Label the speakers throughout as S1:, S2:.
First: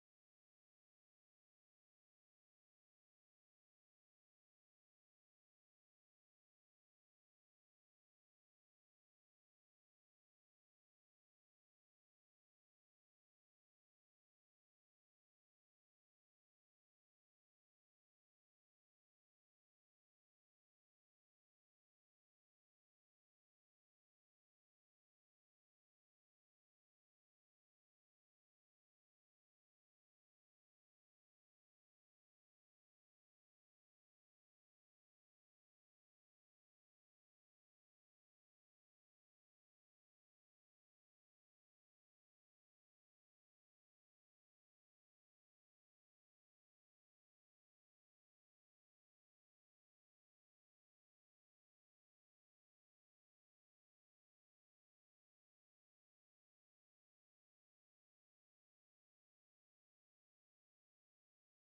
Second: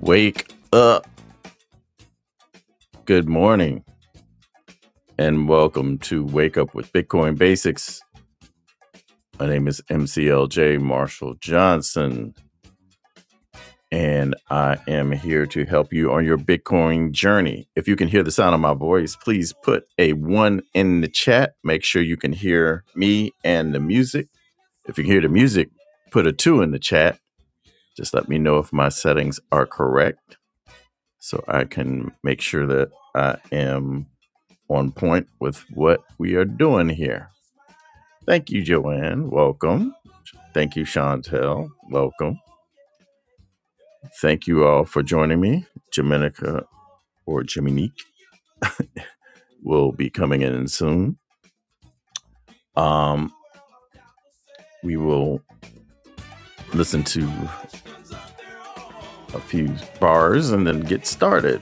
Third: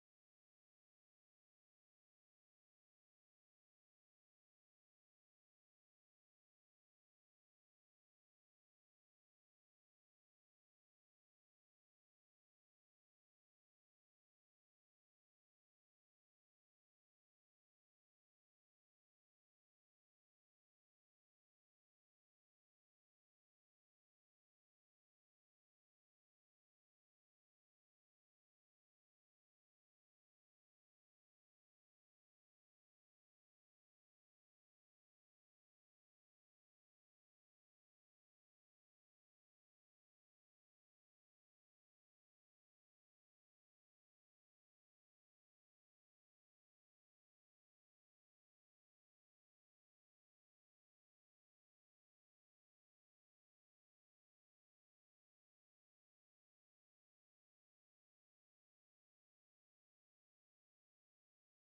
S1: Wake up. Good morning and welcome to Wake Up with Bitcoin Basics. My name is MCLJ Marshall Johnson and I am here to help you on your Bitcoin journey. If you can hear the sound of my voice, please put a one in the chat. Make sure you can hear me and the music. If you can hear the music, put a two in the chat. Just let me know if my settings are correct so I can make sure that I am on point with what we are doing here. Thank you, Joanne. Welcome. Thank you, Chantel. Welcome. Thank you all for joining me. Jaminica or Jiminique will be coming in soon. Um, we will listen to a few bars and then get started.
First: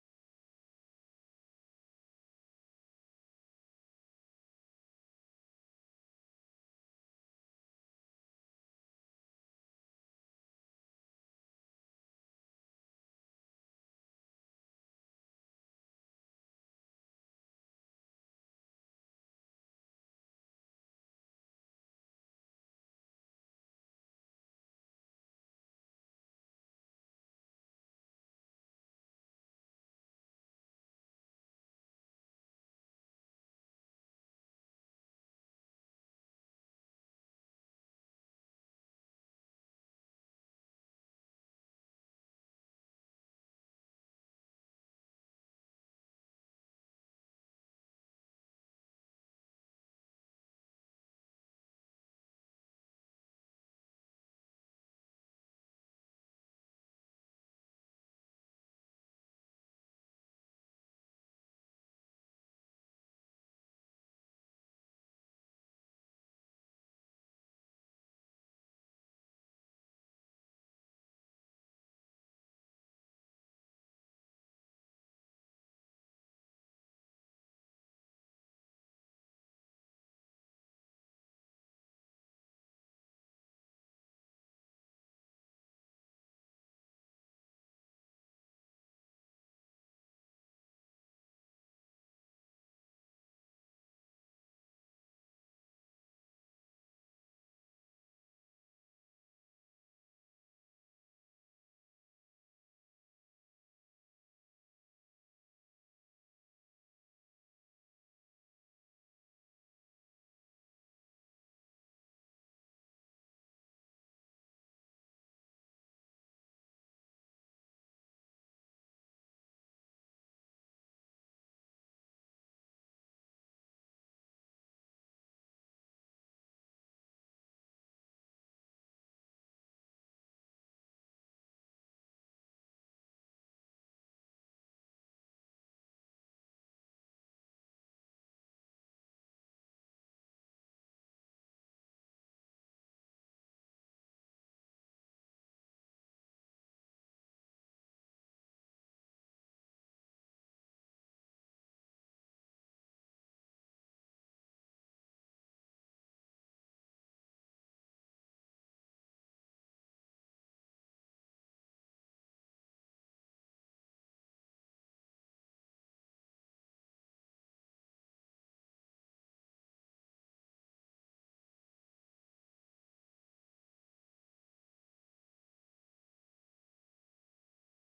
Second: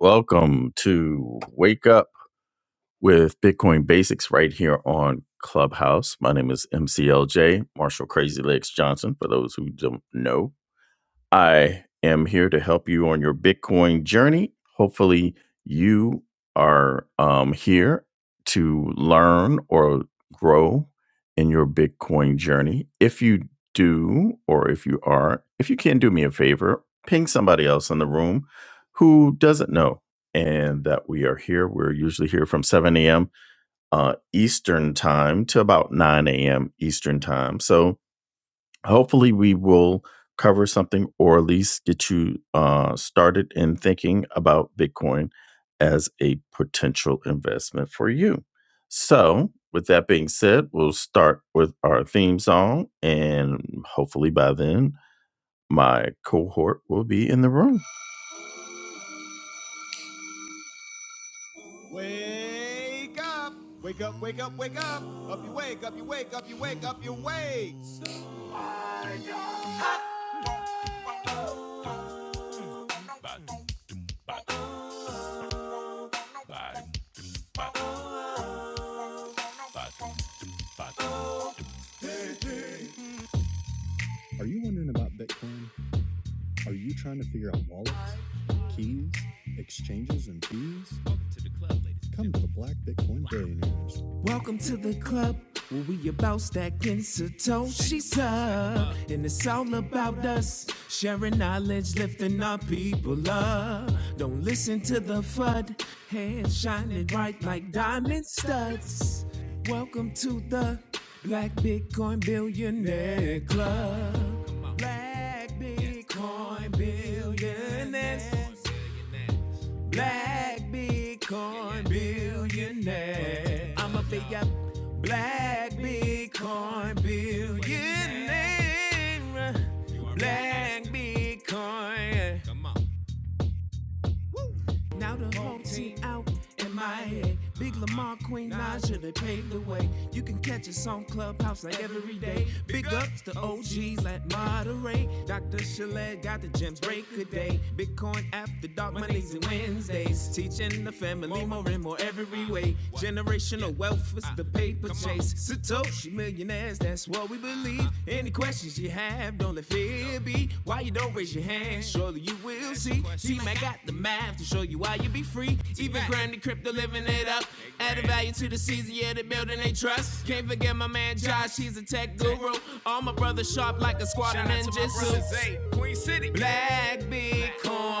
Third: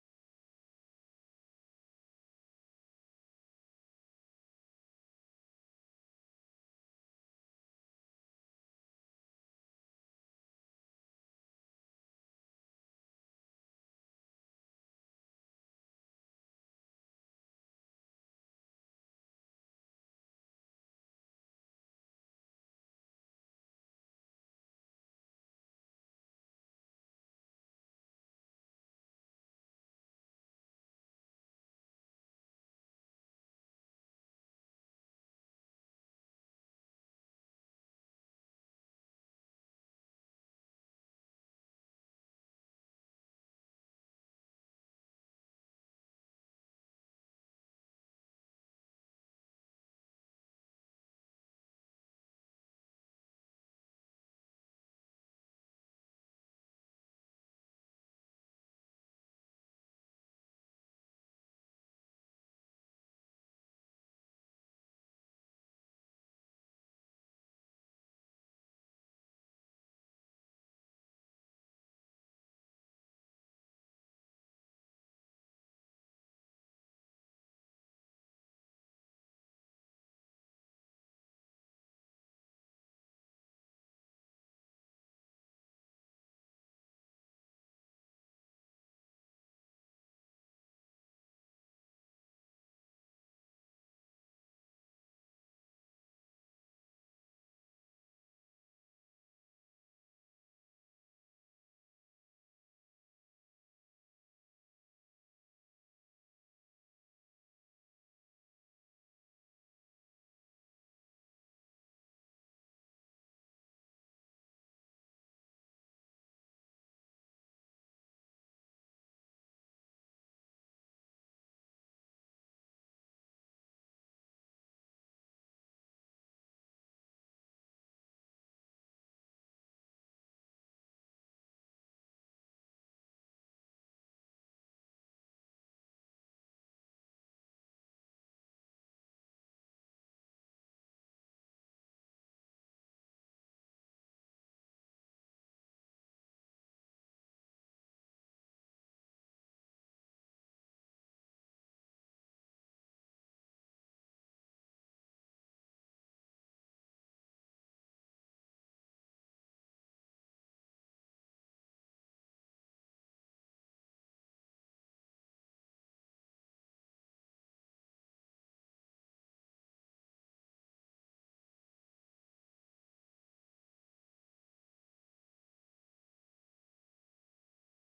S1: Welcome to Wake Up with Bitcoin Basics right here on Clubhouse. My name is MCLJ, Marshall Crazy Legs Johnson, for those who don't know. I am here to help you on your Bitcoin journey. Hopefully, you are um, here to learn or grow in your Bitcoin journey. If you do, or if you are, if you can do me a favor, ping somebody else in the room who doesn't know and that we are here. We're usually here from 7 a.m. Uh, Eastern time to about 9 a.m. Eastern time. So, hopefully we will cover something or at least get you uh, started in thinking about bitcoin as a potential investment for you so with that being said we'll start with our theme song and hopefully by then my cohort will be in the room wake up wake up wake up wake up up you wake up you wake up you wake up you wake Welcome to the club where we about stacking Satoshi's up. And it's all about us sharing knowledge, lifting our people up. Don't listen to the FUD, hands shining bright like diamond studs. Welcome to the Black Bitcoin Billionaire Club. Black Bitcoin Billionaires black Bitcoin billionaire. I'm a big up black Bitcoin billionaire. Black Bitcoin. Come on. Woo. Now the whole team out in Miami. Big Lamar, Queen Naja, they paved the way. You can catch us on Clubhouse like every day. Big ups to OGs like Moderate. Dr. Chalet got the gems, break a day. Bitcoin after dark, Mondays and Wednesdays. Teaching the family more and more every way. Generational wealth is the paper chase. Chase Satoshi millionaires, that's what we believe. Any questions you have, don't let fear be. Why you don't raise your hand? Surely you will see. T Mac got the math to show you why you be free. Even Granny Crypto living it up. Added value to the season, yeah, the building they trust. Can't forget my man Josh, he's a tech guru. All my brothers sharp like a squad of ninjas. Queen City. Black Bitcoin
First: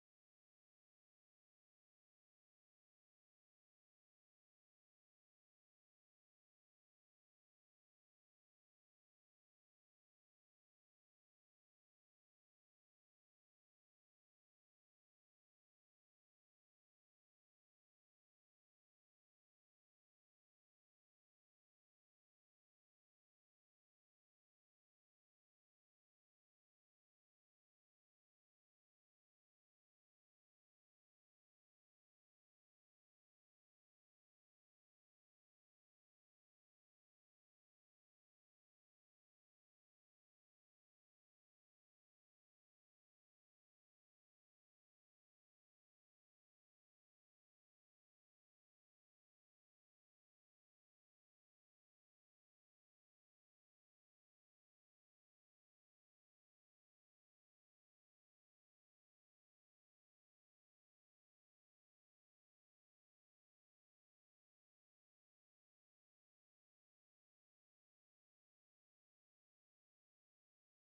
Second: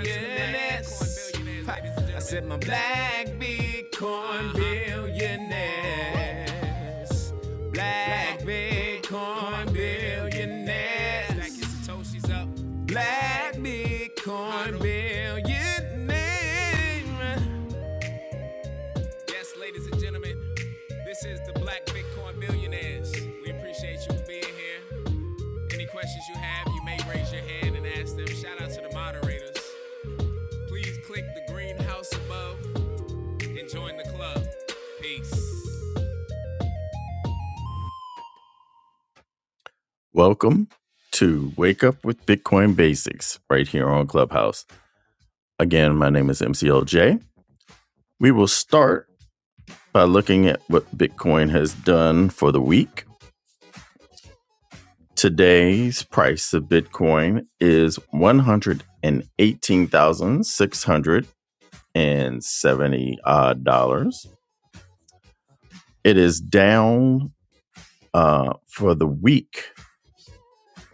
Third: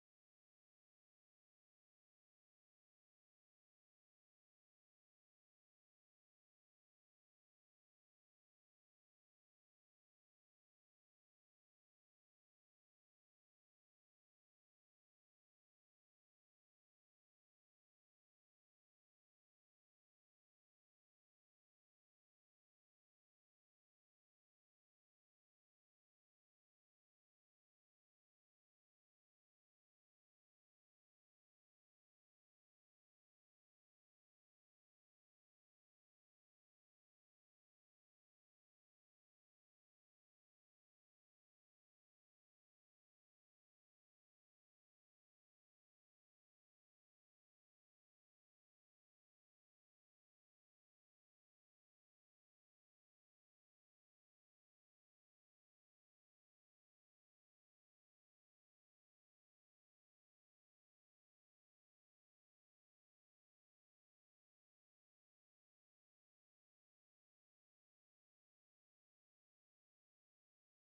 S1: billionaires. I said my black Bitcoin billionaires. Black Bitcoin billionaires. Black Bitcoin billionaires. Yes, ladies and gentlemen, this is the Black Bitcoin Billionaires. We appreciate you being here. Any questions you have, you may raise your hand and ask them. Shout out to the moderators. Please click the green house above Join the club. Peace. Welcome to Wake Up with Bitcoin Basics right here on Clubhouse. Again, my name is MCLJ. We will start by looking at what Bitcoin has done for the week. Today's price of Bitcoin is 118,670 odd dollars. It is down uh, for the week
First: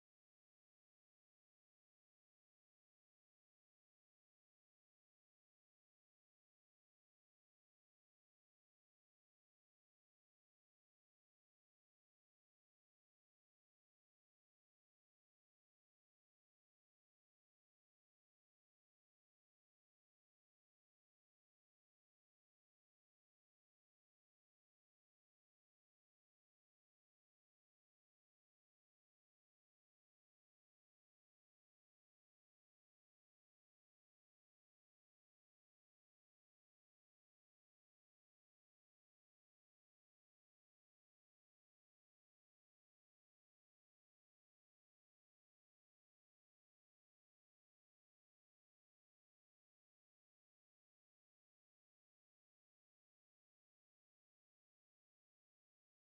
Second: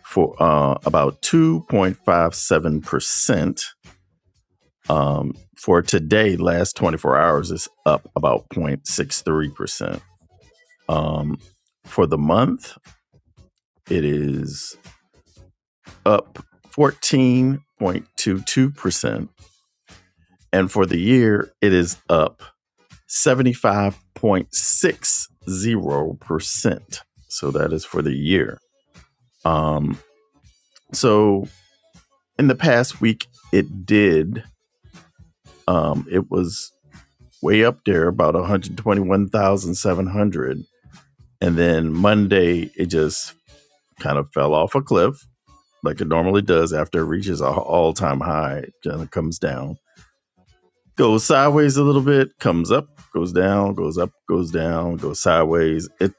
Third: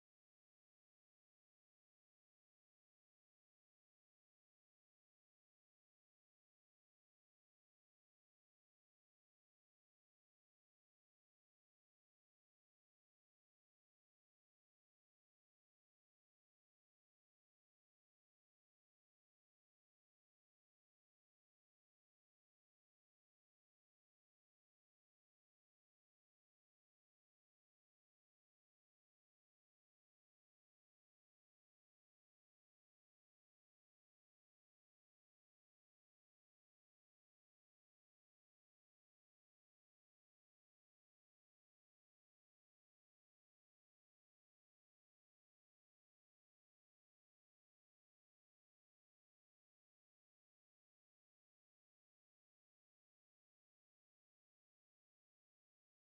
S1: for uh, about 2.57%. Um, for today, last 24 hours is up about 0.63%. Um, for the month, it is up 14.22%. And for the year, it is up 75.60%. So that is for the year. Um, so in the past week, it did. Um, it was way up there, about 121,700. And then Monday, it just kind of fell off a cliff like it normally does after it reaches a all time high, it kind of comes down goes sideways a little bit, comes up, goes down, goes up, goes down, goes sideways. It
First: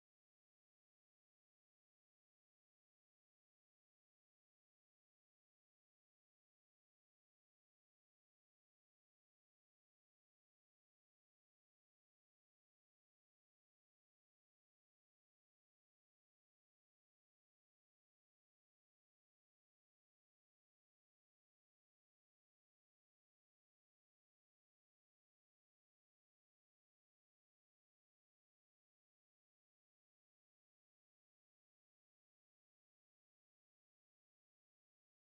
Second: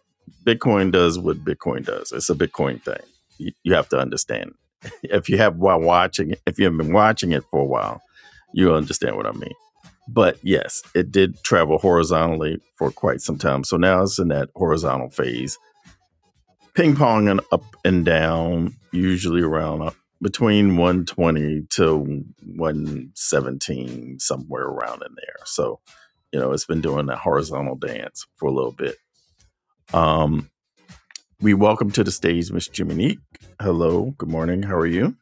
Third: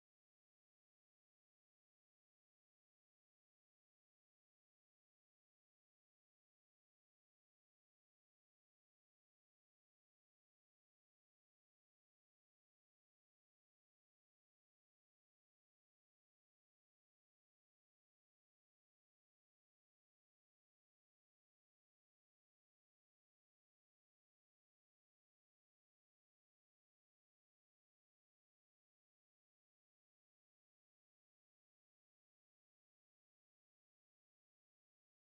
S1: Bitcoin does what Bitcoin does. It's a Bitcoin thing. You, you have to understand. If you have while watching, if you've been watching it for a while, you'll understand what I mean. But yes, it did travel horizontally for quite some time. So now it's in that horizontal phase ping ponging up and down, usually around uh, between 120 to 117, somewhere around in there. So, you know, it's been doing that horizontal dance for a little bit. Um, we welcome to the stage Miss Jiminique. Hello, good morning. How are you?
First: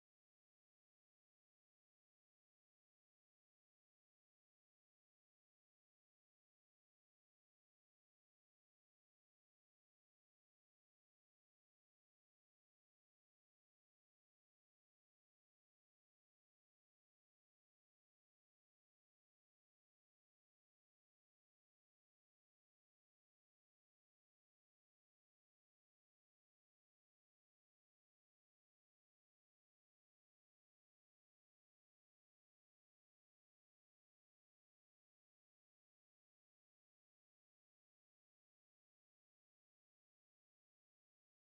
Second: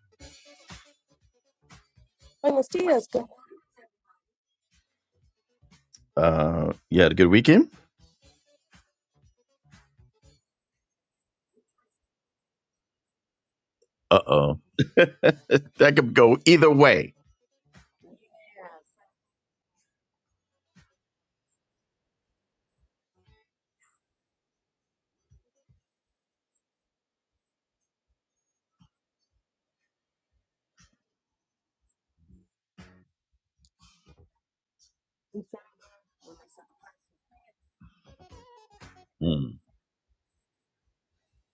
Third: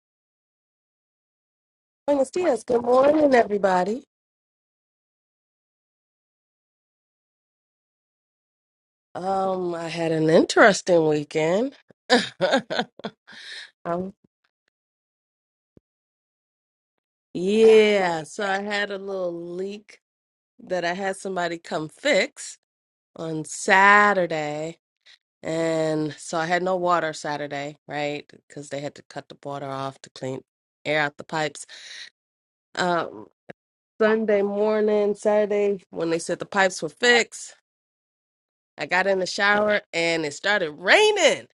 S2: Buenos dias. Good morning, everybody.
S1: Uh, you had a good weekend?
S2: Um, I had an interesting weekend. um,
S1: Uh oh, that could go either way.
S2: yeah, so I had a little leak that I had somebody come fix on Saturday, and so I had no water Saturday, right? Because they had to cut the water off to clean air out the pipes. Um, Sunday morning, Saturday, when they said the pipes were fixed, I got in the
S1: Mm.
S2: shower and it started raining.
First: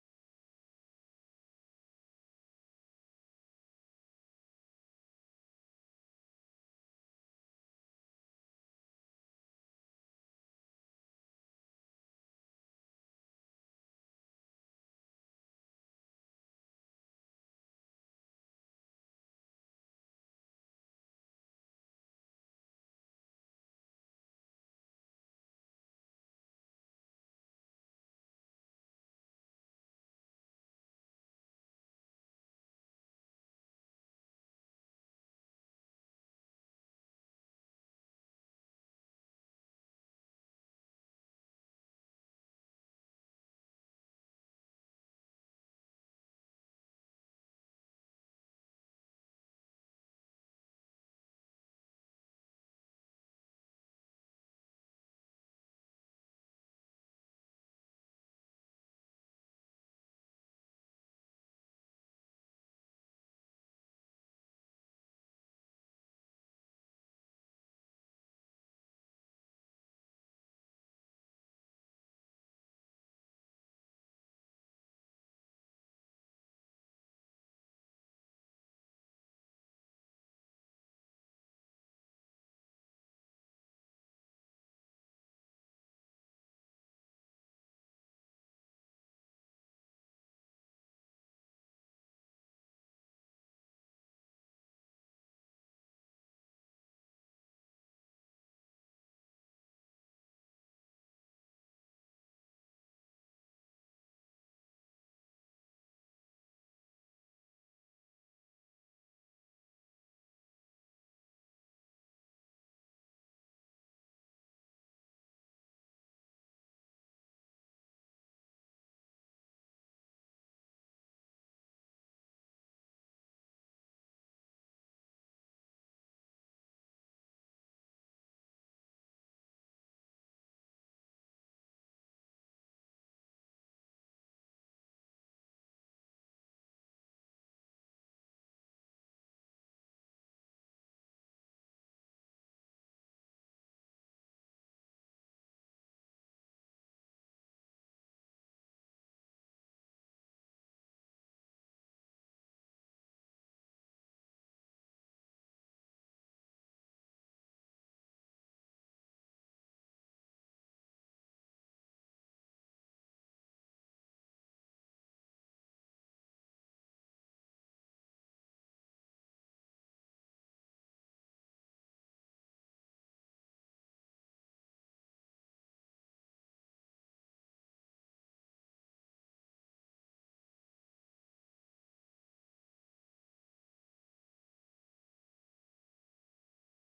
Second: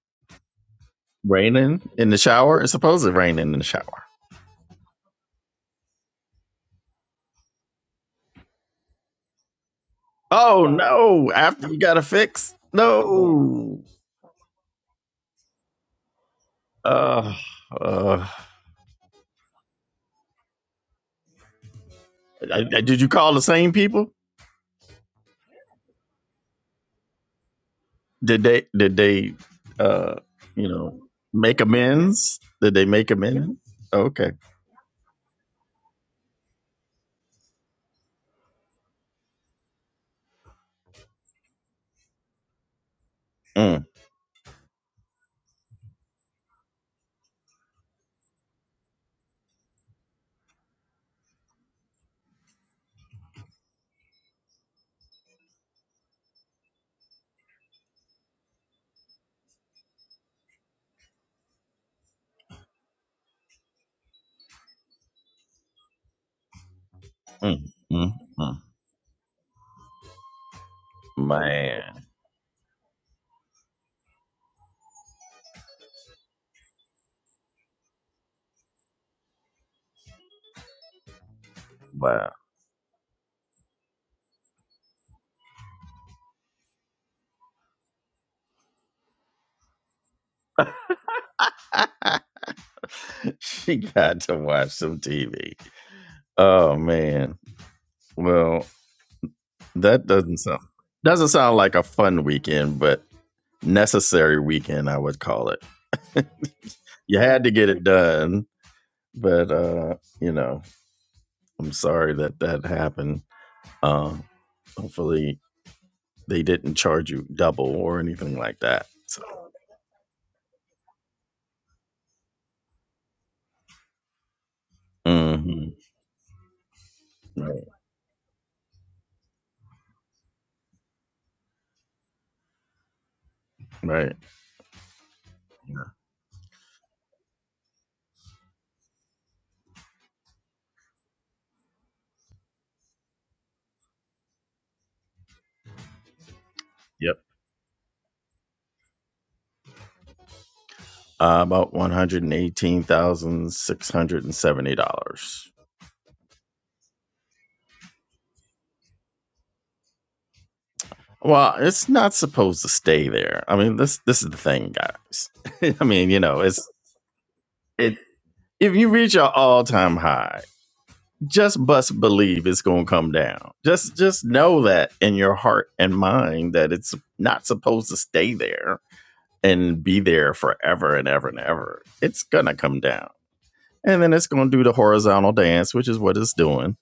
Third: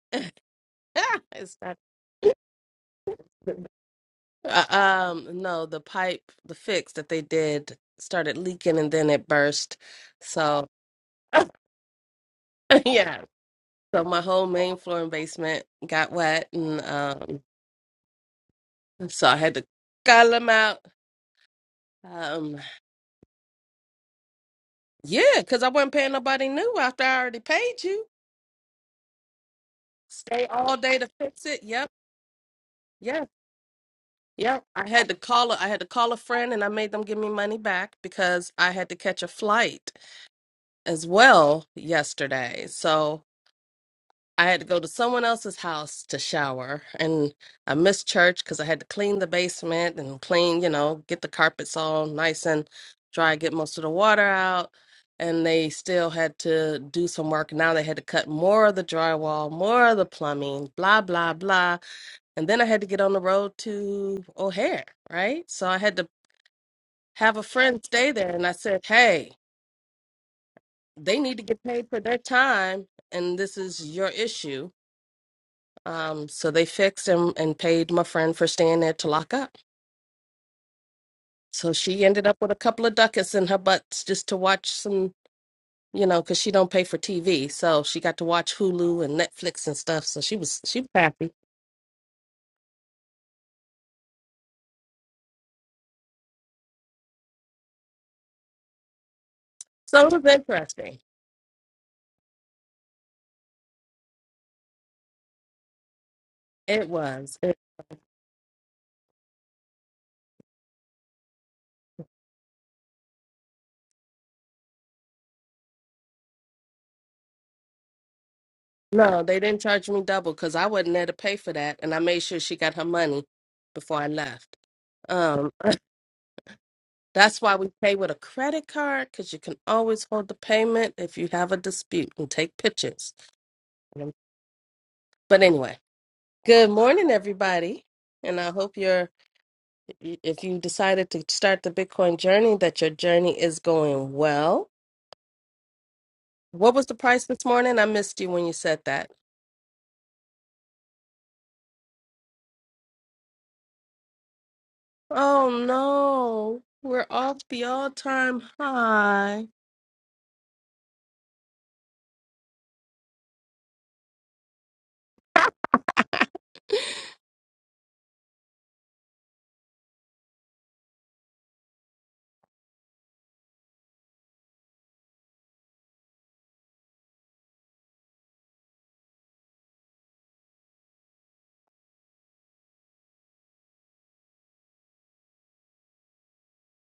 S2: it started.
S1: Raining in the shower? It's supposed to rain in the shower.
S2: Uh, um, no, the pipe, the fix that they did started leaking and then it burst.
S1: Oh
S2: So,
S1: no! After you got a fix?
S2: yeah.
S1: No.
S2: So my whole main floor and basement got wet and
S1: Uh,
S2: um
S1: uh,
S2: so I had to call them out. Um,
S1: did you call the same people?
S2: yeah, because I wasn't paying nobody new after I already paid you.
S1: Did they? Did they? Uh,
S2: Stay
S1: you
S2: all day
S1: know,
S2: to fix
S1: make
S2: it. Yep.
S1: amends? Did they make
S2: Yeah.
S1: amends? Okay.
S2: Yep. I had to call a, I had to call a friend and I made them give me money back because I had to catch a flight as well yesterday. So
S1: Mm,
S2: I had to go to someone else's house to shower, and I missed church because I had to clean the basement and clean, you know, get the carpets all nice and dry, get most of the water out. And they still had to do some work. Now they had to cut more of the drywall, more of the plumbing, blah, blah, blah. And then I had to get on the road to O'Hare, right? So I had to have a
S1: mm,
S2: friend
S1: mm,
S2: stay there, and I
S1: mm.
S2: said, hey, they need to get paid for
S1: Man,
S2: their time, and this is your issue Um, so they fixed and, and paid my friend for staying there to lock up. So she ended
S1: wow.
S2: up with a couple of ducats in her butts just to watch some, you know, because she don't pay for TV. So she got to watch Hulu and Netflix and stuff. So she was she was happy.
S1: she got to watch some TV. Oh man. Well, that
S2: So it was
S1: doesn't sound
S2: interesting.
S1: doesn't sound like a fun weekend, but necessary weekend I would call it.
S2: It
S1: You
S2: was.
S1: had to get it done, but uh, you know, I'm sorry that that happened. Um, hopefully they didn't charge you double or anything like that. So,
S2: No, they didn't charge me double because I wasn't there to pay for that, and I made sure she got her money before I left. Um,
S1: hmm
S2: that's why
S1: right,
S2: we pay with a credit card because you can always hold the payment if you have a dispute and take pictures.
S1: right,
S2: But anyway, good morning, everybody, and I hope your y- if you decided to start the Bitcoin journey, that your journey is going well. What was the
S1: yep.
S2: price this morning? I missed you when you said that.
S1: Uh, about one hundred and eighteen thousand six hundred and seventy dollars.
S2: Oh no, we're off the all-time high.
S1: Well, it's not supposed to stay there. I mean, this this is the thing, guys. I mean, you know, it's it. If you reach your all time high, just bust believe it's gonna come down. Just just know that in your heart and mind that it's not supposed to stay there and be there forever and ever and ever. It's gonna come down. And then it's gonna do the horizontal dance, which is what it's doing.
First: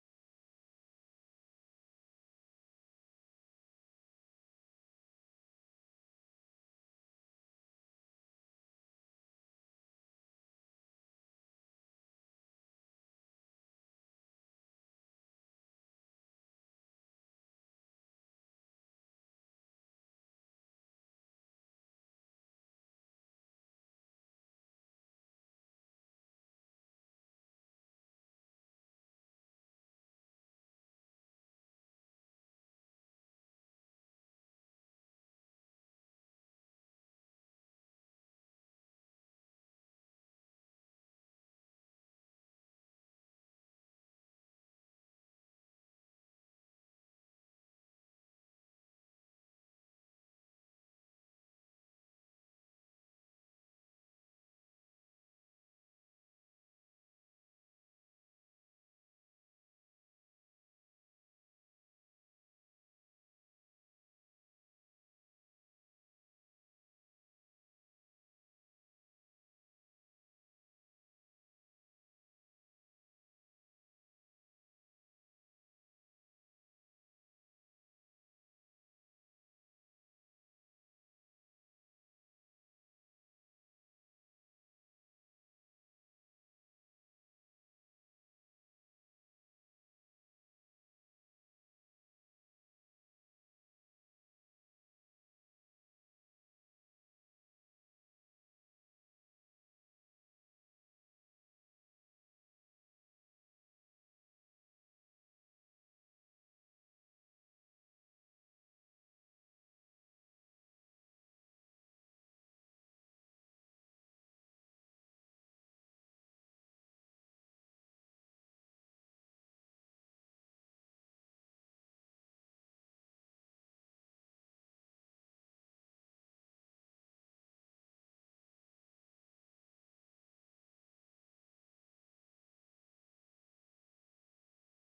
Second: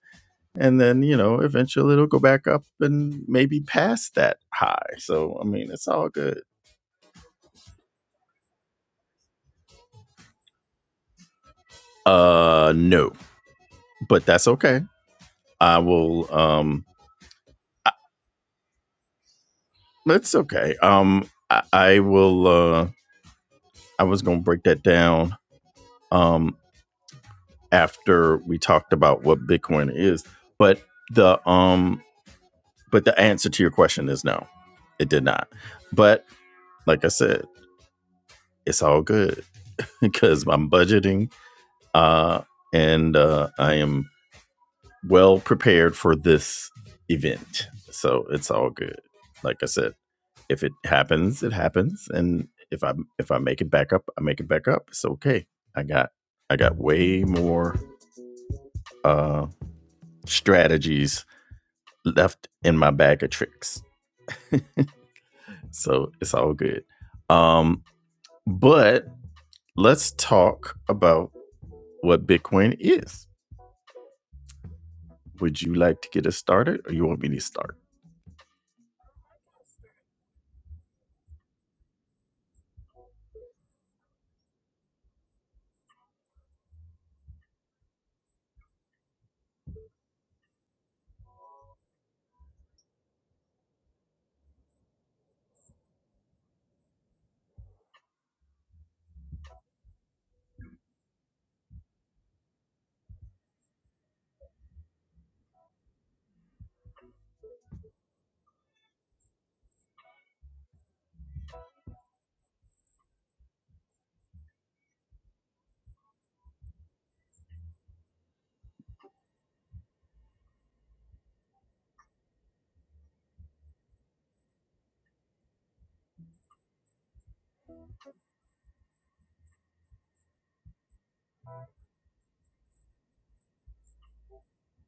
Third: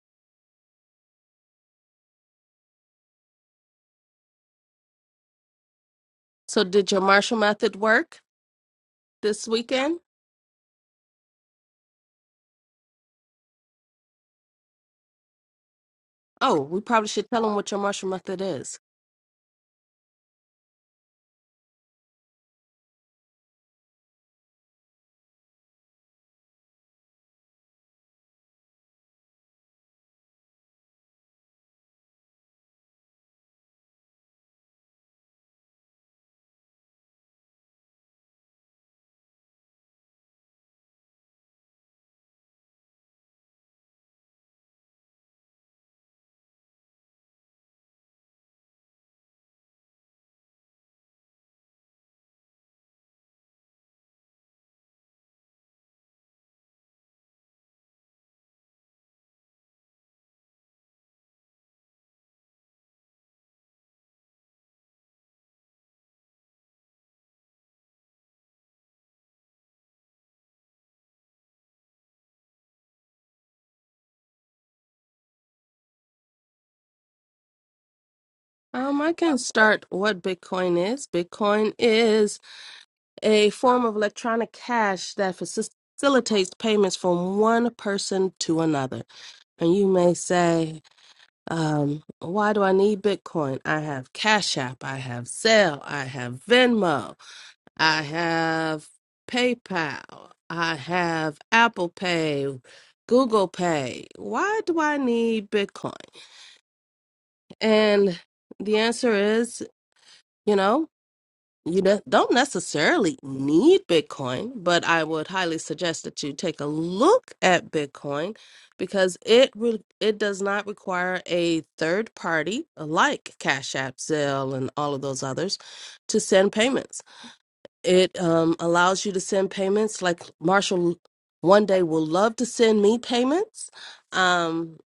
S1: And then, you know, eventually it'll go back up and maybe past that high. So I mean it's all good.
S2: So did your Marshall method work this weekend?
S1: Uh no. But that's okay. I will
S2: Oh, we
S1: um
S2: probably should tell them what your
S1: I,
S2: Marshall method is.
S1: it's okay. Um I, I will uh I was gonna break that down um, after we talked about what Bitcoin is. But the um, but the answer to your question is no, it did not. But like I said, it's all good because I'm budgeting uh, and uh, I am well prepared for this event, so it's all good. Like I said, if it happens, it happens, and if I if I make it back up, I make it back up. It's okay. I got I got way more uh, strategies left in my bag of tricks. So it's all good. Um, but let's talk about what Bitcoin is. Would you like to get us started or you want me to start?
S2: Um, I can start what Bitcoin is. Bitcoin is a form of electronic cash that facis- facilitates payments from one person to another. And you may say, Um, why do I need Bitcoin? I have Cash App, I have Zelle, I have Venmo, I have PayPal, I have Apple Pay, Google Pay. Why do I need Bitcoin? And the answer is, you know, you ne- don't necessarily need Bitcoin, but I would highly suggest that you take a look at Bitcoin because it re- it does not require a third party uh, like Cash App, Zelle, and all of those others to send payments. It um, allows you to send payments like Marshall one day will love to send me payments. Um,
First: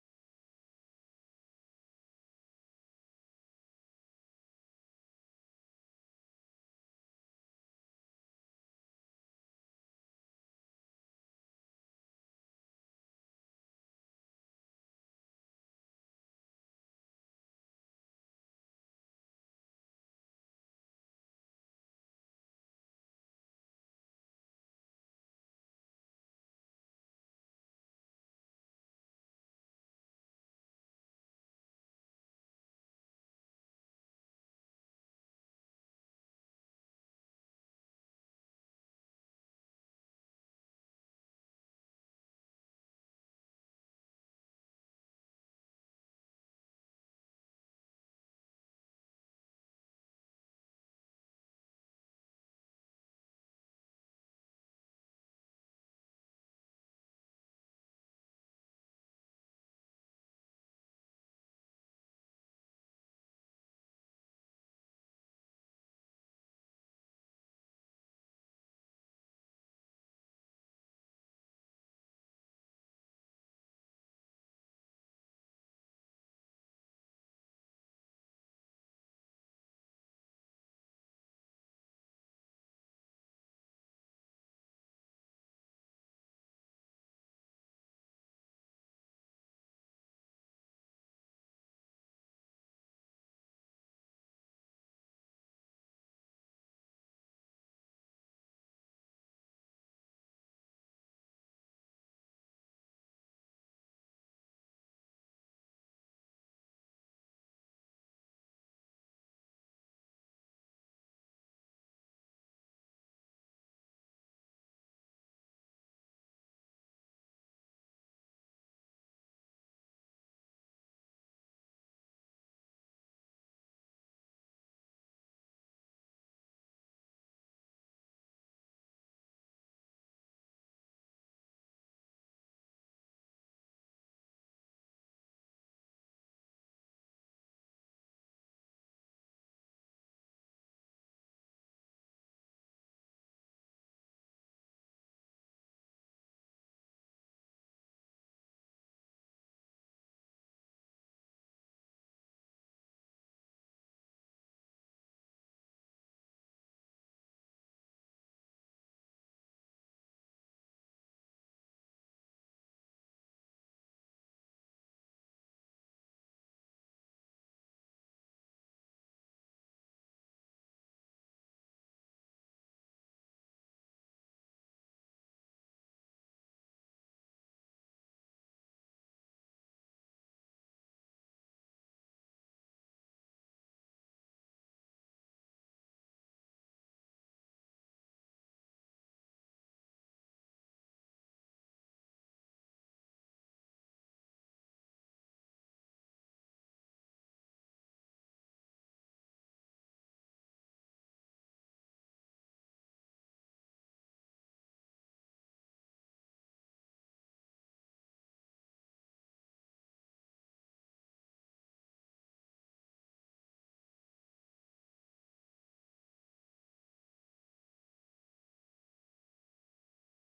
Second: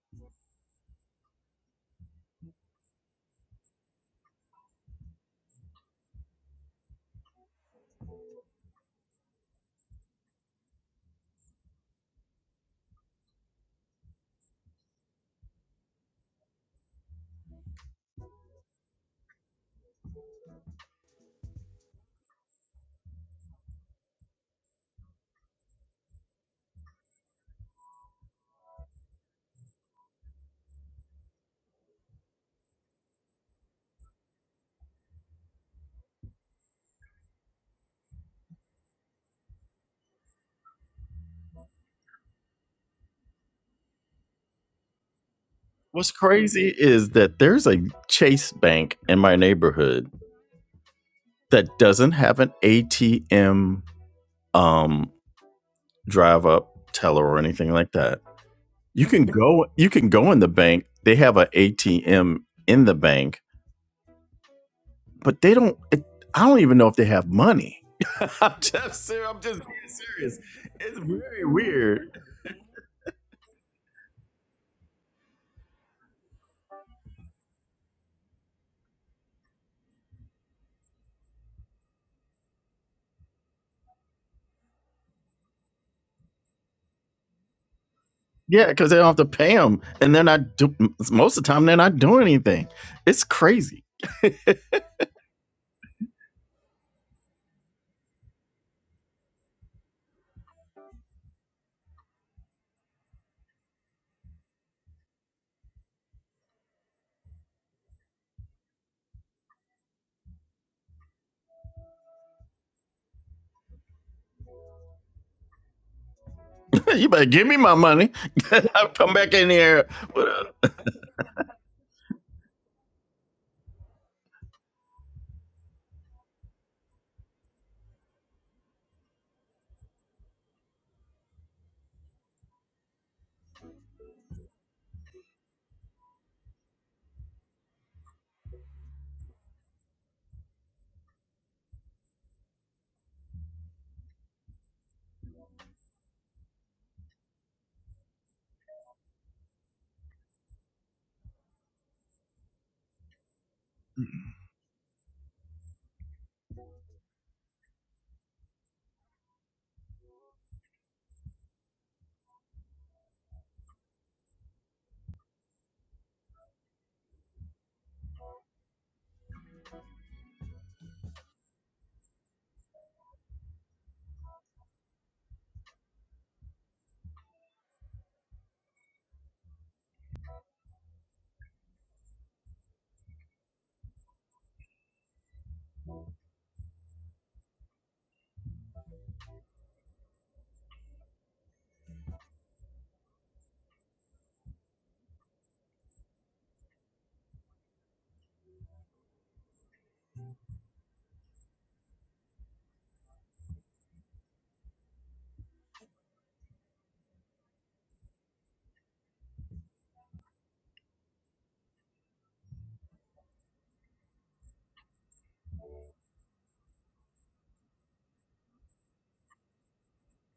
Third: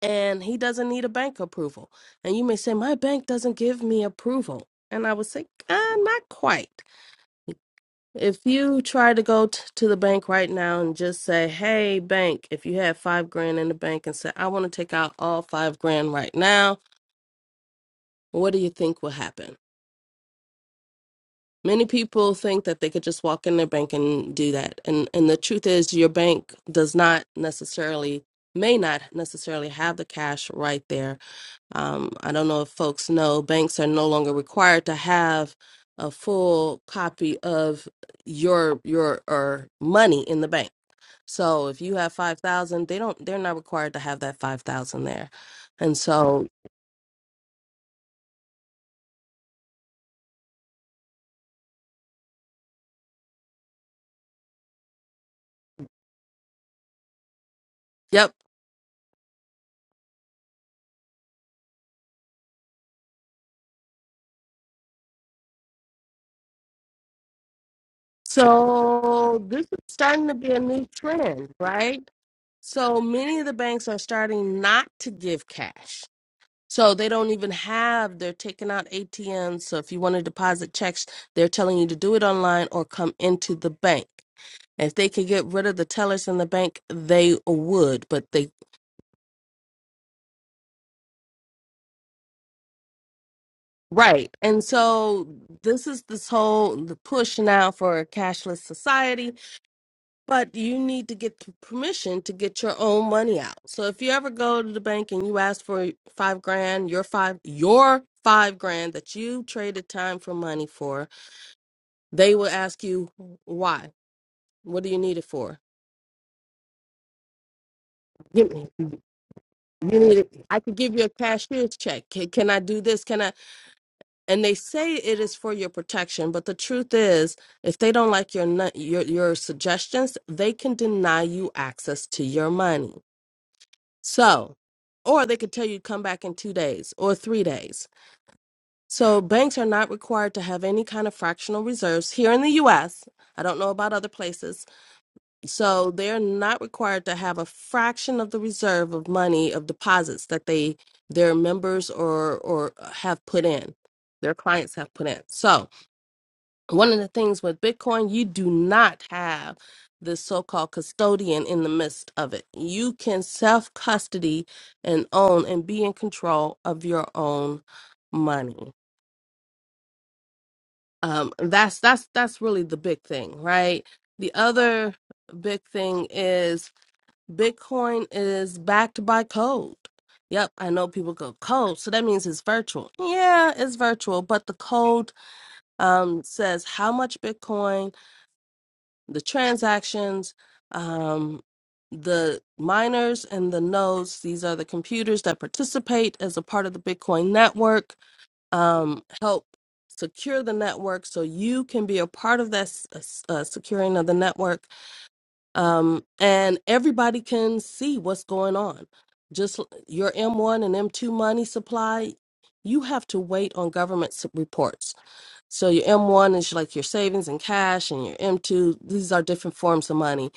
S2: and he doesn't need a bank approval. And you may say, My bank doesn't give me approval. And I would say, ah, Not quite if you try to go t- to the bank right now and just say, "Hey, bank," if you have five grand in the bank and say, "I want to take out all five grand right now," what do you think will happen? Many people think that they could just walk in their bank and do that, and and the truth is, your bank does not necessarily may not necessarily have the cash right there. Um, I don't know if folks know, banks are no longer required to have a full copy of your your or money in the bank So if you have 5,000, they don't they're not required to have that 5,000 there. And
S1: What's
S2: so,
S1: crazy is that there's a Chase Bank in my neighborhood that doesn't have an ATM um drive up teller or anything like that.
S2: yep.
S1: You can go you can go in the bank. They have an ATM in the bank but they don't. It, I don't even know if they have money. I'm just serious. I'm
S2: So
S1: just
S2: this is
S1: being
S2: starting to
S1: serious.
S2: be a new
S1: It's very
S2: trend, right?
S1: weird.
S2: So many of the banks are starting not to give cash. So they don't even have they're taking out ATMs. So if you want to deposit checks, they're telling you to do it online or come into the bank. If they could get rid of the tellers in the bank, they would, but they
S1: Yeah, because they don't have to pay them, and they're not do, most of the time they're not doing anything. It's crazy.
S2: Right. And so this is this whole the push now for a cashless society, but you need to get the permission to get your own money out. So if you ever go to the bank and you ask for five grand, your five your five grand that you traded time for money for, they will ask you why? What do you need it for?
S1: You better give me my money.
S2: Give me
S1: I'll come back in here.
S2: you need
S1: with
S2: it. I
S1: a-
S2: could give you a cashier's check. Can, can I do this? Can I? and they say it is for your protection but the truth is if they don't like your nu- your your suggestions they can deny you access to your money so or they could tell you come back in 2 days or 3 days so banks are not required to have any kind of fractional reserves here in the US I don't know about other places so they're not required to have a fraction of the reserve of money of deposits that they their members or or uh, have put in their clients have put in so one of the things with Bitcoin, you do not have the so called custodian in the midst of it. You can self custody and own and be in control of your own money. Um, that's that's that's really the big thing, right? The other big thing is Bitcoin is backed by code. Yep, I know people go code, so that means it's virtual. Yeah, it's virtual, but the code um, says how much Bitcoin the transactions, um, the miners and the nodes. These are the computers that participate as a part of the Bitcoin network, um, help secure the network so you can be a part of that s- uh, s- uh, securing of the network. Um, and everybody can see what's going on. Just l- your M1 and M2 money supply, you have to wait on government s- reports so your M1 is like your savings and cash, and your M2, these are different forms of money.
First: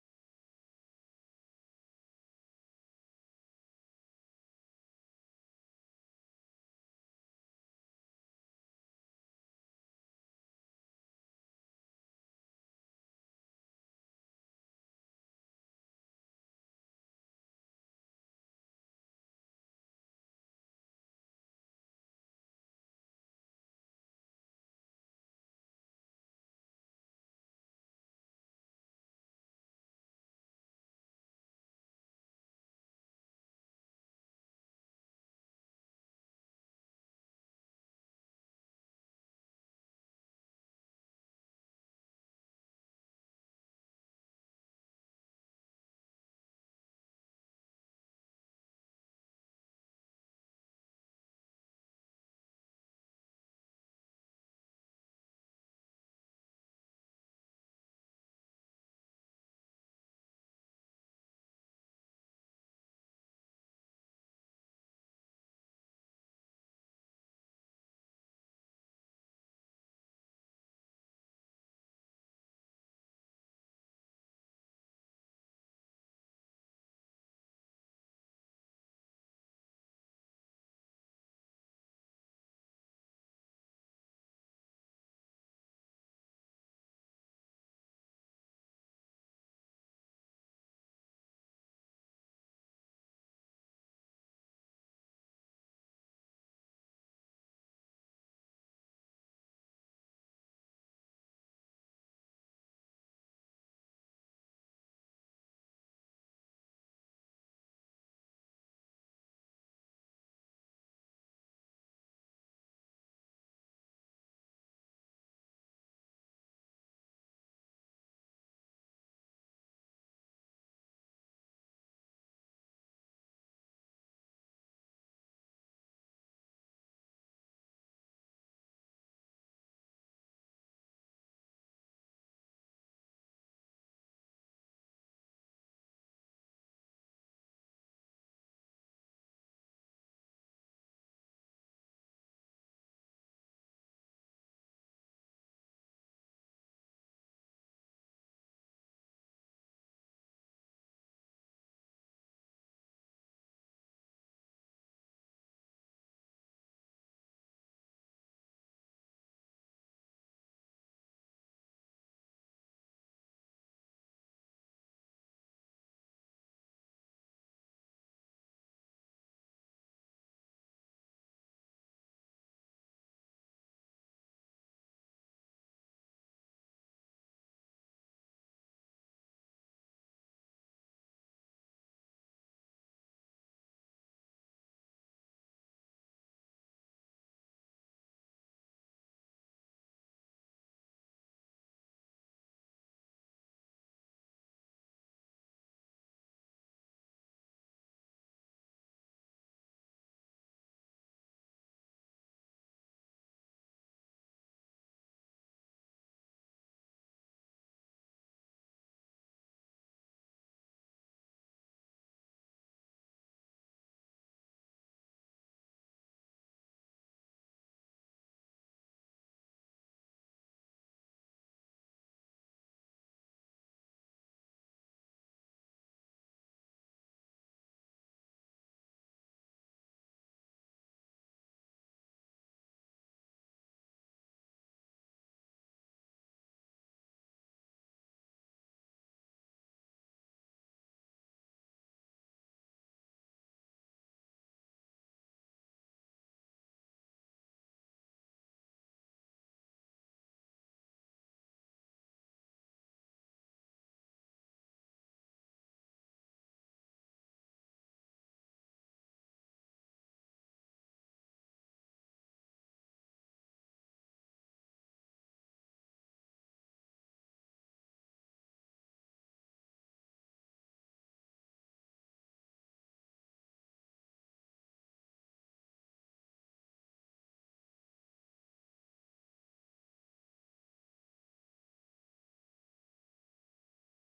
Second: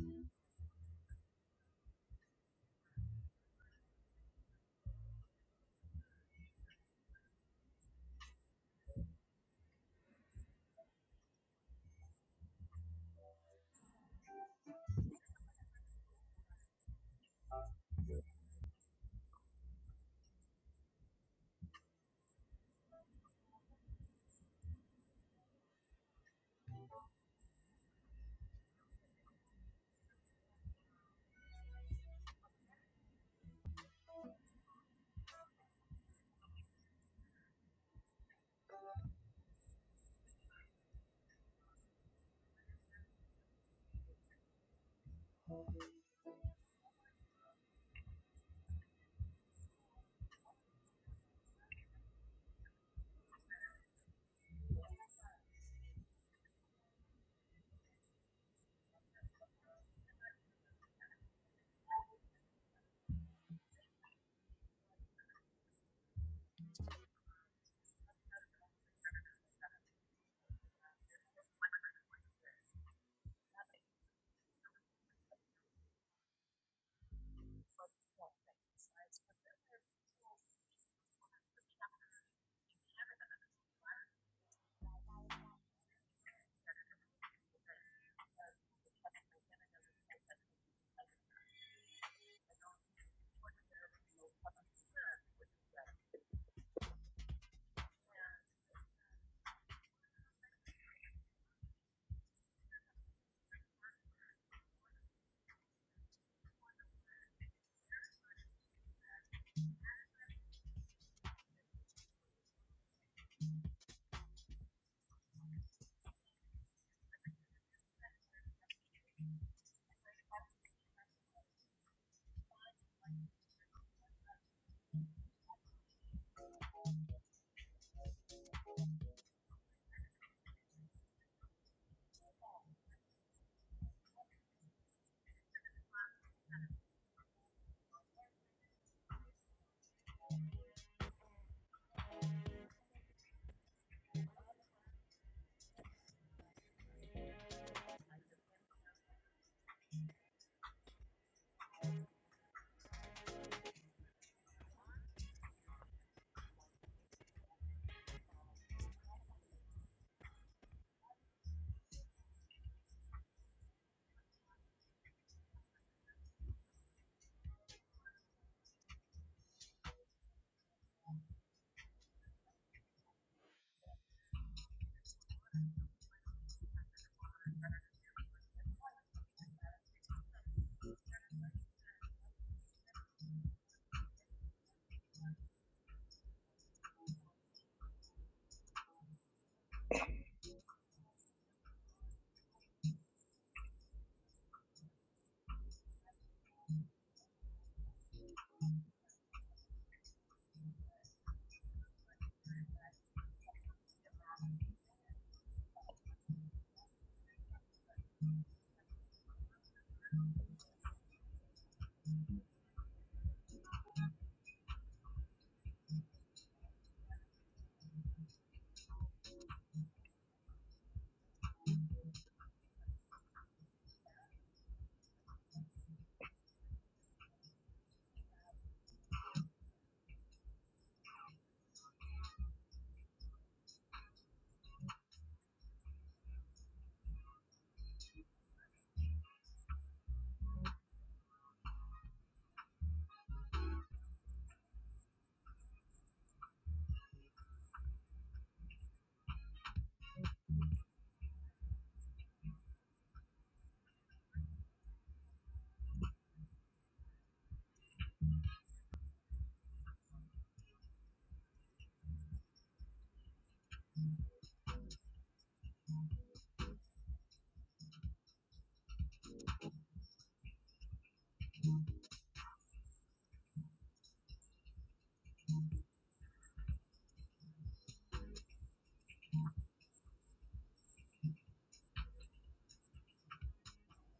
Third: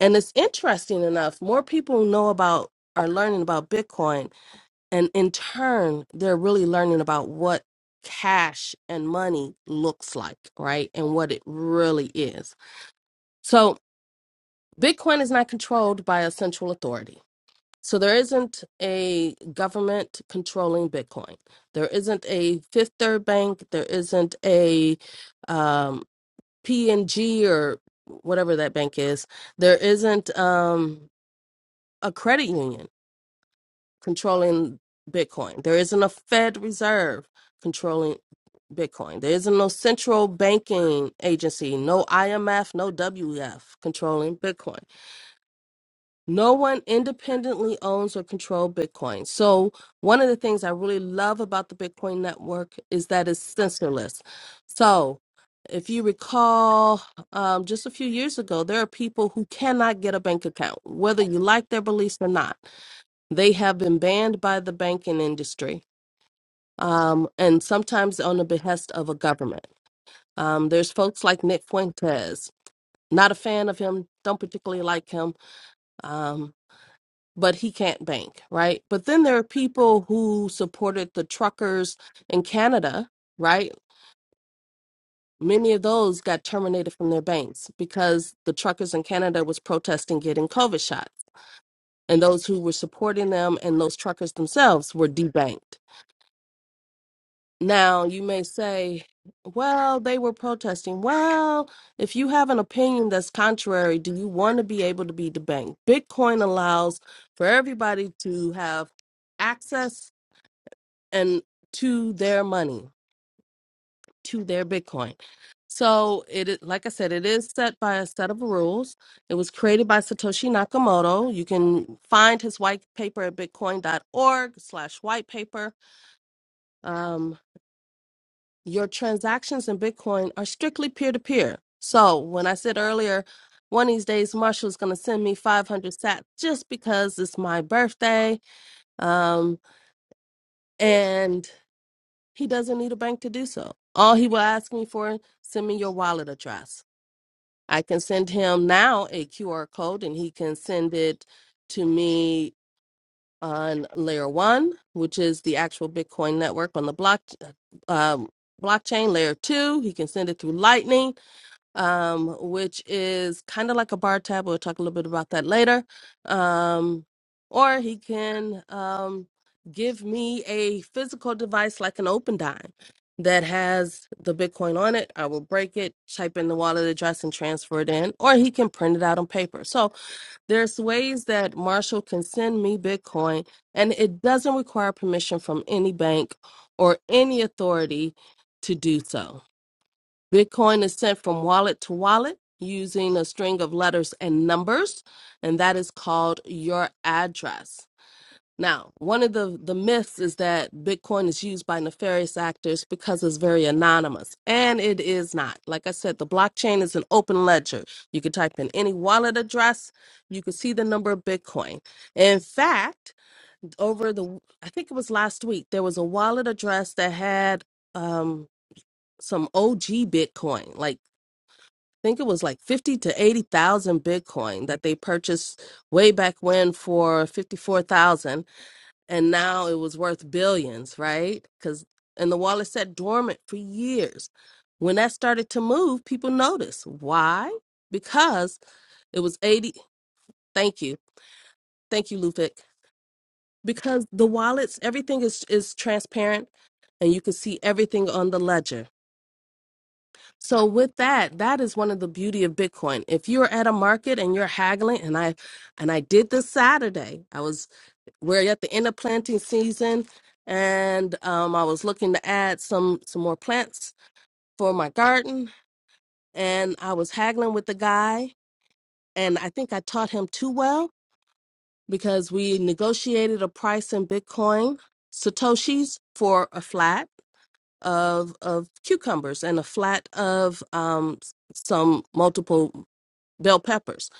S2: And it's interesting enough, more people know about are learning about Bitcoin, and in turn, they're really learning about what cash and money looks like, right? And what it really is. So Bitcoin is not controlled by a central authority. So there isn't a government controlling Bitcoin. There isn't a Fifth Third Bank. There isn't a um, P and G or whatever that bank is, there isn't um, a credit union controlling Bitcoin. There isn't a Fed Reserve controlling Bitcoin. There isn't no central banking agency, no IMF, no WF controlling Bitcoin. No one independently owns or controls Bitcoin. So, one of the things I really love about the Bitcoin network is that it's censorless. So, if you recall, um, just a few years ago, there are people who cannot get a bank account, whether you like their beliefs or not. They have been banned by the banking industry um, and sometimes on the behest of a government. Um, there's folks like Nick Fuentes, not a fan of him, don't particularly like him. Um, but he can't bank, right? But then there are people who supported the truckers in Canada, right? Many of those got terminated from their banks because the truckers in Canada was protesting getting COVID shots. And those who were supporting them and those truckers themselves were debanked. Now, you may say, well, they were protesting. Well, if you have an opinion that's contrary, do you want to be able to be debanked? Bitcoin allows for everybody to have access and to their money, to their Bitcoin. So it, is- like I said, it is set by a set of rules. It was created by Satoshi Nakamoto. You can find his white paper at bitcoin.org slash white paper. Um, your transactions in Bitcoin are strictly peer to peer. So when I said earlier, one of these days Marshall's going to send me 500 sats just because it's my birthday. Um, and He doesn't need a bank to do so. All he will ask me for, send me your wallet address. I can send him now a QR code and he can send it to me on layer one, which is the actual Bitcoin network on the block uh, um, blockchain. Layer two, he can send it through Lightning um, which is kind of like a bar tab. We'll talk a little bit about that later. Um, or he can um, give me a physical device like an open dime that has the Bitcoin on it. I will break it, type in the wallet address, and transfer it in. Or he can print it out on paper. So there's ways that Marshall can send me Bitcoin, and it doesn't require permission from any bank or any authority to do so. Bitcoin is sent from wallet to wallet using a string of letters and numbers, and that is called your address. Now, one of the, the myths is that Bitcoin is used by nefarious actors because it's very anonymous, and it is not. Like I said, the blockchain is an open ledger. You can type in any wallet address, you can see the number of Bitcoin. In fact, over the, I think it was last week, there was a wallet address that had um, some OG Bitcoin, like think it was like 50 to 80,000 Bitcoin that they purchased way back when for 54,000 and now it was worth billions, right? Cuz and the wallet sat dormant for years. When that started to move, people noticed. Why? Because it was 80 Thank you. Thank you, Lufik. Because the wallets, everything is is transparent and you can see everything on the ledger. So with that, that is one of the beauty of Bitcoin. If you're at a market and you're haggling, and I and I did this Saturday. I was we're at the end of planting season, and um, I was looking to add some some more plants for my garden, and I was haggling with the guy, and I think I taught him too well because we negotiated a price in Bitcoin satoshis for a flat of of cucumbers and a flat of um, some multiple bell peppers.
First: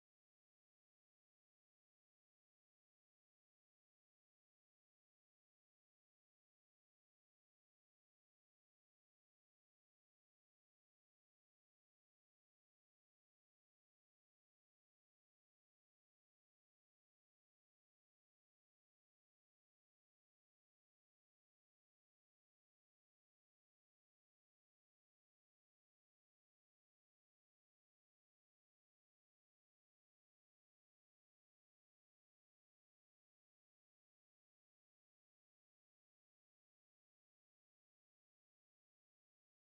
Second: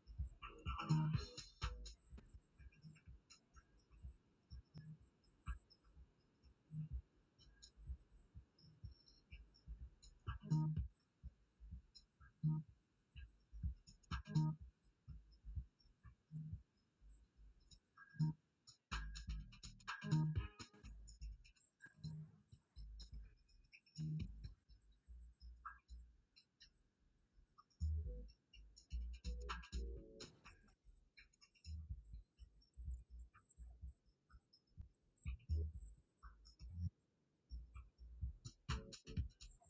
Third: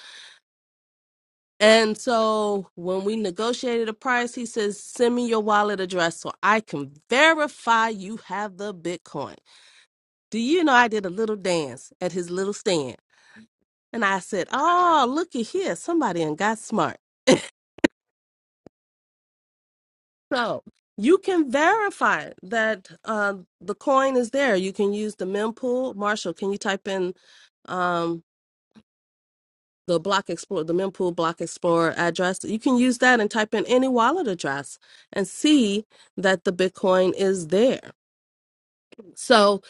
S2: And so when we negotiated a price, he says, send me your wallet address so I can verify you have the Bitcoin. Do you know I did a little dance at his little stand? And I said, oh, looky here, somebody and got smart. So you can verify that uh, the coin is there. You can use the mempool. Marshall, can you type in? um, the block explorer the mempool block explorer address you can use that and type in any wallet address and see that the bitcoin is there so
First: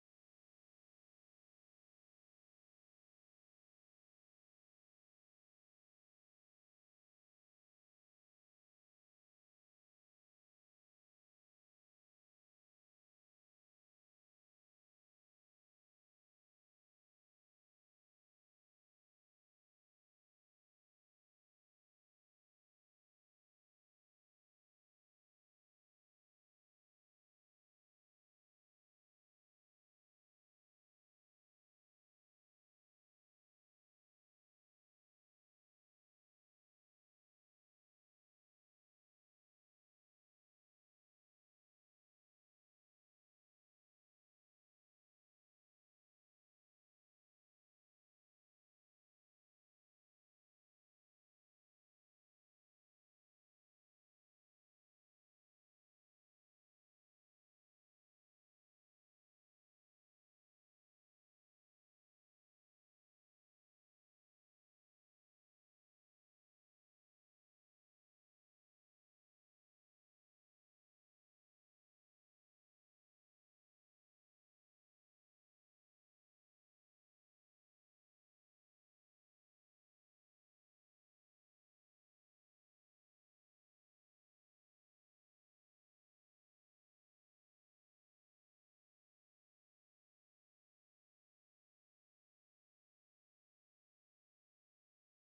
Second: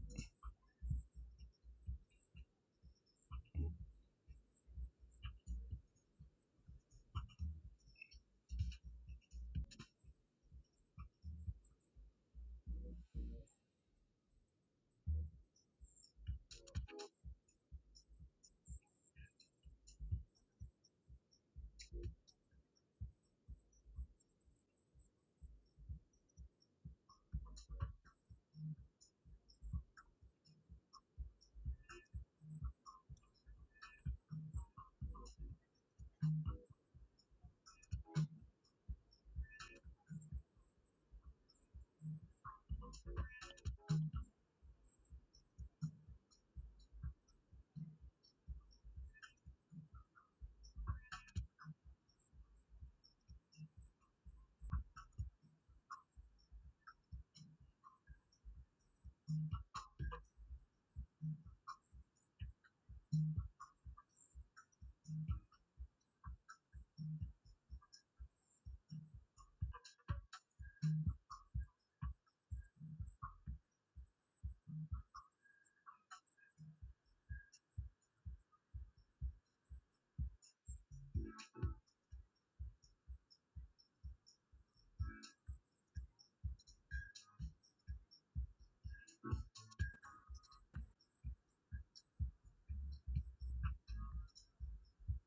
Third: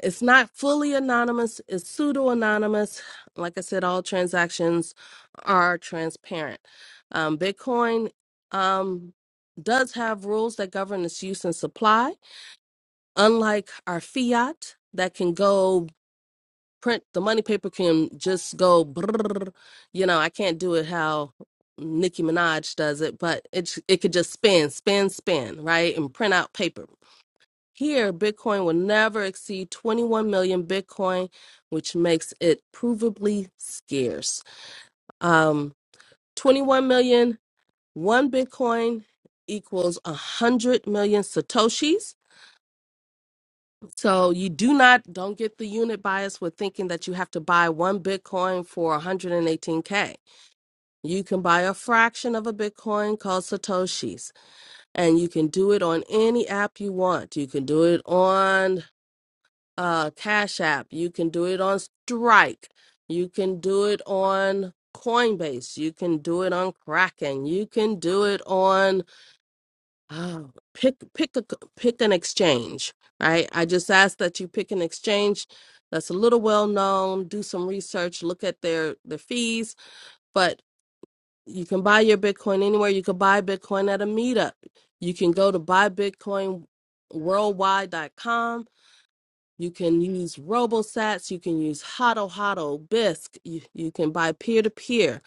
S2: it's not fully anonymous it's pseudo anonymous like i said all transactions are transparent um, bitcoin um, does have rules that govern its use and supply unlike our fiat that can go print the money paper can just go brrr. you know i can't do it how nicki minaj does it but it it could just spin spin spin right and print out paper here bitcoin will never exceed 21 million bitcoin which makes it provably scarce um 21 million one bitcoin equals 100 million satoshis So you do not don't get the unit bias with thinking that you have to buy one Bitcoin for 118k. You can buy a fraction of a Bitcoin called satoshis, and you can do it on any app you want. You can do it on uh, Cash App. You can do it on Strike. You can do it on Coinbase. You can do it on Kraken. You can do it on Oh, pick pick a pick an exchange. Right? I just ask that you pick an exchange that's a little well known. Do some research, look at their their fees. But you can buy your Bitcoin anywhere. You can buy Bitcoin at a meetup. You can go to buybitcoinworldwide.com. You can use RoboSats. You can use Hotto Hotto Bisc. You, you can buy peer to peer.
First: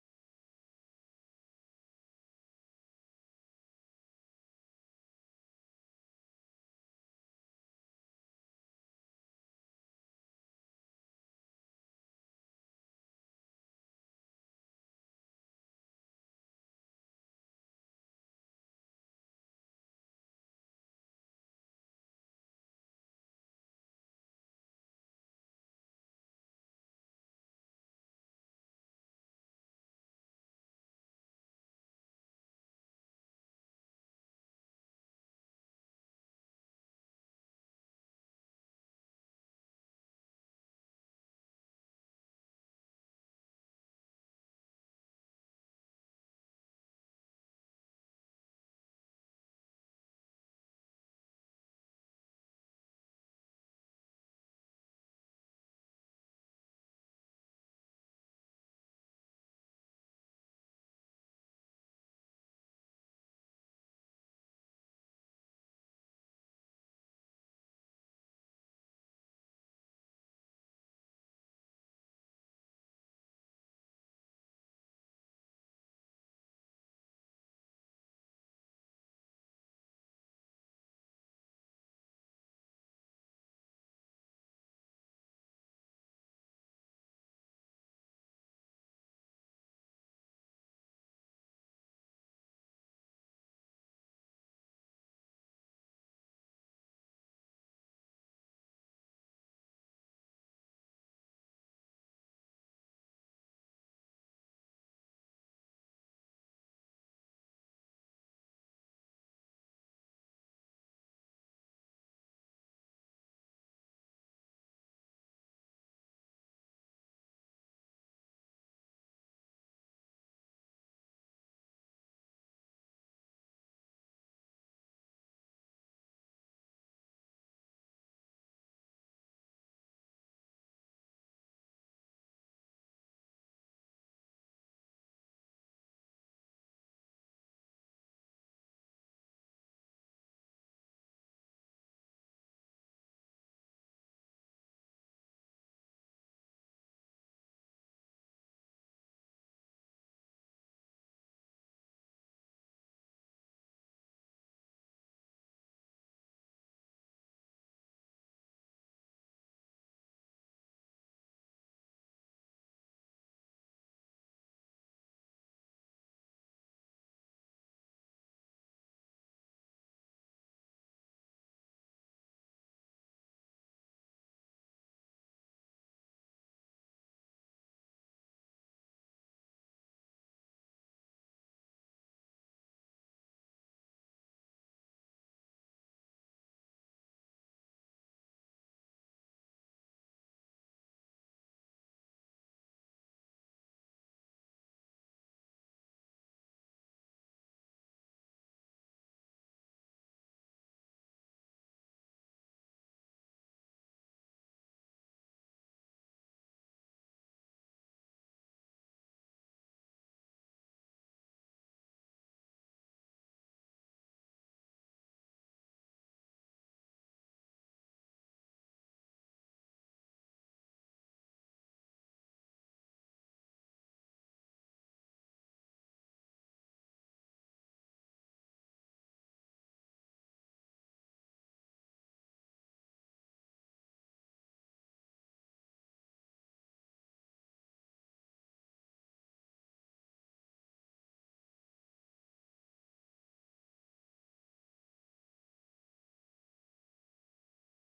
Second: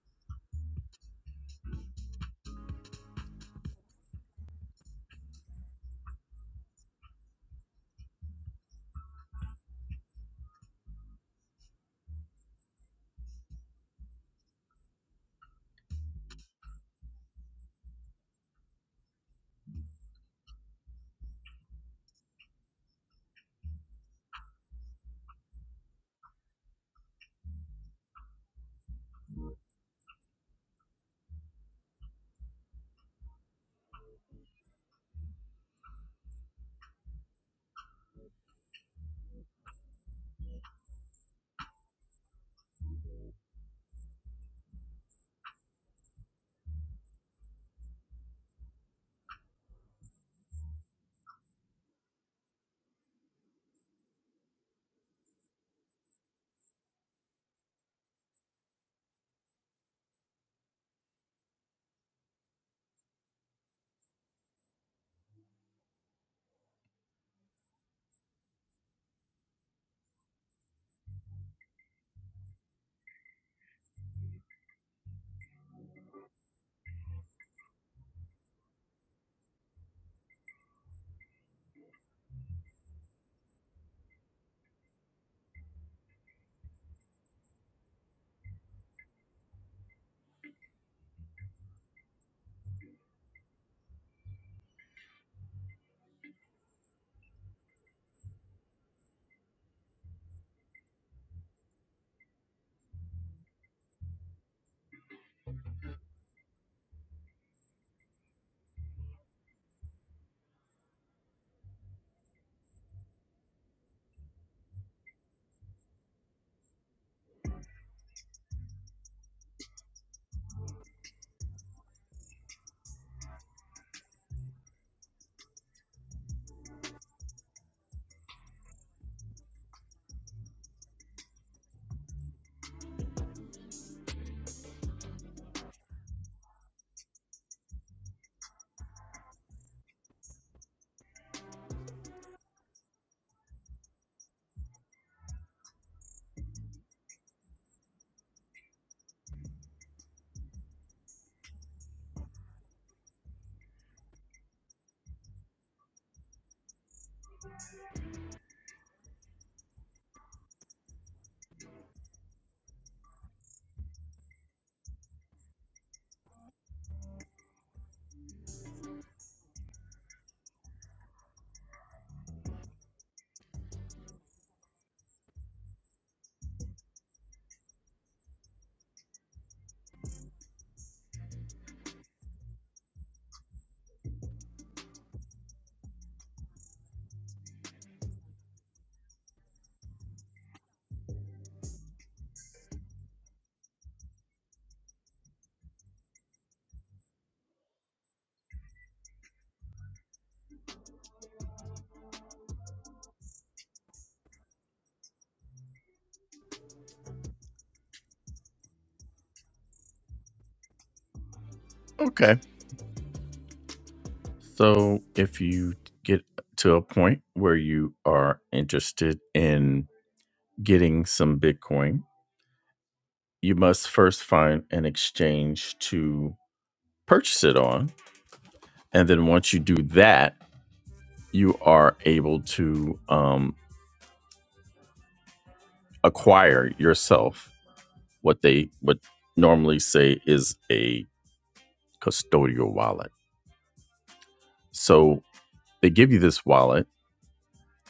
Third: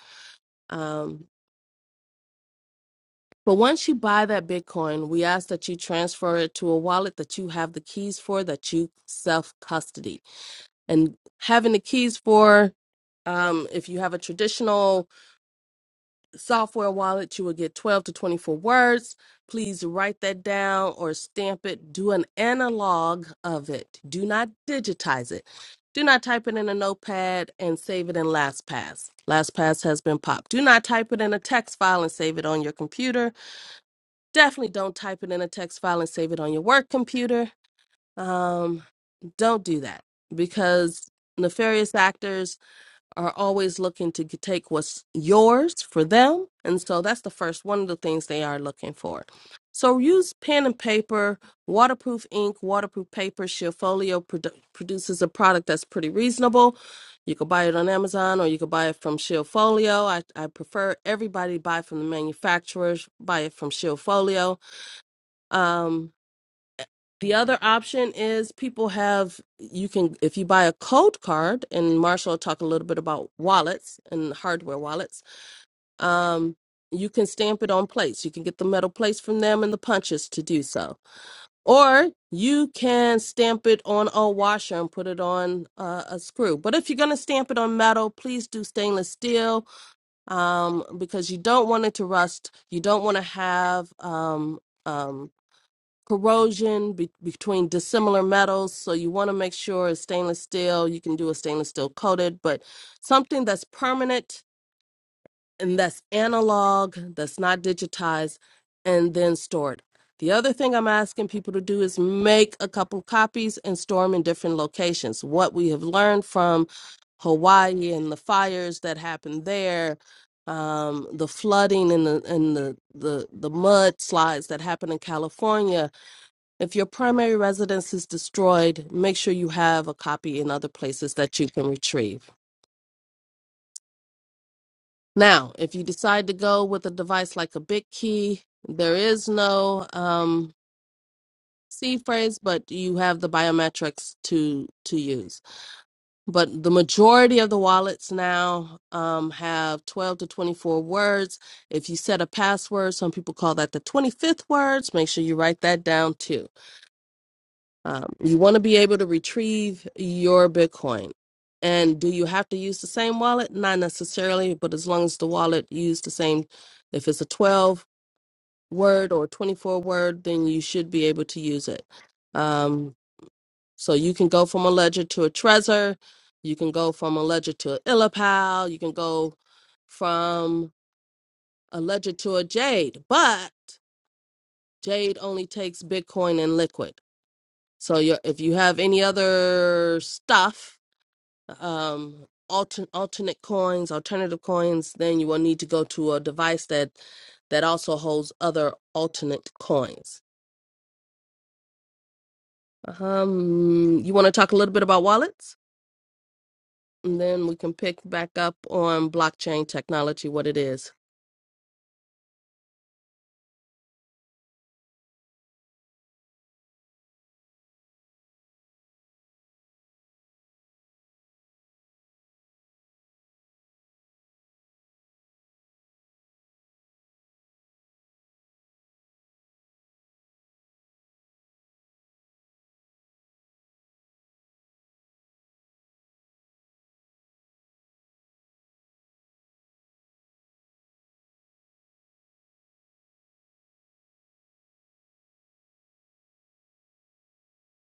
S2: But once you buy that Bitcoin, we ask that you transfer it to a wallet that you have the keys for that you self custody. And having the keys for, um, if you have a traditional software wallet, you will get 12 to 24 words. Please write that down or stamp it. Do an analog of it. Do not digitize it. Do not type it in a notepad and save it in LastPass. LastPass has been popped. Do not type it in a text file and save it on your computer Definitely don't type it in a text file and save it on your work computer. Um, don't do that because nefarious actors are always looking to g- take what's yours for them. And so that's the first one of the things they are looking for. So use pen and paper, waterproof ink, waterproof paper. Shieldfolio produ- produces a product that's pretty reasonable. You could buy it on Amazon or you could buy it from Shieldfolio. I, I prefer everybody buy from the manufacturers, buy it from Shieldfolio um, the other option is people have you can if you buy a code card, and Marshall will talk a little bit about wallets and hardware wallets. Um, you can stamp it on plates. You can get the metal plates from them and the punches to do so, or you can stamp it on a washer and put it on uh, a screw. But if you're going to stamp it on metal, please do stainless steel um, because you don't want it to rust. You don't want to have um, um, corrosion be- between dissimilar metals. So you want to make sure it's stainless steel. You can do a stainless steel coated, but something that's permanent and that's analog, that's not digitized, and then stored. The other thing I'm asking people to do is make a couple copies and store them in different locations. What we have learned from Hawaii and the fires that happened there, um, the flooding and the and the the, the mud slides that happened in California, if your primary residence is destroyed, make sure you have a copy in other places that you can retrieve. Now, if you decide to go with a device like a BitKey, there is no um, C phrase, but you have the biometrics to to use. But the majority of the wallets now um, have 12 to 24 words. If you set a password, some people call that the 25th words. Make sure you write that down too Um, you want to be able to retrieve your Bitcoin. And do you have to use the same wallet? Not necessarily, but as long as the wallet used the same, if it's a 12 word or 24 word, then you should be able to use it. Um, so you can go from a ledger to a Trezor. You can go from a ledger to an Illipal. You can go from a ledger to a Jade, but Jade only takes Bitcoin and Liquid. So your if you have any other stuff um altern alternate coins alternative coins then you will need to go to a device that that also holds other alternate coins um you want to talk a little bit about wallets and then we can pick back up on blockchain technology what it is
S1: Okay. So if you get to a point where you are interested in getting some Bitcoin, you must first find an exchange to purchase it on. And then once you do that, you are able to um, acquire yourself what they would normally say is a custodial wallet. So they give you this wallet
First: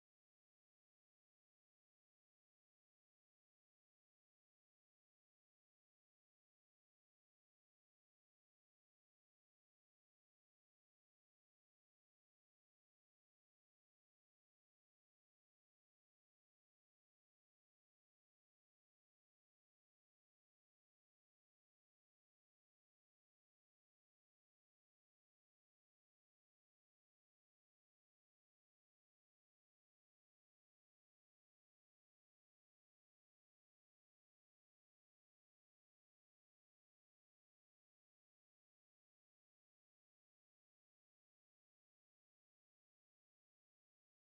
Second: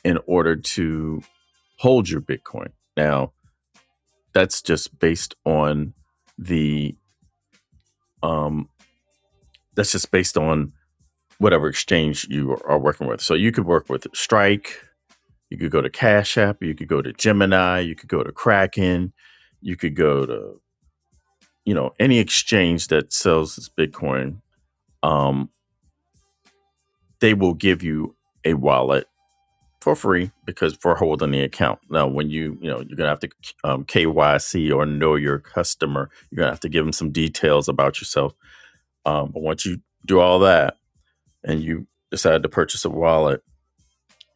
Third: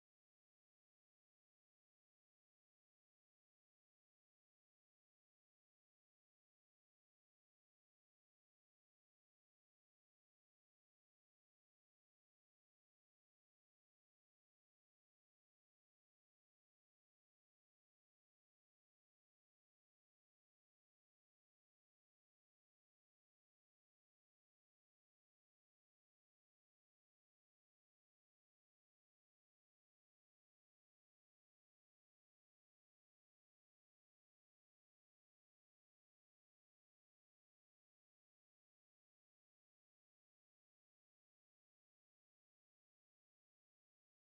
S1: in order to hold your Bitcoin. Now, that's just based on the um, that's just based on whatever exchange you are working with. So you could work with Strike, you could go to Cash App, you could go to Gemini, you could go to Kraken, you could go to you know any exchange that sells this bitcoin um they will give you a wallet for free because for holding the account now when you you know you're gonna have to um, kyc or know your customer you're gonna have to give them some details about yourself um, but once you do all that and you decide to purchase a wallet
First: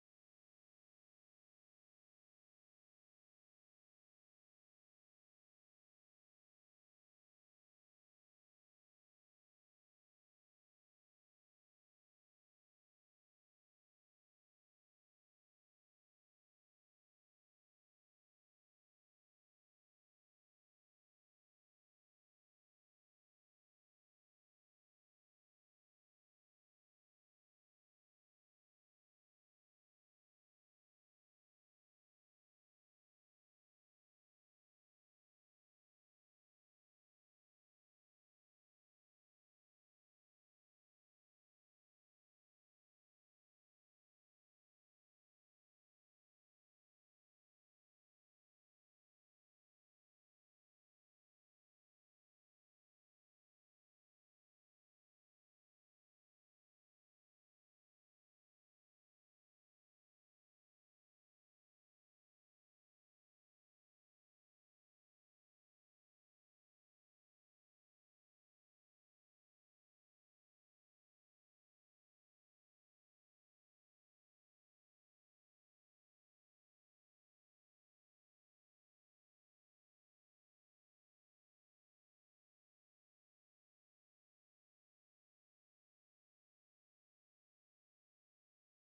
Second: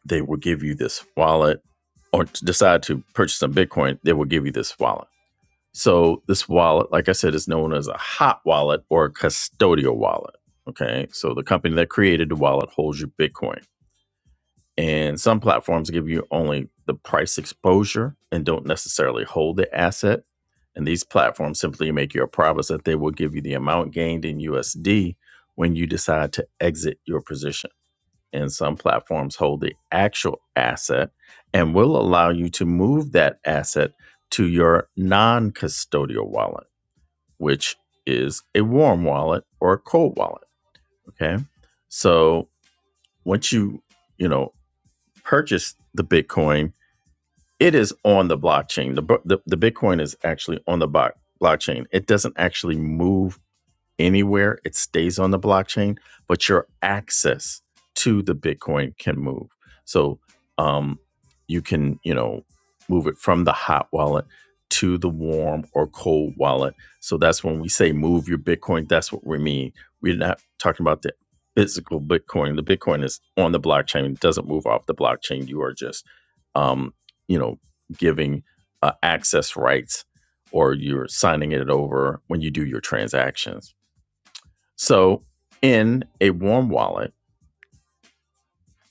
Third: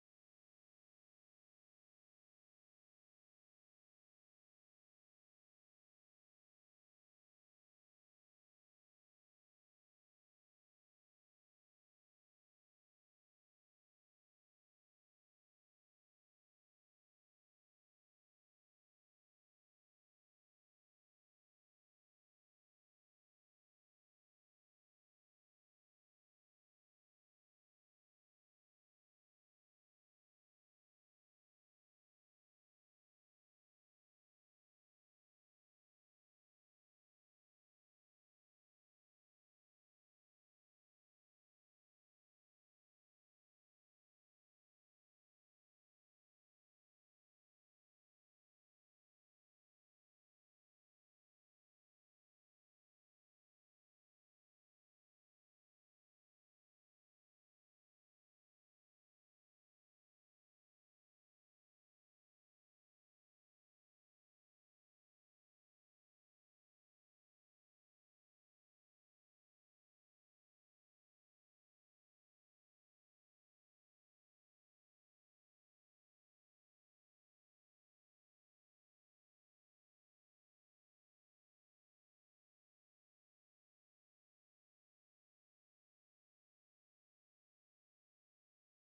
S1: they will give you this wallet or decide to purchase some bitcoin they will give you this wallet So this wallet, like I said, is known as a hot wallet or a custodial wallet. Okay. So the company that created the wallet holds your Bitcoin. And some platforms give you only the price exposure and don't necessarily hold the asset. And these platforms simply make you a promise that they will give you the amount gained in USD when you decide to exit your position. And some platforms hold the actual asset and will allow you to move that asset to your non custodial wallet which is a warm wallet or a cold wallet. Okay. So once you, you know, purchase the Bitcoin, it is on the blockchain. The, the, the Bitcoin is actually on the bo- blockchain. It doesn't actually move anywhere. It stays on the blockchain, but your access to the Bitcoin can move. So um, you can, you know, move it from the hot wallet to the warm or cold wallet. So that's when we say move your Bitcoin. That's what we mean. We're not talking about the physical Bitcoin. The Bitcoin is on the blockchain. It doesn't move off the blockchain. You are just, um, you know, giving uh, access rights or you're signing it over when you do your transactions so, in a warm wallet,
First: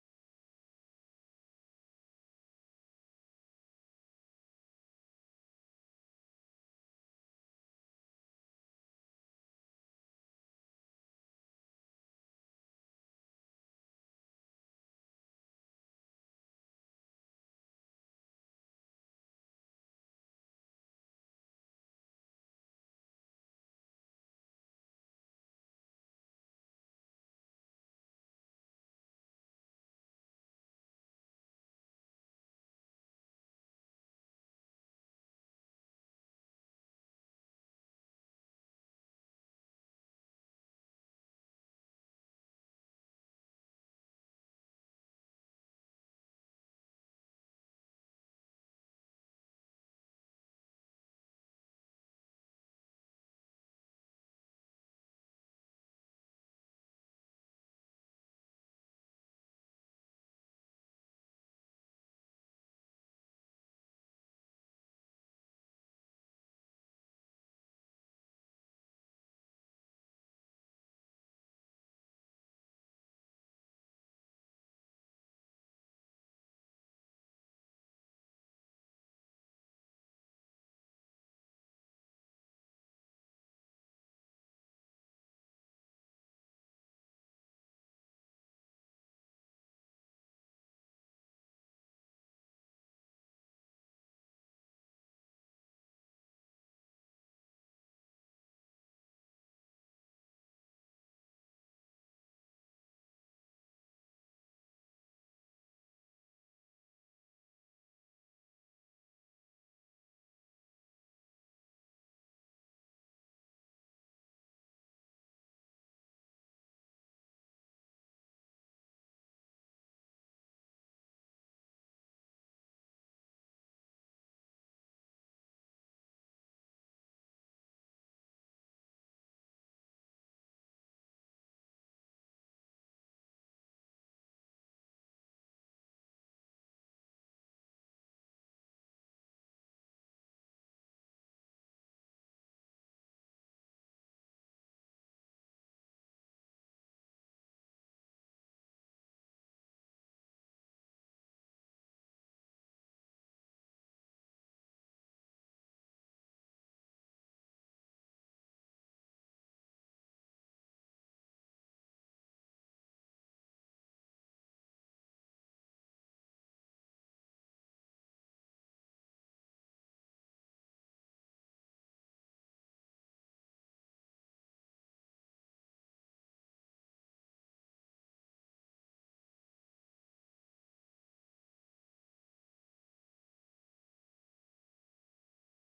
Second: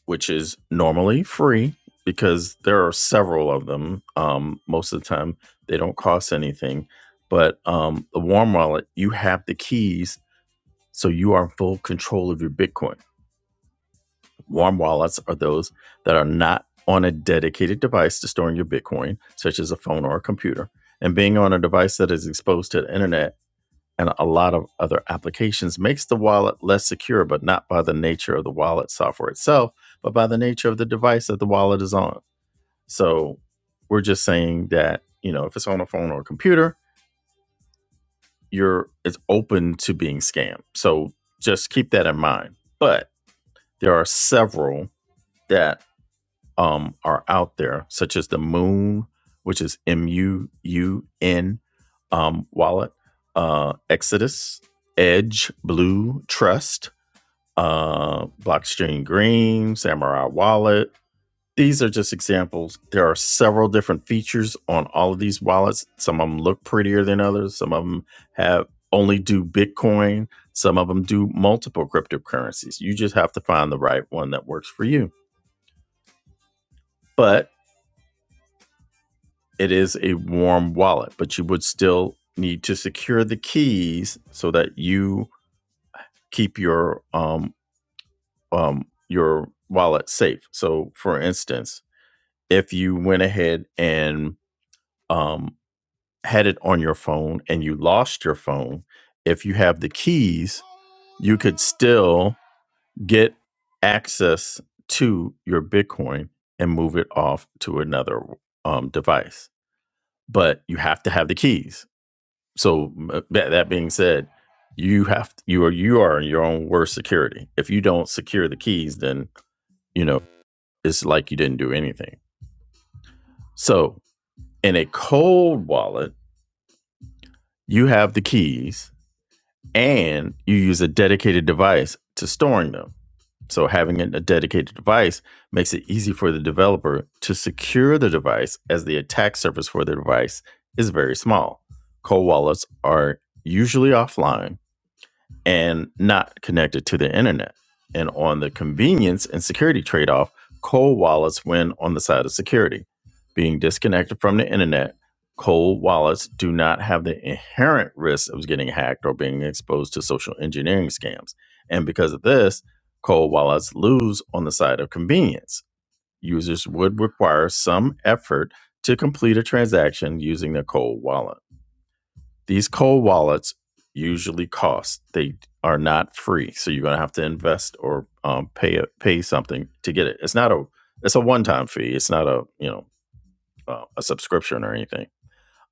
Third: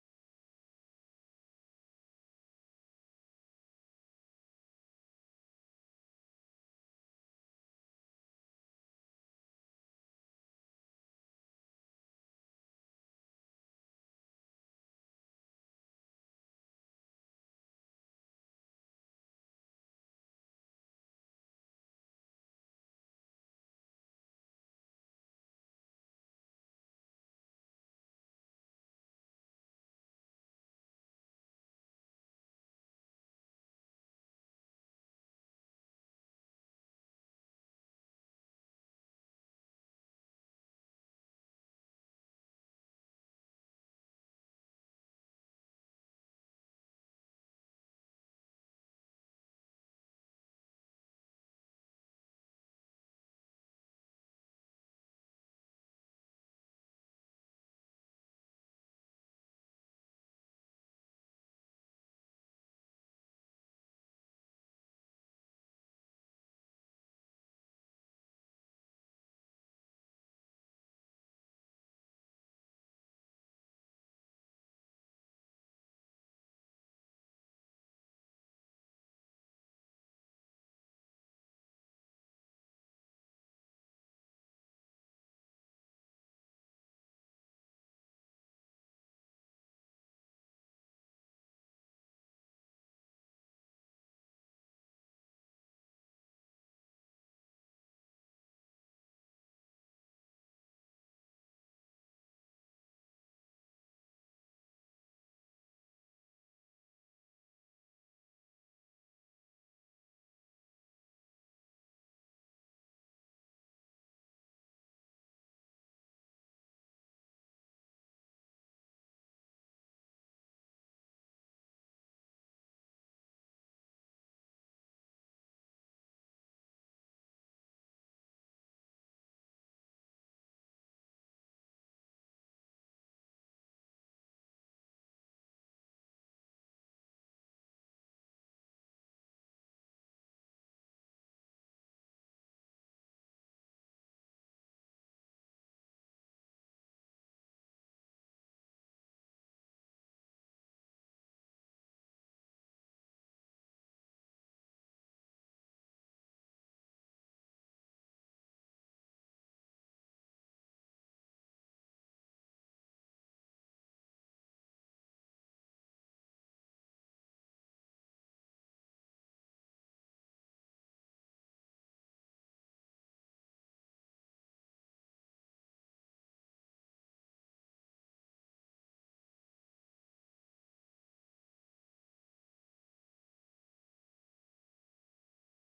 S1: which is normally free because there are several of them, um, most of the time they don't cost anything. But um, the warm wallet, you have the keys, so you are in full control of your Bitcoin. Warm wallets are those that are not on a dedicated device to storing your Bitcoin, such as a phone or a computer. And being on a device that is exposed to the internet and a lot of other applications makes the wallet less secure, but not by the nature of the wallet software itself, but by the nature of the device that the wallet is on. So we're just saying that, you know, if it's on a phone or a computer, you're it's open to being scammed. So just keep that in mind. But there are several that um, are out there, such as the Moon, which is M U U N um, wallet, uh, Exodus, Edge, Blue, Trust, uh, Blockstream Green, Samurai Wallet. These are just examples. There are several different features on all of these wallets. Some of them look prettier than others. Some of them have only do Bitcoin. Some of them do multiple cryptocurrencies. You just have to find the right one that works for you. But it is a warm wallet, but you would still need to secure the keys so that you keep your um, um, your wallet safe. So, for instance, if you went ahead and um, had it on your phone and you lost your phone, if you have the keys, you could still get access to your Bitcoin and move it off to another um, device. But you have to have the keys. So uh, that, that being said, you have to, you are you are your own worst security. If you don't secure the keys, then you know it's like you didn't do anything. So in a cold wallet you have the keys and you use a dedicated device to storing them. So, having a dedicated device makes it easy for the developer to secure the device as the attack surface for the device is very small. Cold wallets are usually offline and not connected to the internet. And on the convenience and security trade off, cold wallets win on the side of security. Being disconnected from the internet, cold wallets do not have the inherent risk of getting hacked or being exposed to social engineering scams. And because of this, cold wallets lose on the side of convenience. Users would require some effort to complete a transaction using their cold wallet. These cold wallets usually cost. They are not free, so you're going to have to invest or um, pay a, pay something to get it. It's not a it's a one time fee. It's not a you know uh, a subscription or anything.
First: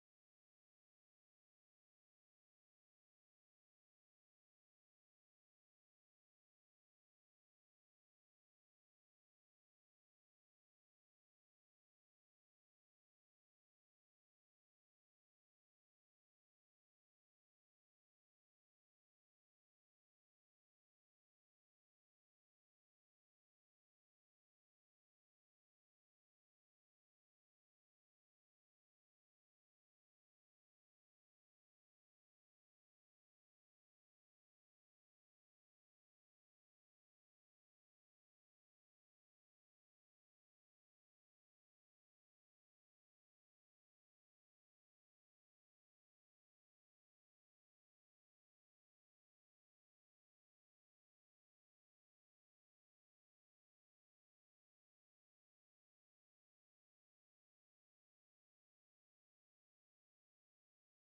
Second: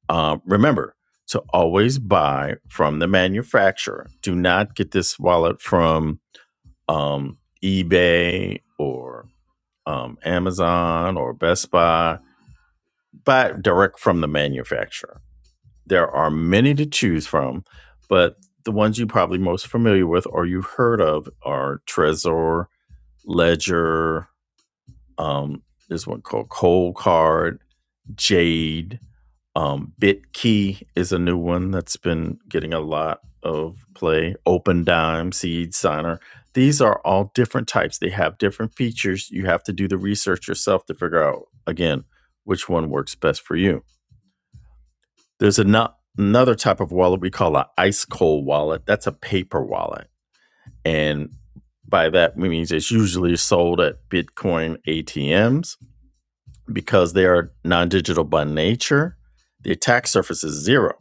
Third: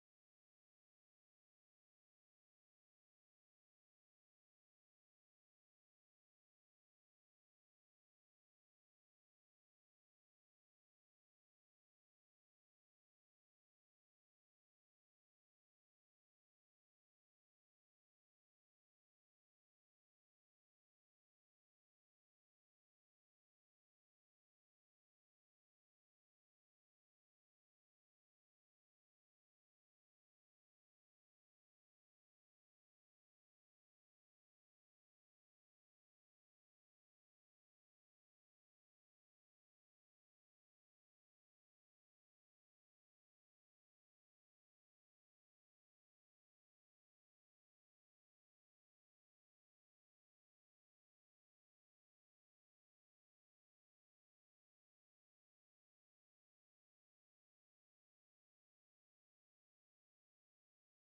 S1: Um, remember to always buy from the manufacturer. Do not get this wallet from um, eBay or um, Amazon or Best Buy. Buy direct from the manufacturer there are many to choose from, but the ones you're probably most familiar with or you've heard of are Trezor, Ledger, um, this one called Cold Card, Jade, um, BitKey is a new one that's been getting a lot of play. OpenDime, Dime, Seed Signer. These are all different types. They have different features. You have to do the research yourself to figure out, again, which one works best for you. There's ano- another type of wallet we call an ice cold wallet. That's a paper wallet. And by that, we mean it's usually sold at Bitcoin ATMs because they are non digital by nature. The attack surface is zero.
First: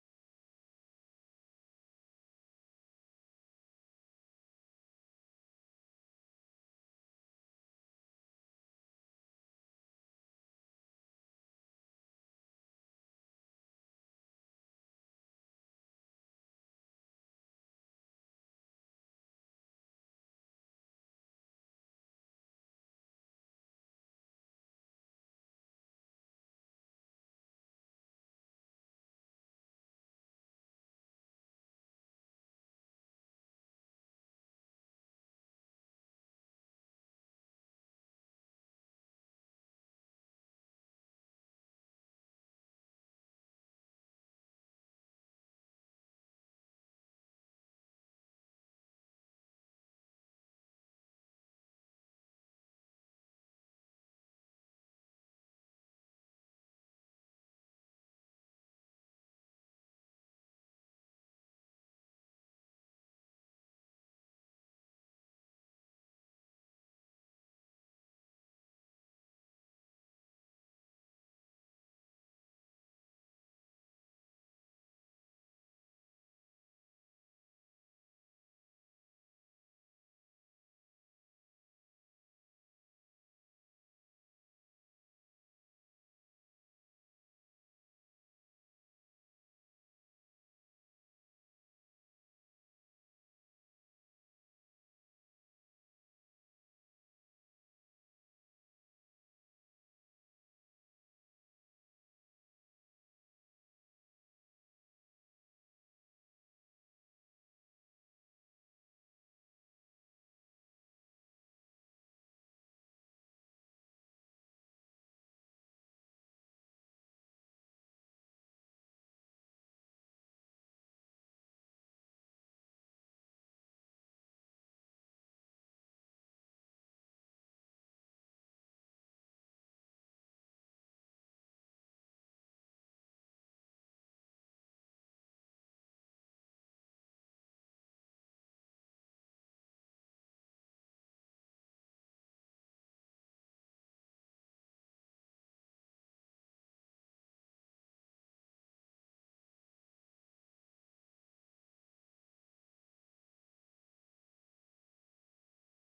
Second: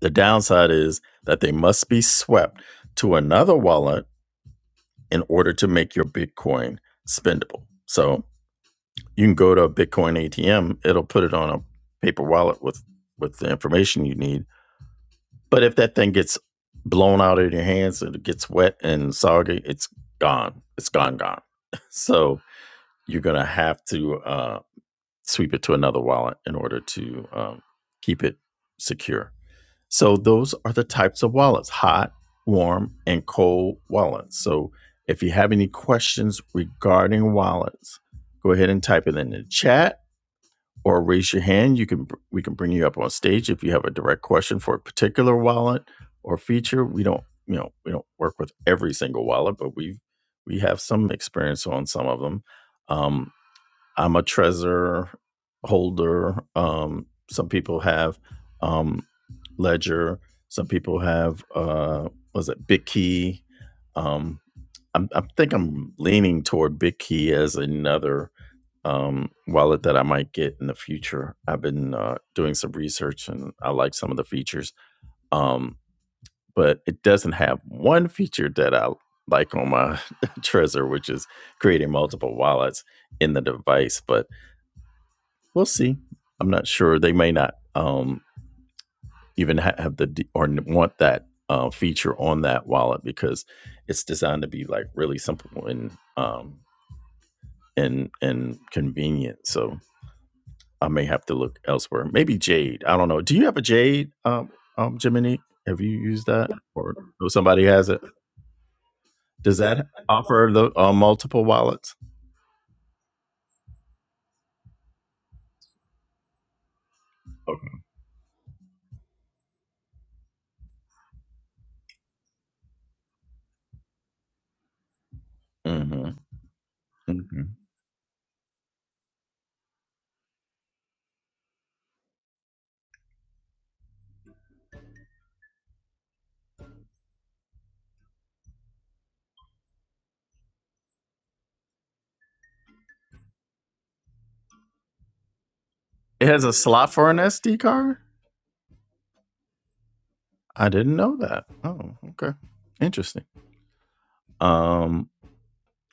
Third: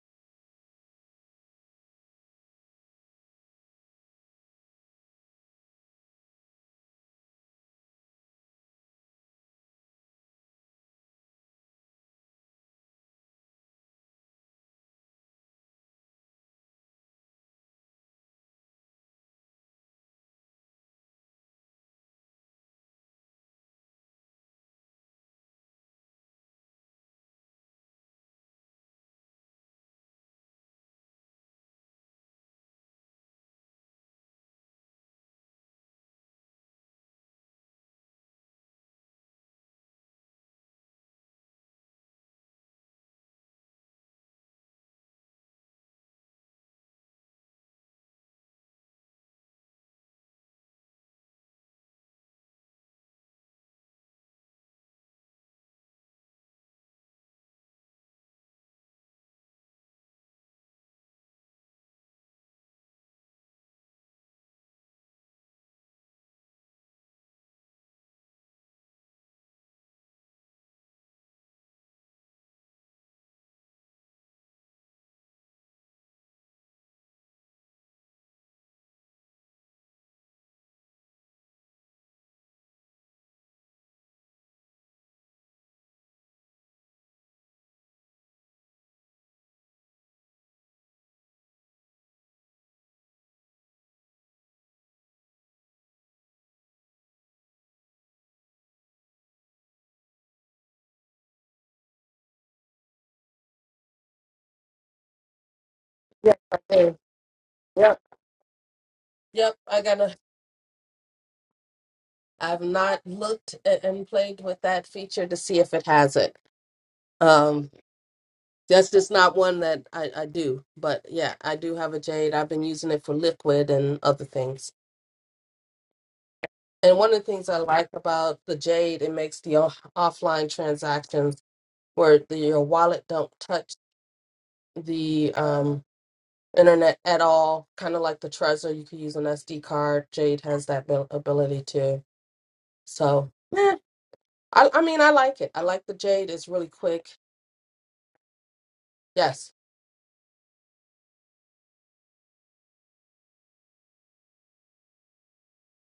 S1: The downside is that they must be swept to another wallet in order to make your Bitcoin spendable. So you can go to a Bitcoin ATM, it'll put it on a paper wallet with, with the information you need But if that thing gets blown out of your hands and it gets wet and soggy, it's gone. It's gone, gone. So you're gonna have to uh, sweep it to another wallet in order to um, keep it secure. So those are the types of wallets: hot, warm, and cold wallets. So if you have any questions regarding wallets, go ahead and type it in the chat or raise your hand. You can we can bring you up on stage if you have a direct question for a particular wallet or feature. We don't you know we don't work with every single wallet, but we we have some experience on some of them. Um, I'm a Trezor holder. Um, some people have um, Ledger. Some people have uh, was it BitKey. Um, I'm, I think I'm leaning toward BitKey as another um, wallet that I might get in the future. I've been uh, doing some research and I like some of the features, um, but it doesn't have one feature that I like on my Trezor, which is creating multiple wallets in the device. But we'll see. I'm not sure. They may not um, even ha- have the d- or n- want that uh, feature on that wallet because it's designed to be like really simple and um, and and convenient. So I may have to look elsewhere. Maybe Jade. I don't know. Do you have a Jade, um, um, Jiminy? Have you used
S2: yep
S1: that,
S2: right
S1: or
S2: there.
S1: oh, somebody has
S2: yep
S1: it?
S2: yep
S1: Does
S2: i
S1: that
S2: gotta
S1: offer the uh, multiple wallets?
S2: i've not looked at and played with that feature to see if it has it
S1: Okay.
S2: um that's just not one that I, I do but yeah i do have a jade i've been using it for liquid and other things
S1: hmm
S2: And one of the
S1: hmm
S2: things I like about the Jade, it makes the off- offline transactions where the, your wallet don't touch the um, internet at all. Kind of like the Trezor, you could use an SD card. Jade has that abil- ability too. So, yeah, I, I mean, I like it. I like the
S1: It
S2: Jade.
S1: has
S2: It's
S1: a
S2: really
S1: slot for
S2: quick.
S1: an SD card.
S2: Yes.
S1: I didn't know that. Oh, okay. Interesting. Um,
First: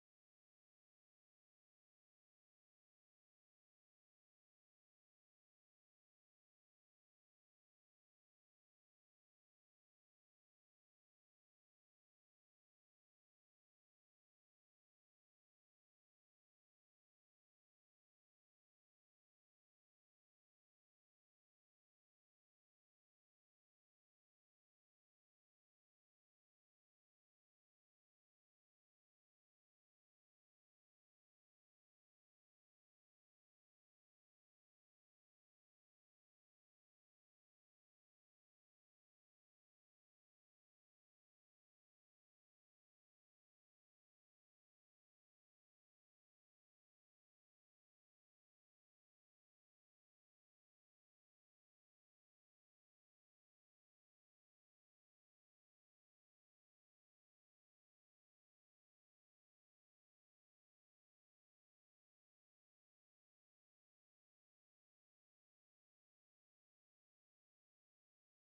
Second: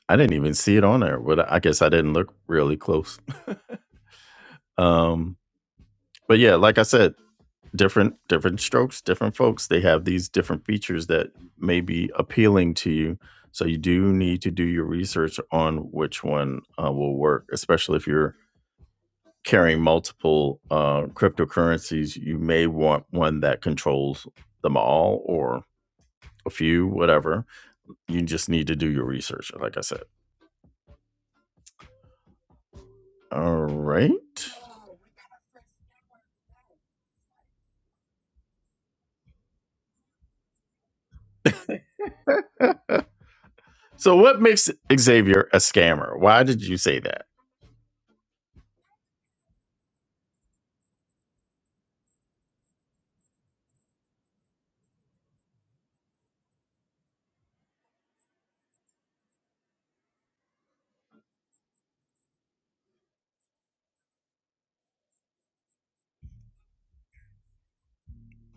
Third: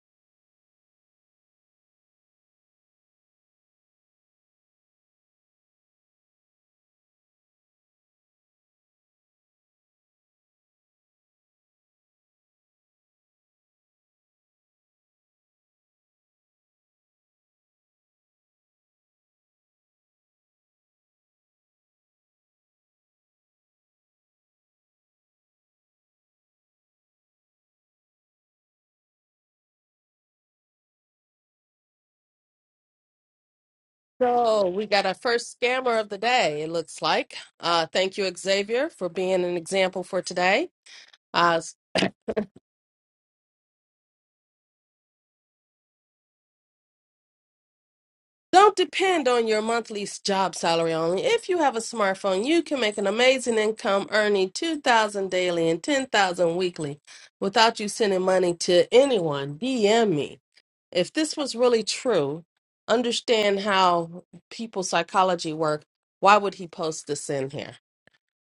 S1: I didn't even see it on there, but I guess I didn't look really close. Um, but yeah, like I said, different different strokes different folks they have these different features that may be appealing to you so you do need to do your research on which one uh, will work especially if you're carrying multiple uh, cryptocurrencies you may want one that controls them all or a few whatever you just need to do your research like i said all right
S2: So we got our first scammer of the day. It looks like. Uh, thank you, Xavier, for being an example for today. Uh,
S1: So, what makes Xavier a scammer? Why did you say that?
S2: Don't depend on your monthly s- job salary only. If you have a smartphone, you can make an amazing income earning 2000 daily and 10000 weekly without you sending money to anyone. DM me. If this was really true, understand how people's psychology work. Why would he post this in here?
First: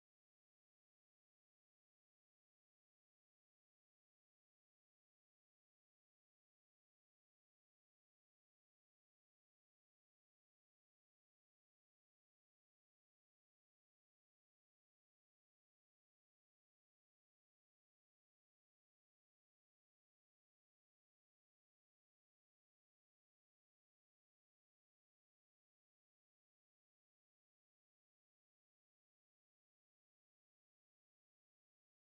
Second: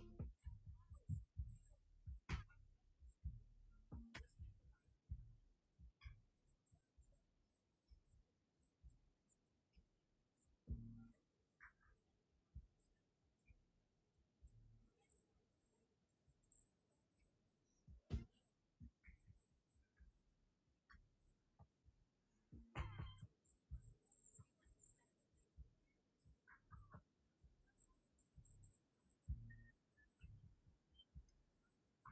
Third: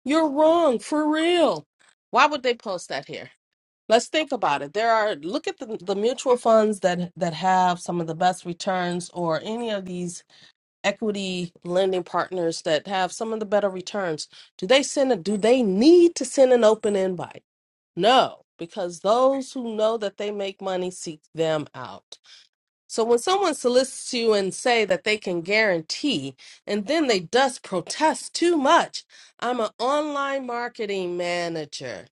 S2: You're wrong, for real. Why would they post that here? Let's think about it. There are look at the, the mutual funds that that have some of the best returns or any of these equity lending partners that have some of the better returns do they send a do they need to send an open invite no because those who know that they make money seek them out so when someone solicits you and say that they can guarantee and then they just protest too much i'm an online marketing manager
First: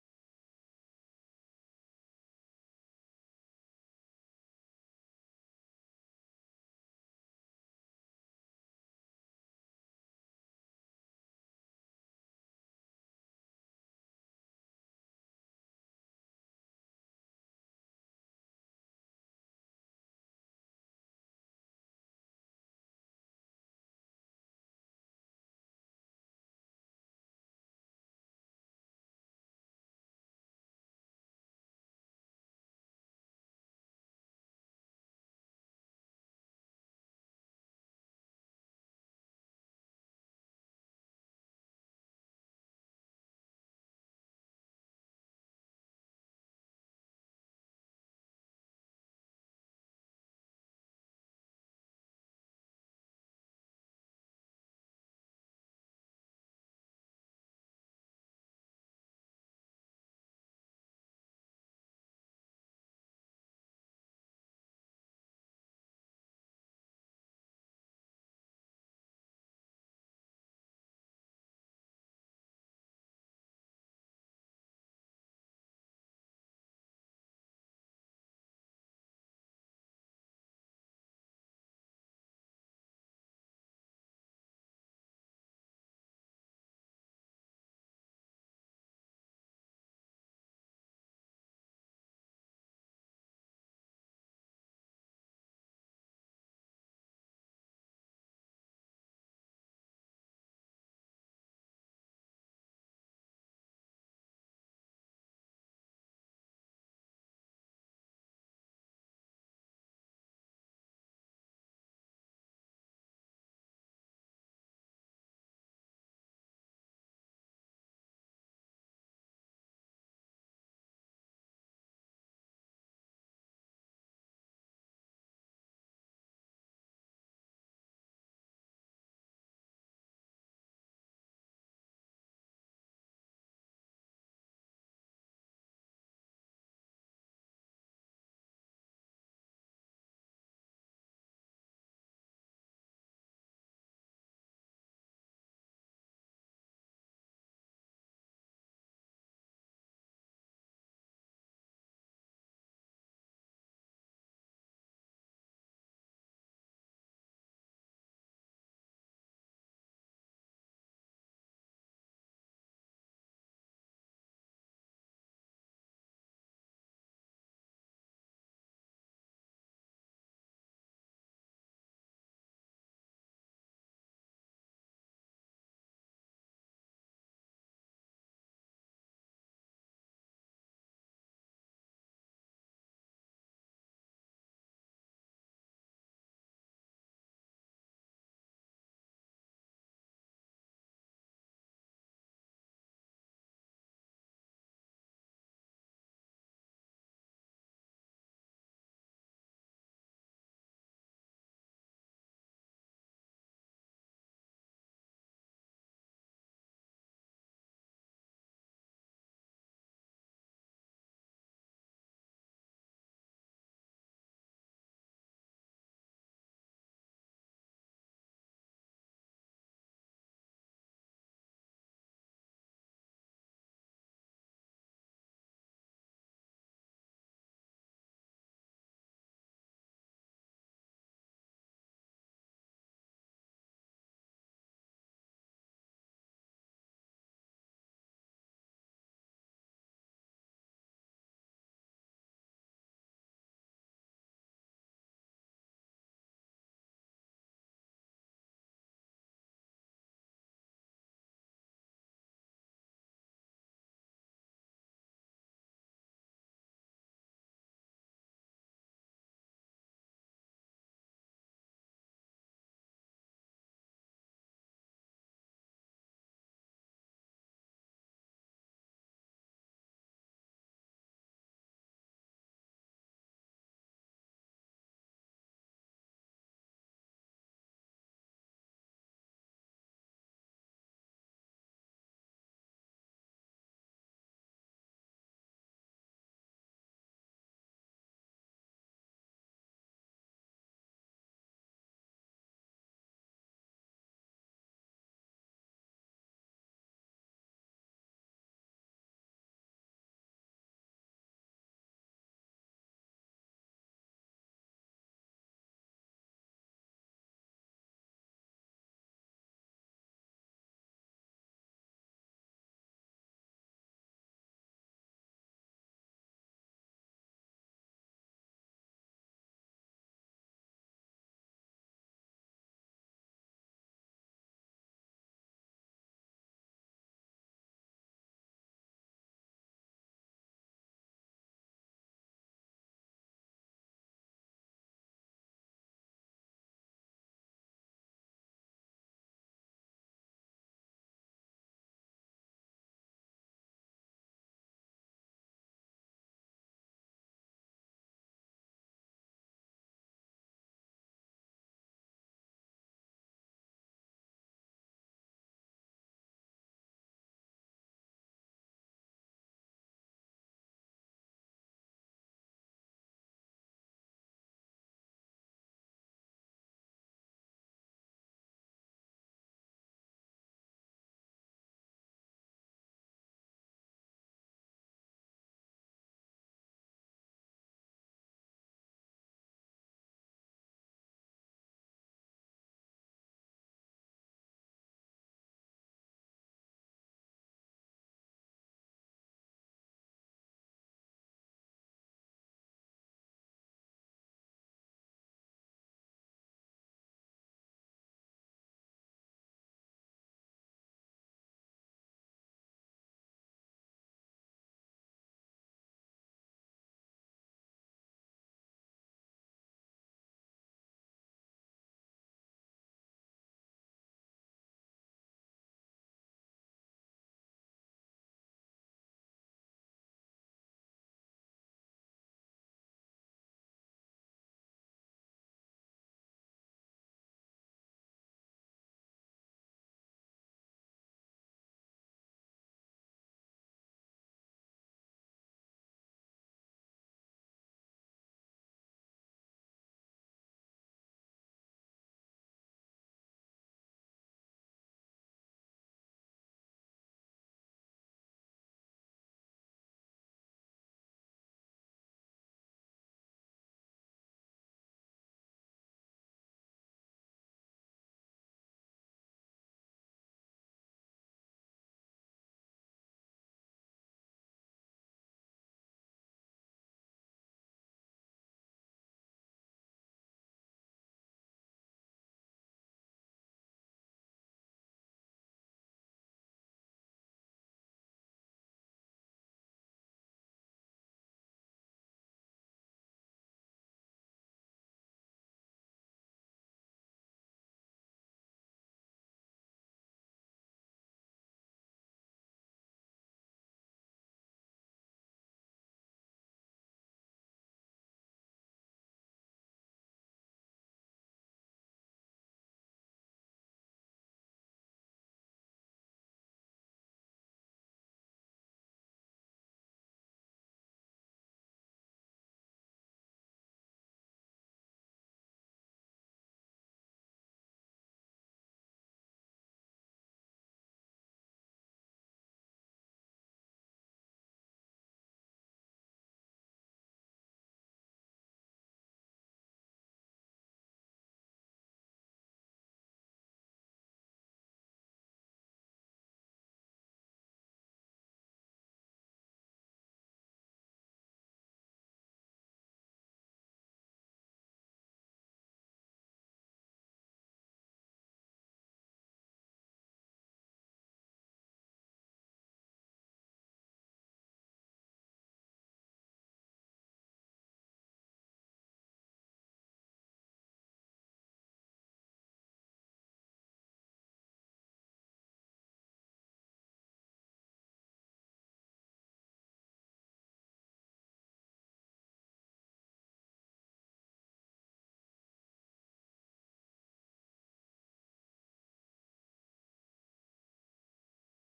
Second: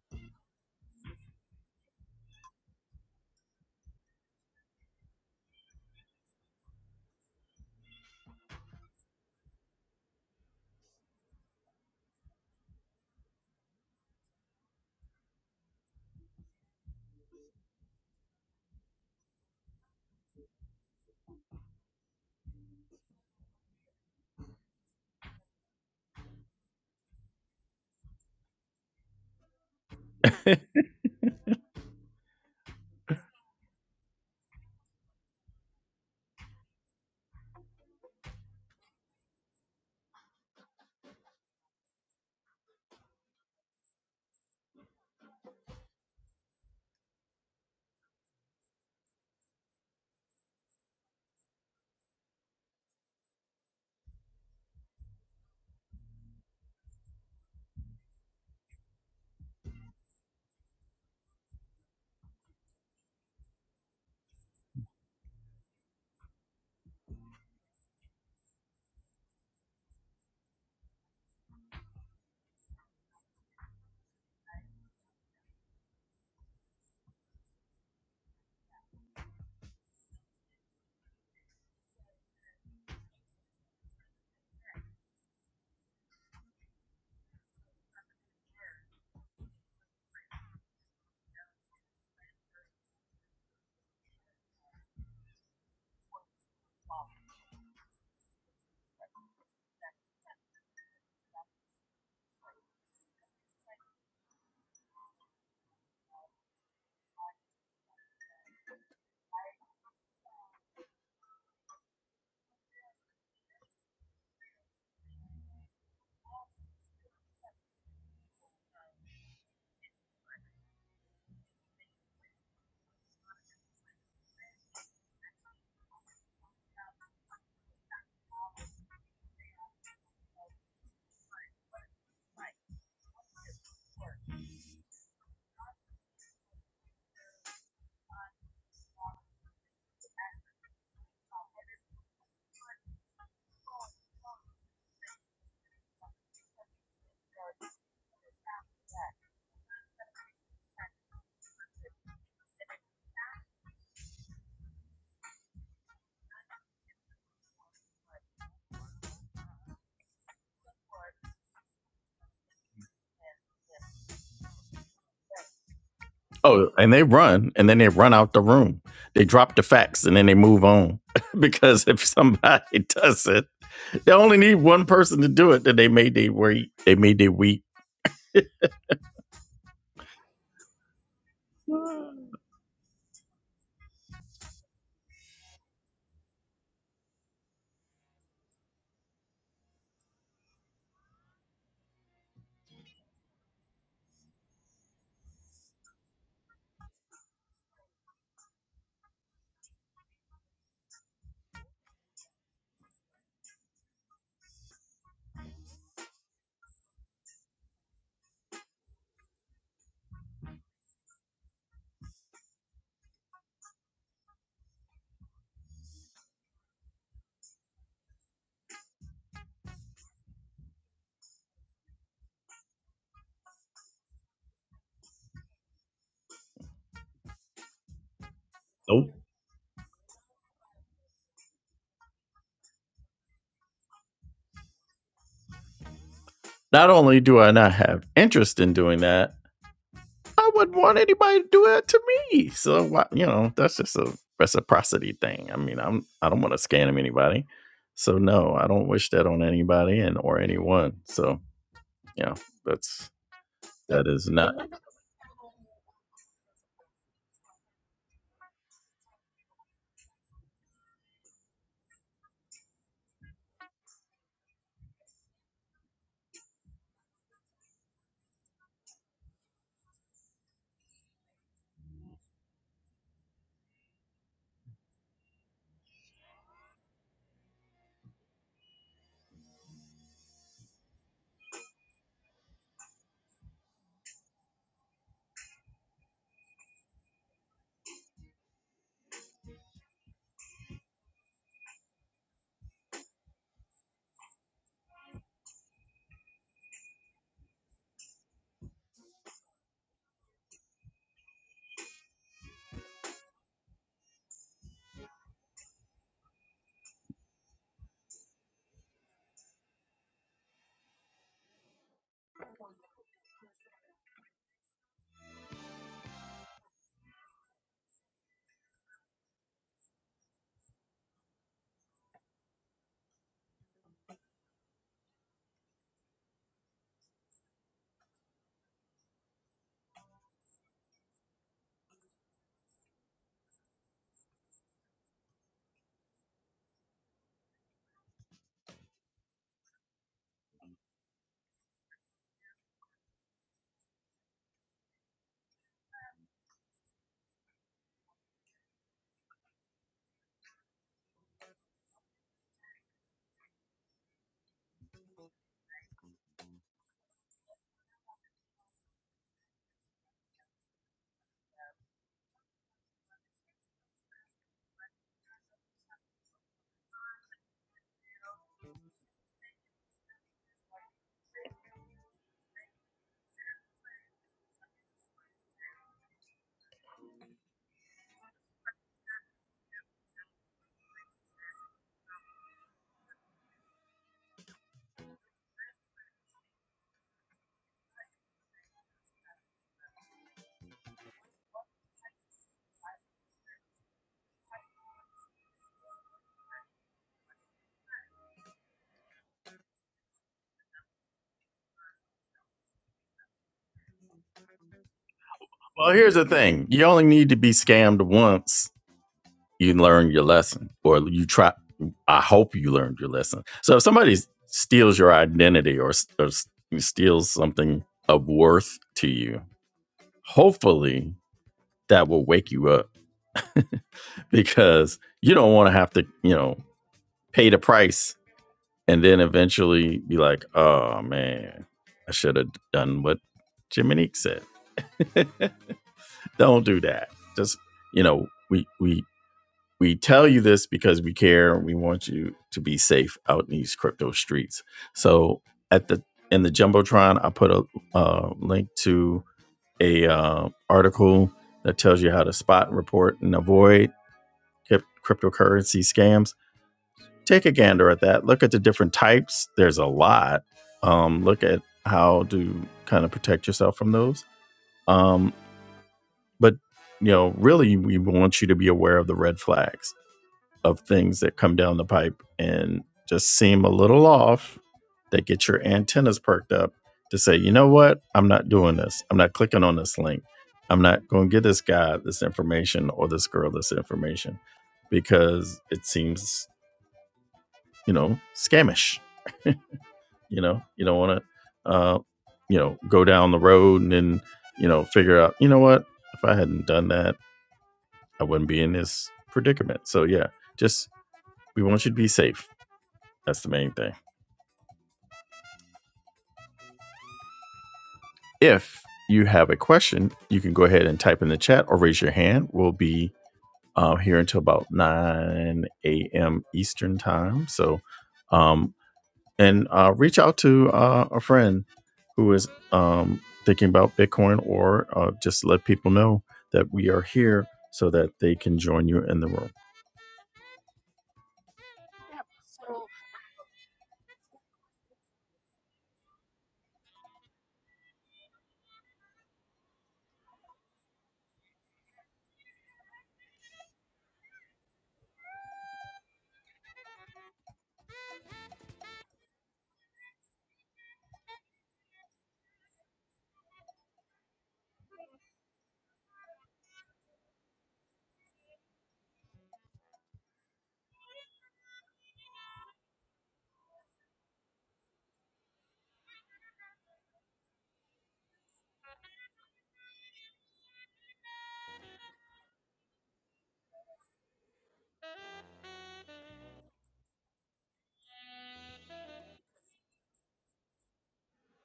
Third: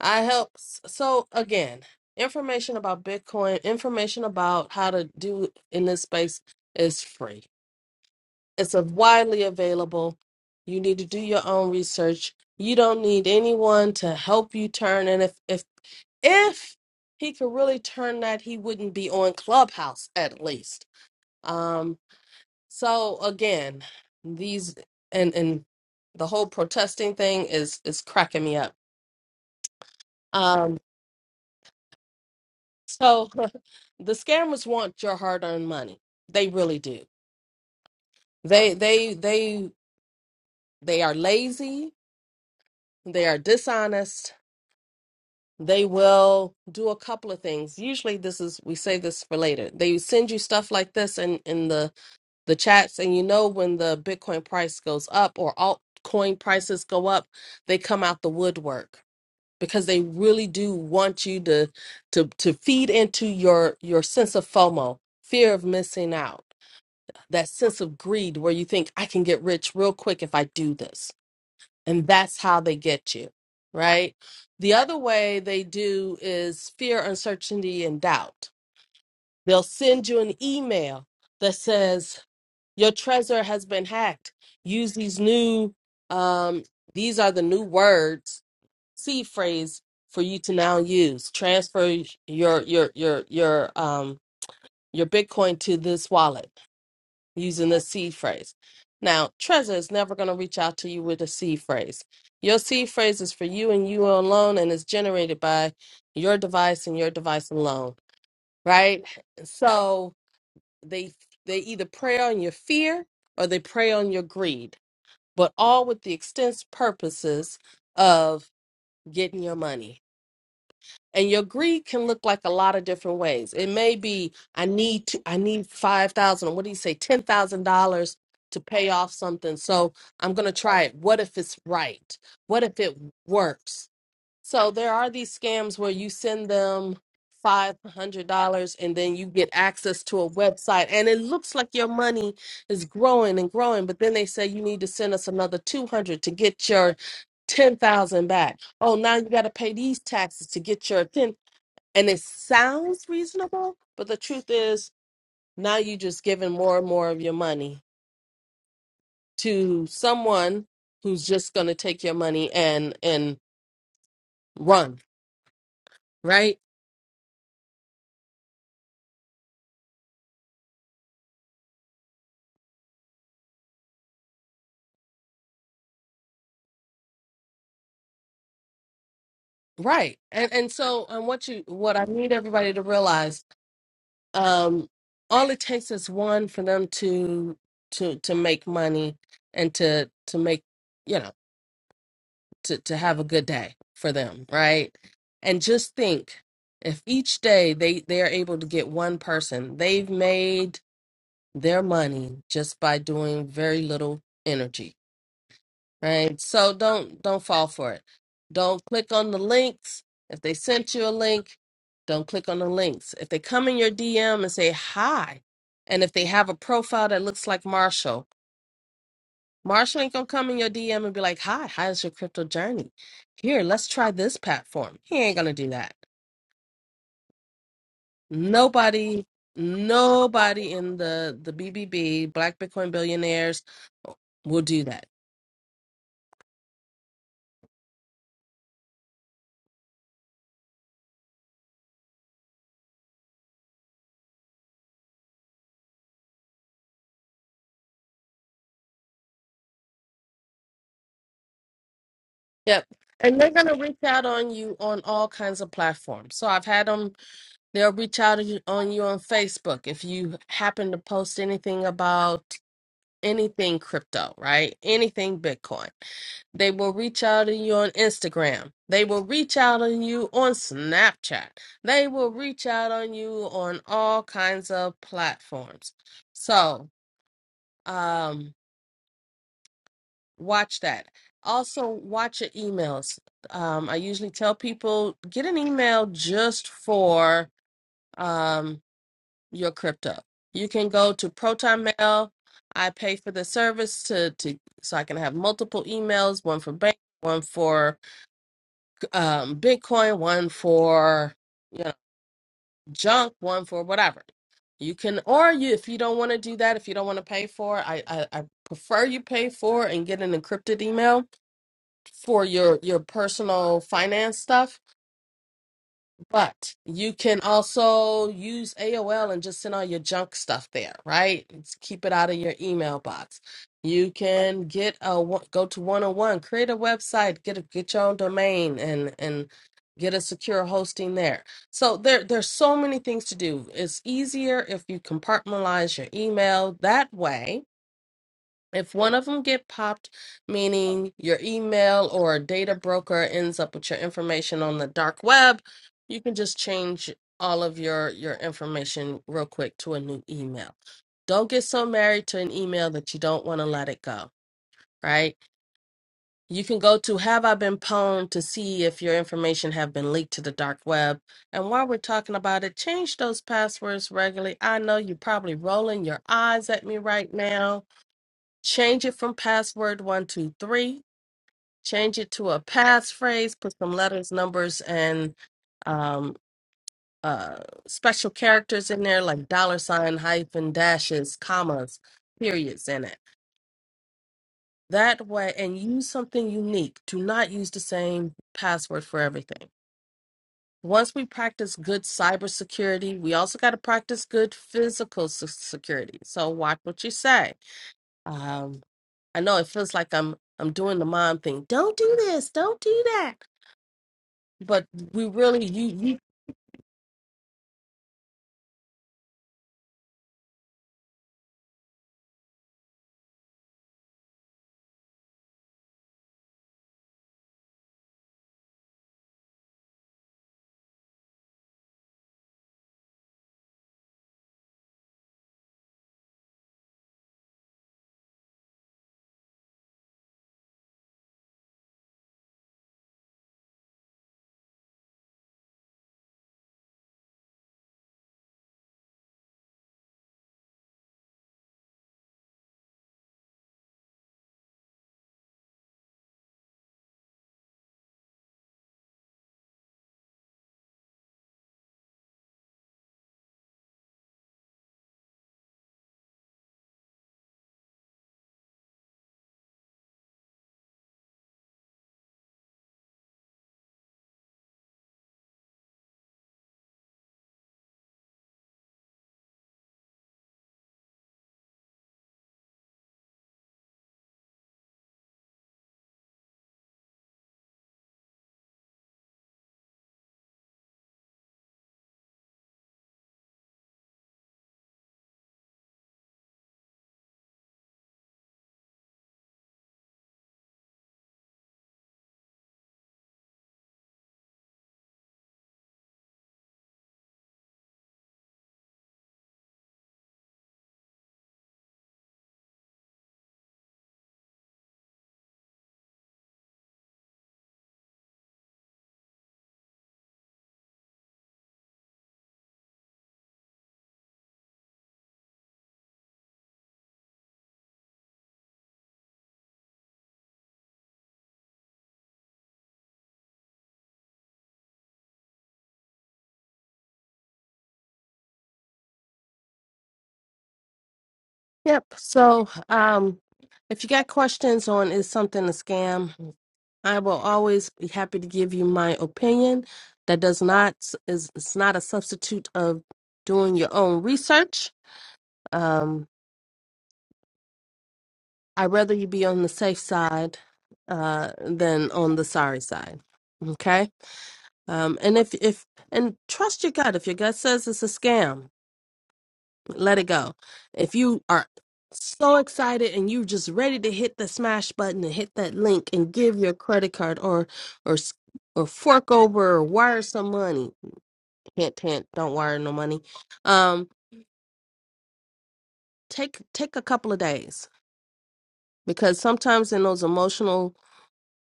S2: i help so again information about bitcoin information about how to do in this space is free it's a widely available. You need to do your own research. You don't need anyone to help you turn. And if if if he could really turn that, he wouldn't be on Clubhouse at least. Um, so again, these and and the whole protesting thing is is cracking me up. Um, so the scammers want your hard-earned money. They really do. They they they they are lazy. They are dishonest they will do a couple of things usually this is we say this for later they send you stuff like this in in the the chats and you know when the bitcoin price goes up or altcoin prices go up they come out the woodwork because they really do want you to to to feed into your your sense of fomo fear of missing out that sense of greed where you think i can get rich real quick if i do this and that's how they get you, right? The other way they do is fear, uncertainty, and doubt. They'll send you an email that says, Your treasure has been hacked. Use these new, um, these are the new words, C phrase for you to now use. Transfer your, your, your, your, um, your Bitcoin to this wallet using the C phrase. Now, Trezor is never going to reach out to you with a C phrase. Your C phrase is for you and you alone and is generated by your device and your device alone, right? So they they either prey on your fear or they prey on your greed, but all with the extense purposes of getting your money and your greed can look like a lot of different ways. It may be I need to I need five thousand or what do you say, ten thousand dollars to pay off something. So I'm gonna try it. What if it's right? What if it works? So there are these scams where you send them five hundred dollars and then you get access to a website and it looks like your money is growing and growing, but then they say you need to send us another two hundred to get your ten thousand back. Oh, now you gotta pay these taxes to get your ten and it sounds reasonable, but the truth is now you just giving more and more of your money to someone who's just gonna take your money and and run, right?
S1: Oh, and they run, and then they run out the room. They drop the facts, and then they move on. because if somebody does it, they only need one person to do it. That they made they weak. They made they weak.
S2: Right. And and so and what you what I need everybody to realize, um, all it takes is one for them to to to make money and to to make you know, to, to have a good day for them, right? And just think if each day they they are able to get one person, they've made their money just by doing very little energy Right. So don't don't fall for it. Don't click on the links. If they sent you a link, don't click on the links. If they come in your DM and say hi, and if they have a profile that looks like Marshall, Marshall ain't gonna come in your DM and be like, Hi, how's your crypto journey? Here, let's try this platform. He ain't gonna do that.
S1: Nope.
S2: Nobody, nobody in the the BBB, Black Bitcoin billionaires, We'll do that.
S1: Not only do I not have interest in doing that, I wouldn't want anybody to do that to me. So you know, that's just a reciprocity thing. I mean, I'm I don't want to scam anybody. So no, I don't wish that on anybody and or anyone. So yeah,
S2: Yep.
S1: that's
S2: And they're going to reach
S1: that
S2: out
S1: is
S2: on
S1: not.
S2: you on all kinds of platforms. So I've had them, they'll reach out on you on you on Facebook. If you happen to post anything about anything crypto, right? Anything Bitcoin. They will reach out to you on Instagram. They will reach out on you on Snapchat. They will reach out on you on all kinds of platforms. So, um, watch that. Also, watch your emails. Um, I usually tell people get an email just for. um. your crypto. You can go to Proton Mail. I pay for the service to, to so I can have multiple emails, one for bank, one for um, Bitcoin, one for you know junk, one for whatever. You can or you if you don't want to do that, if you don't want to pay for, it, I, I I prefer you pay for and get an encrypted email for your your personal finance stuff But you can also use AOL and just send all your junk stuff there, right? Let's keep it out of your email box. You can get a one- go to 101, create a website, get a, get your own domain and and get a secure hosting there. So there there's so many things to do. It's easier if you compartmentalize your email that way if one of them get popped, meaning your email or a data broker ends up with your information on the dark web, you can just change all of your your information real quick to a new email. Don't get so married to an email that you don't want to let it go, right? You can go to Have I Been Pwned to see if your information have been leaked to the dark web. And while we're talking about it, change those passwords regularly. I know you're probably rolling your eyes at me right now Change it from password one, two, three. Change it to a passphrase. Put some letters, numbers, and um, uh, special characters in there like dollar sign, hyphen, dashes, commas, periods in it. That way, and use something unique. Do not use the same password for everything. Once we practice good cybersecurity, we also got to practice good physical se- security. So watch what you say Um, I know it feels like I'm I'm doing the mom thing. Don't do this, don't do that. But we really
S1: Well,
S2: you
S1: here's
S2: you
S1: the thing: you only need to be scammed once you learn your lesson or you try i hope you learned your lesson so if somebody steals your identity or, or steals something of worth to you hopefully that will wake you up because you don't want to have to you know pay the price and then eventually be like oh man i should have done what jiminique said don't do that just you know we we we tell you this because we care. We want you to be safe out in these crypto streets. So at the in the jumbotron, I put a uh, link to a uh, article that tells you how to spot, report, and avoid cryptocurrency scams. Take a gander at that. Look at the different types. There's a lot. Um, look at how to kind of protect yourself from those. Um, but you know, really, we want you to be aware of the red flags of things that come down the pipe and just seem a little off that get your antennas perked up to say, you know what? I'm not doing this. I'm not clicking on this link. I'm not going to give this guy this information or this girl this information because it seems, you know, scamish. You know, you don't want to, uh, you know, go down the road and then, you know, figure out, you know what? If I hadn't done that, I wouldn't be in this predicament. So, yeah, just we want you to be safe. That's the main thing. If you have a question, you can go ahead and type in the chat or raise your hand. We'll be uh, here until about 9 a.m. Eastern time. So, um, and uh, reach out to uh, a friend who is um, thinking about Bitcoin or uh, just let people know that we are here so that they can join you in the room.
S2: Yep. So um if you got questions on is something a scam, I will always be happy to give you my opinion. That does not is it's not a substitute of doing your own research. Um I'd rather you be on the safe side uh than on the sorry side. Okay? Um, and if if and trust your gut. If your gut says it's a scam, let it go. If you are so excited and you're just ready to hit the smash button and hit that link and give your credit card or or s- or fork over or wire some money. Hint, hint. Don't wire no money. Um, take take a couple of days because sometimes in those emotional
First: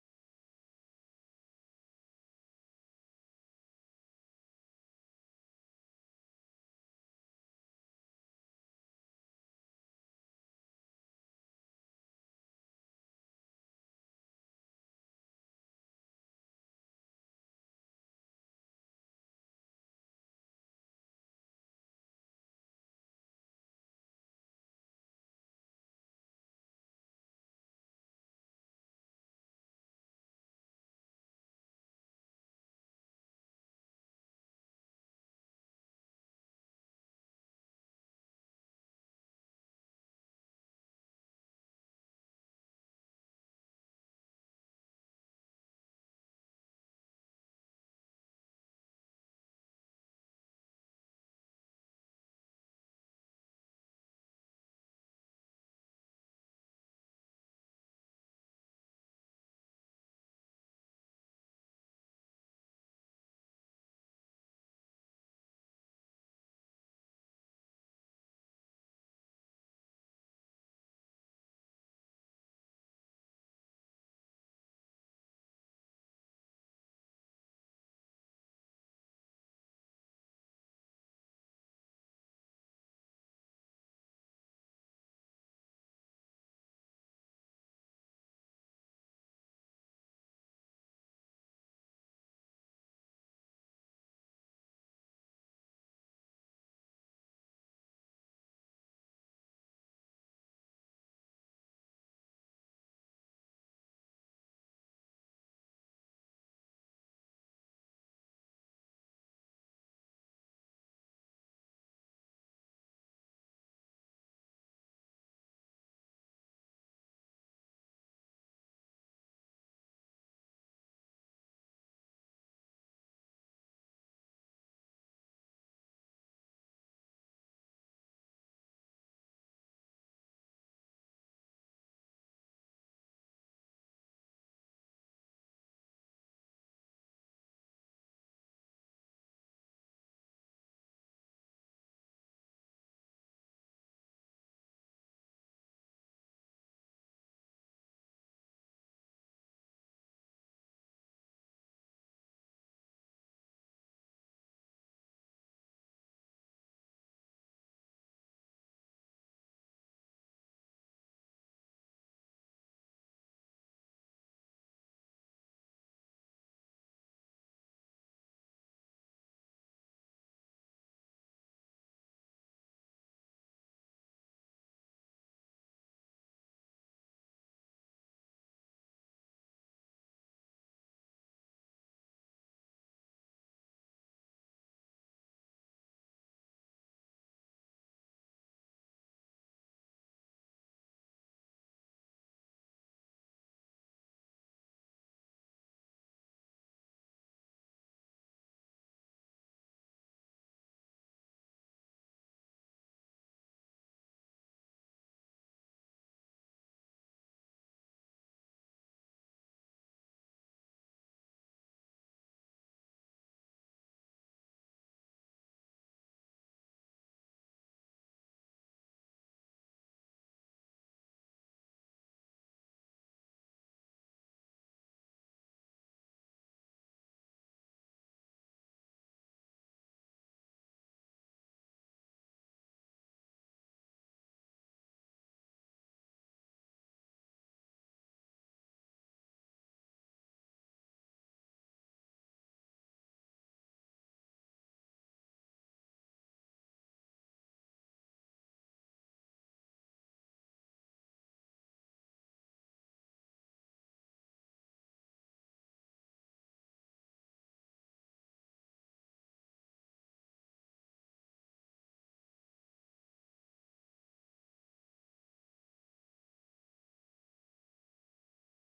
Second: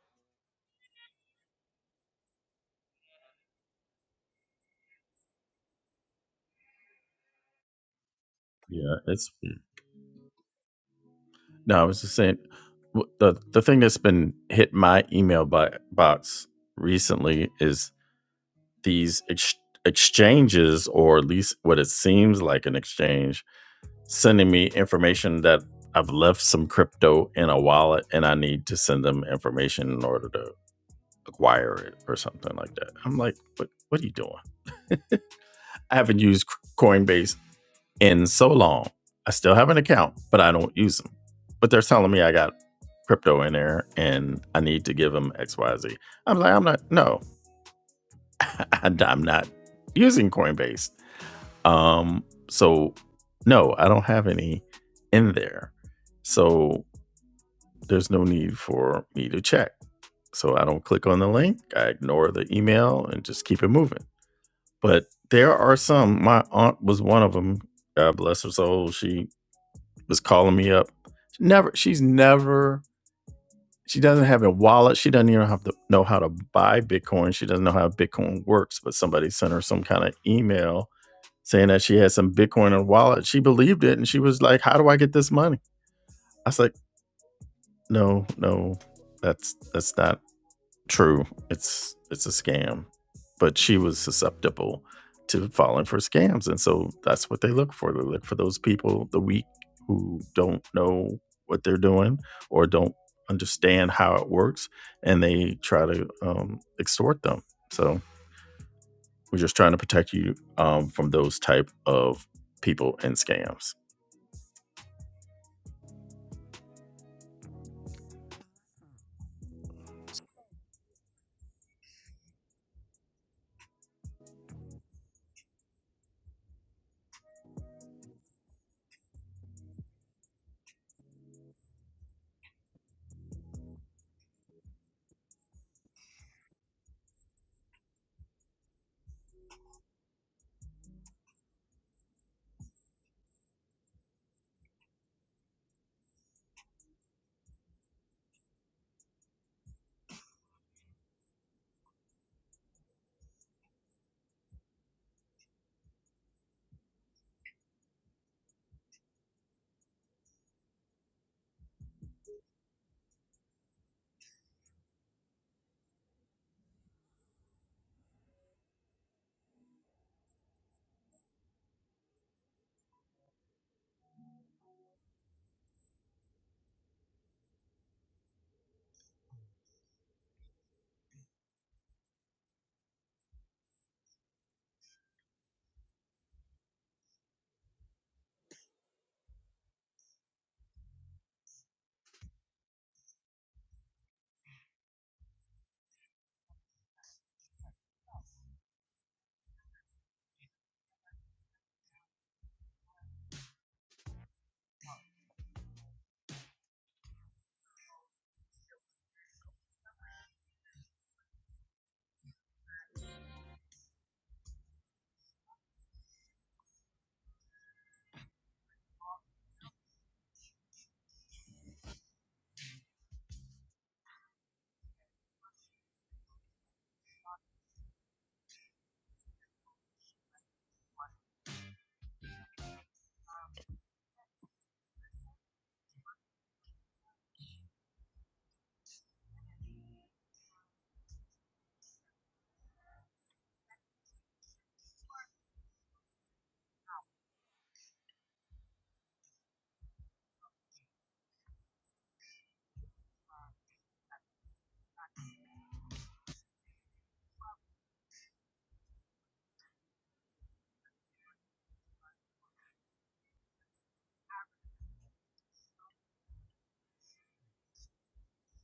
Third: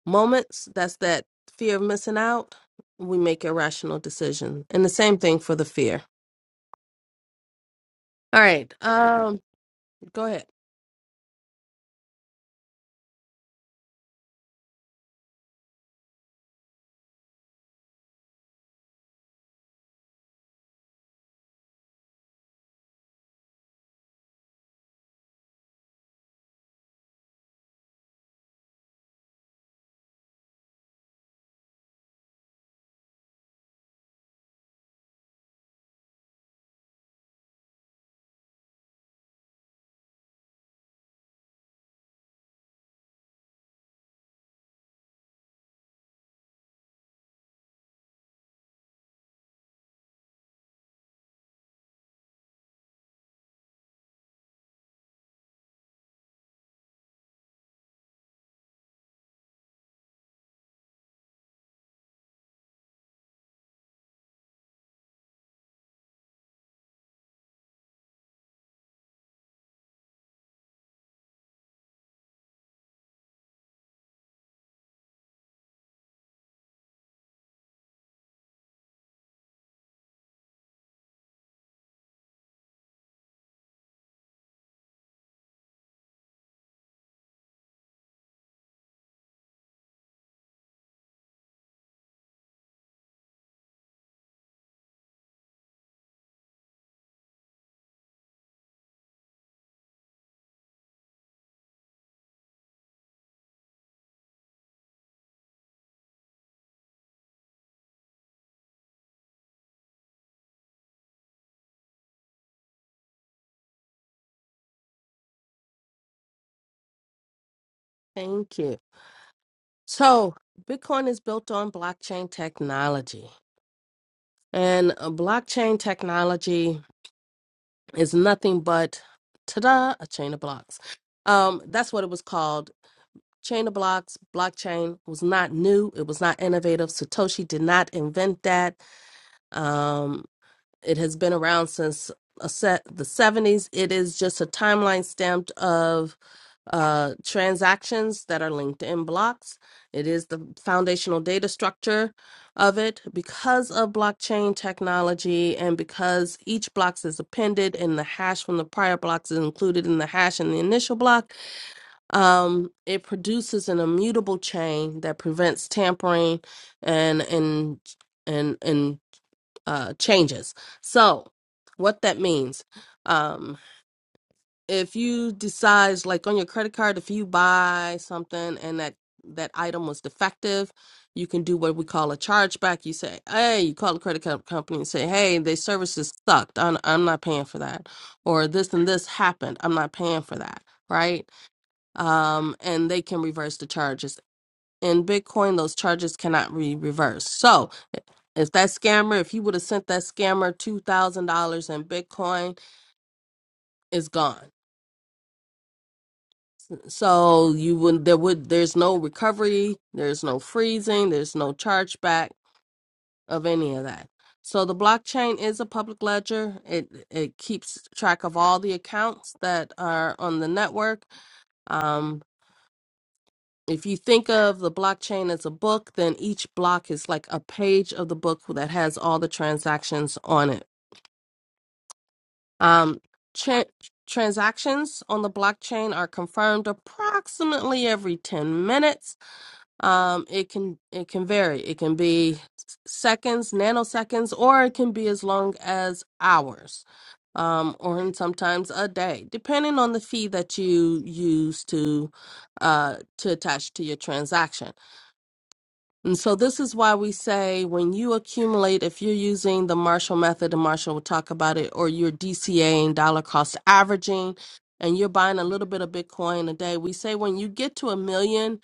S2: moments, that's that fear of missing out. We make irrational decisions, and the same thing for the fear. All right.
S1: Yeah, it's
S2: Um. Go ahead.
S1: no, I was just saying the the thing that's been hit my email by, box recently is these ex- exchanges, or at least what it seems like an exchange, sending me information that I've left some crypto in a wallet and I need to send them information in order to acquire it or something like that. I'm like, what, what are you doing? I haven't used Coinbase in so long. I still have an account, but I don't use them. But they're telling me I got crypto in there and I need to give them X, Y, am like, I'm not, no, I'm not using Coinbase. Um, so no, I don't have any in there. So there's no need for me to check. So I don't click on the link, I ignore the email and just keep it moving. But there are some, my aunt was one of them. God bless her soul. She was calling me up. She Never, she's never, she doesn't have a wallet. She doesn't even have to know how to buy Bitcoin. She doesn't know how Bitcoin works, but somebody sent her some kind of email saying that she had some Bitcoin in her wallet. She believed it and she was like, How do I get this money? I was like, No, no, that's that's not true. It's it's a scam. But she was susceptible to falling for scams. And so that's what they look for. They look for those people, the weak who don't know what they're doing or don't understand how it works, and they try to um, extort them. So we're just trying to protect you um, from those type of people and scams.
S2: Thank you. So, Bitcoin is built on blockchain technology, and uh, blockchain technology is nothing but ta-da, a chain of blocks. Um, that's what it was called. Chain of blocks, blockchain was not new. It was not innovative. Satoshi did not invent that. Um. It has been around since a set the 70s. It is just a timeline stamped of uh, transactions that are linked in blocks. It is the foundational data structure of it because of blockchain technology and because each blocks is appended and the hash from the prior blocks is included in the hash in the initial block. Um, it produces an immutable chain that prevents tampering and and and and uh, changes. So, what that means, um, if you decide, like on your credit card, if you buy something and that that item was defective, you can do what we call a chargeback. You say, hey, you call the credit card company and say, hey, their services sucked. I'm, I'm not paying for that. Or this and this happened. I'm not paying for that. Right. Um, and they can reverse the charges. In Bitcoin, those charges cannot be reversed. So, if that scammer, if he would have sent that scammer two thousand dollars in Bitcoin, it's gone. So you would there would there's no recovery, there's no freezing, there's no chargeback of any of that. So the blockchain is a public ledger. It it keeps track of all the accounts that are on the network. Um, if you think of the blockchain as a book, then each block is like a page of the book that has all the transactions on it Um, tra- transactions on the blockchain are confirmed approximately every 10 minutes. Um, it can it can vary. It can be s- seconds, nanoseconds, or it can be as long as hours, um, or in sometimes a day, depending on the fee that you use to uh, to attach to your transaction. And so this is why we say when you accumulate, if you're using the Marshall method, and Marshall will talk about it, or you're DCAing dollar cost averaging, and you're buying a little bit of Bitcoin a day, we say when you get to a million,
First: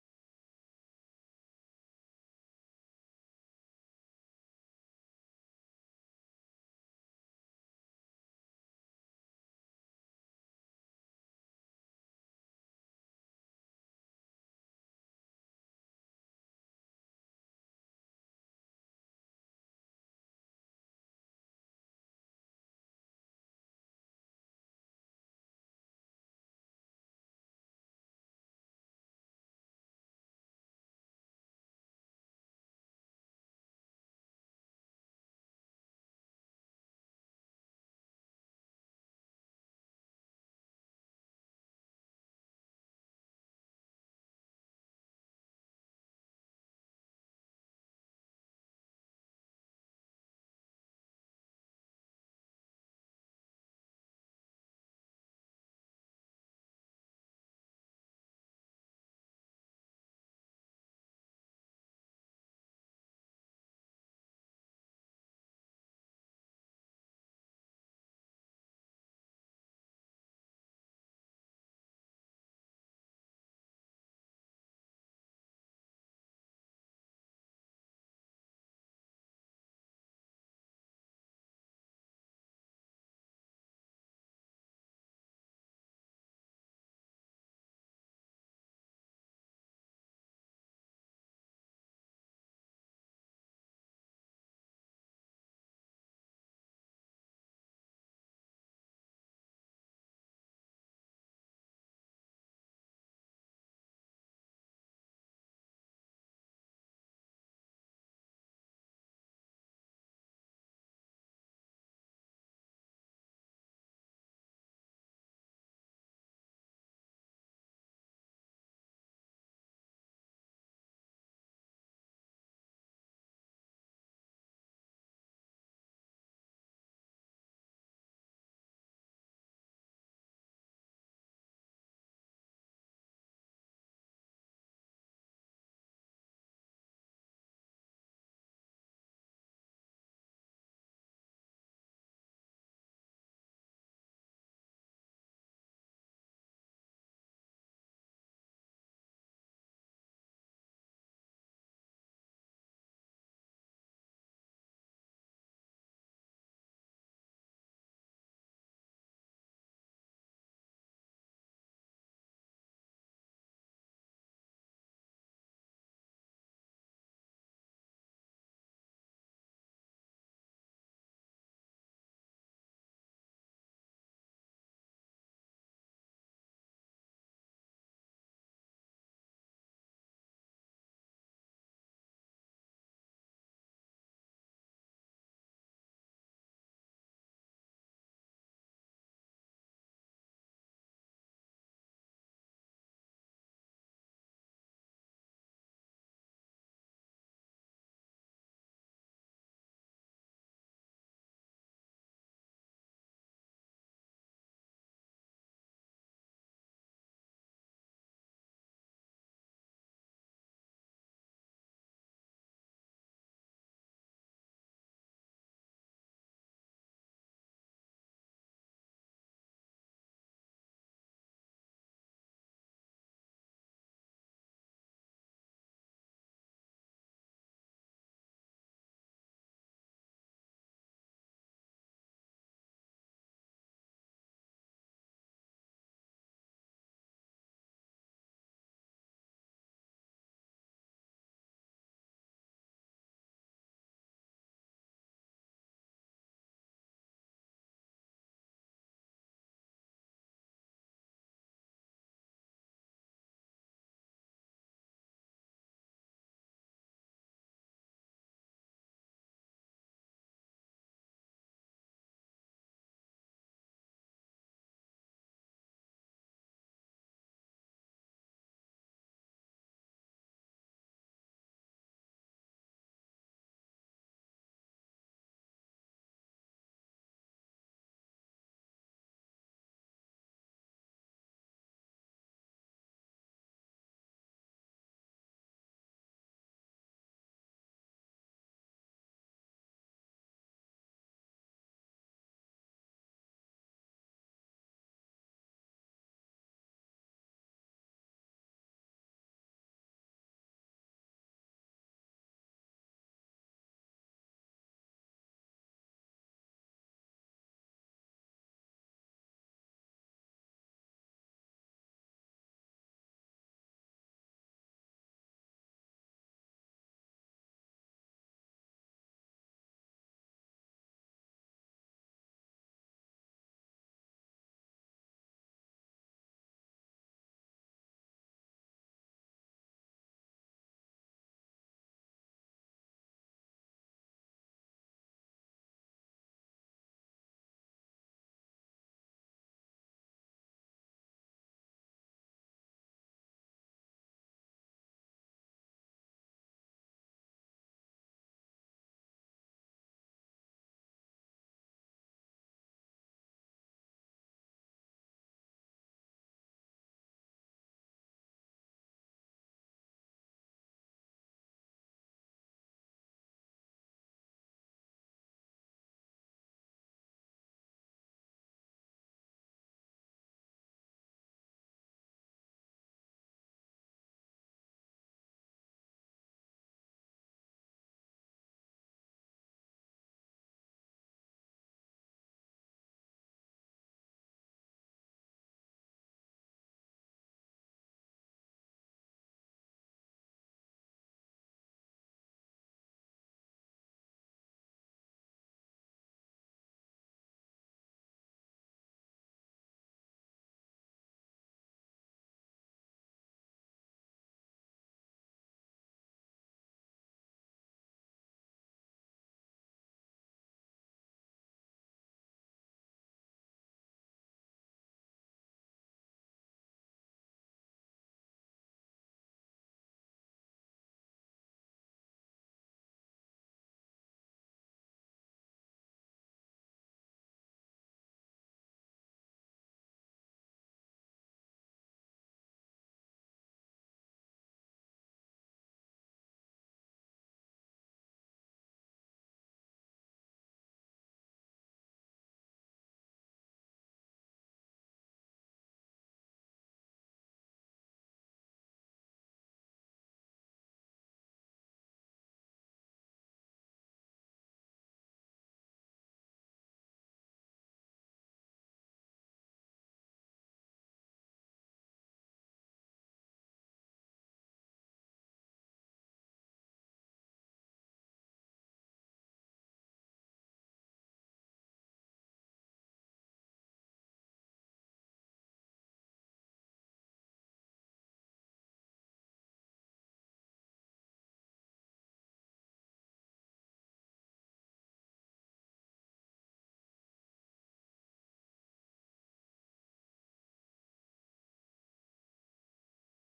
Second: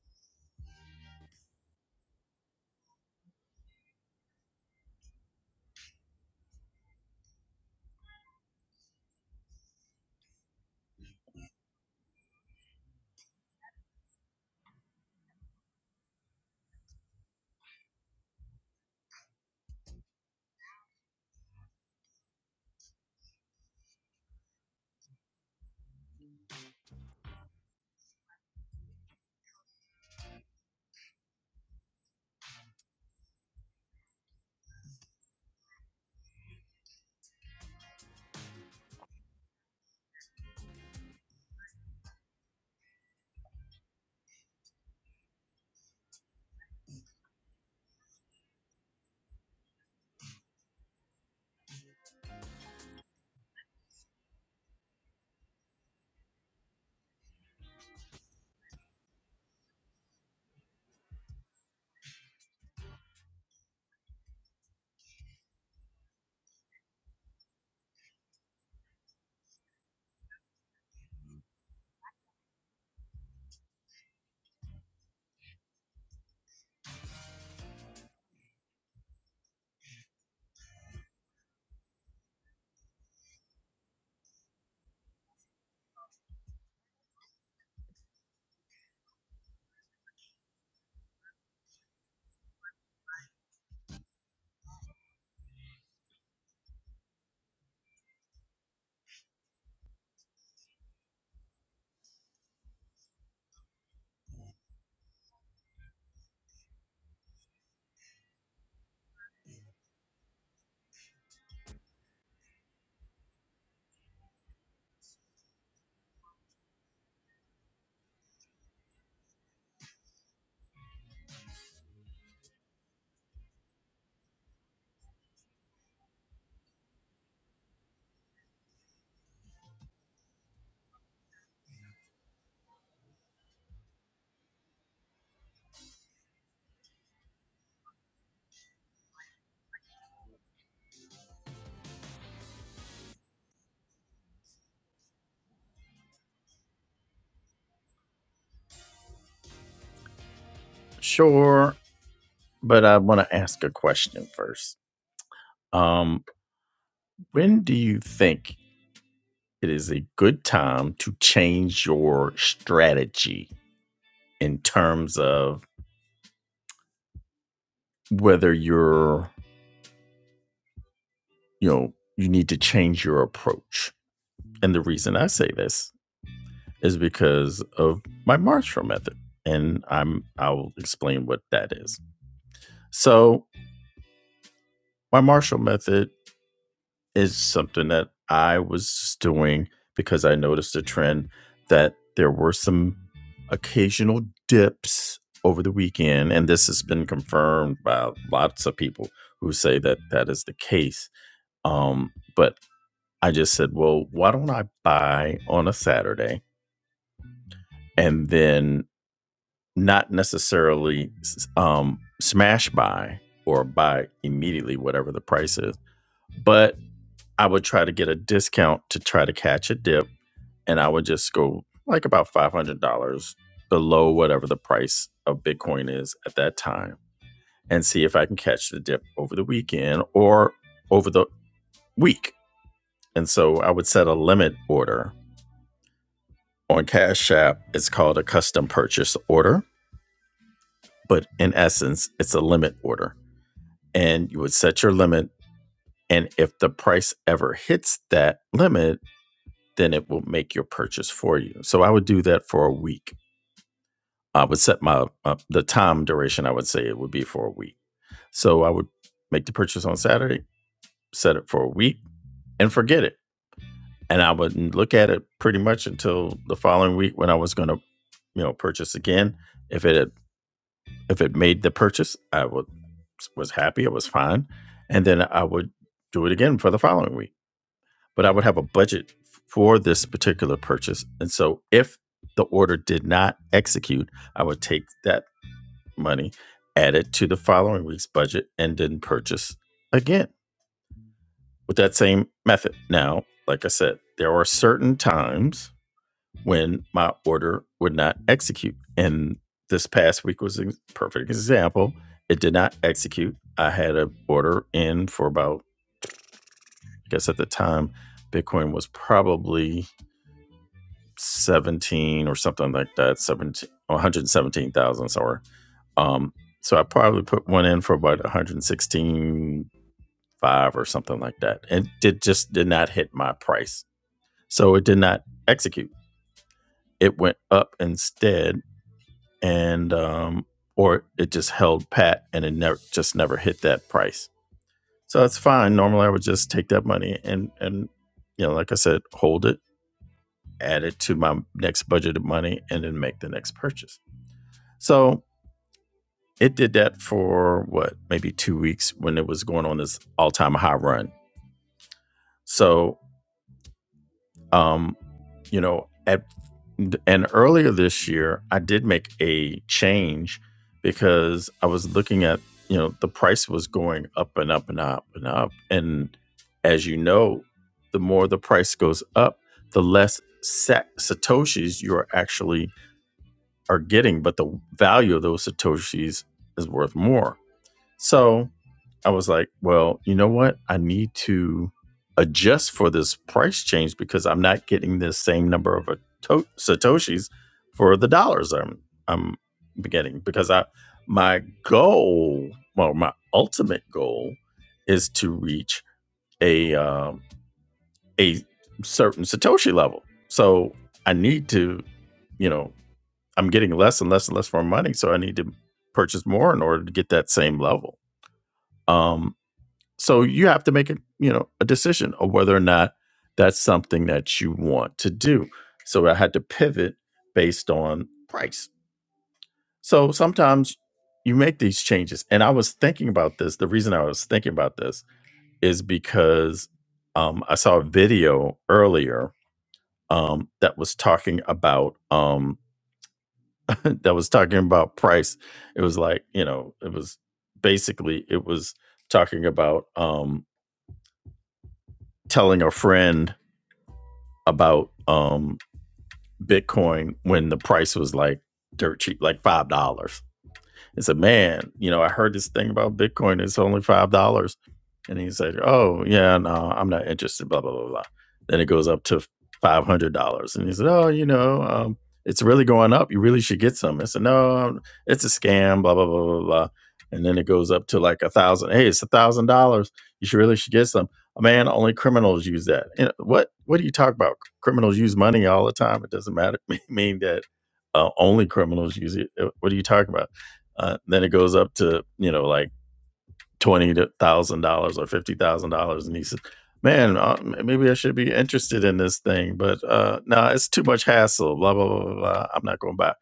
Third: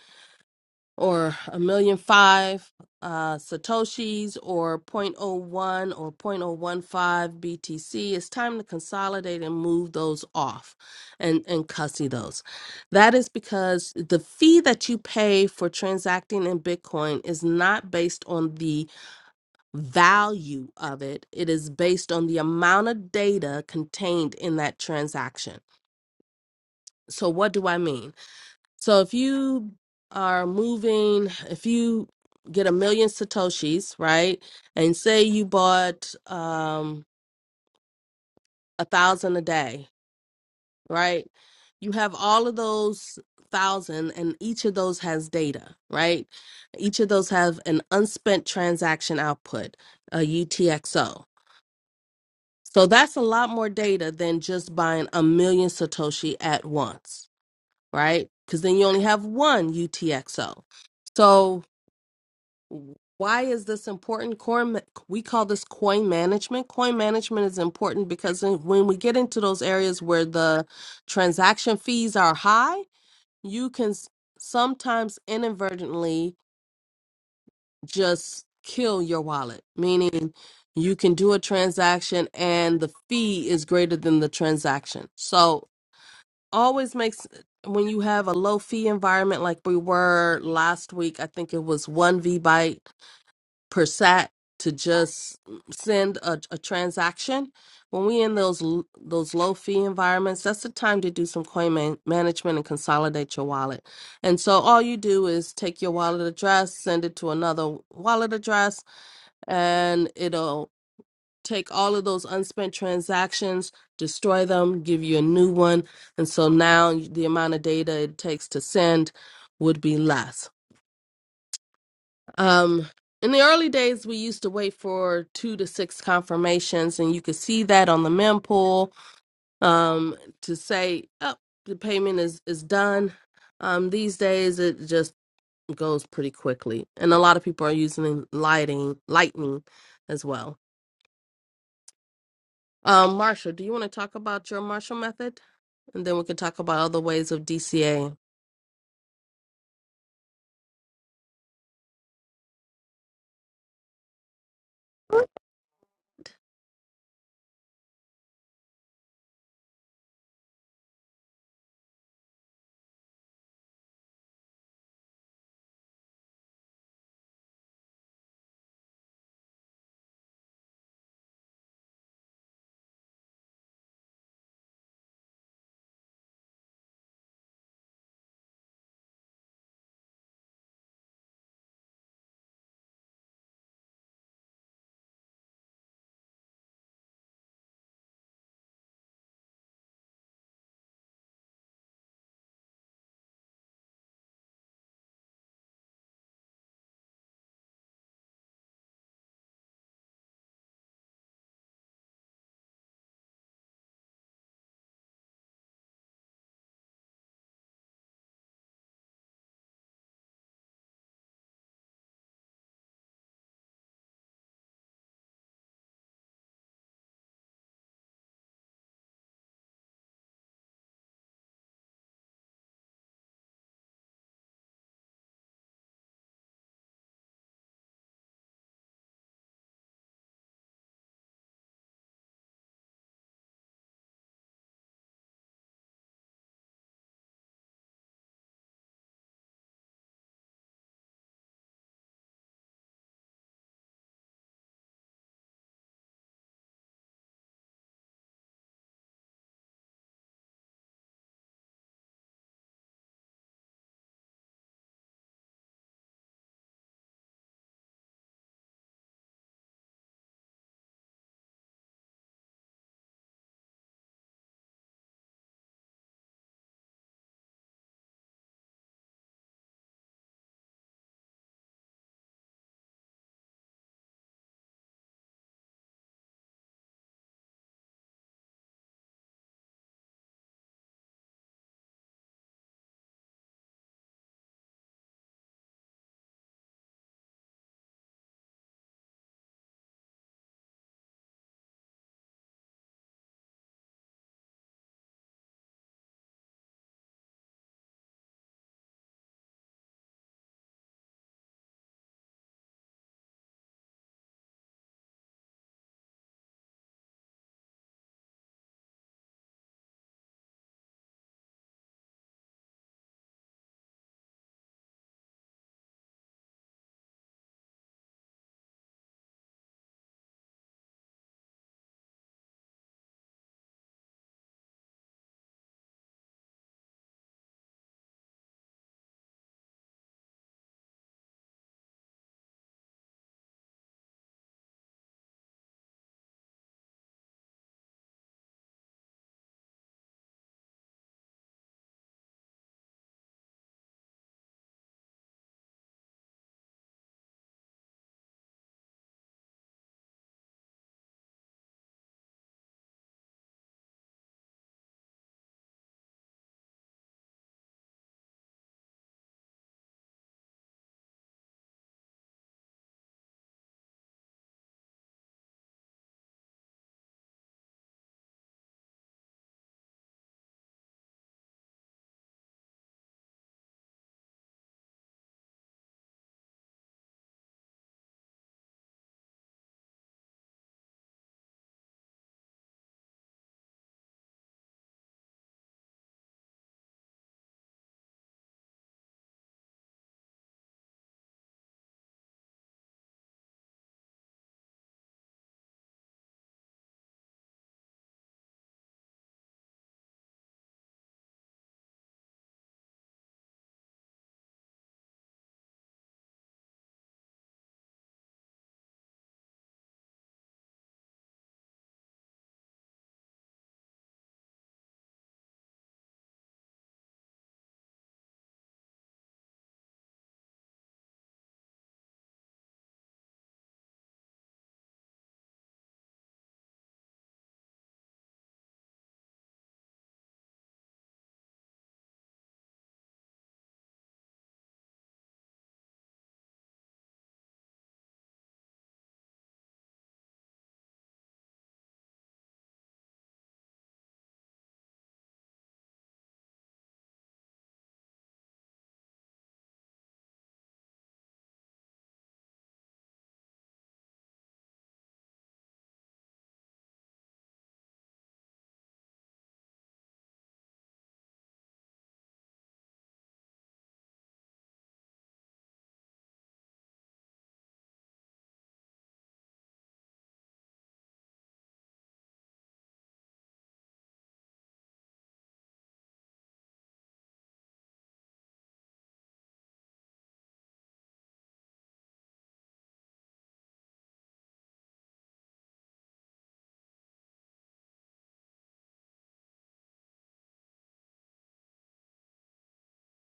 S2: or a million five uh, satoshis or zero point zero 0.01 or 0.015 BTC, it's time to consolidate and move those off and, and cussy those. That is because the fee that you pay for transacting in Bitcoin is not based on the value of it, it is based on the amount of data contained in that transaction. So, what do I mean? So if you are moving, if you get a million satoshis, right, and say you bought um a thousand a day, right, you have all of those thousand, and each of those has data, right? Each of those have an unspent transaction output, a UTXO. So that's a lot more data than just buying a million satoshi at once, right? Because then you only have one UTXO. So Why is this important? Coin, ma- we call this coin management. Coin management is important because when when we get into those areas where the transaction fees are high, you can s- sometimes inadvertently just kill your wallet, meaning you can do a transaction and the fee is greater than the transaction. So, always makes when you have a low fee environment like we were last week, I think it was 1 V byte per sat to just send a, a transaction when we in those l- those low fee environments that's the time to do some coin man- management and consolidate your wallet and so all you do is take your wallet address send it to another wallet address and it'll take all of those unspent transactions destroy them give you a new one and so now the amount of data it takes to send would be less um, in the early days, we used to wait for two to six confirmations, and you could see that on the mempool um, to say, oh, the payment is, is done. Um, these days, it just goes pretty quickly, and a lot of people are using lighting, lightning as well. Um, Marsha, do you want to talk about your Marshall method? And then we can talk about other ways of DCA.
S1: Sure, but I want to ask a question first. Um, when do you think it is a good time to change your strategy in terms of whether you're, you know, you need to change your approach? And the reason I say this is because of my Marshall method, and I'm I will explain what that is. So, my Marshall method is something that I was just doing because I noticed a trend that there were some occasional dips over the weekend, and this has been confirmed by lots of people who say that that is the case. Um, but I just said, well, why don't I buy on a Saturday and then not necessarily um, smash buy or buy immediately whatever the price is, but I would try to get a discount to try to catch a dip, and I would just go like about five hundred dollars below whatever the price of Bitcoin is at that time, and see if I can catch the dip over the weekend or over the week. And so I would set a limit order on Cash App. It's called a custom purchase order, but in essence, it's a limit order, and you would set your limit. And if the price ever hits that limit, then it will make your purchase for you. So I would do that for a week. I would set my uh, the time duration. I would say it would be for a week. So I would make the purchase on Saturday, set it for a week, and forget it. And I wouldn't look at it pretty much until the following week when I was going to, you know, purchase again. If it had, if it made the purchase, I would was happy. It was fine, and then I would do it again for the following week but I would have a budget for this particular purchase. And so if the order did not execute, I would take that money, add it to the following week's budget, and then purchase again with that same method. Now, like I said, there are certain times when my order would not execute. And this past week was a perfect example. It did not execute. I had an order in for about, I guess at the time, Bitcoin was probably 17 or something like that 17, 117,000, somewhere. um so I probably put one in for about one hundred sixteen five or something like that and it just did not hit my price so it did not execute it went up instead and um or it just held pat and it never just never hit that price so that's fine normally I would just take that money and and you know like I said hold it add it to my next budgeted money and then make the next purchase So it did that for what, maybe two weeks when it was going on this all time high run. So, um, you know, at and earlier this year, I did make a change because I was looking at, you know, the price was going up and up and up and up. And as you know, the more the price goes up, the less sa- satoshis you are actually are getting, but the value of those satoshis is worth more. So I was like, well, you know what? I need to adjust for this price change because I'm not getting the same number of to- satoshis for the dollars I'm I'm getting because I my goal, well, my ultimate goal is to reach a um, a certain satoshi level. So I need to, you know, I'm getting less and less and less for money, so I need to purchase more in order to get that same level. Um, so you have to make a you know a decision of whether or not that's something that you want to do. So I had to pivot based on price. So sometimes you make these changes, and I was thinking about this. The reason I was thinking about this is because um, I saw a video earlier um, that was talking about um, that was talking about price. It was like you know it was basically it was talking about um, telling a friend about um Bitcoin when the price was like dirt cheap, like $5. and said, "Man, you know, I heard this thing about Bitcoin. It's only five dollars." And he said, "Oh yeah, no, I'm not interested." Blah blah blah blah. Then it goes up to five hundred dollars, and he said, "Oh, you know, um, it's really going up. You really should get some." I said, "No, um, it's a scam." Blah blah blah blah blah. And then it goes up to like a thousand. Hey, it's a thousand dollars. You should really should get some. Man, only criminals use that. You know, what What do you talk about? Criminals use money all the time. It doesn't matter. mean that uh, only criminals use it. Uh, What are you talking about? Uh, then it goes up to you know like twenty thousand dollars or fifty thousand dollars, and he says, "Man, uh, maybe I should be interested in this thing, but uh, no, nah, it's too much hassle. Blah blah blah blah. I'm not going to buy." it."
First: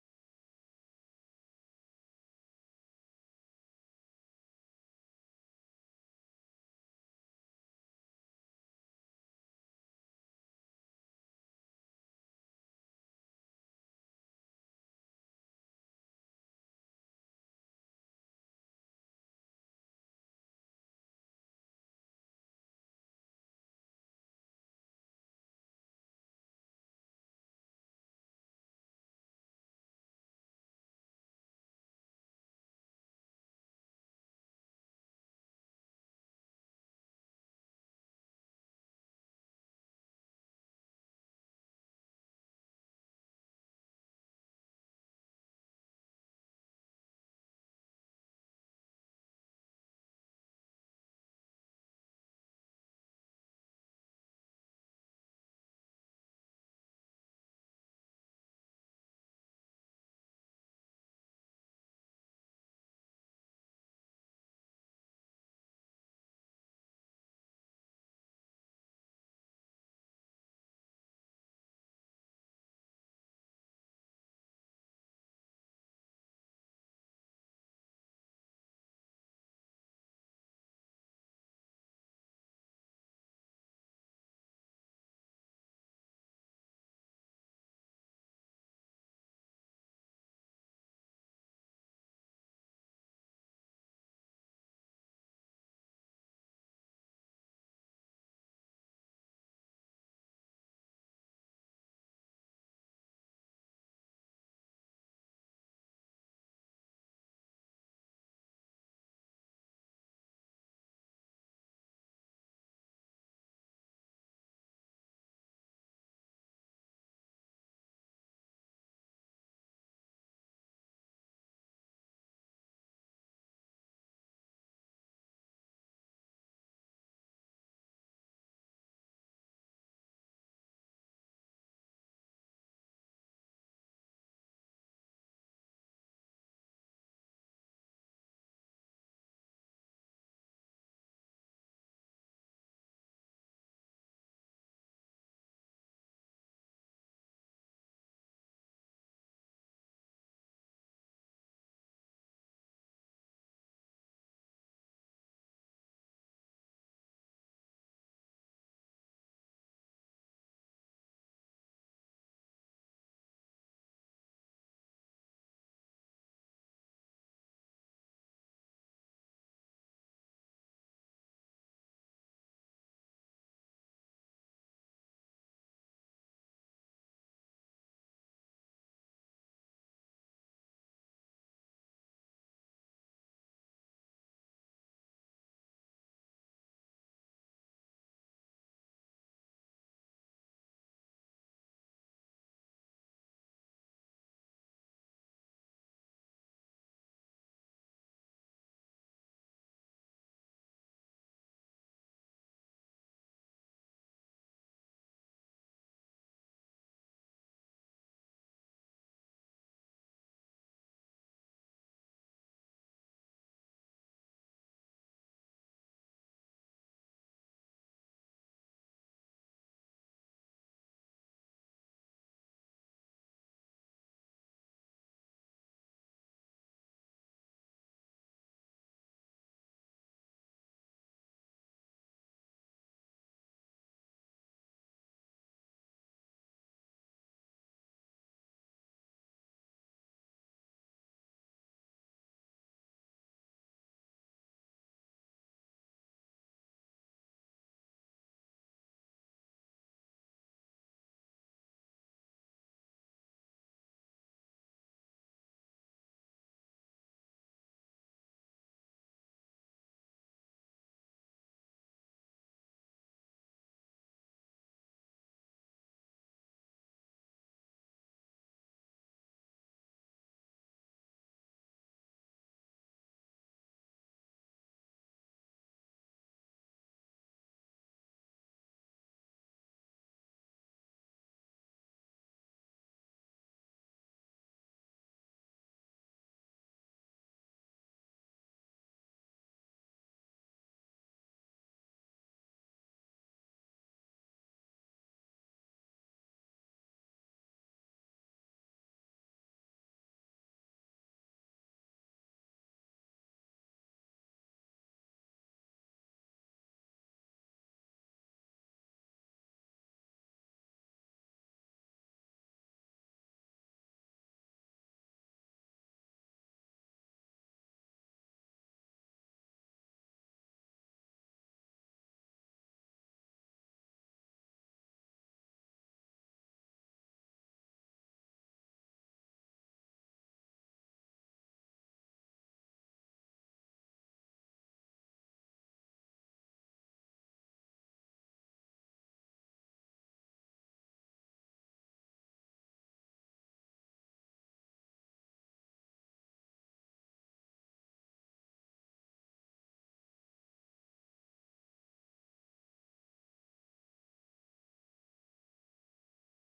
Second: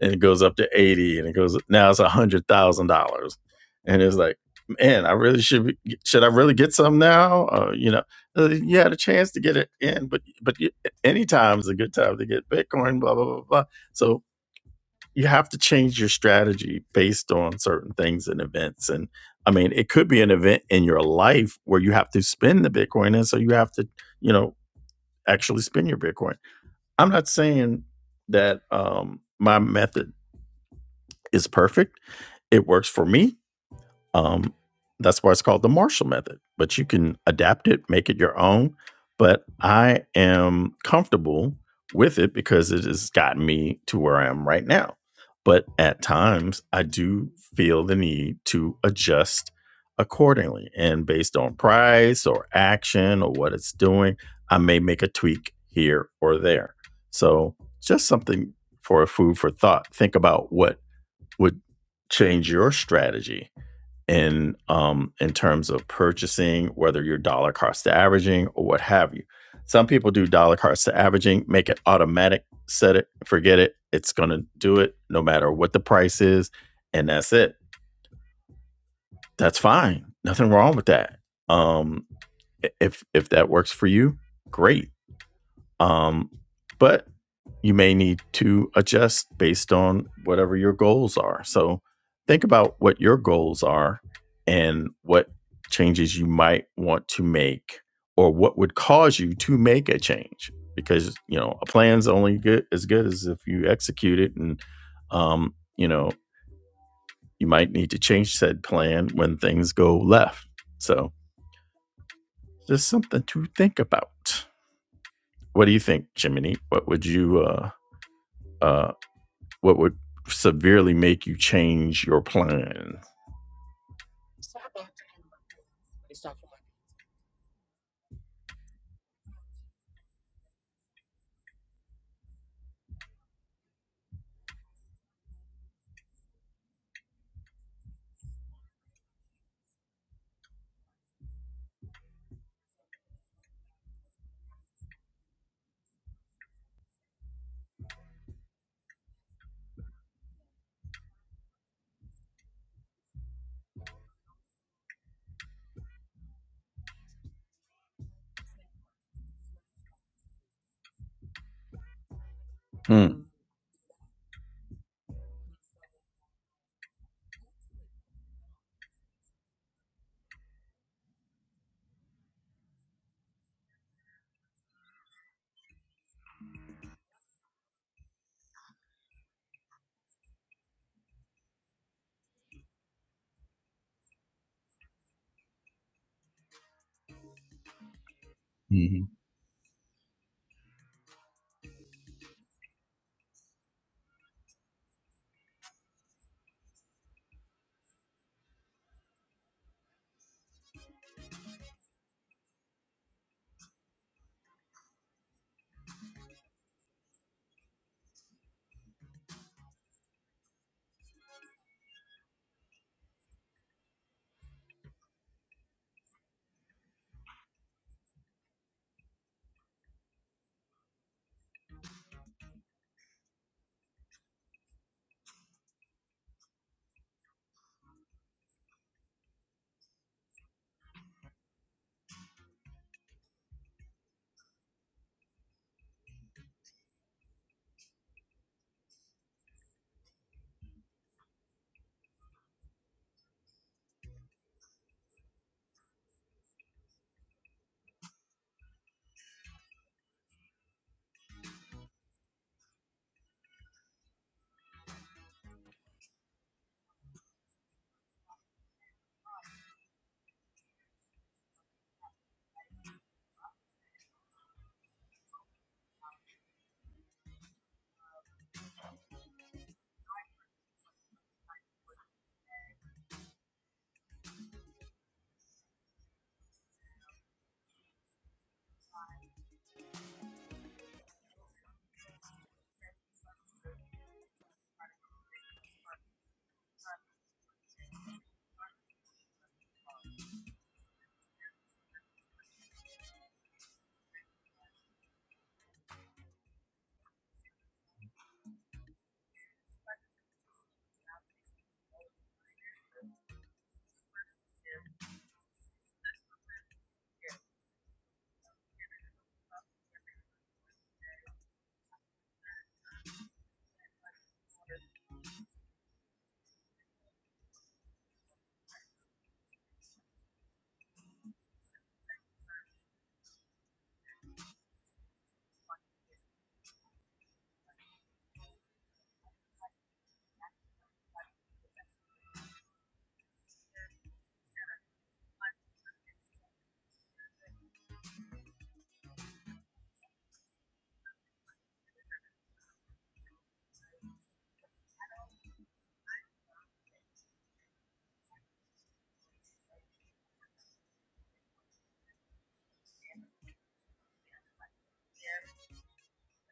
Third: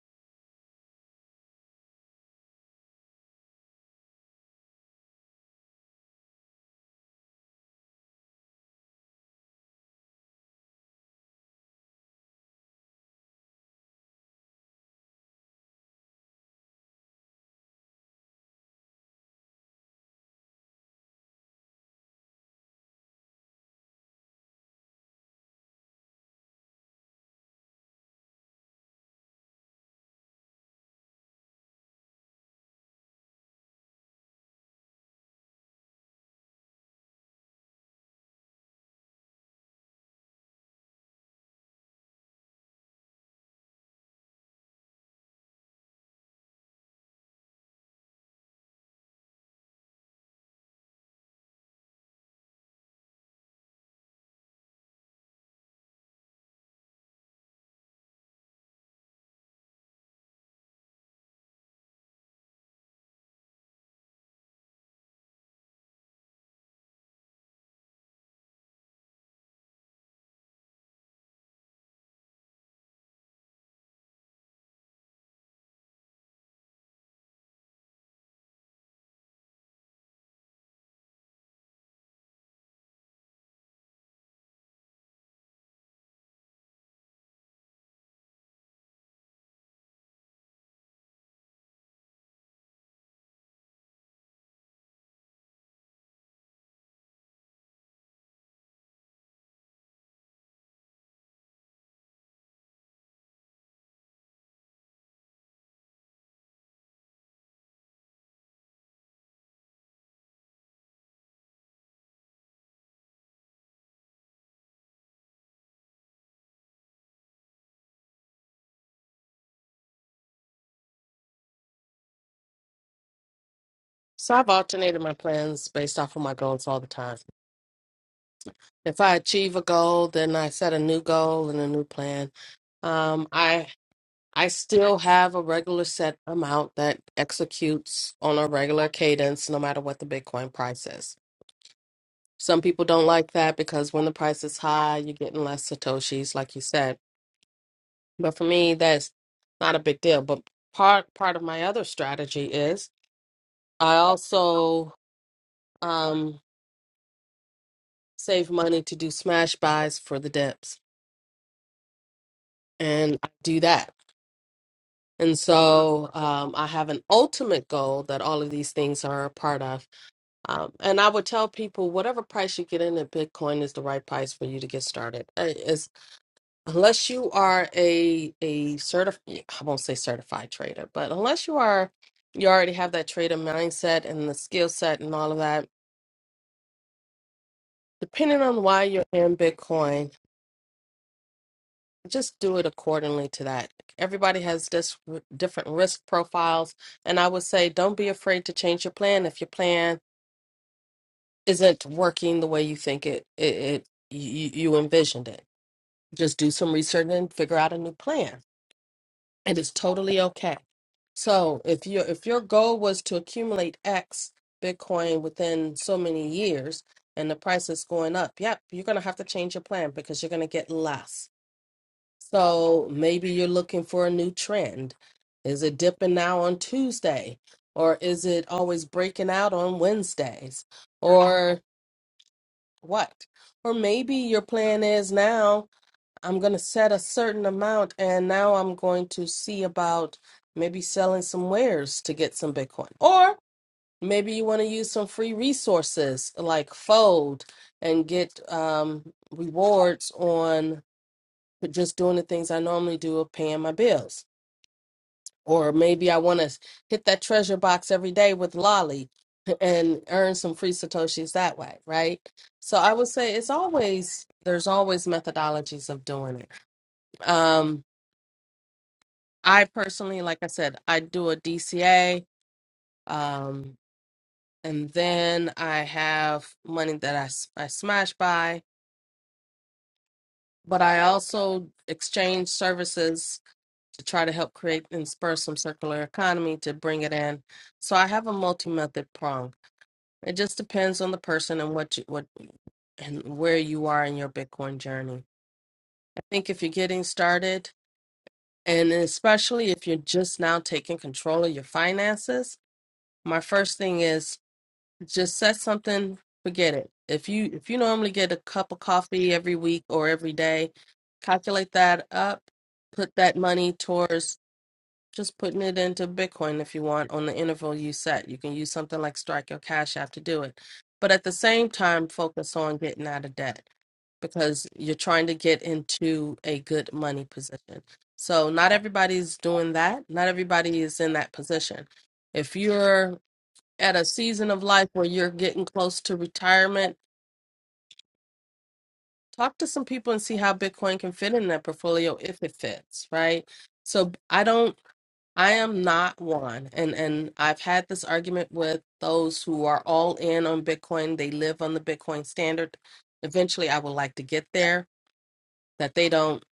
S1: And it goes up to eighty, and it goes now it's a hundred thousand dollars, and it's like, man, I really should be, should I really get some now? Uh, you know, uh, you had a chance to get it in, but but you, any time is a good time to get Bitcoin. Blah blah blah blah. So you have to change your strategy based on certain things and events. And I mean, it could be an event in your life where you have to spend the Bitcoin. And so you have to, you know, actually spend your Bitcoin. I'm not saying that um, my method is perfect, it works for me. Um, that's why it's called the Marshall Method. But you can adapt it, make it your own. But I am comfortable with it because it has gotten me to where I am right now. But at times, I do feel the need to adjust accordingly. And based on price or action or what it's doing, I may make a tweak here or there. So, just something for a food for thought. Think about what would change your strategy in um, in terms of purchasing, whether you're dollar cost averaging or what have you. Some people do dollar cost averaging, make it automatic, set it, forget it. It's going to do it no matter what the price is, and that's it. That's fine. Nothing wrong with that. Um, if if that works for you, great um, but you may need to adjust based on whatever your goals are. So think about what your goals are and what changes you might want to make or what would cause you to make a change because you know a plan's only good as good as if you execute it and um you know you might need to change said plan when things go left so just something to think about what do you think jiminy what would you uh uh what would severely make you change your plan.
S2: So I've alternated my plans based off of my goals all the time. If I achieve a goal, then I set a new goal and a new plan. Um, I I still have a regular set amount that executes on a regular cadence, no matter what the Bitcoin price is. Some people don't like that because when the price is high, you're getting less satoshis, like you said. But for me, that's not a big deal. But part part of my other strategy is I also um, save money to do smash buys for the dips, and
S1: Hmm.
S2: I do that And so um, I have an ultimate goal that all of these things are a part of. Um, and I would tell people whatever price you get in at Bitcoin is the right price for you to get started. Uh, It's, unless you are a a certified, I won't say certified trader, but unless you are you already have that trader mindset and the skill set and all of that, depending on why you're
S1: Mhm.
S2: in Bitcoin just do it accordingly to that. Everybody has this r- different risk profiles, and I would say don't be afraid to change your plan if your plan isn't working the way you think it it, it you, you envisioned it. Just do some research and figure out a new plan, and it's totally okay. So if your if your goal was to accumulate X Bitcoin within so many years, and the price is going up, yep, you're gonna have to change your plan because you're gonna get less So maybe you're looking for a new trend. Is it dipping now on Tuesday? Or is it always breaking out on Wednesdays? Or what? Or maybe your plan is now I'm going to set a certain amount and now I'm going to see about maybe selling some wares to get some Bitcoin. Or maybe you want to use some free resources like Fold and get um, rewards on to just doing the things I normally do of paying my bills. Or maybe I want to hit that treasure box every day with Lolly and earn some free Satoshis that way, right? So I would say it's always, there's always methodologies of doing it. Um, I personally, like I said, I do a DCA. Um, and then I have money that I, s- I smash by, but I also exchange services to try to help create and spur some circular economy to bring it in. So I have a multi-method prong. It just depends on the person and what you, what and where you are in your Bitcoin journey. I think if you're getting started, and especially if you're just now taking control of your finances, my first thing is just set something, forget it. If you if you normally get a cup of coffee every week or every day, calculate that up, put that money towards Just putting it into Bitcoin if you want on the interval you set. You can use something like Strike or Cash App to do it. But at the same time, focus on getting out of debt because you're trying to get into a good money position. So, not everybody's doing that. Not everybody is in that position. If you're at a season of life where you're getting close to retirement, talk to some people and see how Bitcoin can fit in that portfolio if it fits, right? So, I don't. I am not one. And and I've had this argument with those who are all in on Bitcoin. They live on the Bitcoin standard. Eventually I would like to get there, that they don't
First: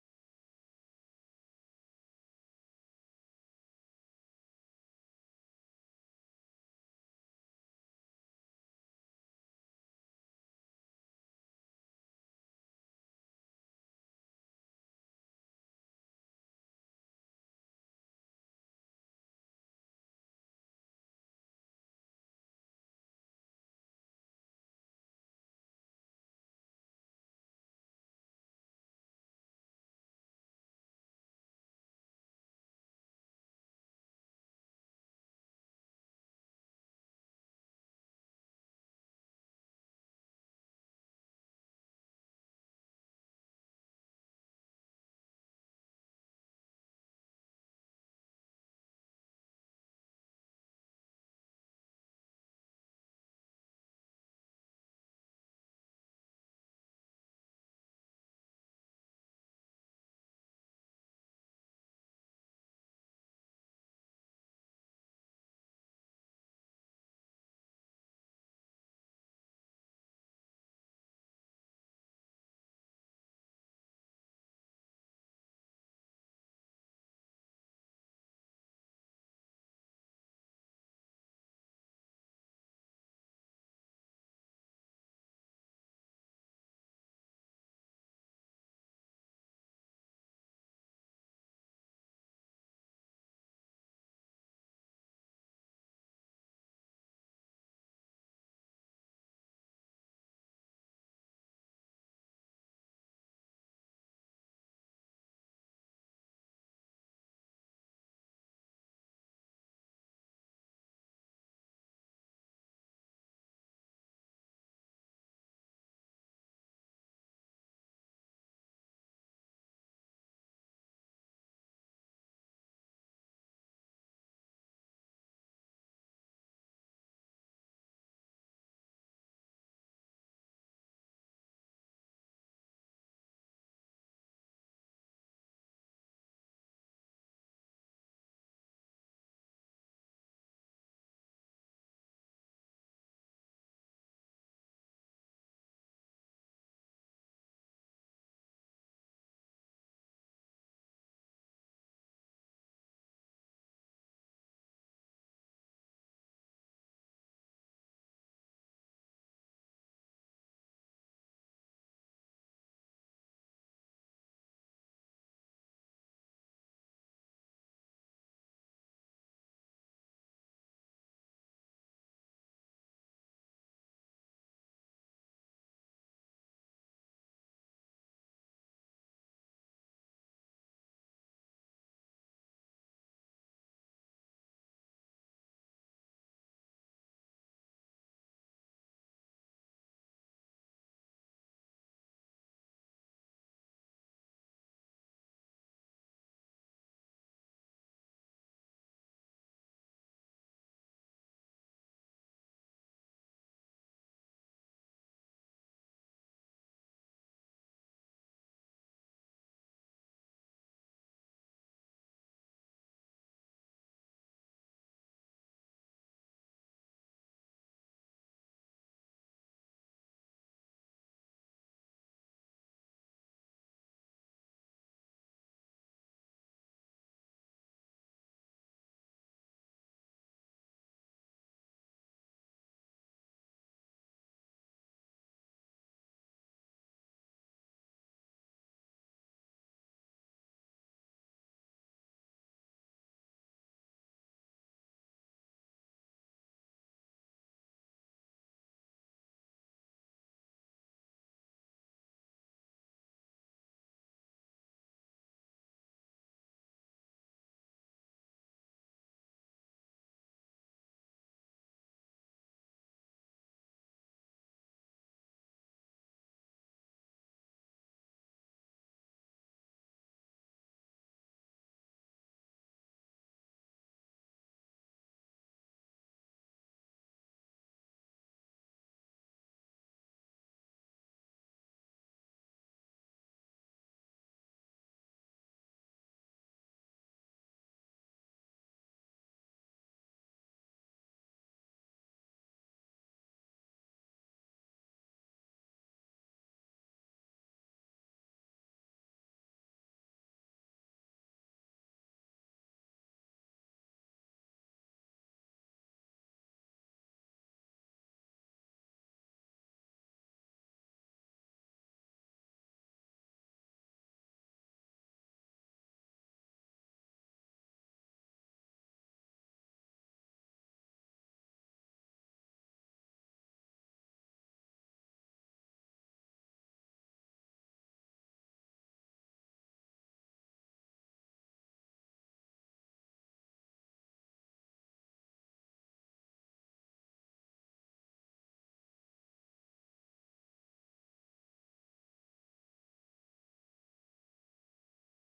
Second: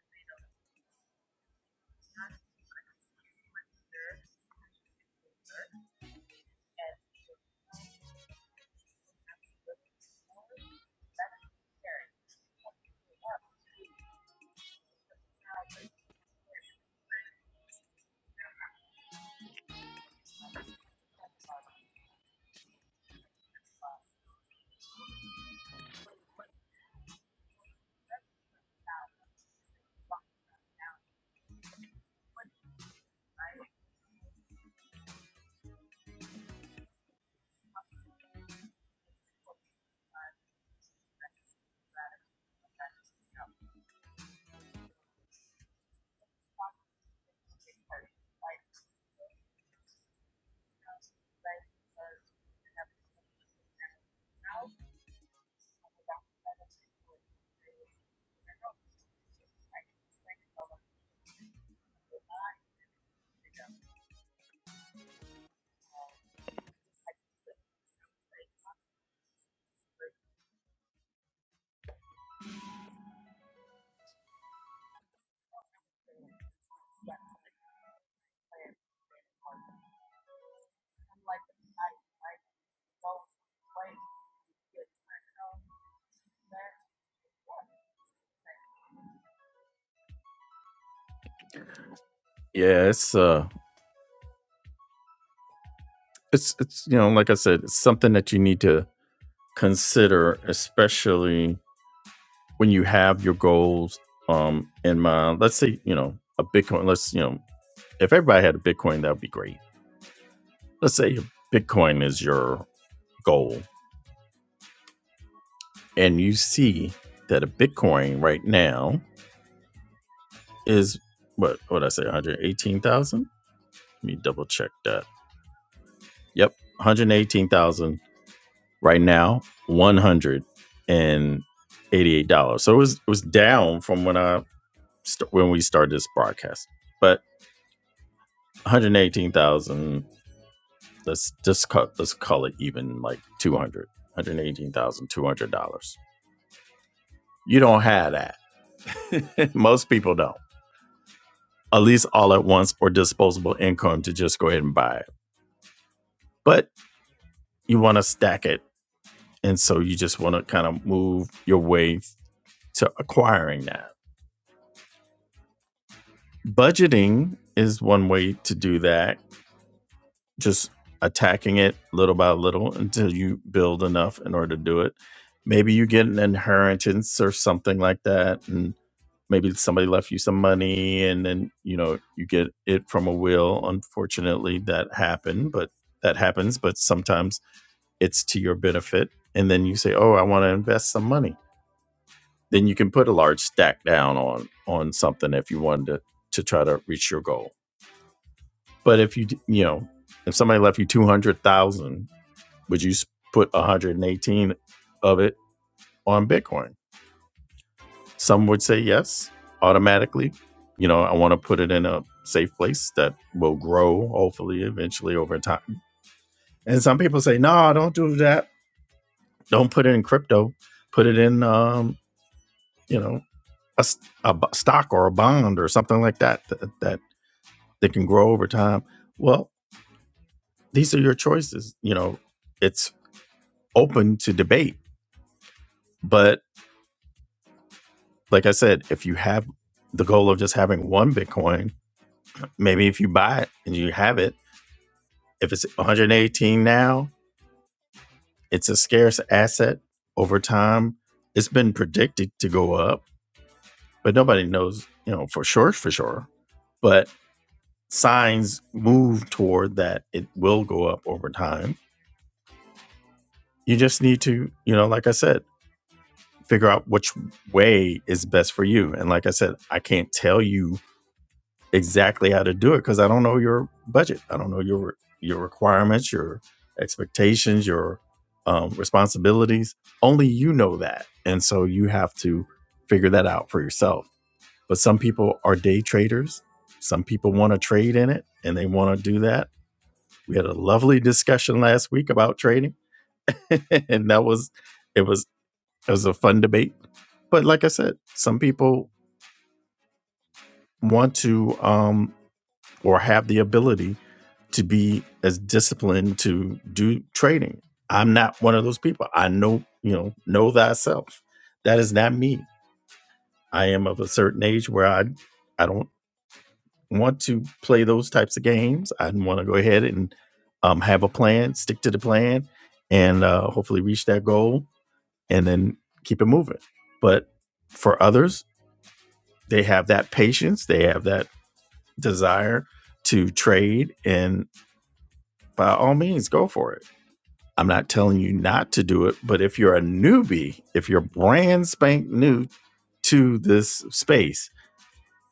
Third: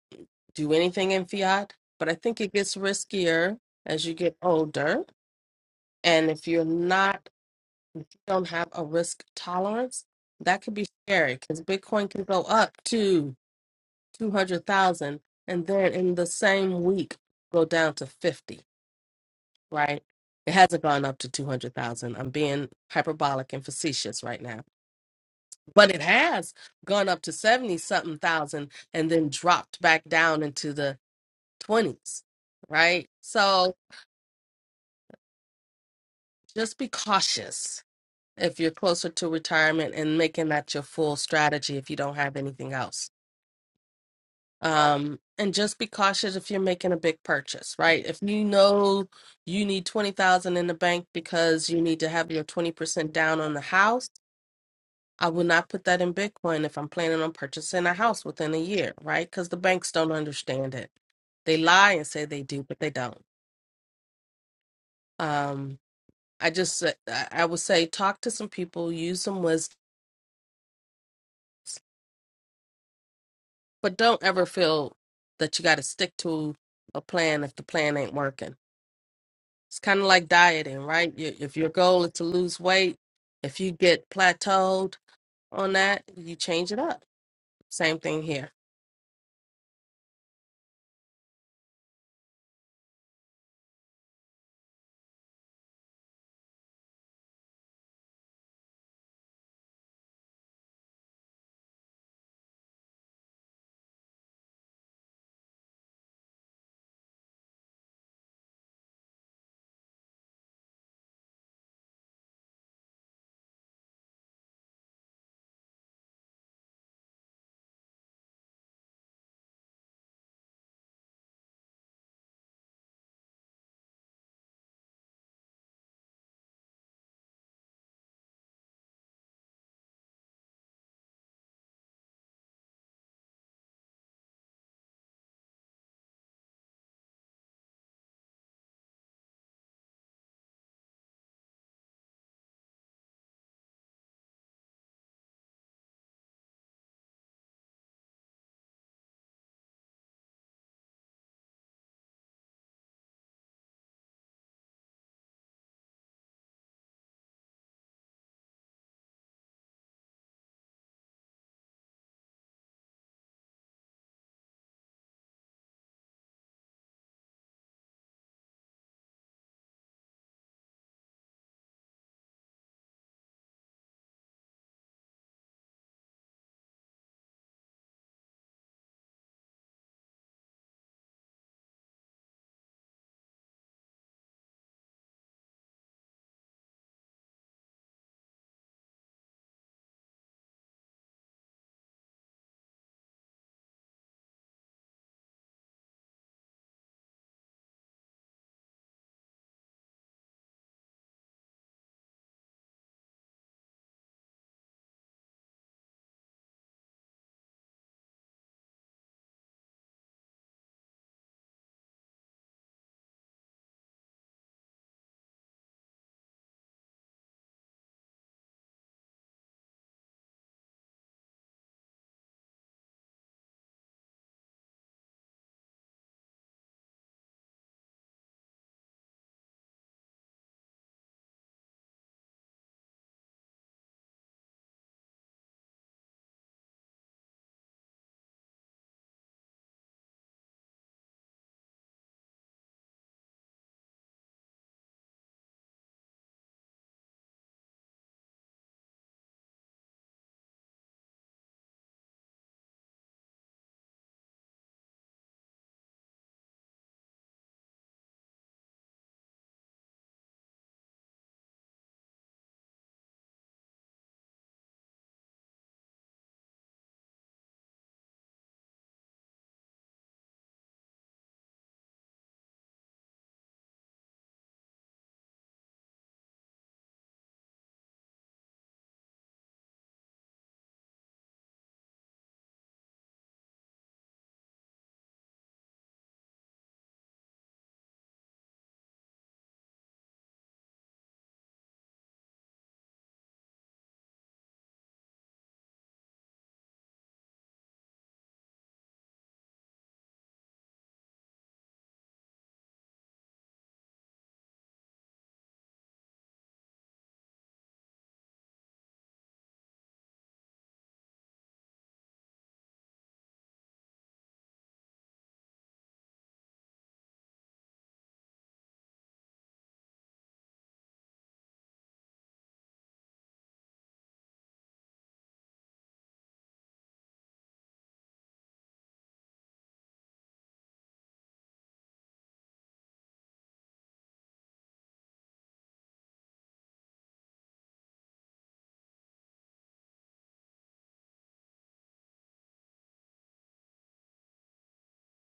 S2: do anything in fiat. But I think it gets riskier as you get older. And if you're not don't have a risk tolerance, that could be scary because Bitcoin can go up to two hundred thousand and then in the same week go down to fifty right? It hasn't gone up to 200,000. I'm being hyperbolic and facetious right now. But it has gone up to 70 something thousand and then dropped back down into the 20s, right? So just be cautious if you're closer to retirement and making that your full strategy if you don't have anything else. Um, and just be cautious if you're making a big purchase, right? If you know you need 20,000 in the bank because you need to have your 20% down on the house I would not put that in Bitcoin if I'm planning on purchasing a house within a year, right? Because the banks don't understand it. They lie and say they do, but they don't. Um, I just, I I would say, talk to some people, use some wisdom, but don't ever feel that you got to stick to a plan if the plan ain't working. It's kind of like dieting, right? You- If your goal is to lose weight, if you get plateaued on that, you change it up. Same thing here.
S1: Yeah, it's uh, it's it's you know, like I said, it's something that you need to consider, especially when you have your goals um in mind. Let's say you know a Bitcoin. Let's you know if everybody had a Bitcoin, that would be great. Let's say Bitcoin is your goal, and you see that a Bitcoin right now is what what I say, one hundred eighteen thousand. Let me double check that. Yep, one hundred eighteen thousand dollars right now, one hundred and eighty-eight dollars. So it was it was down from when I st- when we started this broadcast, but one hundred eighteen thousand. dollars, Let's just cut. Let's call it even like two hundred. dollars, One hundred eighteen thousand two hundred dollars. You don't have that. Most people don't. At least all at once or disposable income to just go ahead and buy it. But you want to stack it, and so you just want to kind of move your way To acquiring that. Budgeting is one way to do that, just attacking it little by little until you build enough in order to do it. Maybe you get an inheritance or something like that. And maybe somebody left you some money and then, you know, you get it from a will. Unfortunately, that happened, but that happens. But sometimes it's to your benefit. And then you say, oh, I want to invest some money then you can put a large stack down on on something if you wanted to to try to reach your goal. But if you you know if somebody left you two hundred thousand, would you put one hundred and eighteen of it on Bitcoin? Some would say yes automatically. You know, I want to put it in a safe place that will grow hopefully eventually over time. And some people say, no, nah, don't do that. Don't put it in crypto. Put it in um, you know a a stock or a bond or something like that that, that that can grow over time. Well, these are your choices. You know, it's open to debate. But like I said, if you have the goal of just having one Bitcoin, maybe if you buy it and you have it, if it's 118 now, it's a scarce asset over time. It's been predicted to go up, but nobody knows, you know, for sure, for sure. But signs move toward that it will go up over time. You just need to, you know, like I said, figure out which way is best for you. And like I said, I can't tell you exactly how to do it because I don't know your budget. I don't know your your requirements, your expectations, your um, responsibilities. Only you know that, and so you have to figure that out for yourself. But some people are day traders. Some people want to trade in it, and they want to do that. We had a lovely discussion last week about trading, and that was it was it was a fun debate. But like I said, some people want to um, or have the ability to be as disciplined to do trading. I'm not one of those people. I know, you know, know thyself. That is not me. I am of a certain age where I I don't want to play those types of games. I want to go ahead and um, have a plan, stick to the plan, and uh, hopefully reach that goal and then keep it moving. But for others, they have that patience, they have that desire to trade, and by all means, go for it. I'm not telling you not to do it, but if you're a newbie, if you're brand spank new to this space,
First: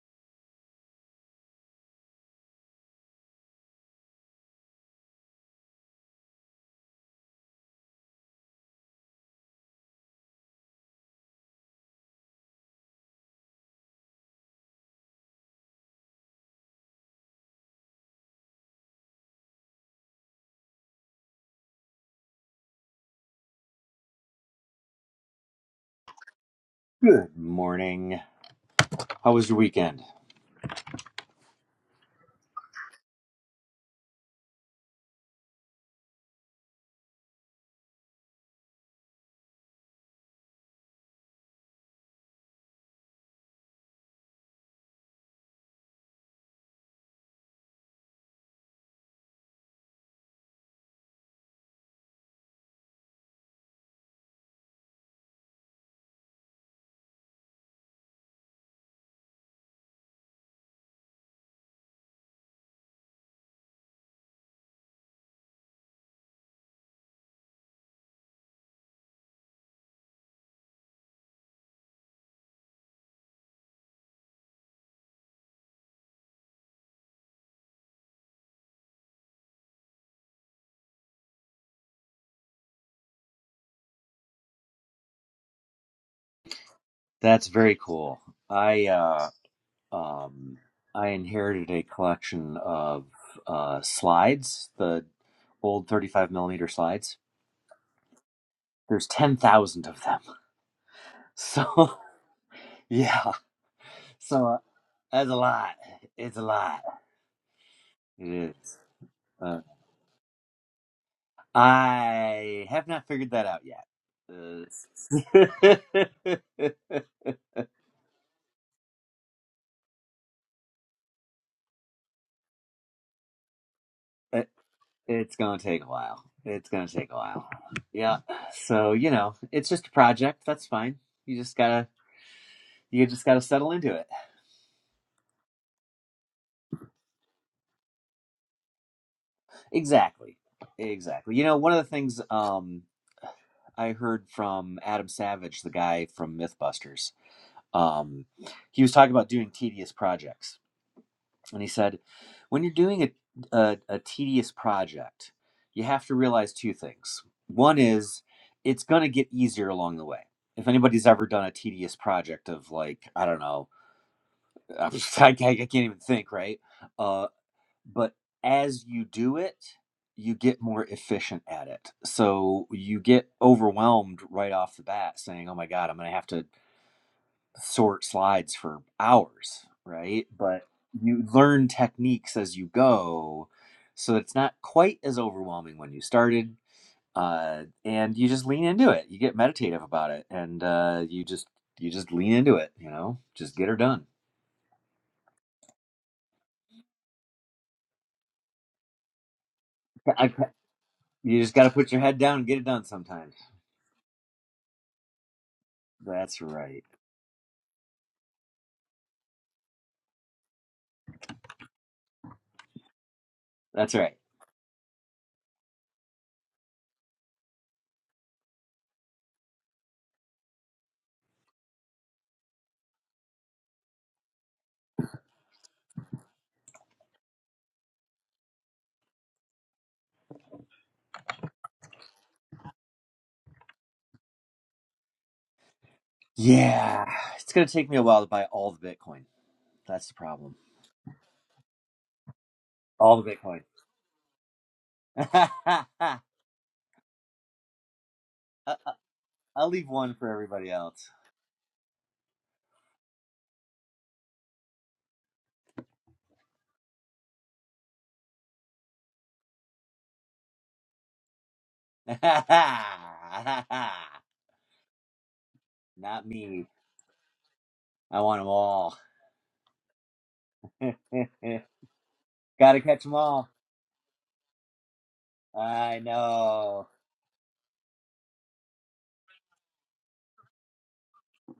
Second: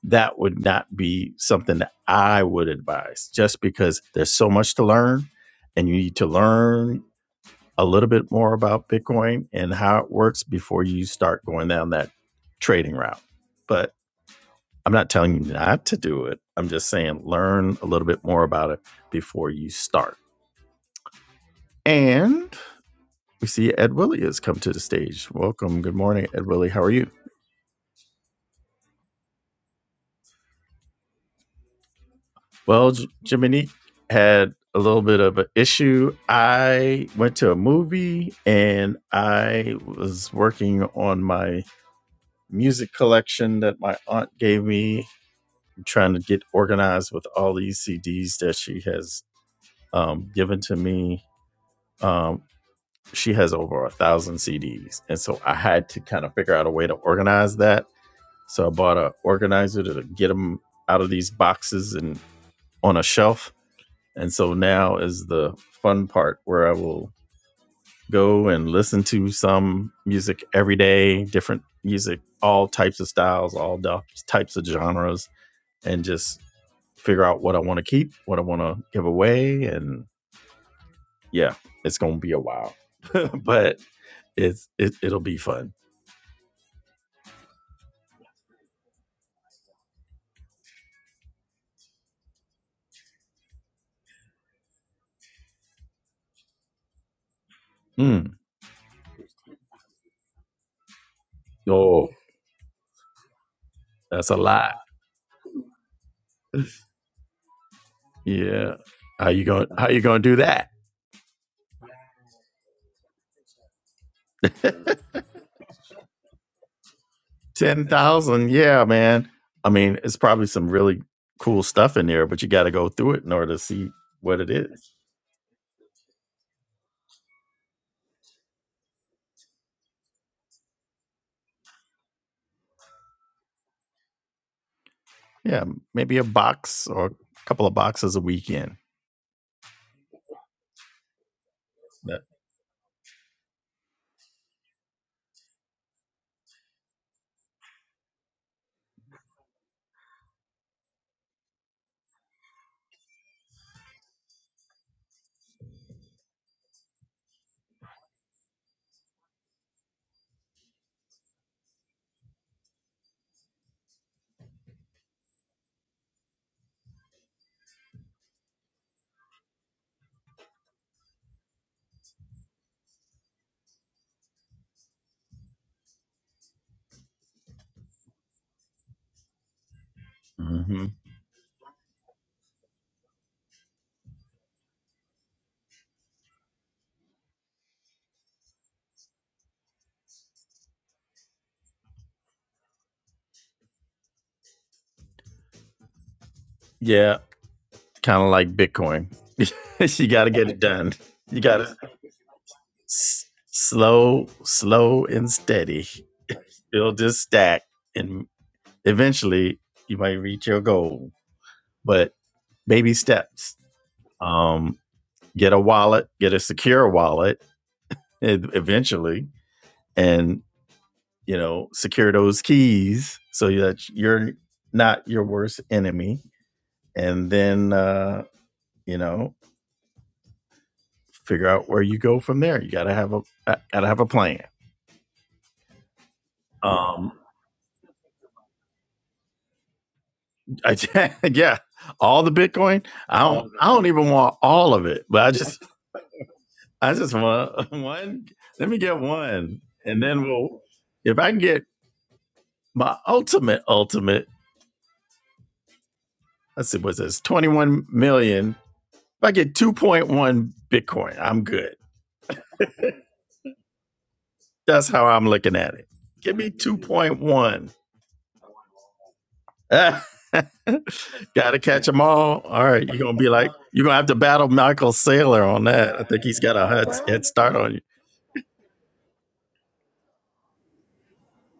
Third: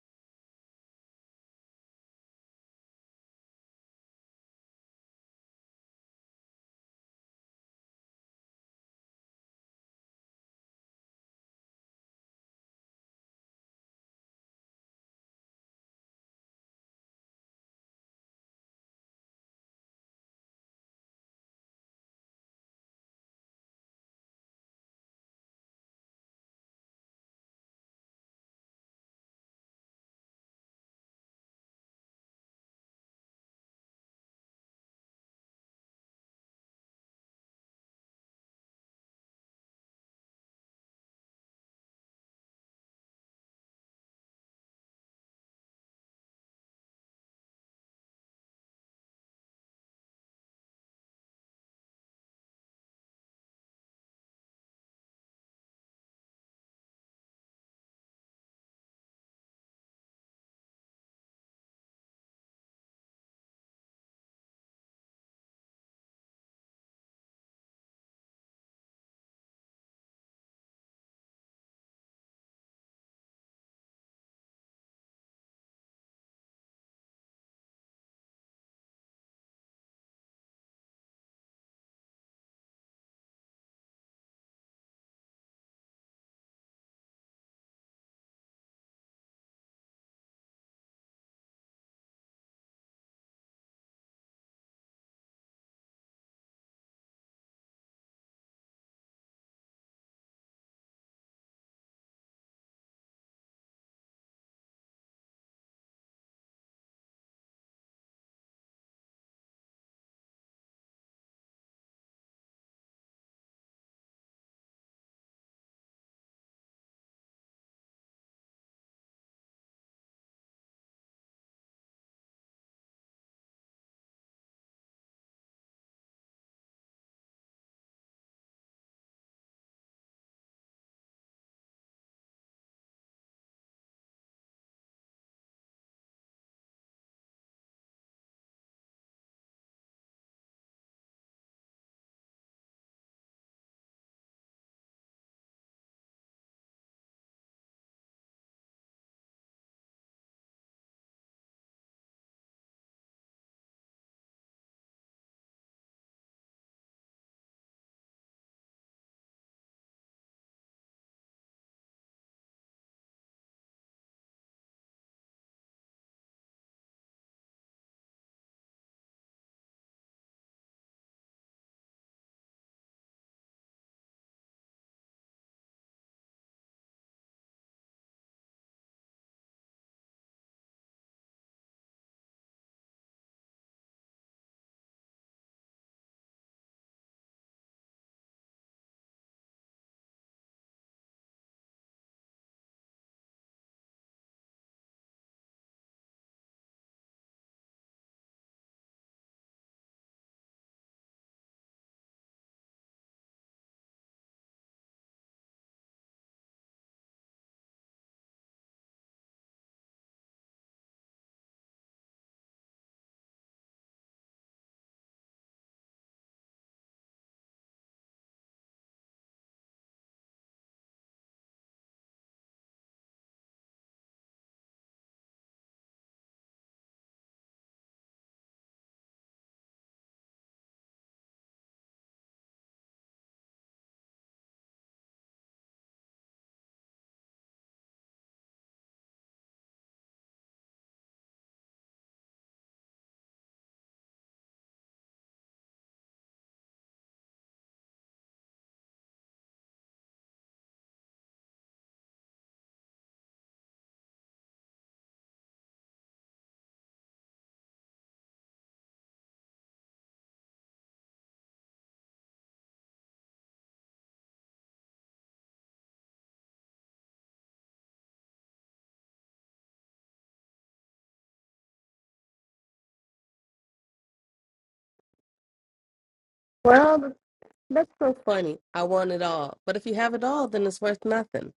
S1: that would not be something that I would advise just because there's so much to learn and you need to learn a little bit more about Bitcoin and how it works before you start going down that trading route. But I'm not telling you not to do it. I'm just saying learn a little bit more about it before you start. And we see Ed Willie has come to the stage. Welcome. Good morning, Ed Willie. How are you?
S3: Good morning. How was your weekend?
S1: Well, J- Jiminy had a little bit of an issue. I went to a movie and I was working on my music collection that my aunt gave me. I'm trying to get organized with all these CDs that she has um, given to me. Um, she has over a thousand CDs. And so I had to kind of figure out a way to organize that. So I bought an organizer to get them out of these boxes and on a shelf. And so now is the fun part where I will go and listen to some music every day, different music, all types of styles, all types of genres, and just figure out what I want to keep, what I want to give away. And yeah, it's going to be a while. but it's it, it'll be fun.
S3: That's very cool. I uh, um, I inherited a collection of uh, slides, the old 35 millimeter slides.
S1: Mm.
S3: There's 10,000 of them. So
S1: Oh,
S3: yeah,
S1: that's a
S3: so uh,
S1: lot.
S3: that's a lot. It's a lot. It
S1: Yeah.
S3: is.
S1: How you
S3: Uh,
S1: going? How you going to do that?
S3: I have not figured that out yet.
S1: Ten thousand? Yeah, man. I mean, it's probably some really cool stuff in there, but you got to go through it in order to see what
S3: Uh,
S1: it is.
S3: It's gonna take a while. It's gonna take a while. Yeah. So you know, it's just a project. That's fine. You just gotta you just gotta settle into it.
S1: Yeah, m- maybe a box or a couple of boxes a weekend.
S3: Exactly. Exactly. You know, one of the things
S1: That-
S3: um I heard from Adam Savage, the guy from MythBusters, um, he was talking about doing tedious projects And he said, when you're doing a, a, a tedious project, you have to realize two things. One is it's going to get easier along the way. If anybody's ever done a tedious project of like, I don't know, I, I can't even think, right? Uh, but as you do it, you get more efficient at it. So you get overwhelmed right off the bat saying, oh my God, I'm going to have to sort slides for hours, right? But
S1: Mhm.
S3: you learn techniques as you go, so it's not quite as overwhelming when you started. Uh, and you just lean into it. You get meditative about it, and uh, you just you just lean into it. You know, just get her done.
S1: Yeah, kind of like Bitcoin. you got to
S3: I,
S1: get it done.
S3: you
S1: You
S3: just
S1: got
S3: got to
S1: to
S3: put your head down and get it done.
S1: s-
S3: Sometimes.
S1: slow, slow and steady.
S3: That's right.
S1: Build this stack, and eventually you might reach your goal. But baby steps.
S3: That's right.
S1: Um, get a wallet. Get a secure wallet. e- Eventually, and you know, secure those keys so that you're not your worst enemy. And then, uh, you know, figure out where you go from there. You got to have a gotta have a plan.
S3: Yeah,
S1: Um,
S3: it's gonna take me a while to buy all the Bitcoin. That's the problem.
S1: I, yeah, all the Bitcoin. I
S3: All the
S1: don't.
S3: Bitcoin.
S1: I don't even want all of it, but I just, I just want one. Let me get one,
S3: I'll leave
S1: and
S3: one
S1: then
S3: for
S1: we'll.
S3: everybody else.
S1: If I can get my ultimate, ultimate. Let's see, what's this? Twenty-one million. If I get two point one Bitcoin, I'm good.
S3: Not
S1: That's how I'm looking at it. Give me
S3: me.
S1: two point one.
S3: I want them all.
S1: Gotta catch them all. All
S3: Gotta
S1: right, you're
S3: catch
S1: gonna
S3: them
S1: be
S3: all.
S1: like, you're gonna have to battle Michael Saylor on that.
S3: I
S1: I think he's got a
S3: know.
S1: head head start on you.
S2: That's so funny. I want it all. But if you have it all, then it's worth nothing.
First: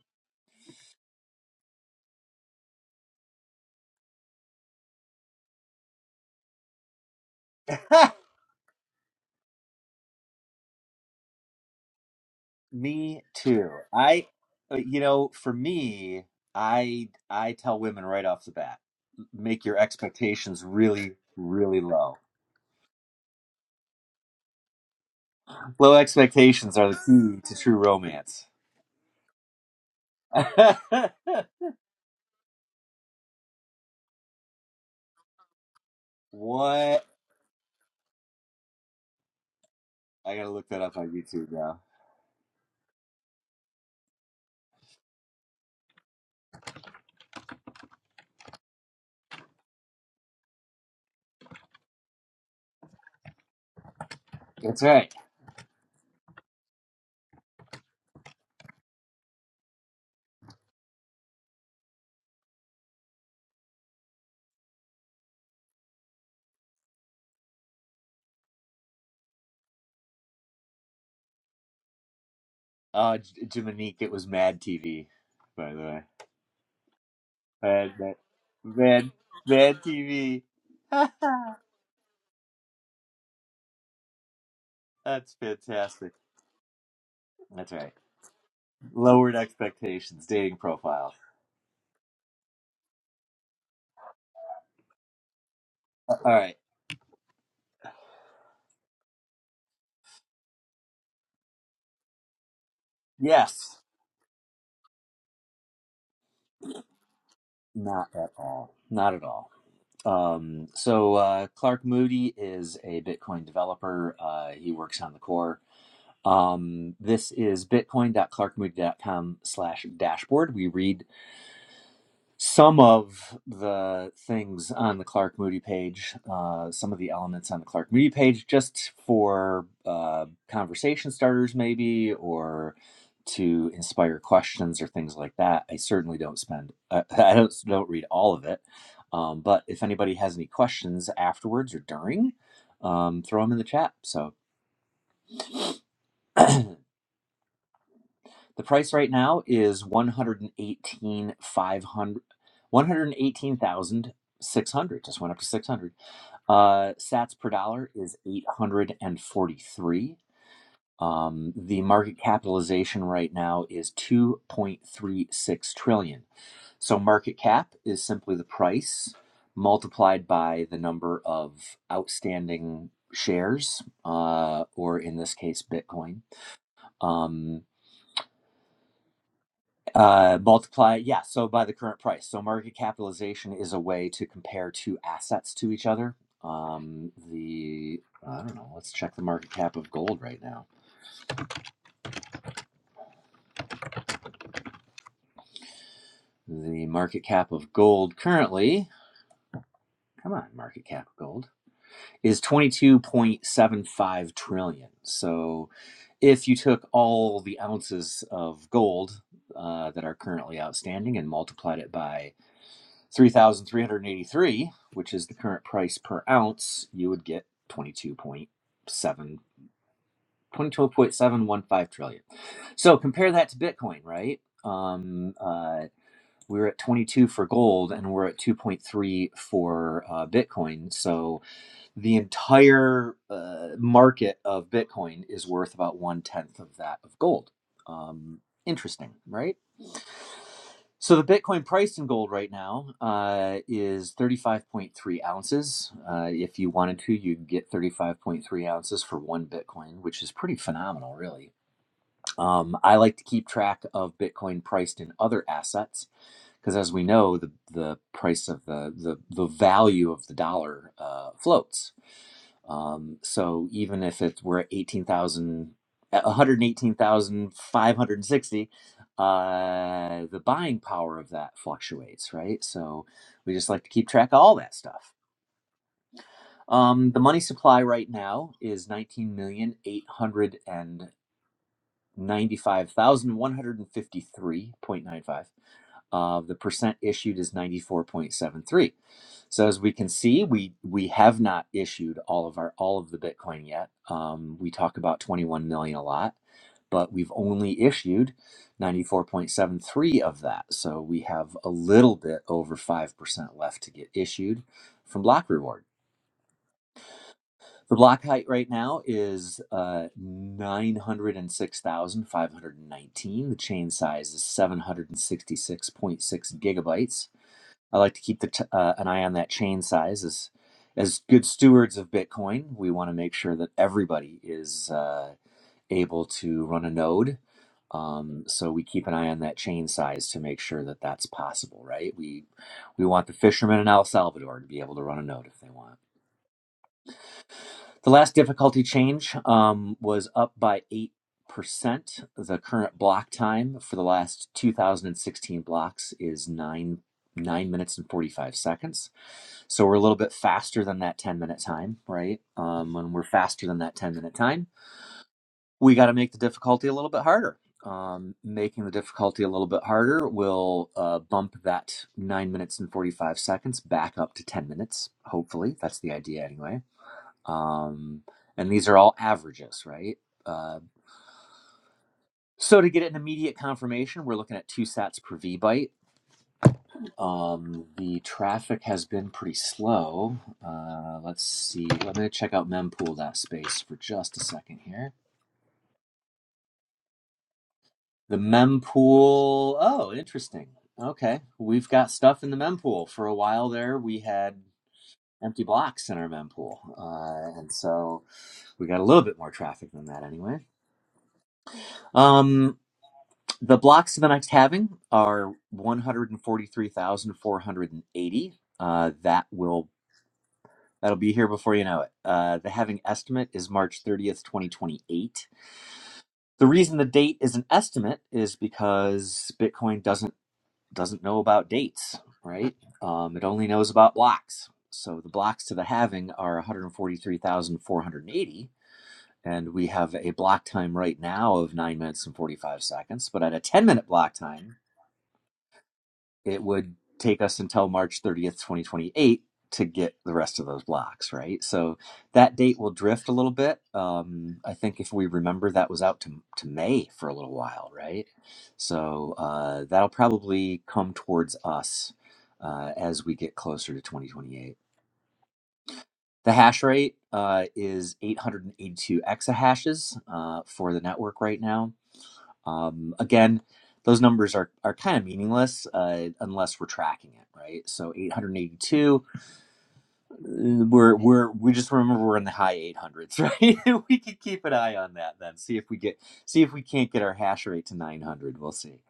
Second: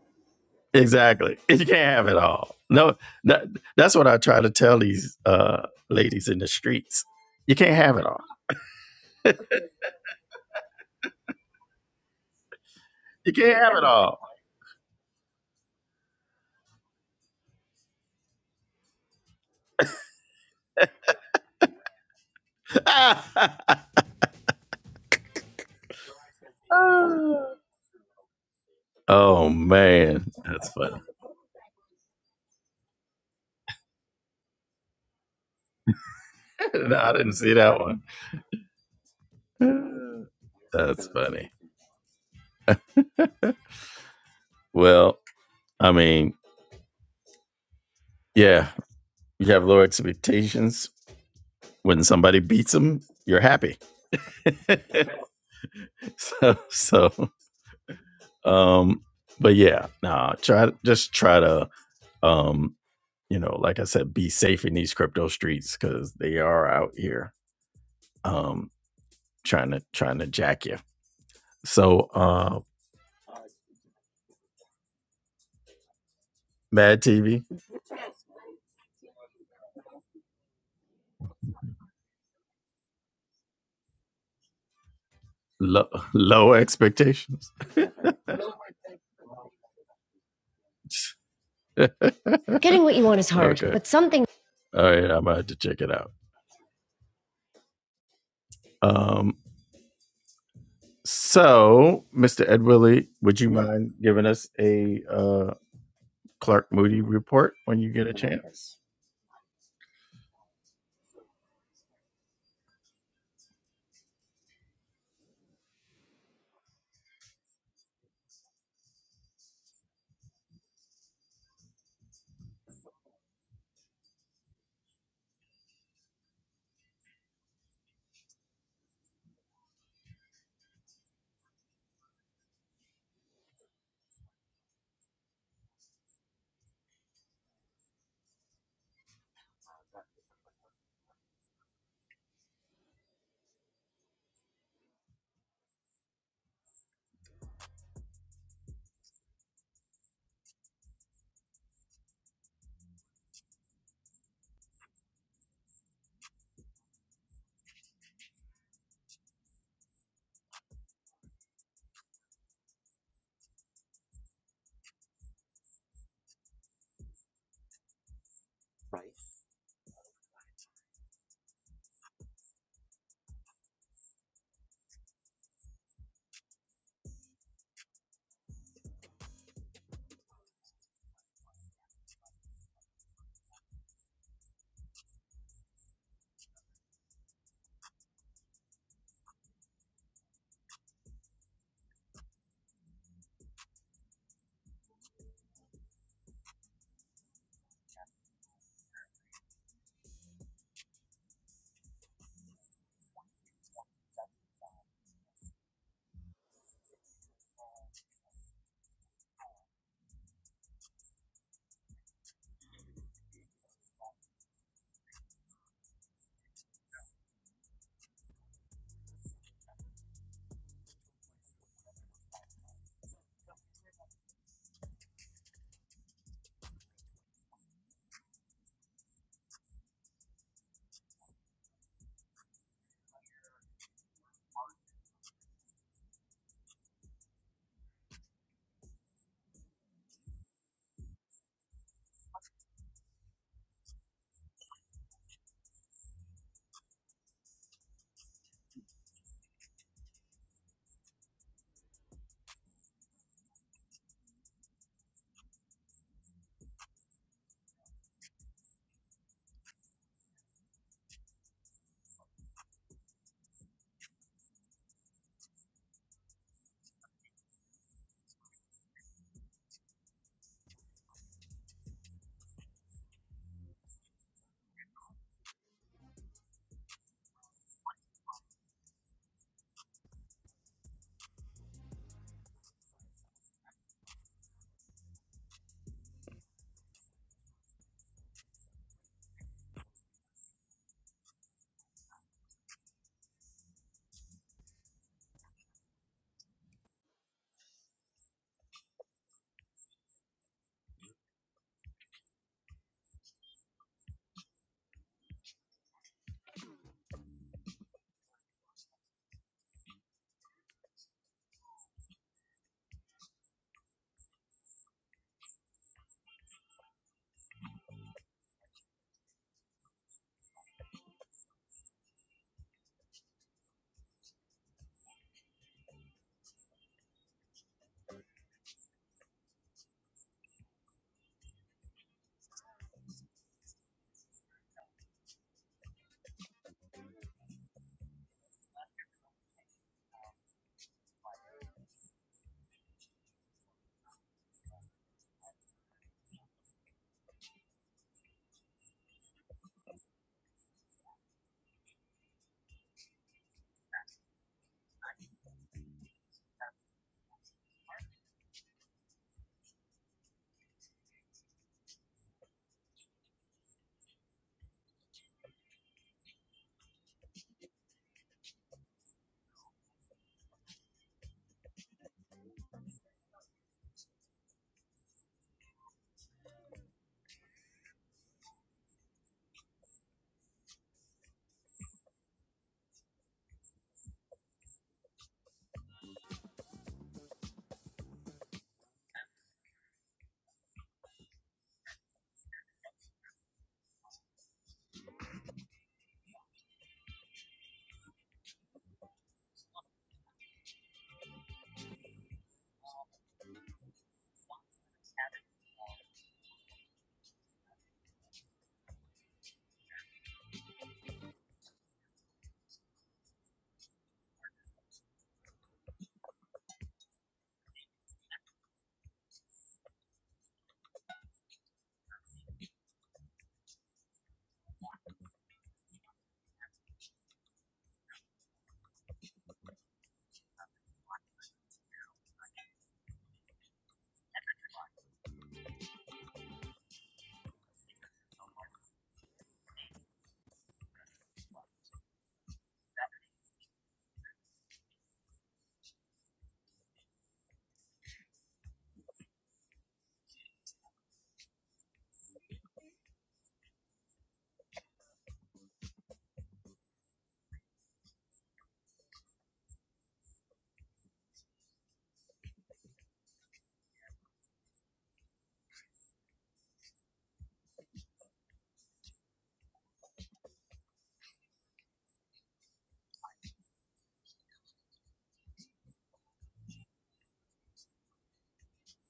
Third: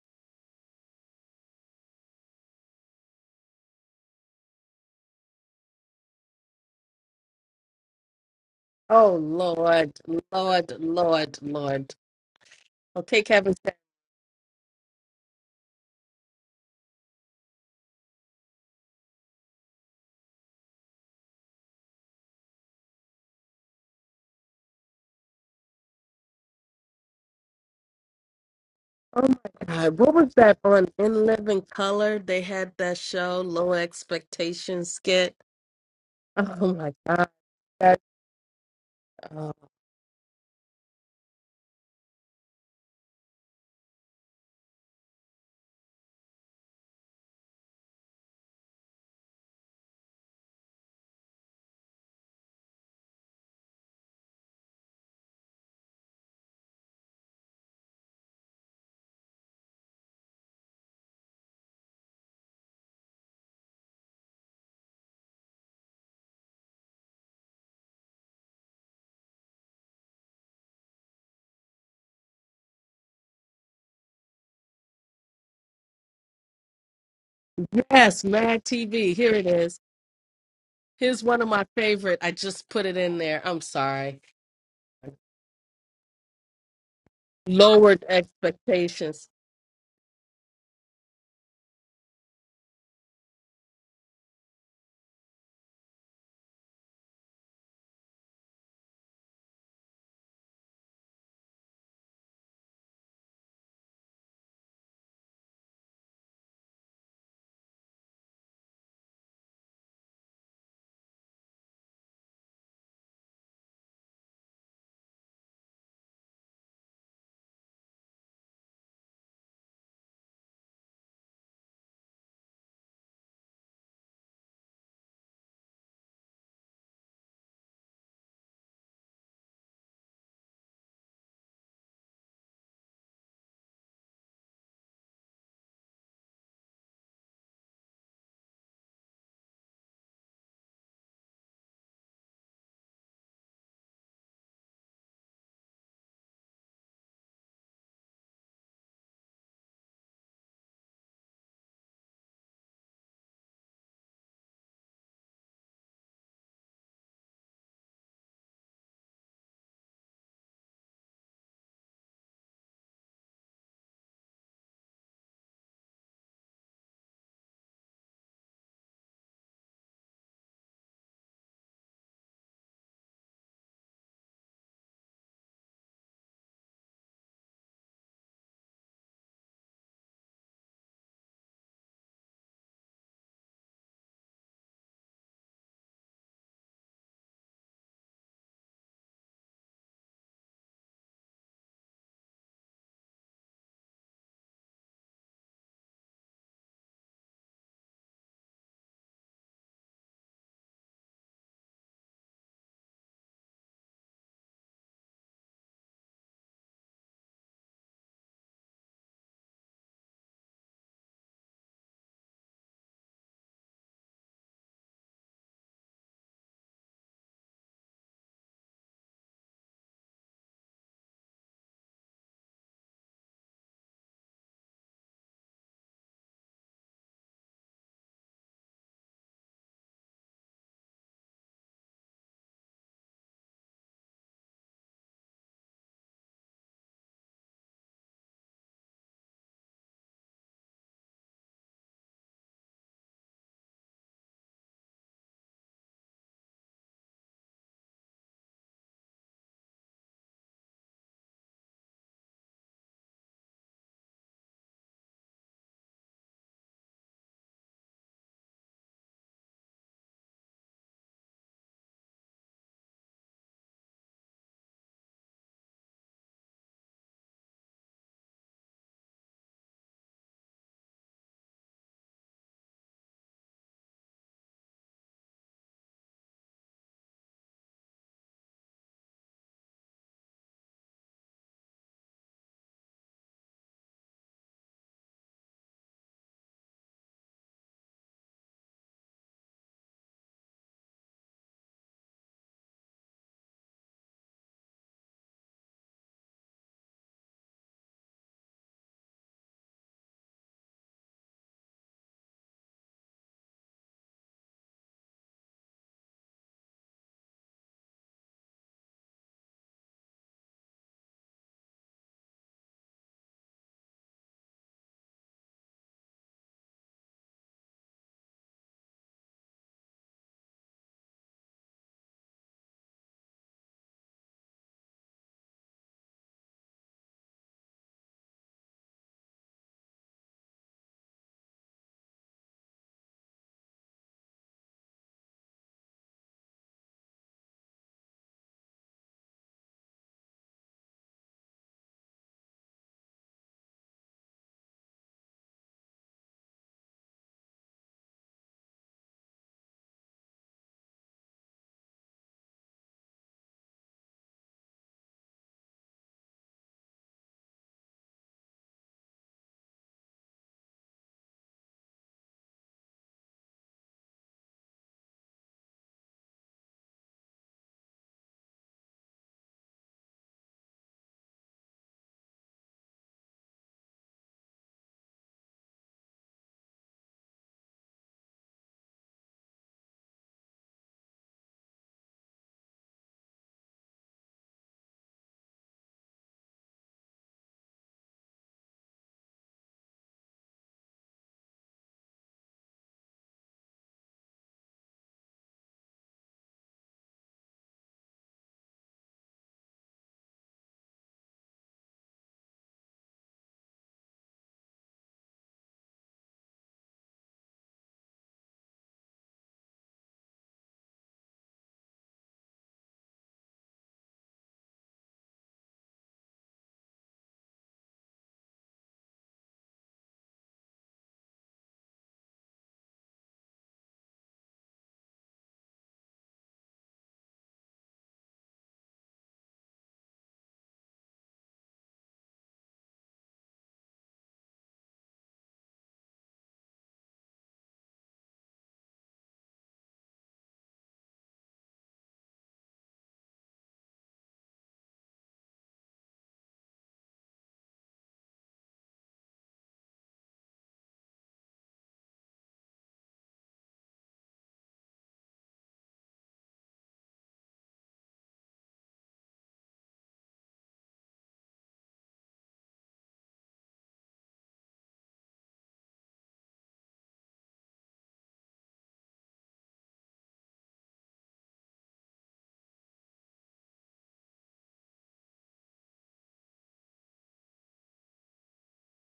S1: Exactly. You can't have it all. No, that, that's what I try to tell these uh, ladies in the streets. You can't have it all.
S2: Oh, Lord, Lord, Lord, Lord. Okay,
S3: me
S1: You
S2: Kevin
S1: can't
S3: too.
S2: said,
S1: have it all.
S3: I, uh, you know, for me, I I tell women right off the bat, make your expectations really, really low. Low expectations are the key to true romance.
S2: oh
S1: oh
S2: my God, what
S1: man,
S2: was that
S1: that's
S2: on
S1: funny.
S2: In Living Color? They had that show, Low Expectations skit. Oh my
S1: no,
S3: what?
S1: I
S2: God.
S1: didn't see that
S2: That,
S1: one.
S2: oh.
S3: I gotta look that up
S1: That's
S3: on YouTube
S1: funny.
S3: now.
S1: Well, I mean, yeah, you have low expectations. When somebody beats them, you're happy.
S3: That's right.
S1: so, so, um, but yeah, no, nah. Try just try to um you know, like I said, be safe in these crypto streets because they are out here um, trying to trying to jack you. So, uh,
S3: Uh, J- Jiminique, it was Mad TV, by the way.
S1: Mad TV,
S3: Mad, Mad,
S2: Yes, Mad
S3: Mad,
S2: TV. Here it
S3: Mad
S2: is.
S3: TV.
S2: Here's one
S3: That's
S2: of my favorite. I just put it in there. I'm sorry.
S1: low,
S3: fantastic.
S1: low expectations.
S3: That's right.
S2: Lowered expectations.
S3: Lowered expectations, dating profile.
S1: Getting what you want is hard, okay, but something all right, I'm gonna have to check it out.
S3: All right.
S1: Um, so, Mr. Ed Willie, would you
S3: Yes.
S1: mind giving us a uh, Clark Moody report when you get
S3: Not
S1: a
S3: at all.
S1: chance?
S3: Not at all. Um, so uh, Clark Moody is a Bitcoin developer. Uh, he works on the core. Um, this is bitcoin. dot clark moody dot Com slash dashboard. We read some of the things on the Clark Moody page, uh, some of the elements on the Clark Moody page, just for uh, conversation starters, maybe, or to inspire questions or things like that. I certainly don't spend, uh, I don't don't read all of it, um, but if anybody has any questions afterwards or during, um, throw them in the chat. So The price right now is one hundred and eighteen five hundred, one hundred eighteen thousand six hundred. Just went up to six hundred. Uh, Sats per dollar is eight hundred and forty three. Um, the market capitalization right now is two point three six trillion. So market cap is simply the price multiplied by the number of outstanding shares, uh, or in this case, Bitcoin. Um, Uh, multiply, yeah, so by the current price. So market capitalization is a way to compare two assets to each other. Um, the, I don't know, let's check the market cap of gold right now. The market cap of gold currently, come on, market cap of gold, is 22.75 trillion. So if you took all the ounces of gold uh, that are currently outstanding and multiplied it by 3,383, which is the current price per ounce, you would get twenty-two point seven, twenty-two point seven one five trillion. So compare that to Bitcoin, right? Um, uh, we were at 22 for gold and we're at 2.3 for uh, Bitcoin. So the entire uh, market of Bitcoin is worth about one tenth of that of gold. Um, interesting, right? So the Bitcoin price in gold right now uh, is 35.3 ounces. Uh, if you wanted to, you could get 35.3 ounces for one Bitcoin, which is pretty phenomenal, really. Um, I like to keep track of Bitcoin priced in other assets because, as we know, the the price of the the, the value of the dollar uh, floats. Um, so even if it were 18,000, 118,560, uh, the buying power of that fluctuates, right? So we just like to keep track of all that stuff. Um, the money supply right now is nineteen million eight hundred and. 95,153.95. Uh, the percent issued is 94.73. So as we can see, we we have not issued all of our all of the Bitcoin yet. Um, we talk about 21 million a lot, but we've only issued 94.73 of that. So we have a little bit over 5% left to get issued from Block Reward. The block height right now is uh, 906,519. The chain size is 766.6 gigabytes. I like to keep the t- uh, an eye on that chain size as as good stewards of Bitcoin. We want to make sure that everybody is uh, able to run a node. Um, so we keep an eye on that chain size to make sure that that's possible, right? We we want the fishermen in El Salvador to be able to run a node if they want. The last difficulty change um, was up by 8%. The current block time for the last 2016 blocks is 9 9 minutes and 45 seconds. So we're a little bit faster than that 10 minute time, right? Um, when we're faster than that 10 minute time, we got to make the difficulty a little bit harder. Um, making the difficulty a little bit harder will uh, bump that 9 minutes and 45 seconds back up to 10 minutes, hopefully. That's the idea, anyway. Um, and these are all averages, right? Uh, so to get an immediate confirmation, we're looking at two sats per V byte. Um, the traffic has been pretty slow. Uh, let's see. I'm going to check out mempool.space for just a second here. The mempool. Oh, interesting. Okay. We've got stuff in the mempool. For a while there, we had empty blocks in our mempool. Uh, and so we got a little bit more traffic than that anyway. Um, The blocks of the next halving are 143,480. Uh, that will that'll be here before you know it. Uh, the halving estimate is March 30th, 2028. The reason the date is an estimate is because Bitcoin doesn't doesn't know about dates, right? Um, it only knows about blocks. So the blocks to the halving are 143,480. And forty-three thousand four hundred and eighty. And we have a block time right now of nine minutes and 45 seconds, but at a 10 minute block time, it would take us until March 30th, 2028 to get the rest of those blocks, right? So that date will drift a little bit. Um, I think if we remember, that was out to, to May for a little while, right? So uh, that'll probably come towards us uh, as we get closer to 2028. The hash rate uh, is 882 exahashes uh, for the network right now um, again, those numbers are, are kind of meaningless uh, unless we're tracking it, right? So 882, uh, we're we're we just remember we're in the high 800s, right? we could keep an eye on that then. See if we get see if we can't get our hash rate to 900. We'll see.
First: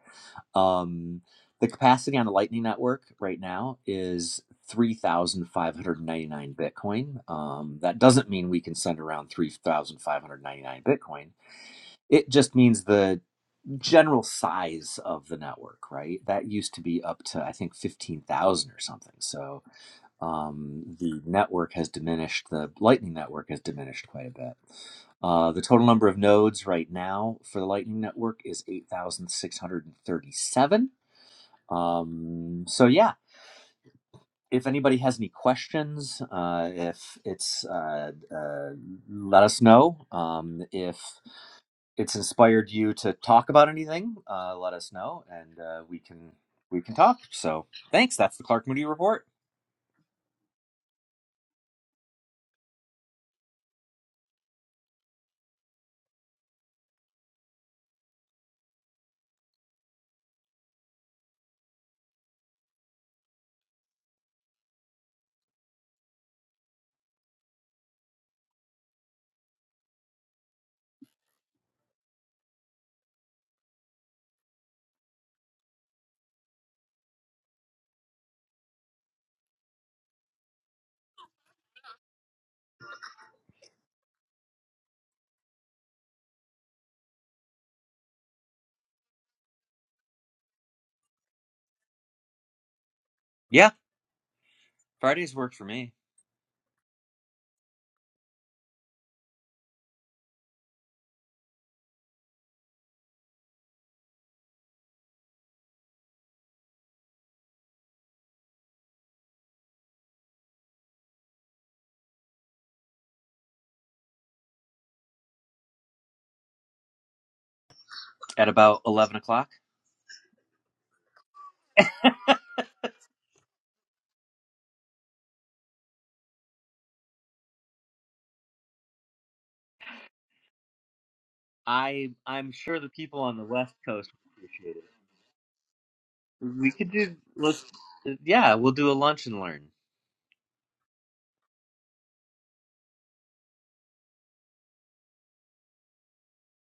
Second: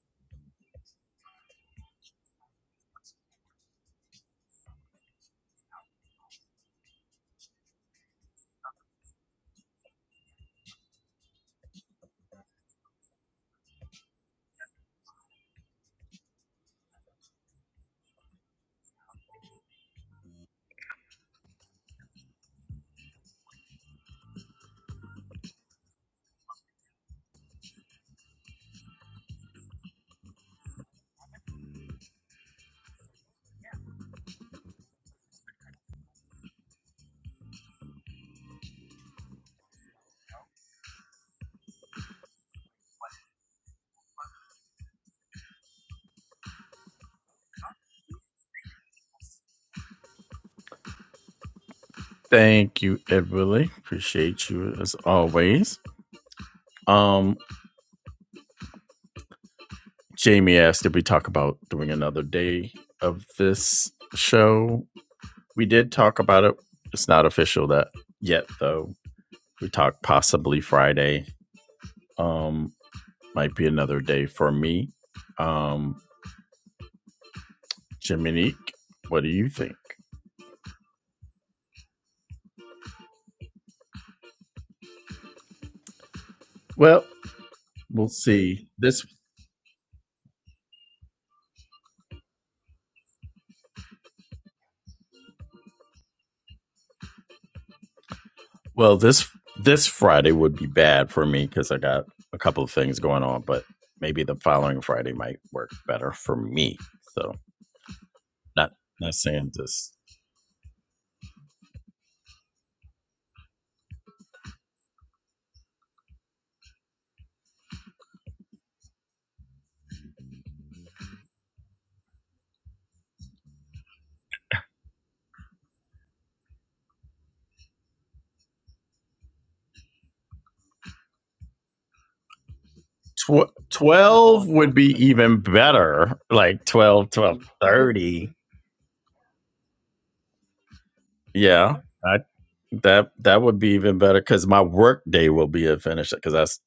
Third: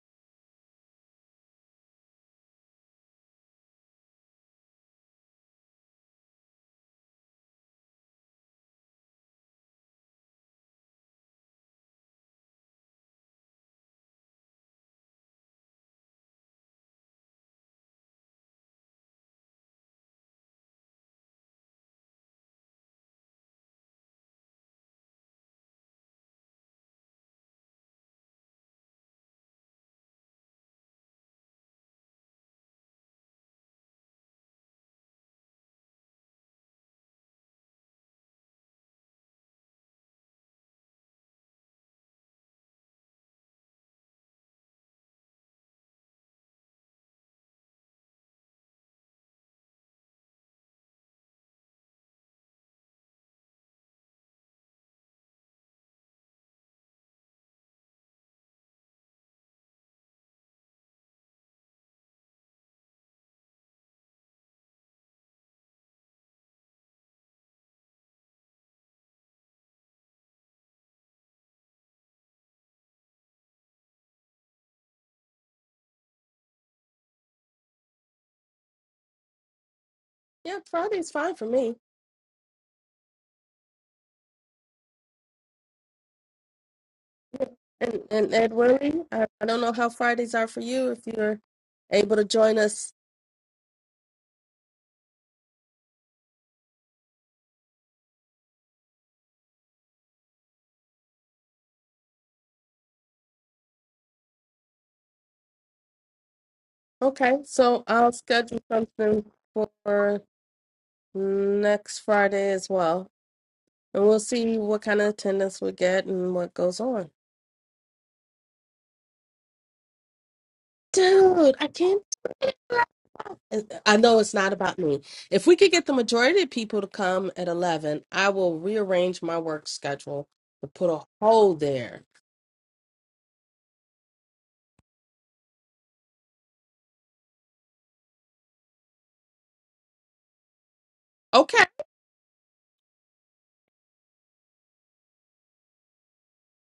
S3: Um, the capacity on the Lightning Network right now is 3,599 Bitcoin. Um, that doesn't mean we can send around 3,599 Bitcoin it just means the general size of the network, right? That used to be up to I think fifteen thousand or something. So um, the network has diminished. The Lightning network has diminished quite a bit. Uh, the total number of nodes right now for the Lightning network is eight thousand six hundred and thirty-seven. Um, so yeah. If anybody has any questions, uh, if it's, uh, uh, let us know. Um, if it's inspired you to talk about anything, uh, let us know, and uh, we can we can talk. So thanks. That's the Clark Moody report.
S1: Thank you, Ed Willie. Appreciate you as always. Um, Jamie asked, did we talk about doing another day of this show? We did talk about it. It's not official that yet though. We talked possibly Friday. Um, might be another day for me. Um, Jiminique, what do you think?
S2: Yeah, Friday's fine for me.
S1: Well,
S2: And,
S1: we'll
S2: and Ed
S1: see.
S2: Willie,
S1: This
S2: I, I don't know how Fridays are for you if you're able to join us.
S3: Yeah, Fridays work for me
S1: well, this this Friday would be bad for me because I got a couple of things going on, but maybe the following Friday might work better for me. So
S2: Okay, so I'll schedule
S1: not not
S2: something
S1: saying this
S2: for next Friday as well. And we'll see what kind of attendance we get and what goes on.
S3: at about eleven o'clock.
S2: Dude, I can't. do it. And I know it's not about me. If we could get the majority of people to come at 11, I will rearrange my work schedule to put a hole there.
S3: I I'm sure the people on the
S1: Tw-
S3: West Coast
S1: 12 would
S3: appreciate it.
S1: be even better. Like
S3: We could
S1: 12,
S3: do
S1: 12
S3: let's
S1: 30.
S3: yeah we'll do a lunch and learn.
S2: Okay.
S1: Yeah. I, that that would be even better because my work day will be a finish because that's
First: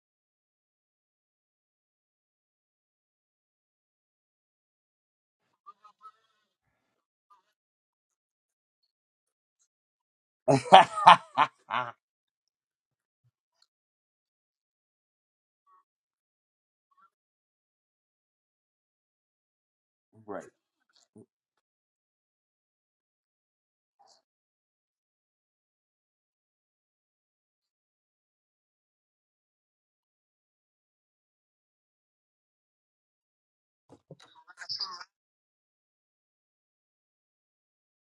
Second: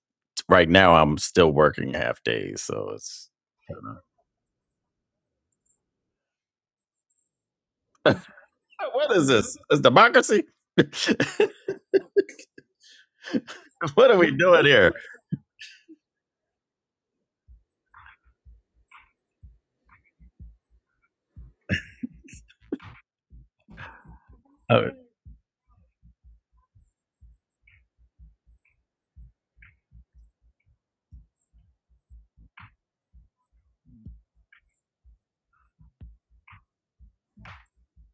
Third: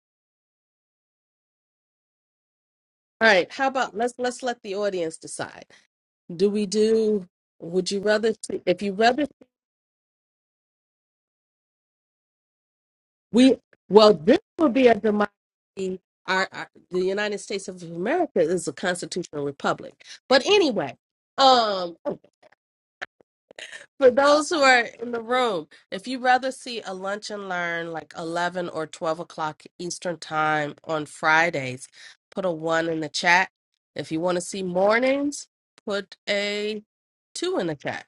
S1: right now I'm still working half days. So
S2: All
S1: it's
S2: right. How about let's let's let the audience decide. do we do would you rather see if you
S1: what is
S2: rather
S1: this? Is democracy?
S2: we
S1: What
S2: well
S1: are we
S2: this
S1: doing
S2: would be
S1: here?
S2: a democracy our, our the united states of america is a constitutional republic
S3: right
S2: but anyway um for those who are
S1: Oh,
S2: in the room if you rather see a lunch and learn like 11 or 12 o'clock eastern time on fridays put a one in the chat if you want to see mornings put a two in the chat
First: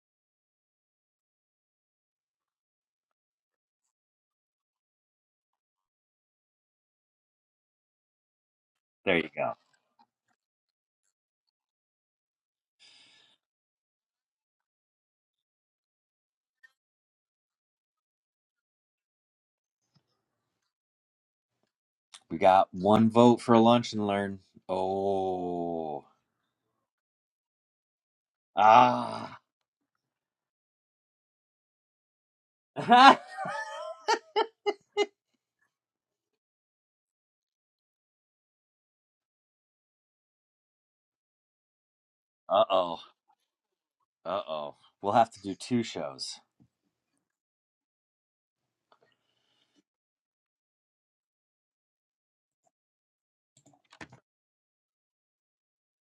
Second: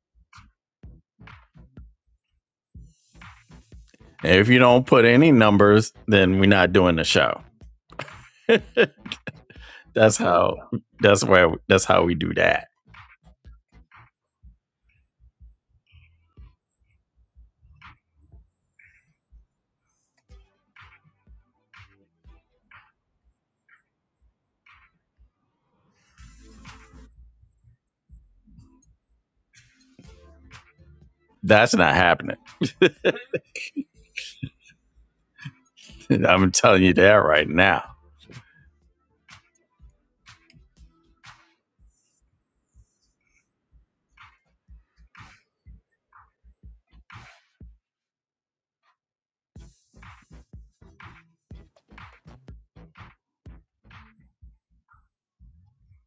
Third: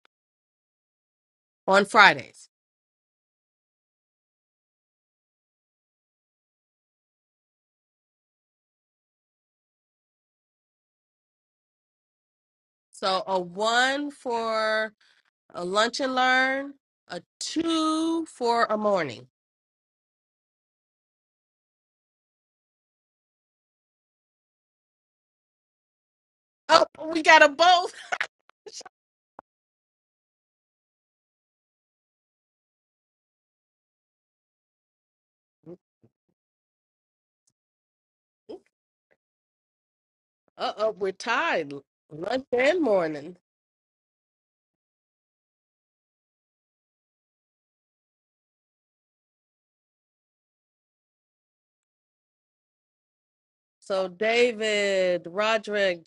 S2: on fridays
S1: If you don't put any numbers, then we're not doing the show.
S3: there you go.
S1: That's how. That's where. That's how we do that.
S2: so a one for a lunch and learn, a two for a morning.
S3: We got one vote for a lunch and learn. Oh
S2: Oh, we got a both.
S3: ah
S1: That's not happening.
S3: uh
S1: I'm telling you that right now.
S2: Uh oh, we're tied. Lunch and
S3: oh
S2: morning.
S3: uh oh. We'll have to do two shows.
S2: So David, Roderick,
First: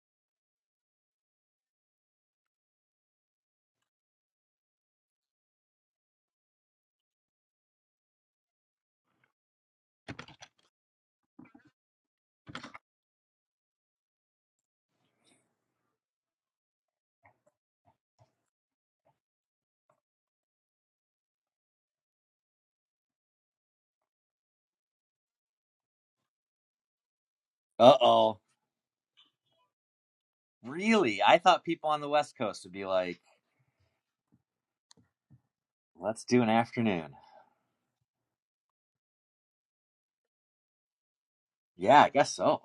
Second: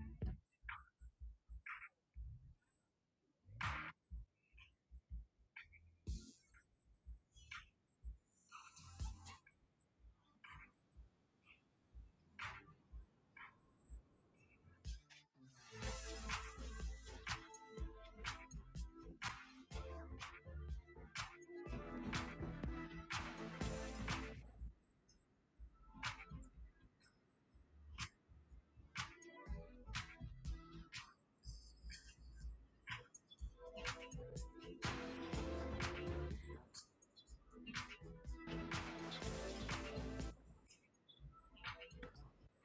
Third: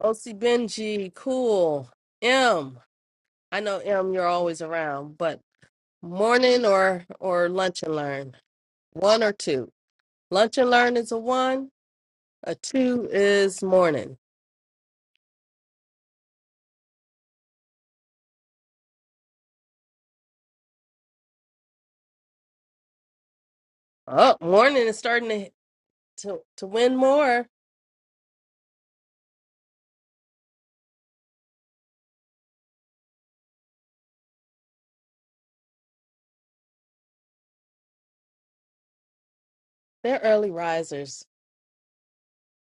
S2: OC Benji, Cool, M. I know M, you're always around, but morning or or lunch and learn. One or two. Lunch and learn is a one. A two is morning. Oh, morning is starting to to, to win more.
S3: Uh oh. Really? I thought people on the West Coast would be like, let's do an afternoon.
S2: They're early risers.
S3: Yeah, I guess so.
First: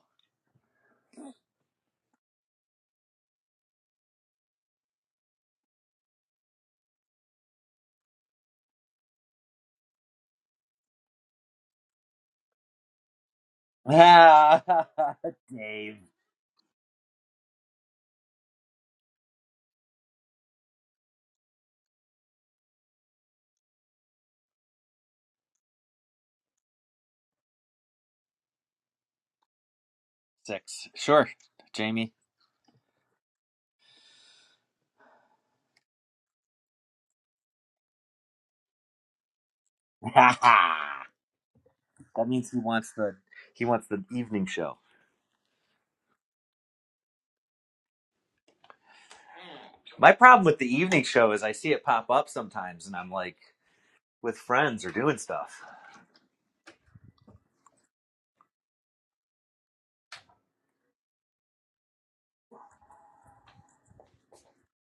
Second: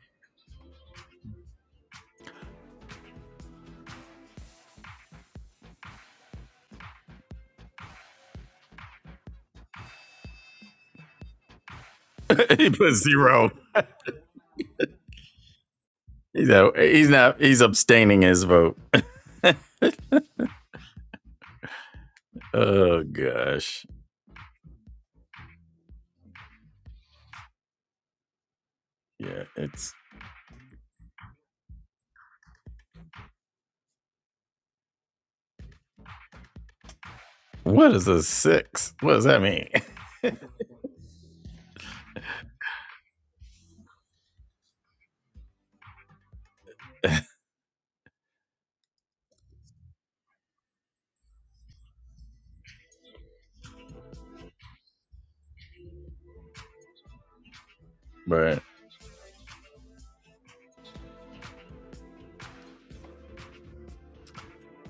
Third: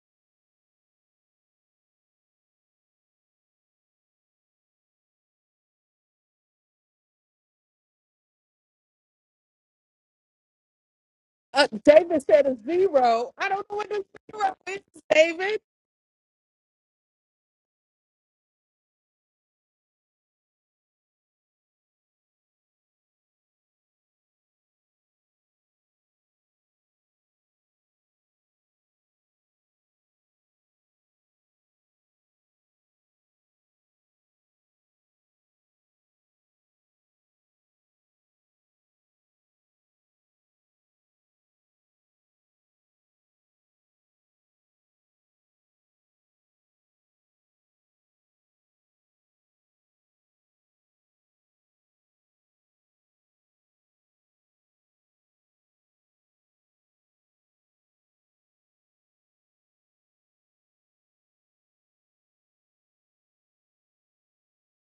S2: Uh, David said a
S1: he put
S2: zero. I
S1: zero.
S2: don't know what the zero
S3: Dave.
S2: is, David.
S1: He's out. He's not. He's abstaining his vote. Oh gosh. Yeah. It's
S3: Six. Sure. Jamie.
S1: what is a six? What does that mean?
S3: that means he wants the he wants the evening show. My problem with the evening show is I see it pop up sometimes and I'm like with friends or doing stuff.
S1: Right.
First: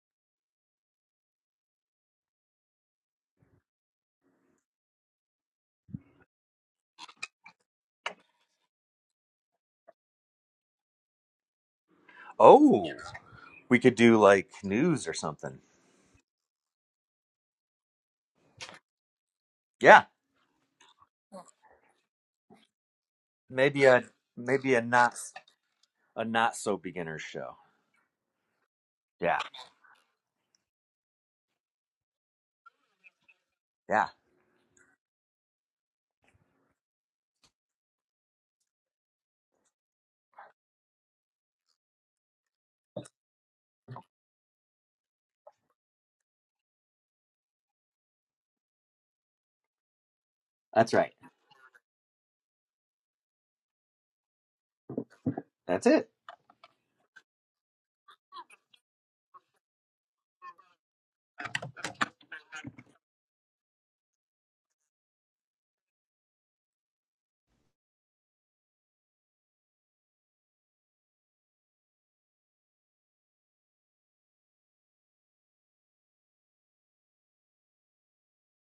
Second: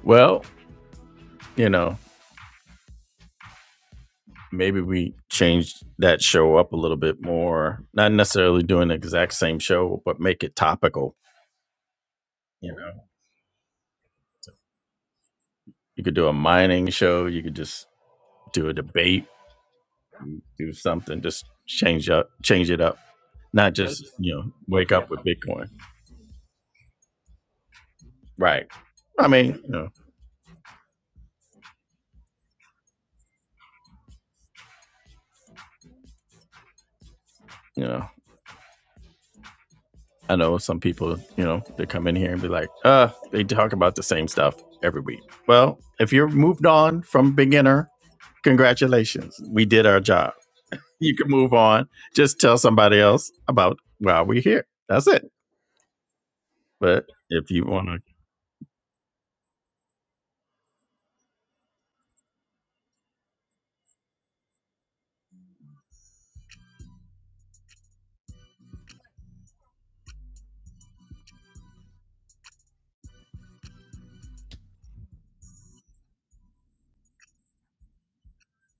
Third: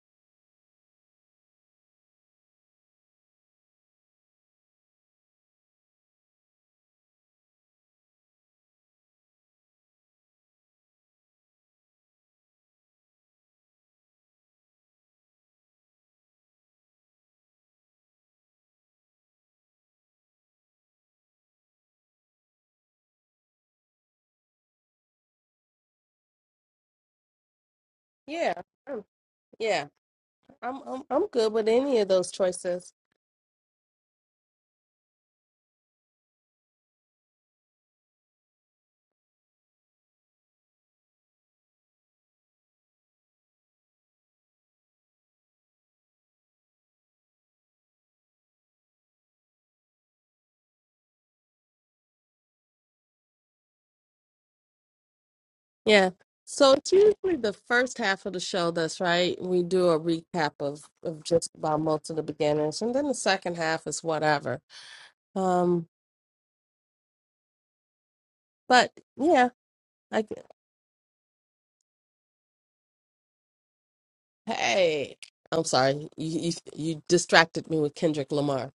S1: Well, you know, maybe we change that show up a little bit more. Not necessarily doing the exact same show, but make it topical. You
S3: Oh,
S1: know,
S3: we could do like news or something.
S1: you could do a mining show. You could just do a debate.
S3: Yeah,
S1: Do something. Just change up. Change it up. Not
S3: maybe a
S1: just you know
S3: maybe a
S1: wake up
S3: not
S1: with Bitcoin.
S3: a not so beginner's show.
S2: Yeah,
S1: Right.
S2: I'm-
S1: I
S3: Yeah.
S1: mean, you
S2: yeah.
S1: know,
S2: I'm I'm I'm good with any of those choices.
S3: Yeah.
S1: you know, I know some people, you know, they come in here and be like, uh, they talk about the same stuff every week. Well, if you're moved on from beginner, congratulations. We did our job.
S3: That's right.
S1: You can move on. Just tell somebody else about why we're here. That's it.
S3: That's it.
S2: Yeah. So it's
S1: But
S2: usually
S1: if
S2: the
S1: you want
S2: first
S1: to,
S2: half of the show that's right. We do a recap of of just about most of the beginners, and then the second half is whatever. Um, but yeah, I g- hey, I'm sorry, you you, you distracted me with Kendrick Lamar.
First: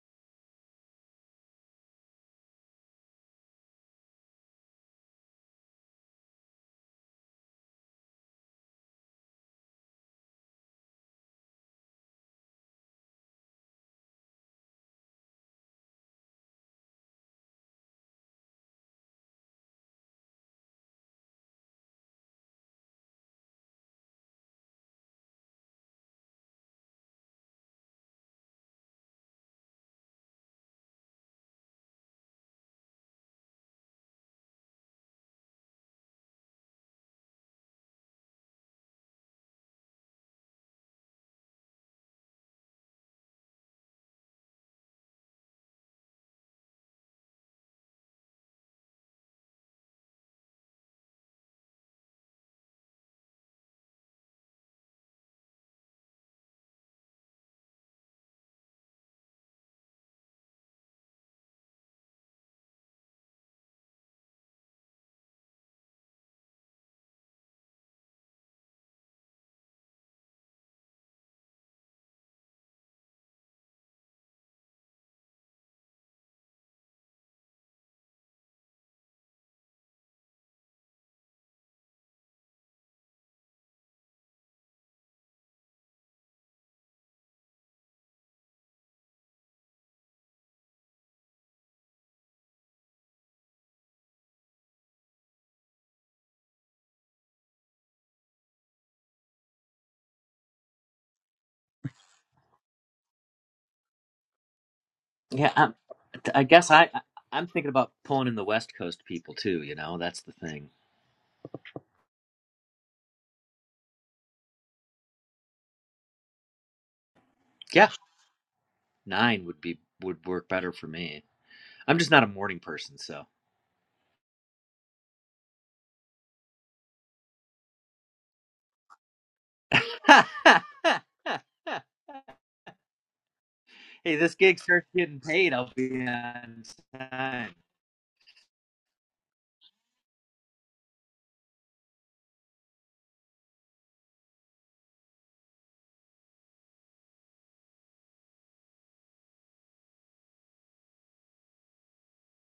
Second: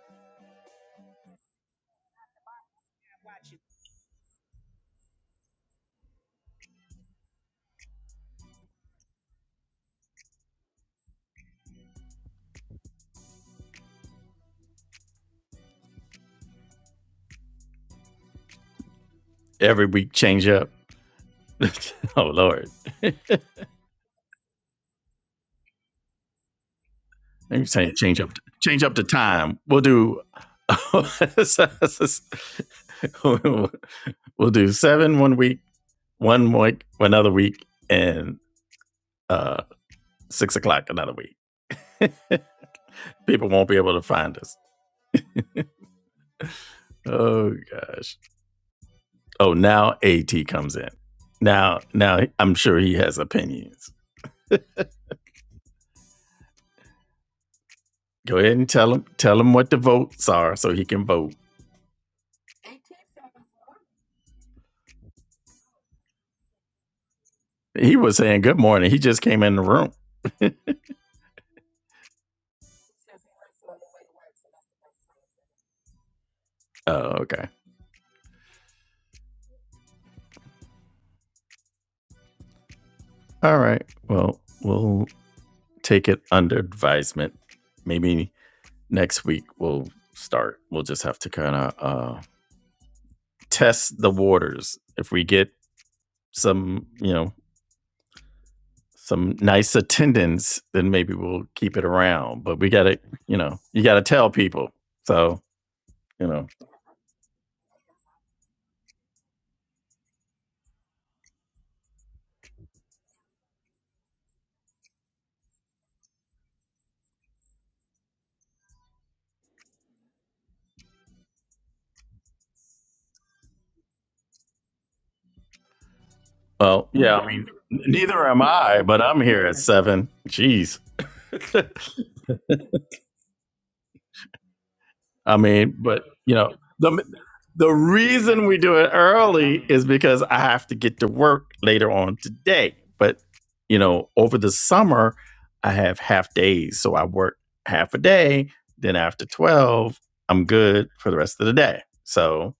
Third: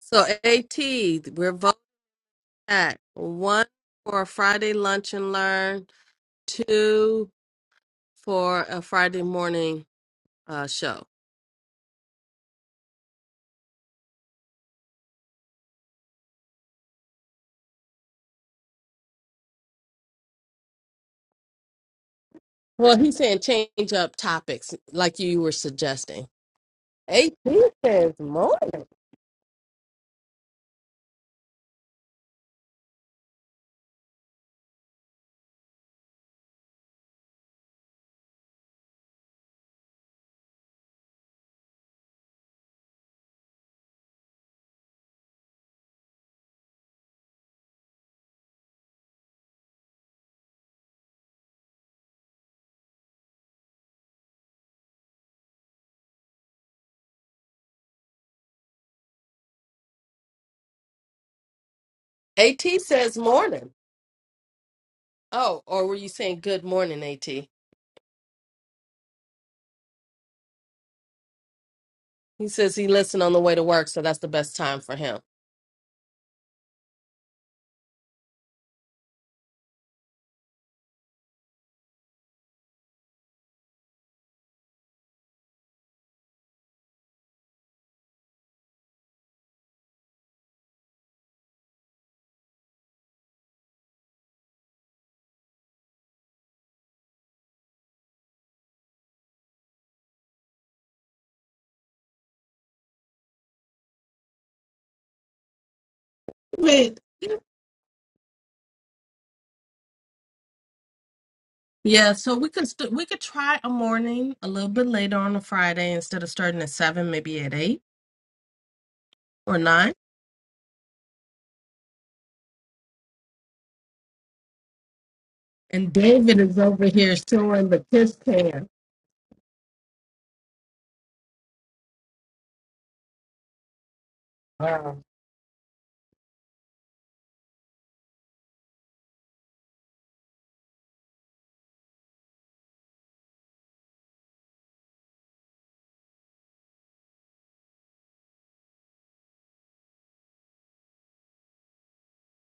S2: So At, we're voting at one for a Friday lunch and learn two for a Friday morning uh, show.
S1: every week change up. oh, Lord.
S2: Well, he's saying change up topics like you were suggesting. AT
S1: Maybe saying
S2: says
S1: change up, change
S2: morning.
S1: up the time. We'll do. we'll do seven one week, one week another week, and uh, six o'clock another week. People won't be able to find us. Oh gosh. Oh, now At comes in. Now, now I'm sure he has opinions. Go ahead and tell him, tell him what the votes are, so he can vote.
S2: AT says morning. Oh, or were you saying good morning, AT? He
S1: He was saying good morning. He just came in the room.
S2: says he listened on the way to work, so that's the best time for him.
S1: Oh, okay. All right. Well, we'll take it under advisement. Maybe next week we'll start. We'll just have to kind of uh, test the waters. If we get some, you know, some nice attendance, then maybe we'll keep it around. But we got to, you know, you got to tell people. So,
S3: Yeah, I'm,
S1: you
S3: I
S1: know,
S3: guess I
S2: Wait.
S3: I'm thinking about pulling in the West Coast people too. You know, that's the thing.
S2: Yeah, so we could st- we could try a morning a little bit later on a Friday instead of starting at seven, maybe at eight
S3: Yeah, nine
S2: or
S3: would be
S2: nine.
S3: would work better for me. I'm just not a morning person, so.
S2: And David is over
S1: well,
S2: here
S1: yeah, I mean,
S2: showing the kiss
S1: neither am
S2: cam.
S1: I, but I'm here at seven.
S3: hey,
S1: Jeez.
S3: this gig starts getting
S1: I
S3: paid. I'll
S1: mean, but
S3: be
S1: you know,
S3: on
S1: the
S3: time.
S1: the reason we do it early is because I have to get to work later on today. But you know, over the summer, I have half days, so I work half a day. Then after twelve, I'm good for the rest of the day. So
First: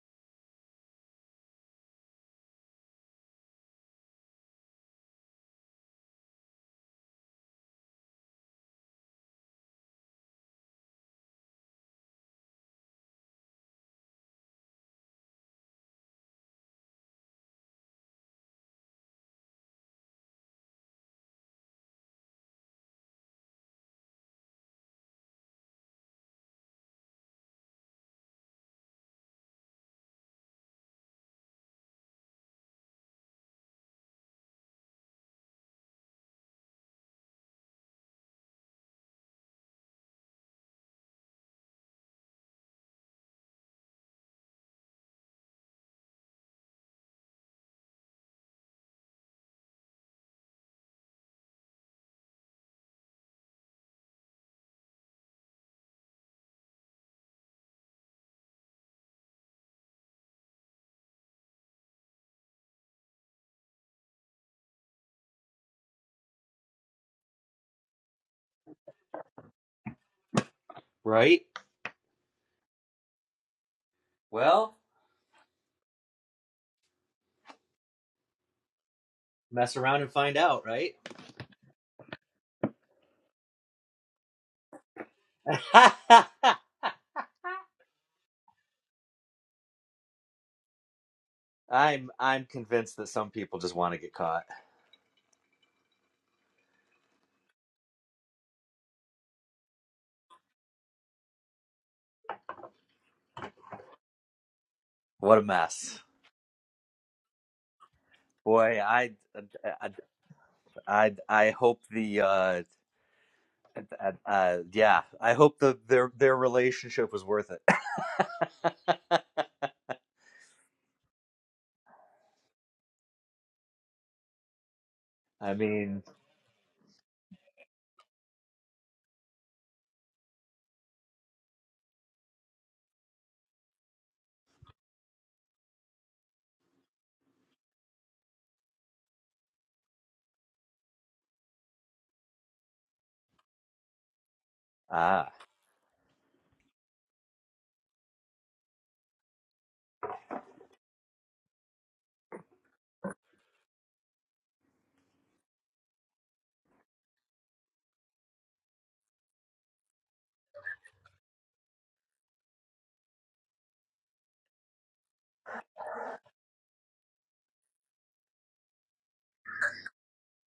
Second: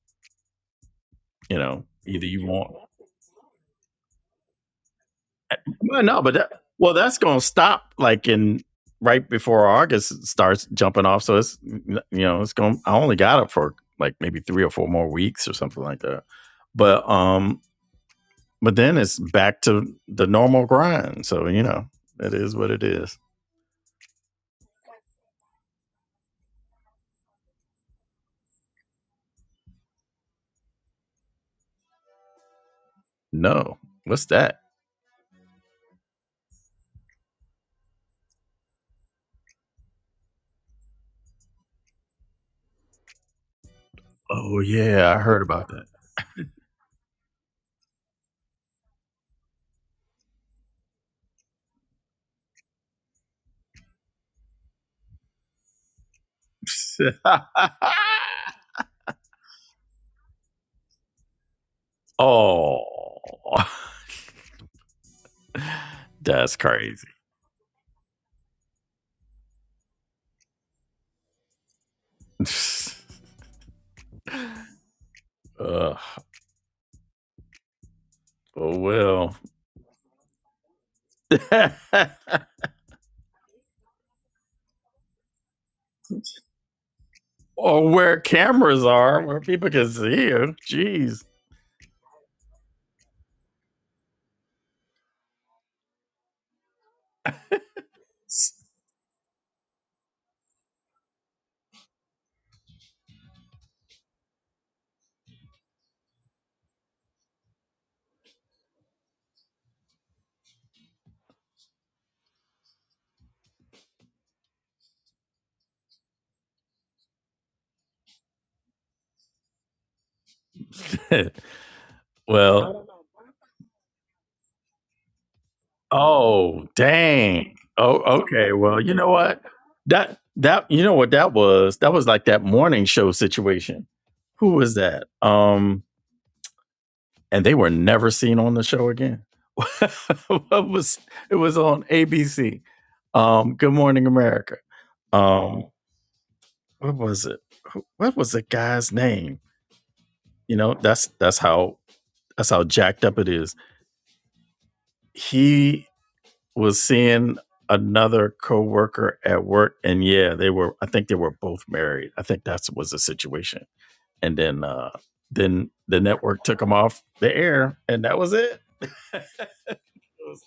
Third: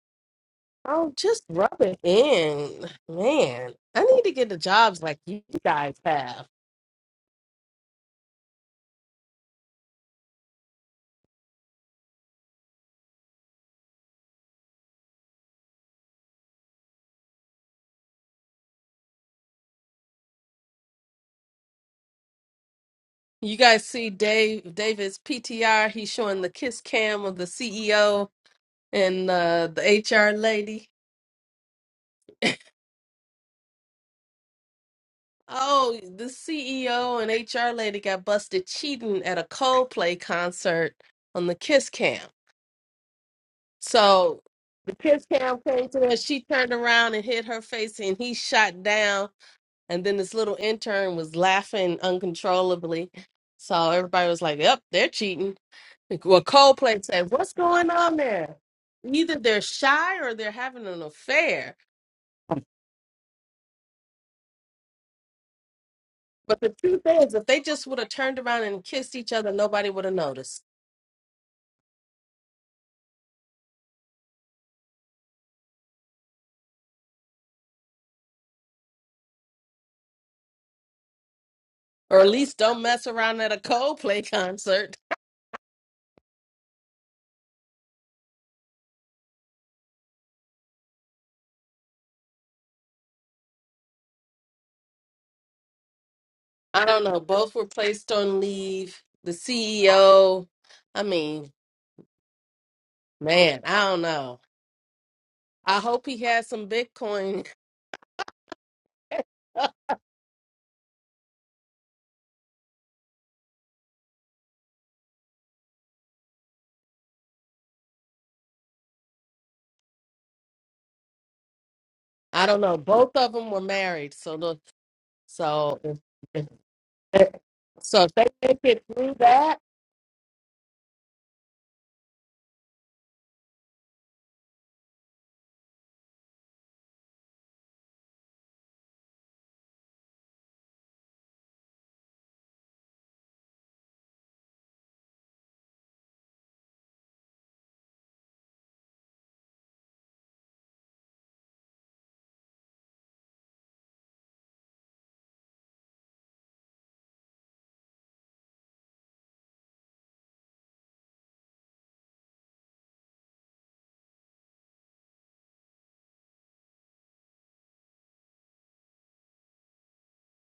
S2: Oh, just
S1: you
S2: rub
S1: know,
S2: it
S1: either you want
S2: in. Man, I need to get the jobs like you guys
S1: Well, no, but
S2: have.
S1: that, well, that's going to stop like in right before August starts jumping off. So it's you know it's going. I only got it for like maybe three or four more weeks or something like that. But um, but then it's back to the normal grind. So you know it is what it is.
S2: You guys see Dave David's PTR, he's showing the kiss cam of the CEO and uh, the HR lady.
S1: No, what's that?
S2: Oh, the CEO and HR lady got busted cheating at a Coldplay concert on the kiss cam. So
S1: Oh
S2: the
S1: yeah, I
S2: kiss
S1: heard
S2: cam
S1: about that.
S2: came to her, she turned around and hit her face and he shot down And then this little intern was laughing uncontrollably. So everybody was like, yep, they're cheating. Like, Well, Coldplay said, what's going on there? Either they're shy or they're having an affair.
S1: oh, that's
S2: But the truth
S1: crazy.
S2: is, if they just would have turned around and kissed each other, nobody would have noticed.
S3: Right. Well,
S1: Ugh. oh well.
S3: mess around and find out. Right.
S2: Or at least don't mess around at a Coldplay concert.
S1: or where cameras are, where people can see you. Jeez.
S3: I'm I'm convinced that some people just want to get caught.
S2: I don't know. Both were placed on leave. The CEO, I mean, man, I don't know.
S3: What a
S2: I
S3: mess,
S2: hope he has some Bitcoin
S3: boy! I I I hope the uh, uh, uh yeah I hope the their their relationship was worth it.
S2: I don't know.
S1: well,
S2: Both of them were married, so look,
S3: I
S2: so if,
S3: mean
S2: if,
S1: oh
S2: eh,
S1: dang. Oh,
S2: so if they
S1: okay.
S2: make
S1: Well,
S2: it
S1: you know
S2: through
S1: what?
S2: that,
S1: That that you know what that was? That was like that morning show situation. Who was that? Um, and they were never seen on the show again. what was it was on ABC. Um, Good Morning America.
S3: ah
S1: Um, what was it? What was the guy's name? You know, that's that's how that's how jacked up it is. he was seeing another coworker at work and yeah they were i think they were both married i think that was the situation and then uh then the network took him off the air and that was it it, was,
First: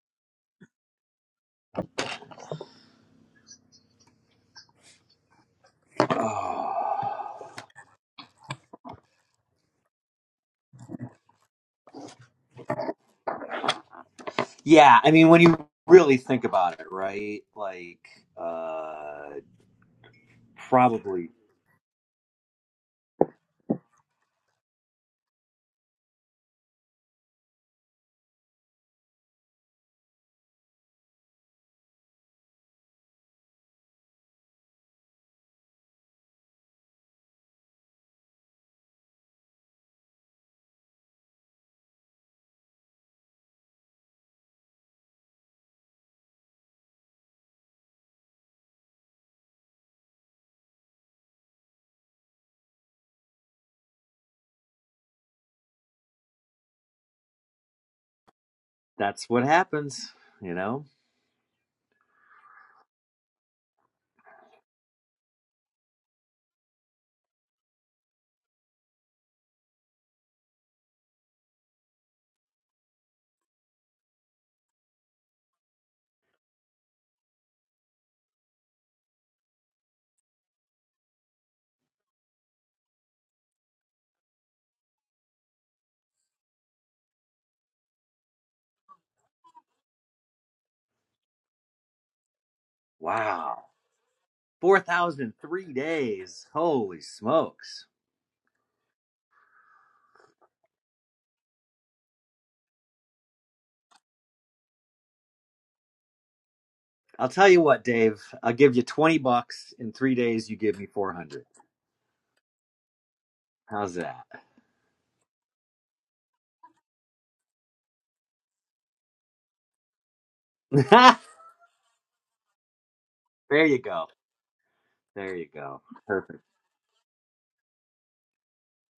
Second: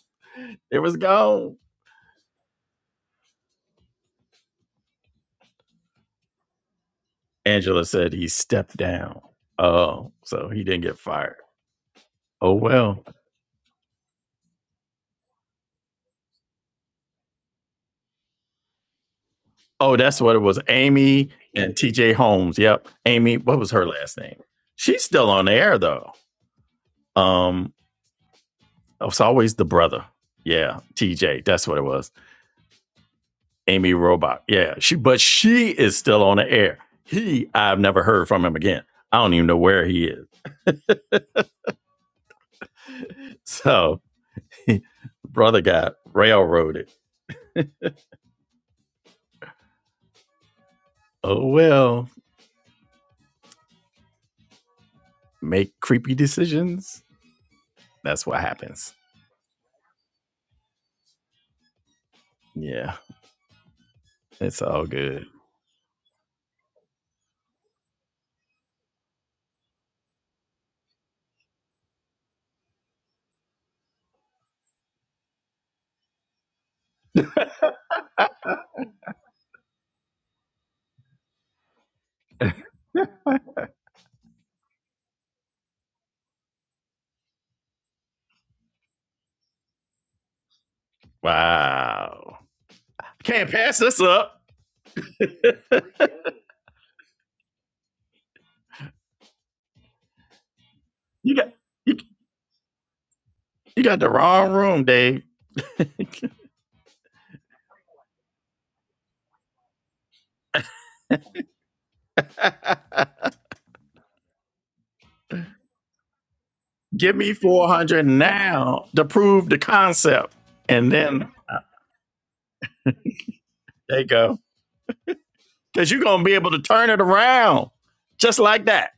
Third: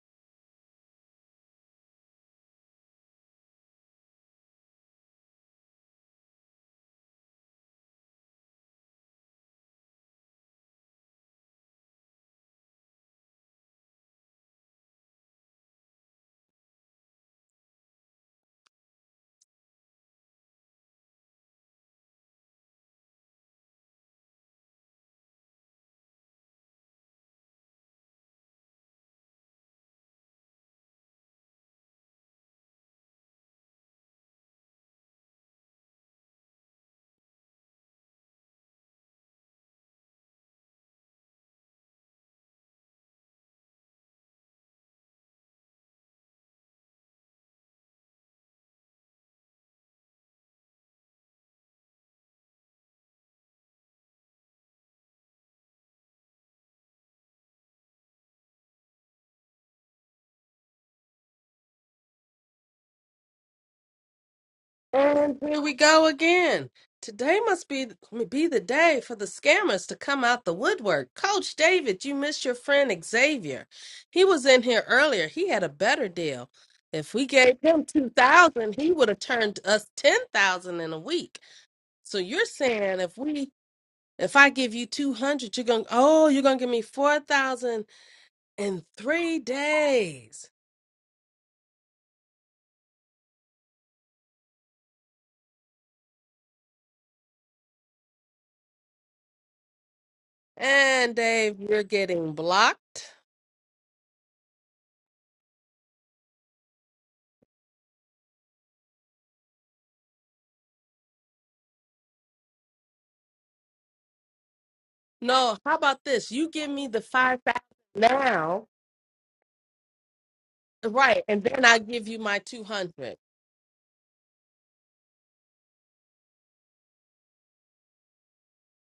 S1: it was gone
S3: Oh.
S1: angela said he stepped down oh so he didn't get fired oh well
S3: yeah I mean when you really think about it right like uh
S1: oh that's what it was amy
S3: probably
S1: and tj holmes yep amy what was her last name she's still on the air though um It was always the brother. Yeah, TJ. That's what it was. Amy Robot. Yeah, she. But she is still on the air. He. I've never heard from him again. I don't even know where he is. So, brother got railroaded. Oh well. Make creepy decisions. That's what happens.
S3: that's what happens you know
S1: Yeah, it's all good.
S2: and here we go again. Today must be be the day for the scammers to come out the woodwork. Coach David, you missed your friend Xavier. He was in here earlier. He had a better deal. If we gave him two thousand, he would have turned us ten thousand in a week. So you're saying if we if I give you two hundred, you're gonna oh you're gonna give me four thousand in three days.
S1: Wow. Can't
S3: wow
S1: pass this up.
S3: four thousand three days holy smokes
S2: And
S1: You got
S2: Dave, you're
S1: you,
S2: getting blocked.
S1: you got the wrong room, Dave.
S3: I'll tell you what Dave I'll give you twenty bucks in three days you give me four hundred how's that
S2: No, how about this? You give me the
S1: Give me
S2: five thousand
S1: 400
S2: now,
S1: now to prove the concept. And
S2: right?
S1: then
S2: And then I give you my two hundred.
S3: there you
S1: they
S3: go
S1: go,
S3: There you go.
S1: because you're going to be
S3: Perfect.
S1: able to turn it around just like that.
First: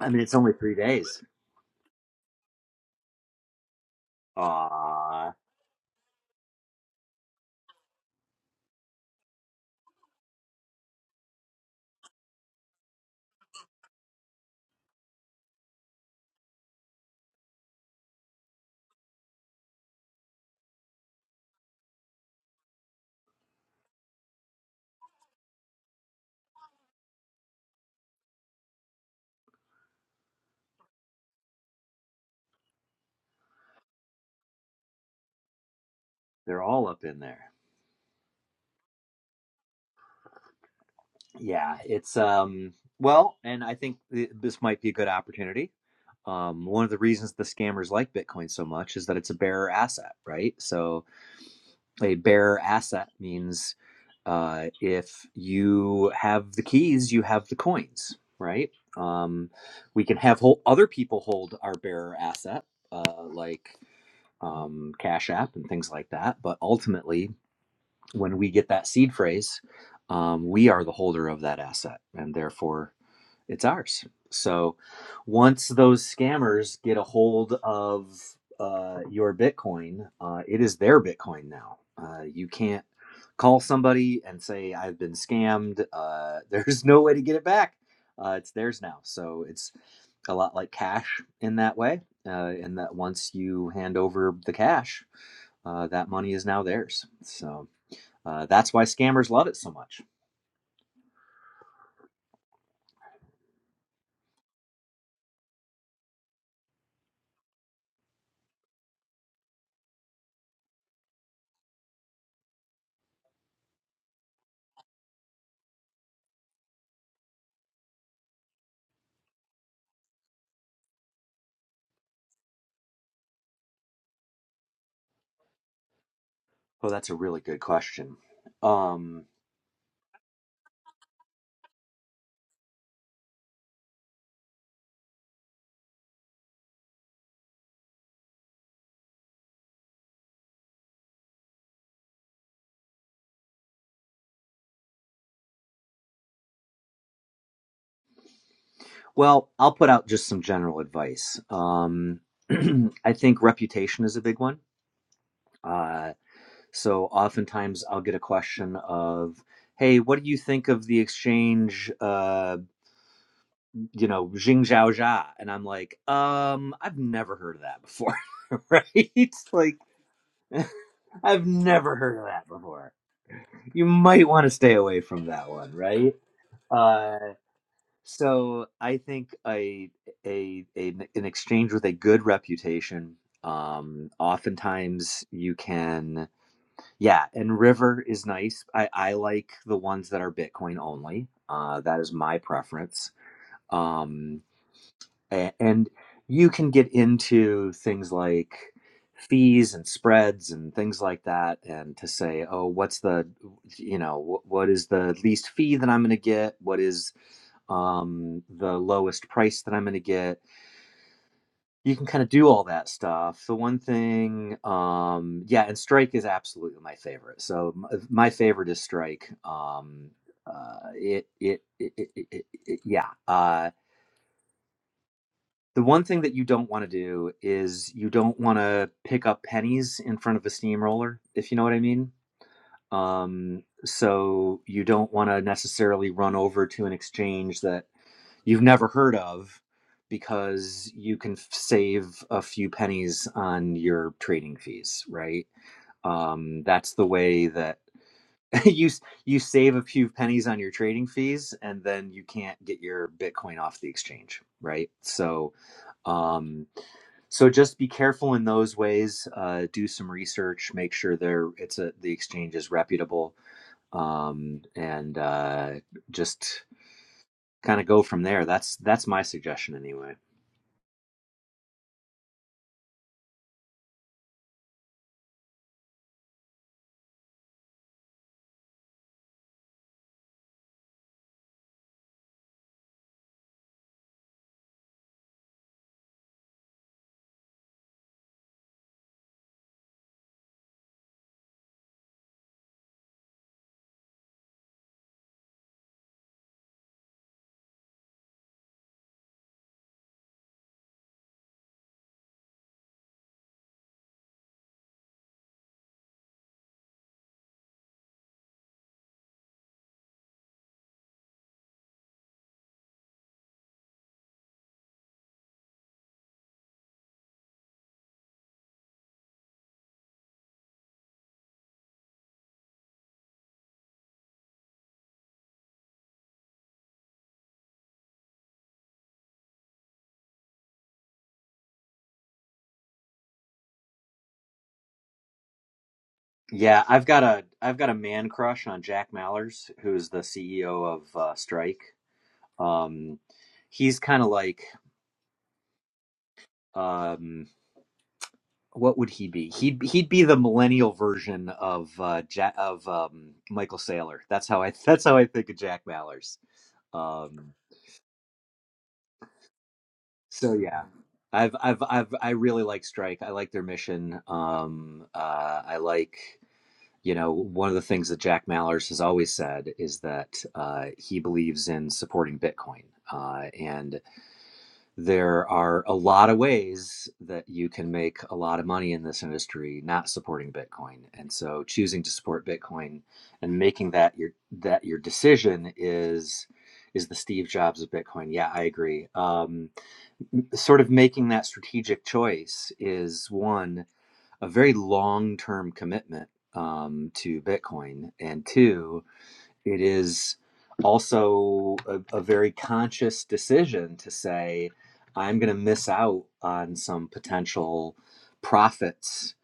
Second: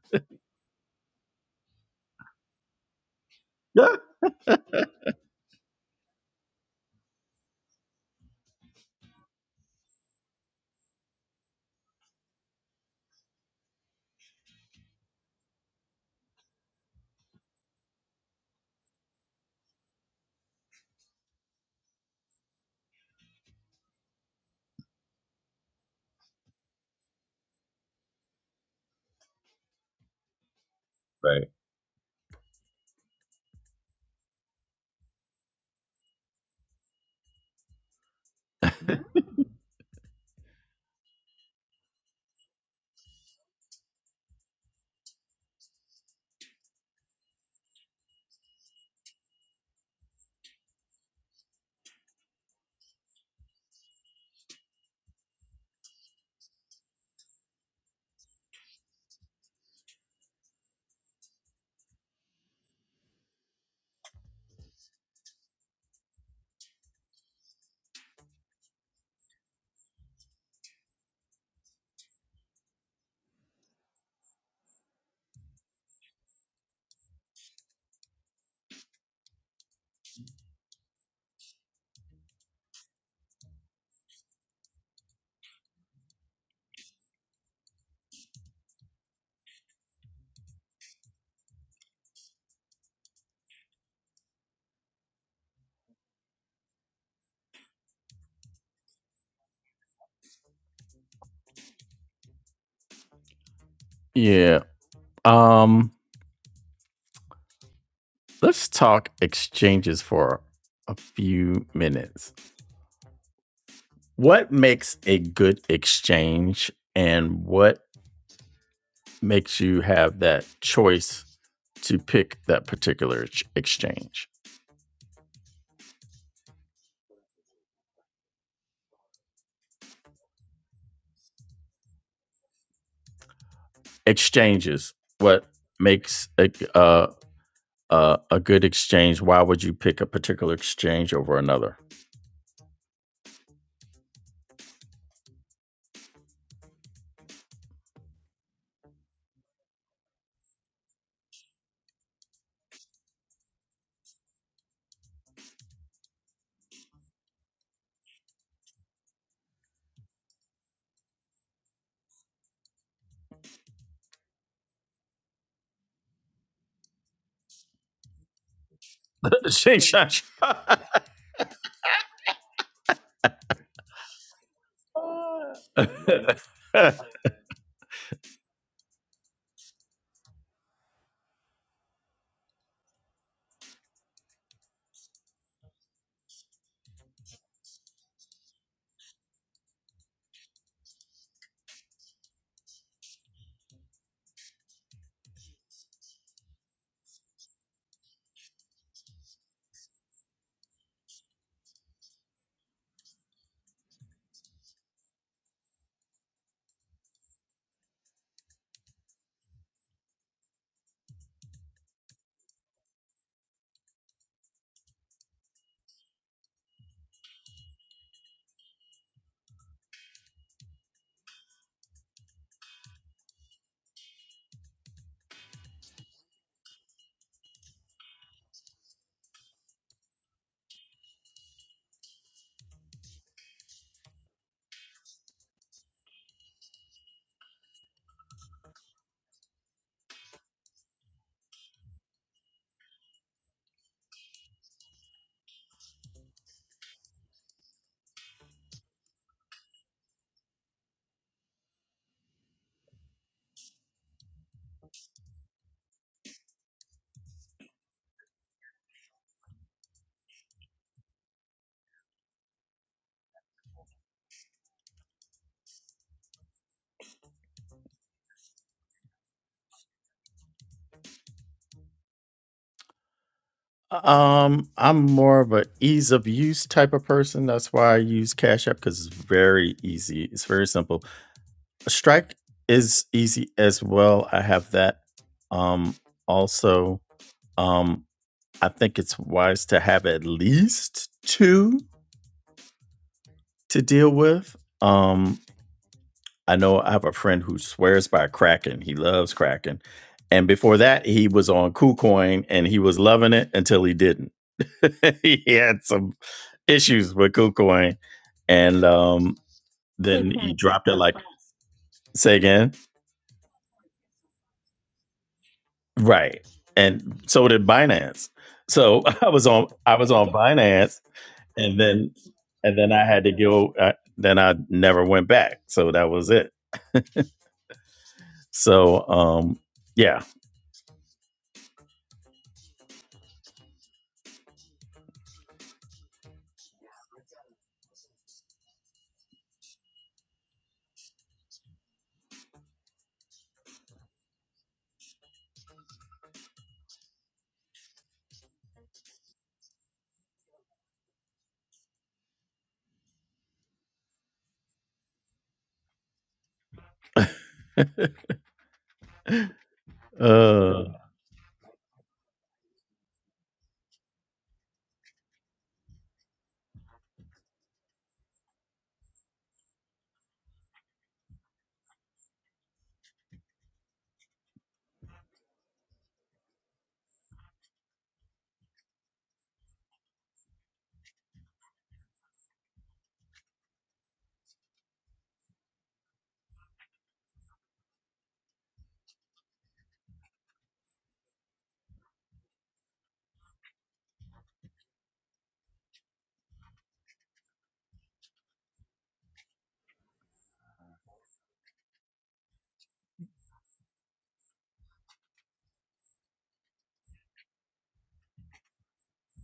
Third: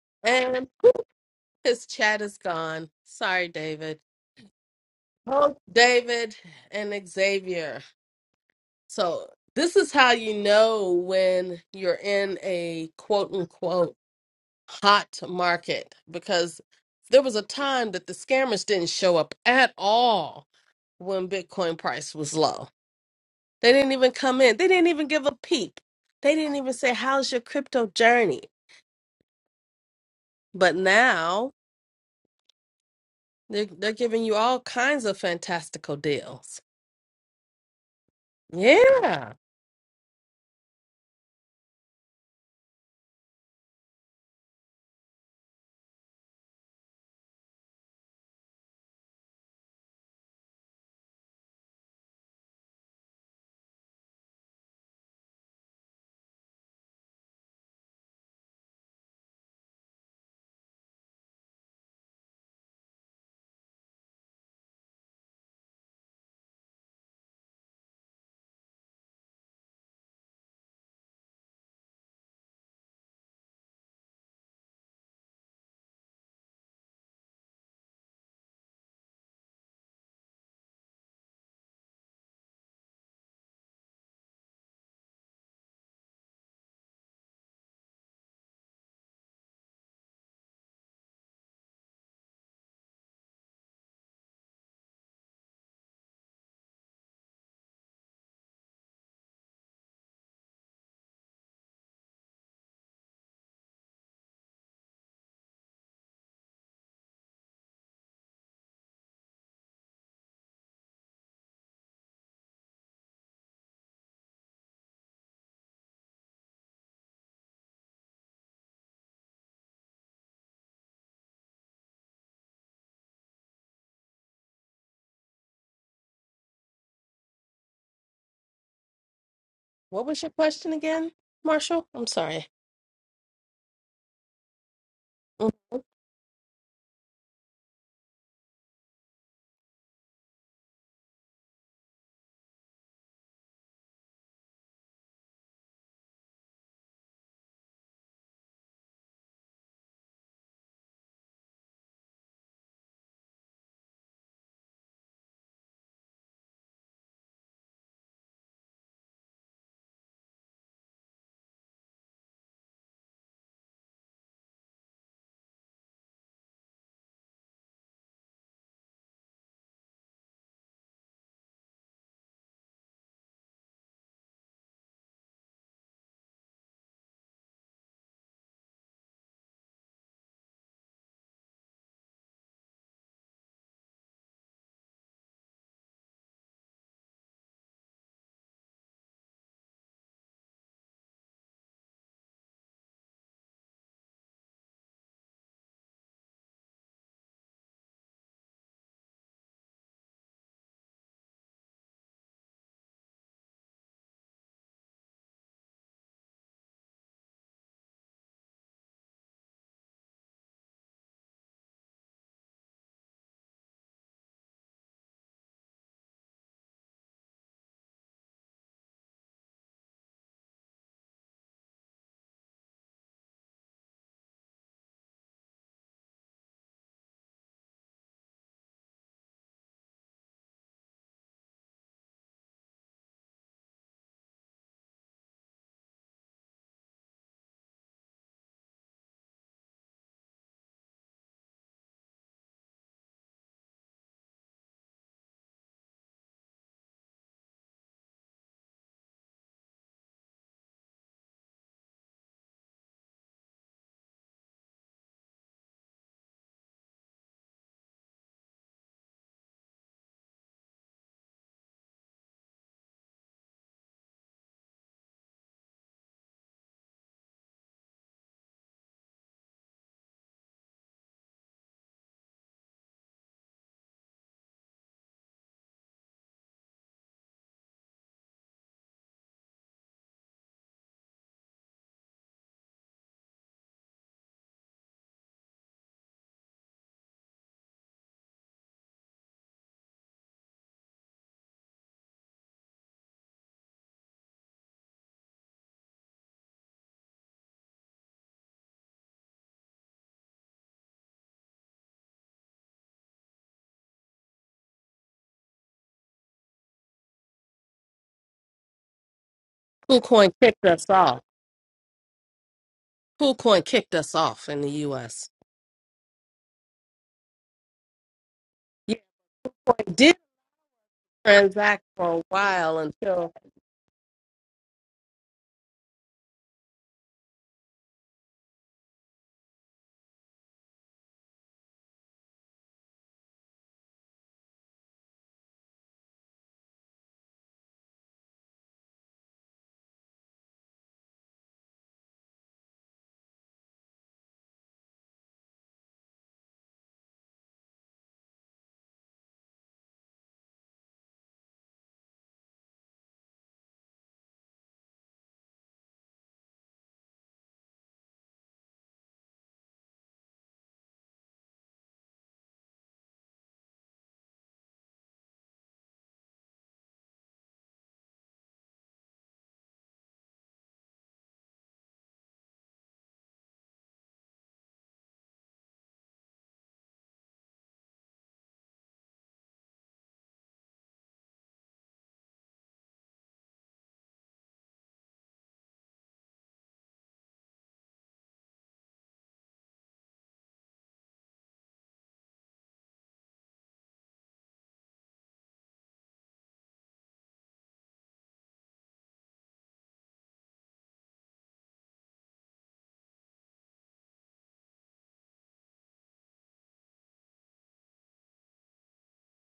S3: I mean, it's only
S2: And
S3: three days.
S2: his chat is gone. Sorry,
S1: Yeah.
S2: David.
S3: Ah,
S2: Oh, David and Xavier. So this is how you know when you're in a quote unquote hot market because there was a time that the scammers didn't show up at all when Bitcoin price was low. They didn't even come in. They didn't even give a peep. They didn't even say, "How's your crypto journey?" But
S1: Right.
S2: now they're they're giving you all kinds of fantastical deals.
S3: they're all up in there.
S2: Yeah.
S3: Yeah, it's um. Well, and I think th- this might be a good opportunity. Um, one of the reasons the scammers like Bitcoin so much is that it's a bearer asset, right? So a bearer asset means uh, if you have the keys, you have the coins, right? Um, we can have whole other people hold our bearer asset, uh, like um, Cash App and things like that. But ultimately, when we get that seed phrase, um, we are the holder of that asset, and therefore it's ours. So once those scammers get a hold of uh, your Bitcoin, uh, it is their Bitcoin now. Uh, you can't call somebody and say, I've been scammed. Uh, there's no way to get it back. Uh, it's theirs now. So it's a lot like cash in that way. Uh, in that once you hand over the cash, uh, that money is now theirs. So uh, that's why scammers love it so much
S1: Yeah. Um, let's talk exchanges for a few minutes. What makes a good exchange and what makes you have that choice to pick that particular exchange?
S3: Oh, that's a really good question. Um,
S2: What was your question again, Marshall? I'm sorry.
S1: Exchanges, what
S2: Mhm.
S1: makes a, uh, uh, a good exchange, why would you pick a particular exchange over another?
S3: well, I'll put out just some general advice. Um, I think reputation is a big one. Uh, so oftentimes I'll get a question of, "Hey, what do you think of the exchange? Uh, you know, Jing Zhao Zha?" And I'm like, "Um, I've never heard of that before, right? like,
S1: Exchange.
S3: I've never heard of that before. You might want to stay away from that one, right? Uh, so I think a, a a an exchange with a good reputation. Um, oftentimes you can, yeah. And River is nice. I I like the ones that are Bitcoin only. Uh, that is my preference. Um, a- and you can get into things like fees and spreads and things like that and to say oh what's the you know wh- what is the least fee that i'm going to get what is um, the lowest price that i'm going to get you can kind of do all that stuff the one thing um, yeah and strike is absolutely my favorite so m- my favorite is strike um, uh, it, it, it, it, it, it yeah Uh, the one thing that you don't want to do is you don't want to pick up pennies in front of a steamroller, if you know what I mean. Um, so you don't want to necessarily run over to an exchange that you've never heard of because you can f- save a few pennies on your trading fees, right? Um, that's the way that you you save a few pennies on your trading fees and then you can't get your bitcoin off the exchange right so um so just be careful in those ways uh do some research make sure they're it's a the exchange is reputable um and uh just kind of go from there that's that's my suggestion anyway
S1: Um, I'm more of an ease of use type of person. That's why I use Cash App because it's very easy. It's very simple. Strike is easy as well. I have that. Um, also, um, I think it's wise to have at least two to deal with. Um, I know I have a friend who swears by Kraken. He loves Kraken. And before that, he was on KuCoin and he was loving it until he didn't. he had some issues with KuCoin. And um, then
S2: KuCoin
S1: he
S2: kicked us
S1: dropped it like,
S2: off.
S1: say again.
S2: KuCoin kicked us off in the U.S.
S1: Right. And so did Binance.
S2: Yeah,
S1: So I was on I
S2: it
S1: was
S2: did
S1: on Binance and
S2: transact
S1: then
S2: for a
S1: and
S2: while
S1: then I had
S2: until
S1: to go uh, then I never went back. So that was it. So um yeah.
S3: yeah i've got a i've got a man crush on jack mallers who's the ceo of uh strike um he's kind of like um what would he be? He'd he'd be the millennial version of uh, Jack of um, Michael Saylor. That's how I that's how I think of Jack Mallers. Um, so yeah,
S1: Uh
S3: I've I've I've I really like Strike. I like their mission. Um, uh, I like you know one of the things that Jack Mallers has always said is that uh, he believes in supporting Bitcoin. Uh, and there are a lot of ways that you can make a lot of money in this industry not supporting bitcoin and so choosing to support bitcoin and making that your that your decision is is the steve jobs of bitcoin yeah i agree um, sort of making that strategic choice is one a very long term commitment um, to bitcoin and two it is also a, a very conscious decision to say, I'm going to miss out on some potential profits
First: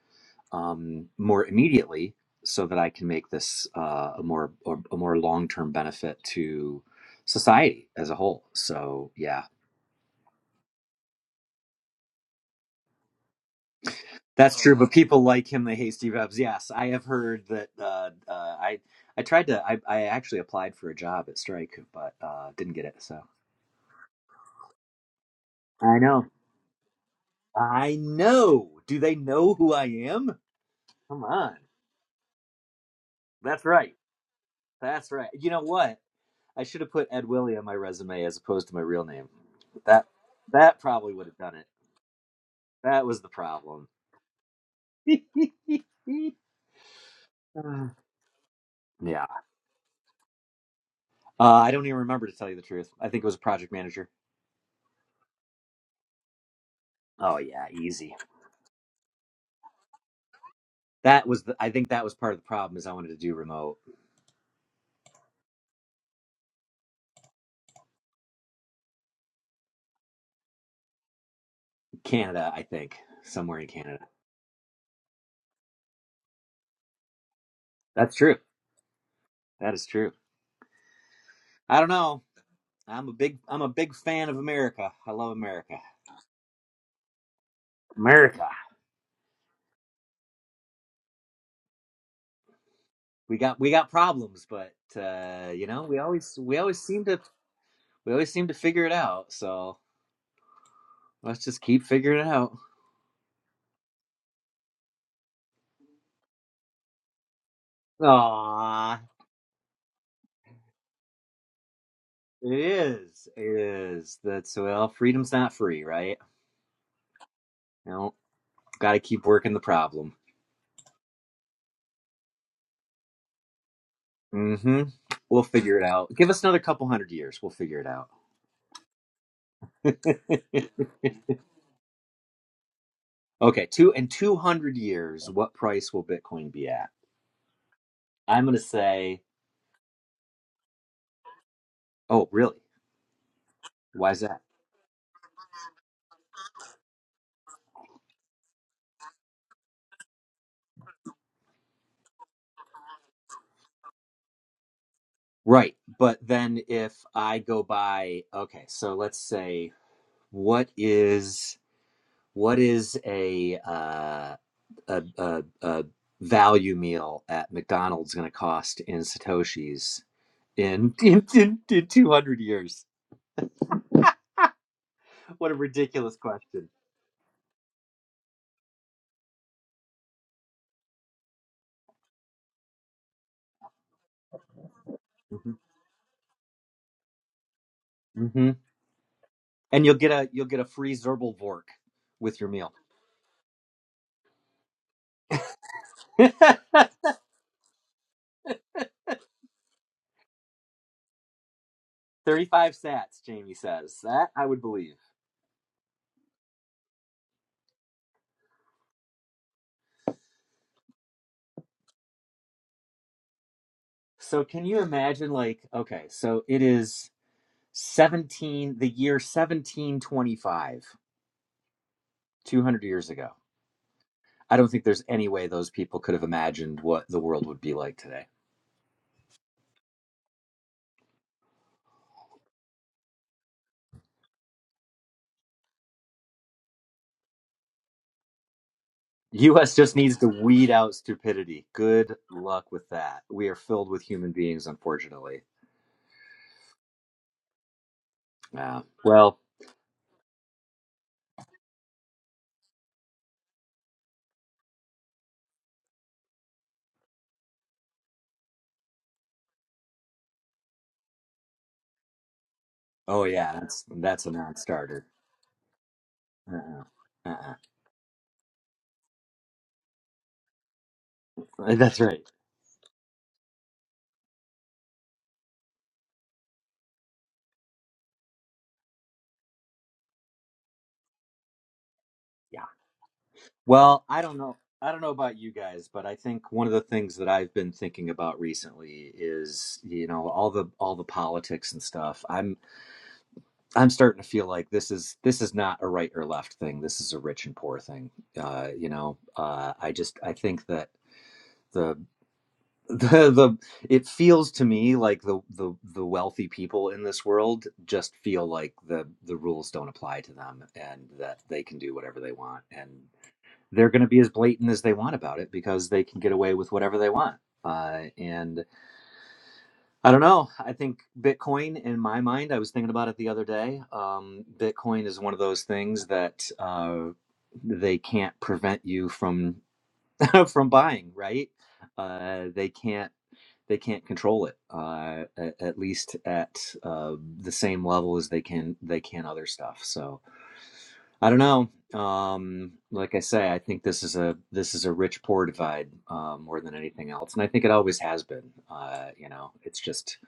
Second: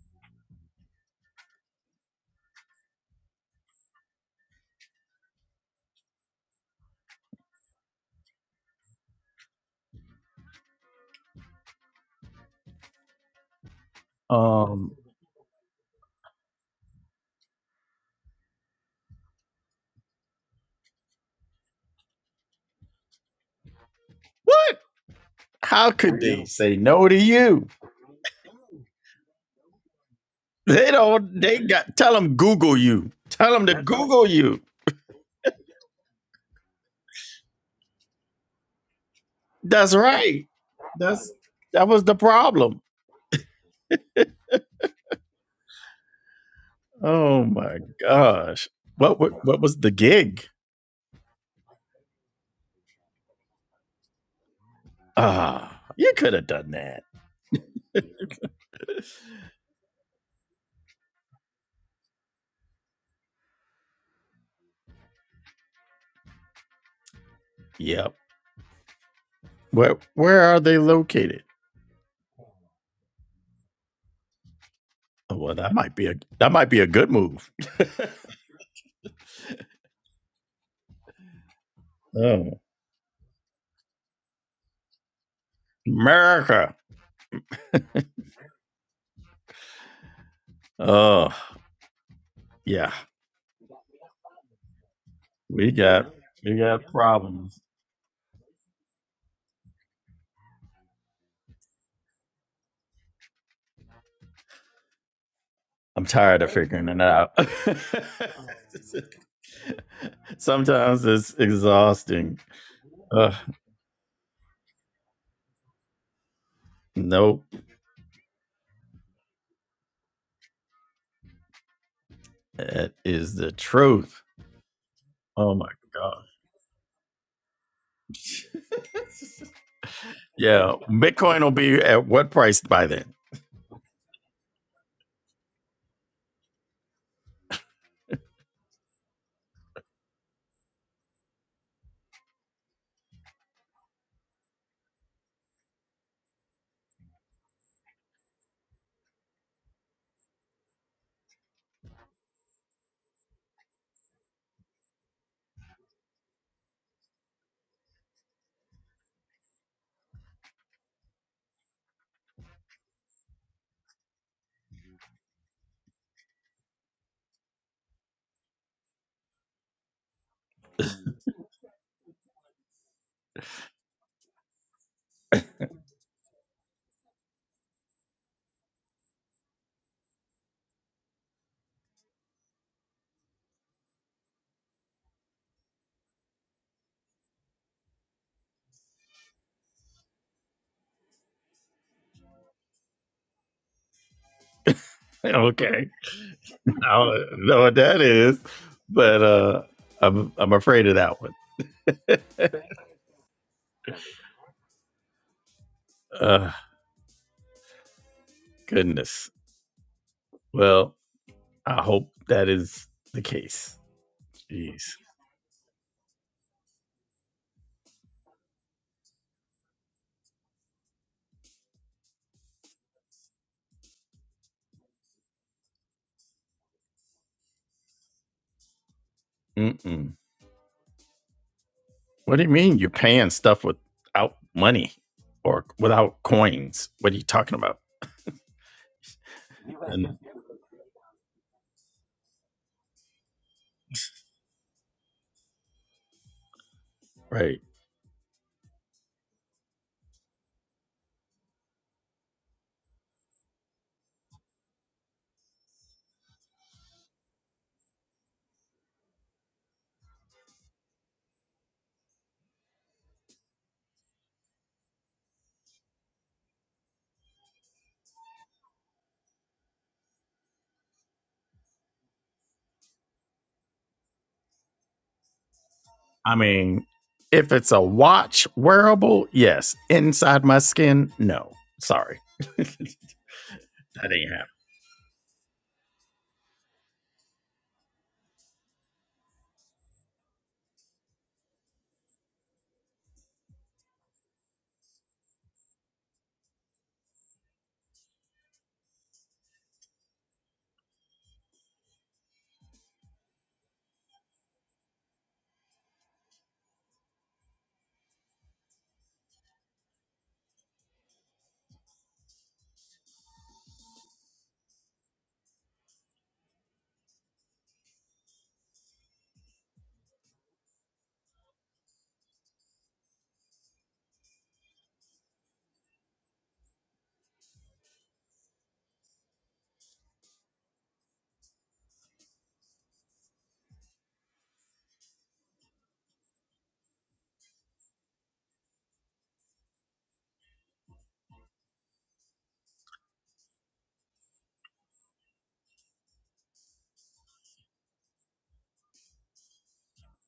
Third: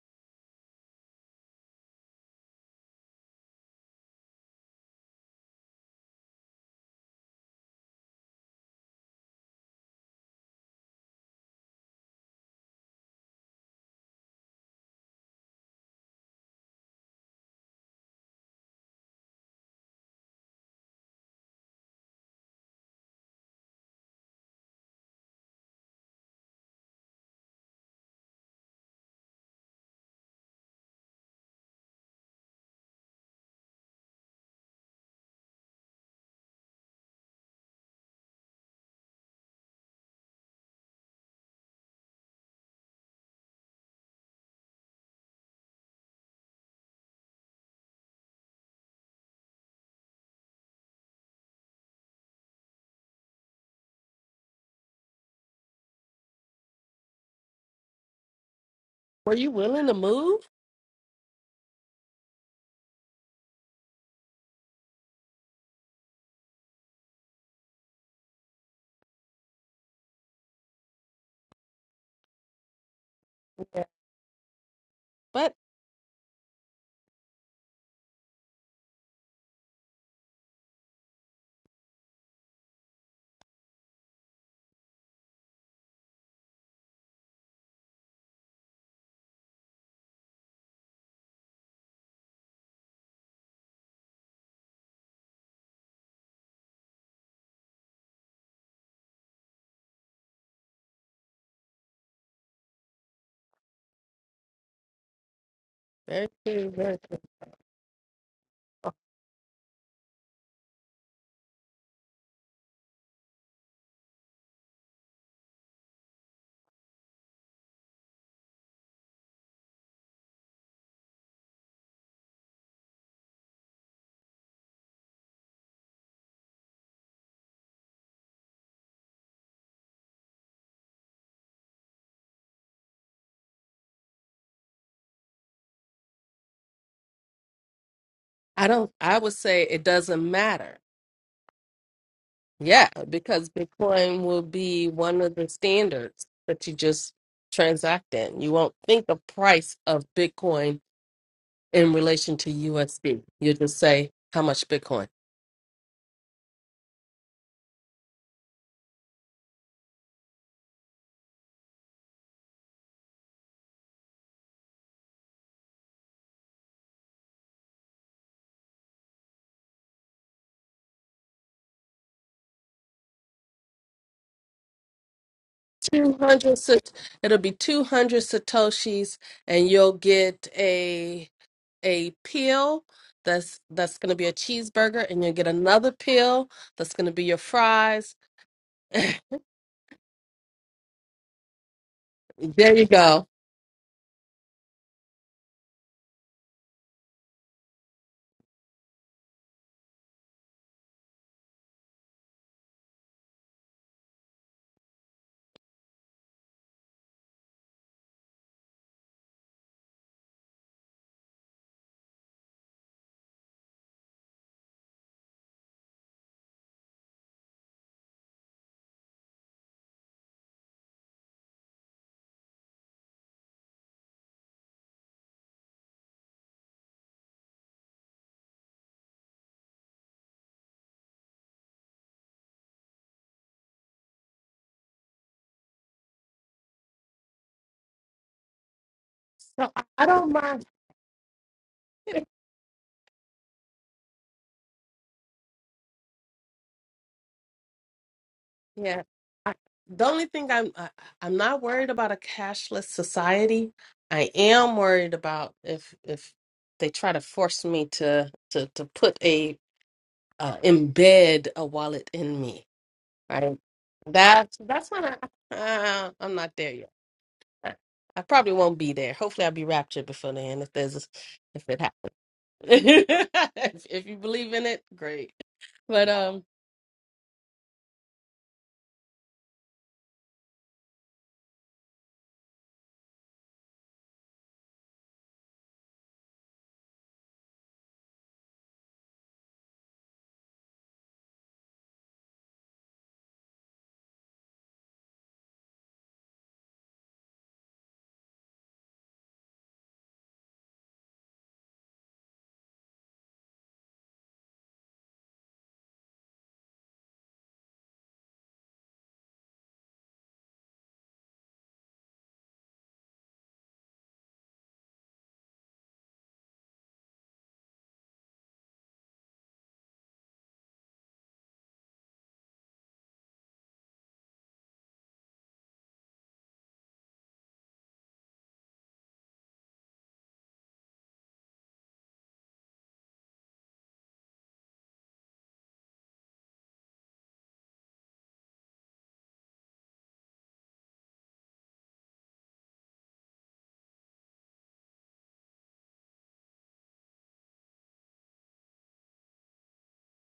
S3: um, more immediately so that I can make this uh, a more or, a more long-term benefit to society as a whole. So yeah, that's true.
S1: um
S3: But people like him, they hate Steve Jobs. Yes, I have heard that. Uh, uh, I I tried to. I, I actually applied for a job at Strike, but uh, didn't get it. So
S1: How
S3: I
S1: could
S3: know
S1: they say no to you?
S3: I know. Do they know who I am?
S1: They
S3: Come
S1: don't.
S3: on.
S1: They got. Tell them Google you. Tell
S3: That's
S1: them to
S3: right.
S1: Google you.
S3: That's right. You know what? I should have put Ed Willie on my resume as opposed to my real name.
S1: That's
S3: That
S1: right.
S3: that probably would
S1: That's
S3: have done it.
S1: that was the problem.
S3: That was the problem.
S1: Oh my
S3: Uh,
S1: gosh. What
S3: yeah.
S1: what, what was the gig?
S3: Uh, I don't even remember to tell you the truth. I think it was a project manager.
S1: Ah, oh, you could have done that.
S3: Oh yeah, easy.
S2: Were you willing to move?
S3: That was the I think that was part of the problem is I wanted to do remote
S1: Yep. Where where are they located?
S3: Canada, I think, somewhere in
S2: Yeah.
S3: Canada.
S1: Oh,
S2: But
S1: well, that might be a that might be a good move.
S3: That's true. That is true. I don't know.
S1: Oh,
S3: I'm a big I'm a big fan of America. I love America.
S1: America.
S3: America.
S1: Oh, yeah.
S3: We got we got problems, but uh, you
S1: We
S3: know, we
S1: got
S3: always
S1: we
S3: we always
S1: got
S3: seem to
S1: problems.
S3: we always seem to figure it out. So let's just keep figuring it out.
S1: I'm
S2: very
S1: tired of
S2: true,
S1: figuring
S2: very
S1: it
S2: true.
S1: out.
S3: Aw,
S1: Sometimes it's exhausting.
S3: it is.
S1: Ugh,
S3: It is. That's well, freedom's not free, right?
S1: nope,
S3: You know, gotta keep working the problem.
S1: that is the truth.
S3: Mm-hmm. We'll
S1: Oh my
S3: figure it out.
S1: god.
S3: Give us another couple hundred years. We'll figure it out.
S1: Yeah, Bitcoin will be at what price by then?
S3: okay, two in two hundred years, what price will Bitcoin be at? I'm gonna
S2: I don't I
S3: say
S2: would say it doesn't matter.
S3: Oh, really?
S2: Yeah, because
S3: Why is
S2: Bitcoin
S3: that?
S2: will be one of the standards that you just transact in. You won't think of price of Bitcoin in relation to USD. you just say how much Bitcoin.
S3: Right. But then if I go by, okay, so let's say what is what is a uh, a, a, a value meal at McDonald's going to cost in satoshis in in, in in 200 years? What a ridiculous
S2: 200
S3: question.
S2: sat- it'll be 200 satoshis and you'll get a a peel that's that's going to be a cheeseburger and you'll get
S3: hmm
S2: another peel that's going to be your fries
S3: hmm And you'll get a you'll get a free Zerbal Vork with your meal.
S2: there you go
S1: okay, I don't know what that is, but uh, I'm I'm afraid of that one.
S3: 35 sats, Jamie says. That I would believe.
S1: Uh, goodness. Well, I hope that is the case.
S3: So can you
S1: Jeez.
S3: imagine like okay, so it is 17 the year 1725, 200 years ago. I don't think there's any way those people could have imagined what the world would be like today.
S1: Mm-mm. What do you mean you're paying stuff without money or without coins? What are you talking about?
S2: so
S3: US
S2: i,
S3: just
S2: I
S1: And-
S3: needs to
S2: don't mind
S3: weed out stupidity. Good luck with that. We are filled with human beings unfortunately.
S1: right.
S3: Yeah.
S2: yeah
S3: Well,
S2: I, the only thing i'm I, i'm not worried about a cashless society i am worried about if if they try to force me to to to put a uh, embed a wallet in me
S3: oh yeah,
S2: Right.
S3: that's that's a
S2: That's that's
S3: non-starter.
S2: not. Uh, I'm not there yet.
S3: Uh-uh. Uh-uh.
S2: I, I probably won't be there. Hopefully, I'll be raptured before then. If there's, a, if it
S3: That's
S2: happens,
S3: right.
S2: if, if you believe in it, great. But
S1: I
S2: um,
S1: mean, if it's a watch wearable, yes. Inside my skin, no. Sorry. that ain't
S3: Well, I don't
S1: happening.
S3: know. I don't know about you guys, but I think one of the things that I've been thinking about recently is, you know, all the all the politics and stuff. I'm I'm starting to feel like this is this is not a right or left thing. This is a rich and poor thing. Uh, you know, uh, I just I think that the the the it feels to me like the the the wealthy people in this world just feel like the the rules don't apply to them and that they can do whatever they want. and they're going to be as blatant as they want about it because they can get away with whatever they want. Uh, and I don't know. I think Bitcoin, in my mind, I was thinking about it the other day. Um, Bitcoin is one of those things that uh, they can't prevent you from from buying, right? Uh, they can't they can't control it uh, at, at least at uh, the same level as they can they can other stuff. So I don't know. Um, like I say, I think this is a this is a rich poor divide uh, more than anything else, and I think it always has been. Uh, you know, it's just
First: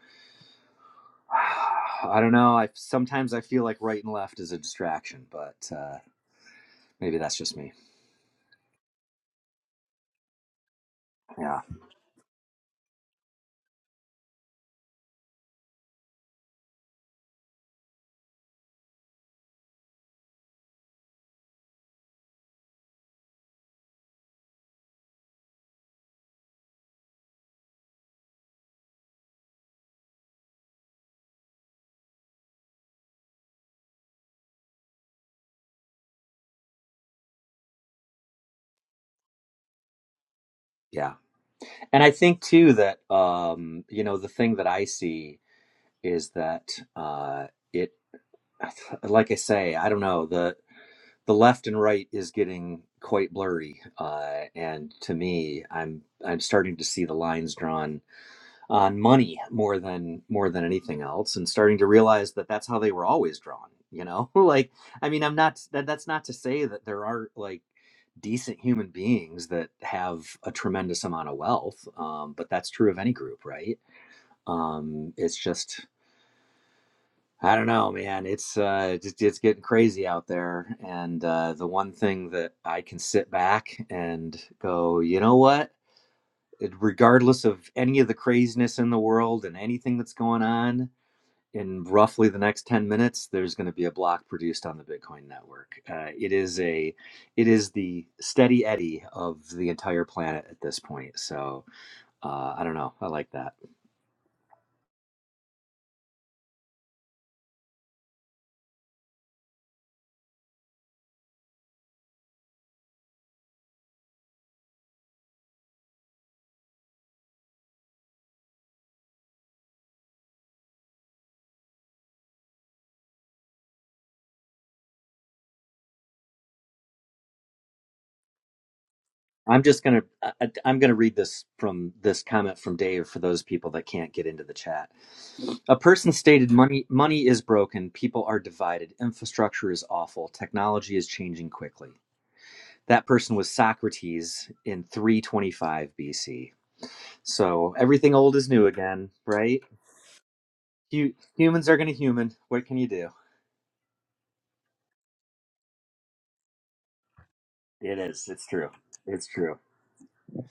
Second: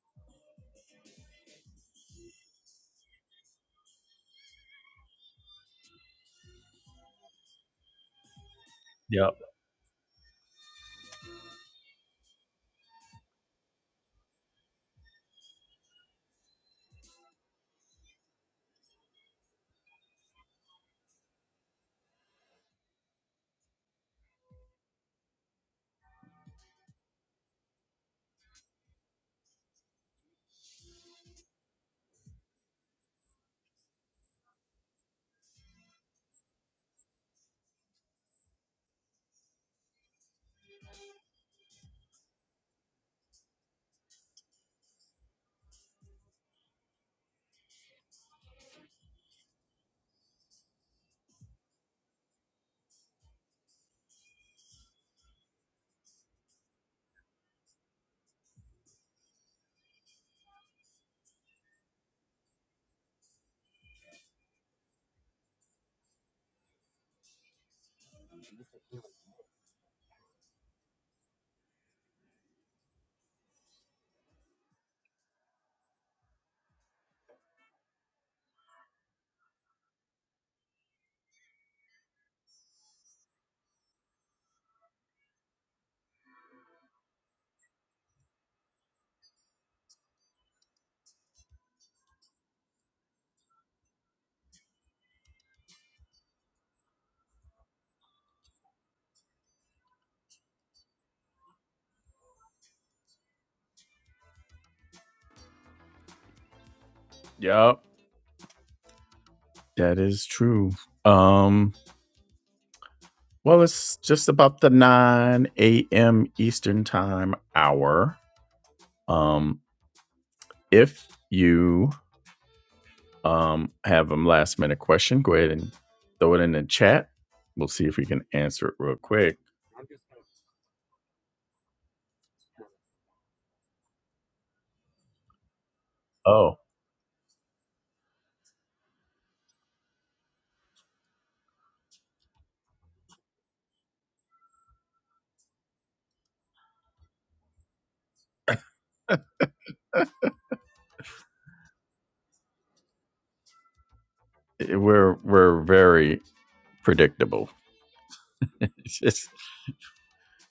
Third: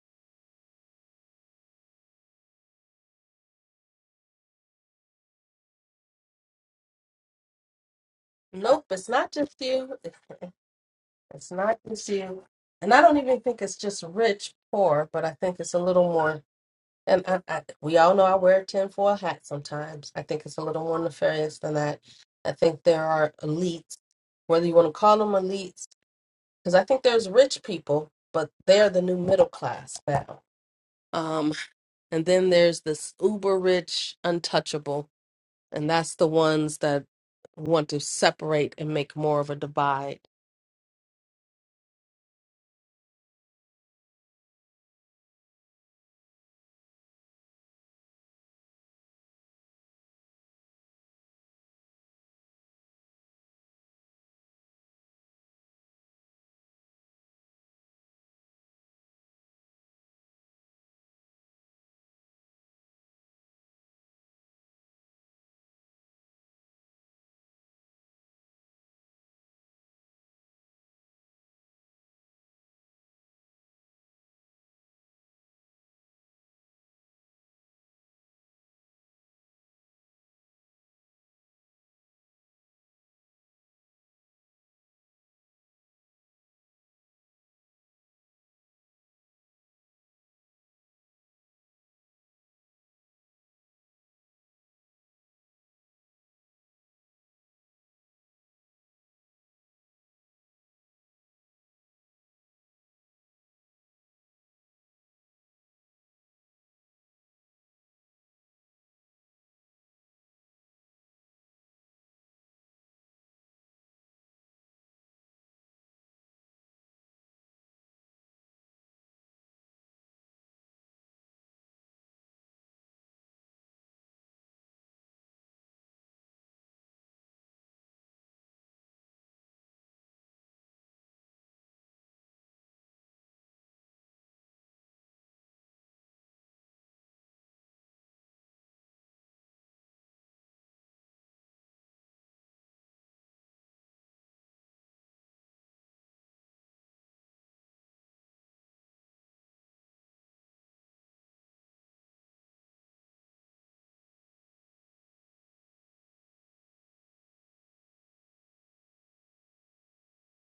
S3: I don't know. I sometimes I feel like right and left is a distraction, but uh, maybe that's just me.
S2: nope. It's not just you. It's
S3: Yeah,
S2: not just you. And I don't even think it's just rich poor, but I think it's a little more. And I, I, we all know I wear a tinfoil hat sometimes. I think it's a little more nefarious than that. I think there are elites, whether you want to call them elites because I think there's rich people, but they're the new middle class now. Um, and then there's this uber rich, untouchable, and that's the ones that want to separate and make more of a divide.
S3: yeah. And I think too that um, you know the thing that I see is that uh, it, like I say, I don't know the the left and right is getting quite blurry, uh, and to me, I'm I'm starting to see the lines drawn on money more than more than anything else, and starting to realize that that's how they were always drawn. You know, like I mean, I'm not that that's not to say that there are like decent human beings that have a tremendous amount of wealth, um, but that's true of any group, right? Um, it's just I don't know, man. It's uh, just it's getting crazy out there, and uh, the one thing that I can sit back and go, you know what? It, regardless of any of the craziness in the world and anything that's going on, in roughly the next ten minutes, there's going to be a block produced on the Bitcoin network. Uh, it is a, it is the steady eddy of the entire planet at this point. So uh, I don't know. I like that.
S1: Yup. That is true. Um, well, it's just about the 9 a.m. Eastern time hour. Um, if you Um, have a last minute question. Go ahead and throw it in the chat. We'll see if we can answer it real quick.
S3: I'm just gonna I, I- I'm gonna read this from this comment from Dave for those people that can't get into the chat. A person stated
S1: Oh,
S3: money money is broken, people are divided, infrastructure is awful, technology is changing quickly. That person was Socrates in 325 BC. So everything old is new again, right? Hu- humans are going to human. What can you do?
S1: eh, we're we're very predictable.
S3: It is. It's true.
S1: It's
S3: It's
S1: just
S3: true.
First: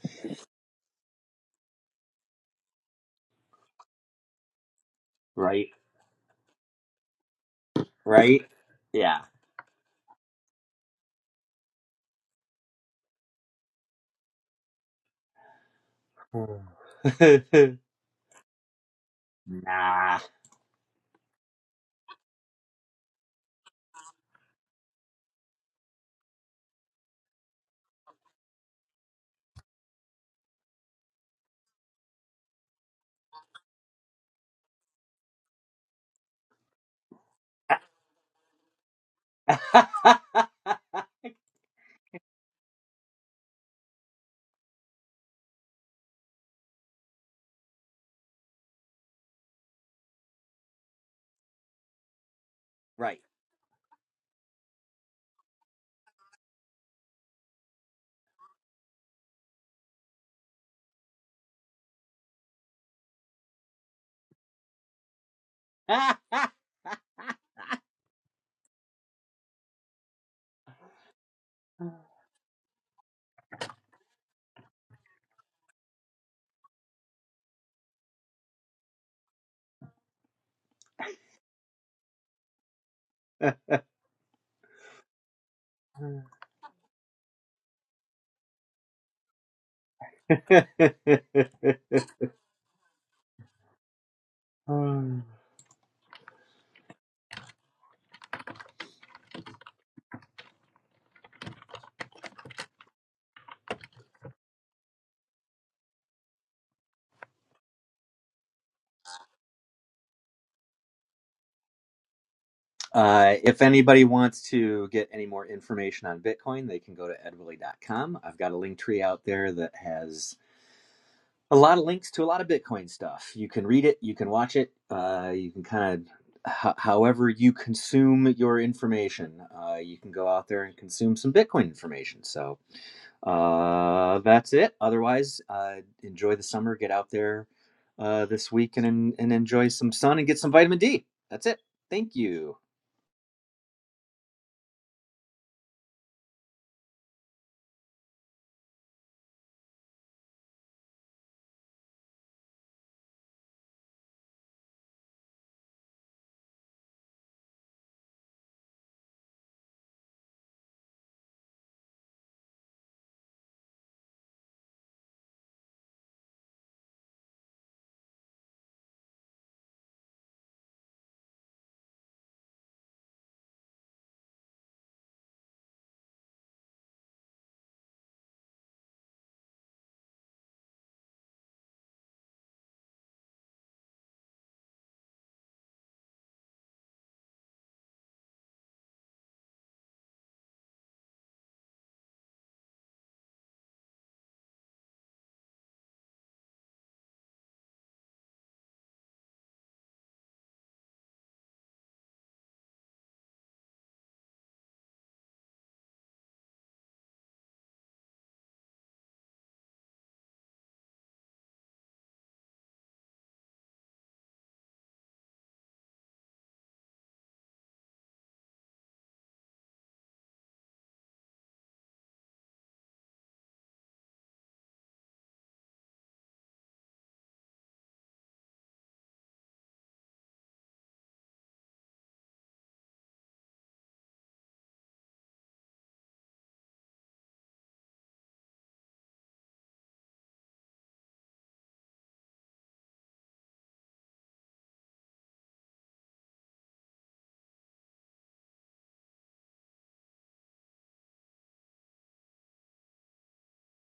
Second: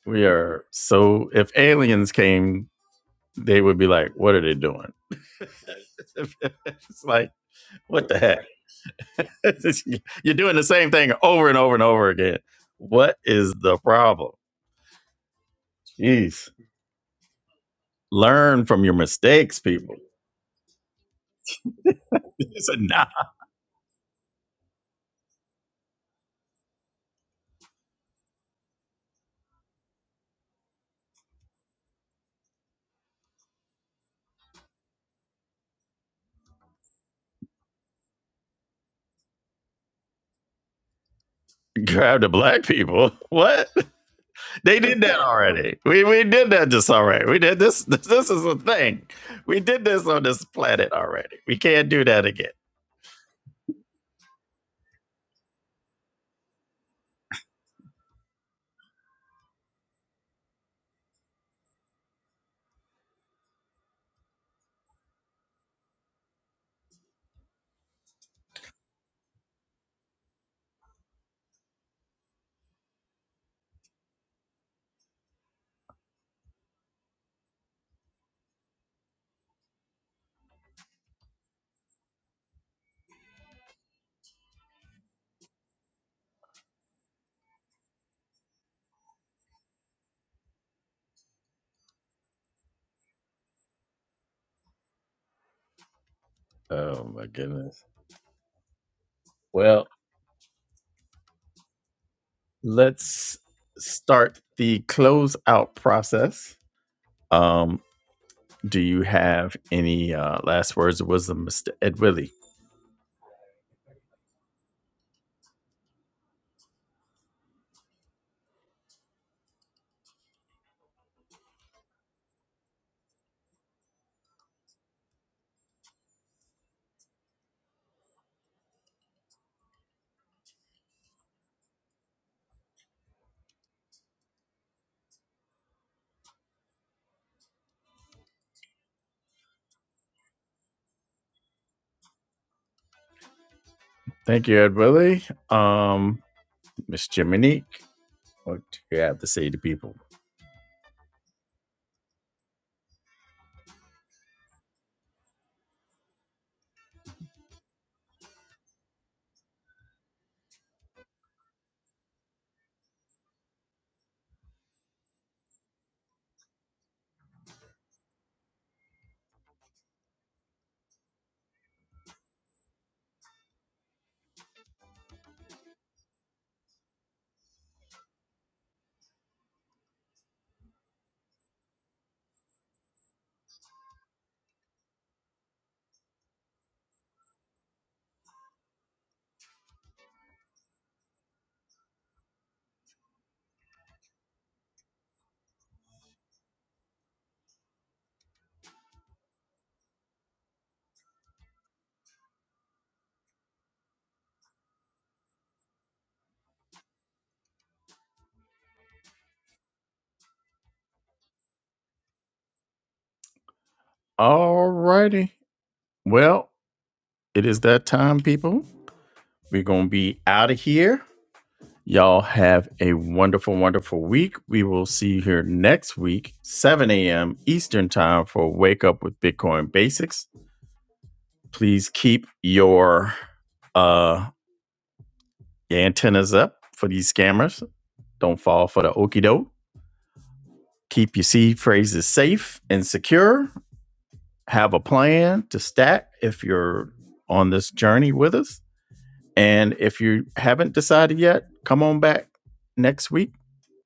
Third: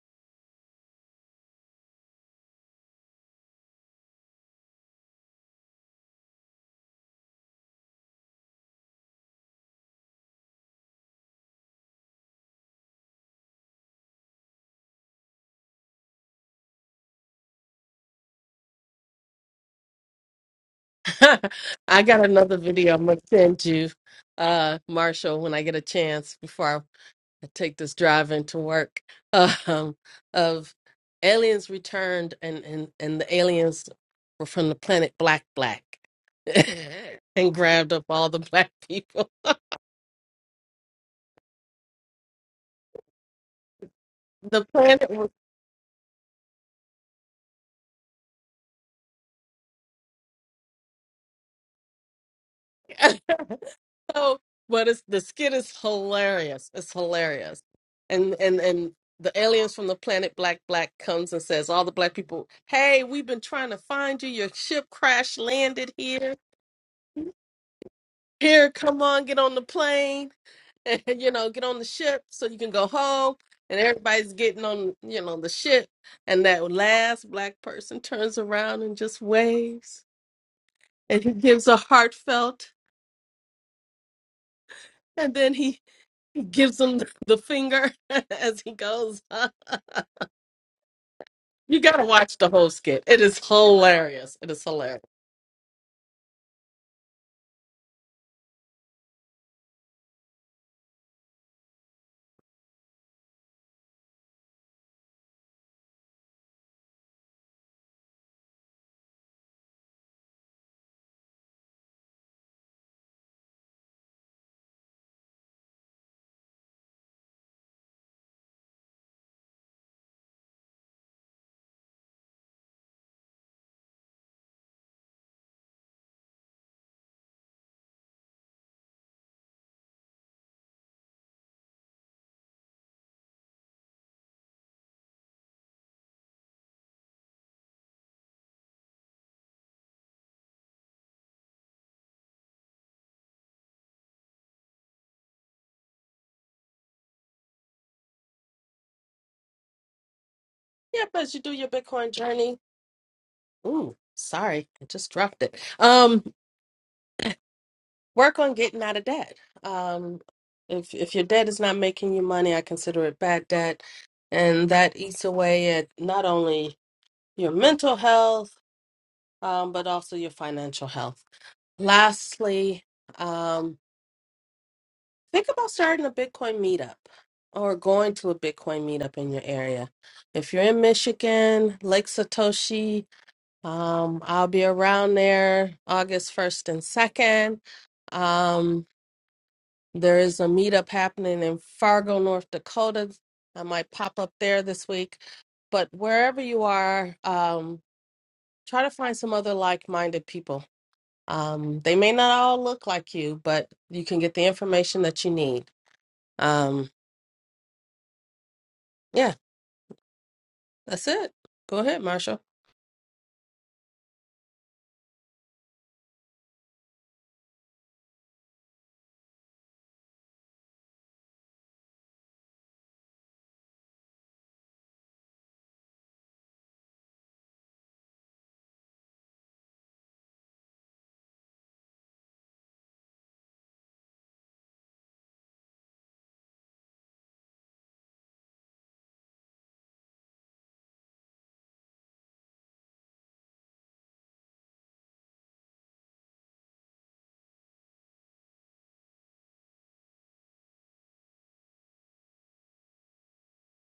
S1: we are so. If aliens came, they would be like, "What are they doing?"
S3: Right?
S1: it's like, what the heck?
S3: Right? Yeah.
S1: It's just- You're doing the same thing over and over and over again. What is the problem? Jeez. Learn from your mistakes, people.
S3: nah.
S2: I got another
S1: It's a
S2: video
S1: nah.
S2: I'm gonna send you, uh, Marshall, when I get a chance before I I take this drive into work. Um, of aliens returned, and and and the aliens were from the planet Black Black. and grabbed up all the black people.
S1: Grab the black people. What?
S2: The
S1: They did
S2: planet
S1: that
S2: was
S1: already. We we did that just already. We did this. This is a thing. We did this on this planet already. We can't do that again.
S3: right.
S2: so, but it's the skit is hilarious. It's hilarious, and and and the aliens from the planet Black Black comes and says all the black people, "Hey, we've been trying to find you. Your ship crash landed here. Here, come on, get on the plane." and you know get on the ship so you can go home and everybody's getting on you know the ship and that last black person turns around and just waves and he gives a heartfelt and then he gives him the finger as he goes on. You got to watch the whole skit. It is hilarious. It is hilarious.
S3: Um,
S1: Oh my goodness. Well, let's start the closeout process. Um, do you have any uh, last words of wisdom, Mr. Ed Willie?
S3: Uh, if anybody wants to get any more information on Bitcoin, they can go to edwilly.com. I've got a link tree out there that has a lot of links to a lot of Bitcoin stuff. You can read it, you can watch it, uh, you can kind of, ho however you consume your information, uh, you can go out there and consume some Bitcoin information. So uh, that's it. Otherwise, uh, enjoy the summer, get out there uh, this week and, and enjoy some sun and get some vitamin D. That's it. Thank you.
S1: Thank you, Ed Willie. Um, Miss Jiminique, what do you have to say to people?
S2: Yeah, but as you do your Bitcoin journey, ooh, sorry, I just dropped it. Um, work on getting out of debt. Um, if if your debt is not making you money, I consider it bad debt, and that eats away at not only your mental health, um, but also your financial health. Lastly, um. Think about starting a Bitcoin meetup or going to a Bitcoin meetup in your area. If you're in Michigan, Lake Satoshi, um, I'll be around there August 1st and 2nd. Um, there is a meetup happening in Fargo, North Dakota. I might pop up there this week. But wherever you are, um, try to find some other like minded people. Um, they may not all look like you, but you can get the information that you need. Um, yeah, That's it. Go ahead, Marsha.
S1: All righty. Well, it is that time, people. We're going to be out of here. Y'all have a wonderful, wonderful week. We will see you here next week, 7 a.m. Eastern Time for Wake Up with Bitcoin Basics. Please keep your uh your antennas up for these scammers. Don't fall for the okey doke. Keep your seed phrases safe and secure. have a plan to stack if you're on this journey with us. And if you haven't decided yet, come on back next week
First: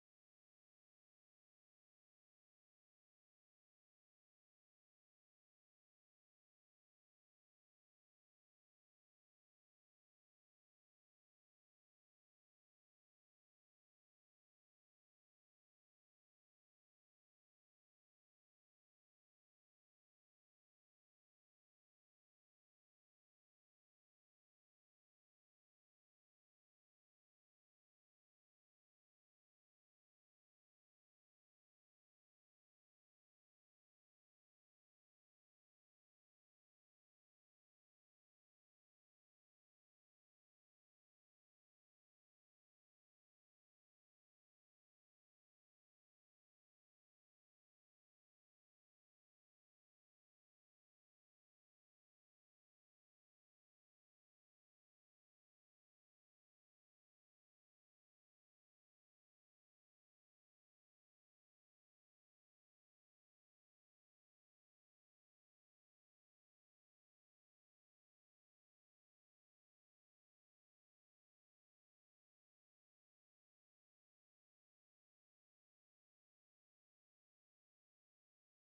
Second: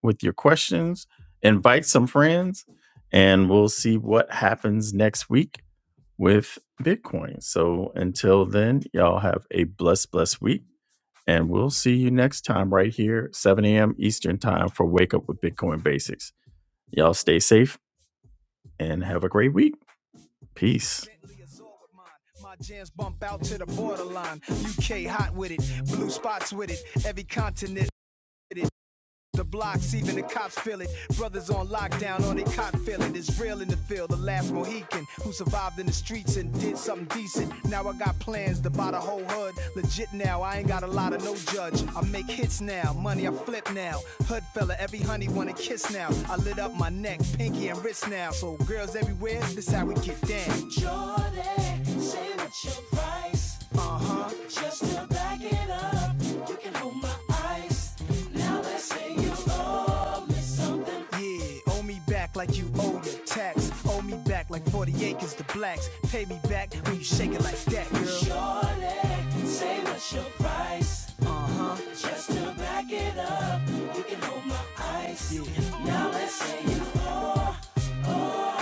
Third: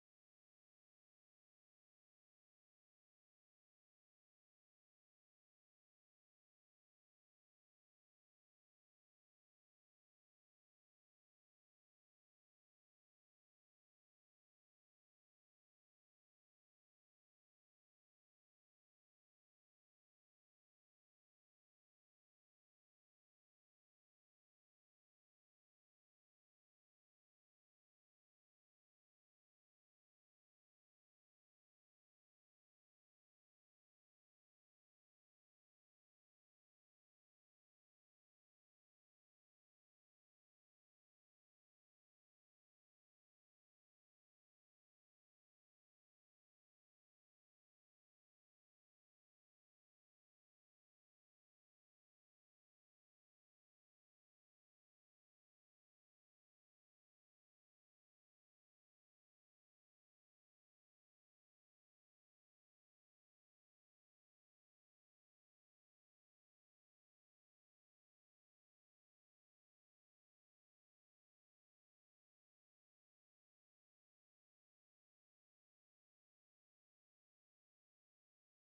S1: with your questions, invite some friends, and we'll see what happens next week with Bitcoin. So until then, y'all have a blessed, blessed week. And we'll see you next time right here, 7 a.m. Eastern Time for Wake Up with Bitcoin Basics. Y'all stay safe and have a great week. Peace. My jams bump out to the borderline. UK hot with it, blue spots with it, every continent. with it. The blocks, even the cops feel it. Brothers on lockdown, on they cot feel it. It's real in the field. The last Mohican who survived in the streets and did something decent. Now I got plans to buy the whole hood. Legit now, I ain't got a lot of no judge. I make hits now, money I flip now. Hood fella, every honey wanna kiss now. I lit up my neck, pinky and wrist now. So girls everywhere, this how we get down. Jordan, say what's your price? Just to back it up, you can hold my ice. Now let's say you owe. Yeah, owe me back like you owe your tax. Owe me back like 40 acres to blacks. Pay me back when you shake it like that, girl. Sure, say what's your price. Just to back it up, you can hold my ice.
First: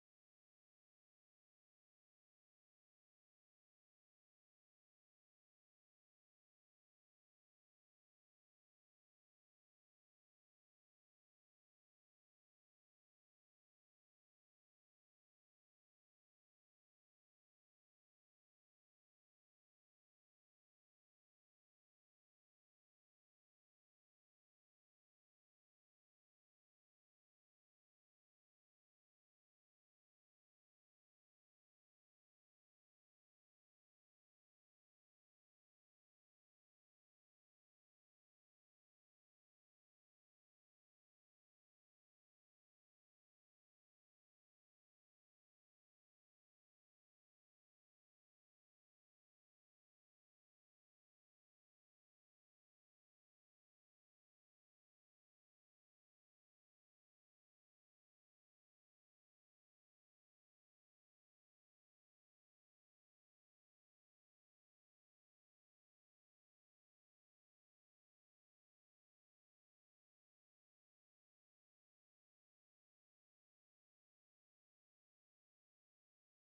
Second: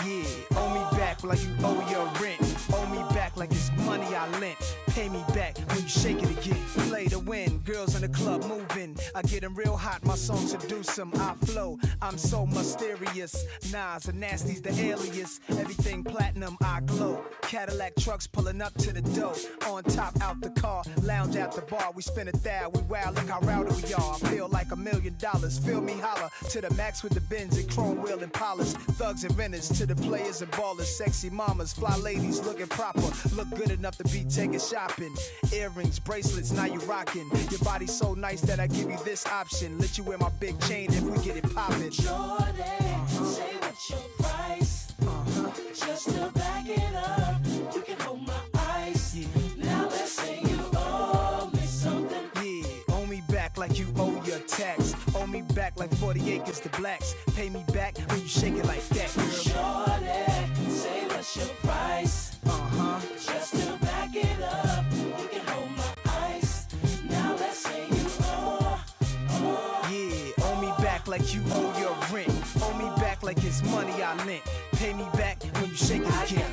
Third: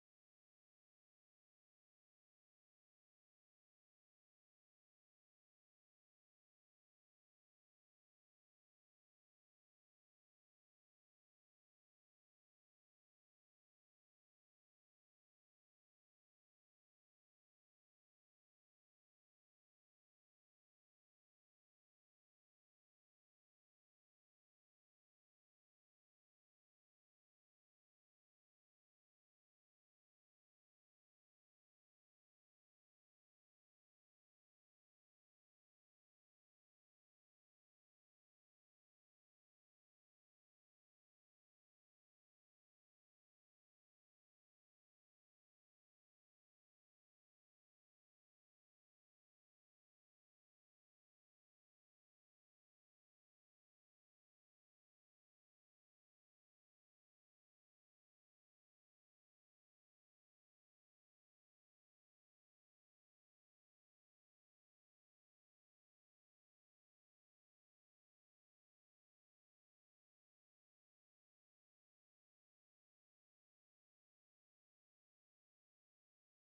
S1: Yeah, owe me back like you owe your rent. Owe me back like it's money I lent. Pay me back when you shake it again. Play to win, girls in the club moving. I get 'em real hot, my song seduce 'em. I flow, I'm so mysterious. Nas and Nasty's the alias. Everything platinum, I glow. Cadillac trucks pulling up to the door. On top, out the car, Lounge at the bar, we spin a thou, we wow, look how rowdy we are. I feel like a million dollars, feel me holler to the max with the Benz and chrome wheel and polish. Thugs and renters to the players and ballers, sexy mamas, fly ladies looking proper, look good enough to be taken shopping. Earrings, bracelets, now you rockin'. Your body so nice that I give you this option. Let you wear my big chain if we get it poppin'. Yeah, yeah. Owe me back like you owe your tax. Owe me back like 40 acres to blacks. Pay me back when you shake it like that. Girl, Uh-huh. Yeah, owe me back like you owe your rent. Owe me back like it's money I lent. Pay me back when you shake it again.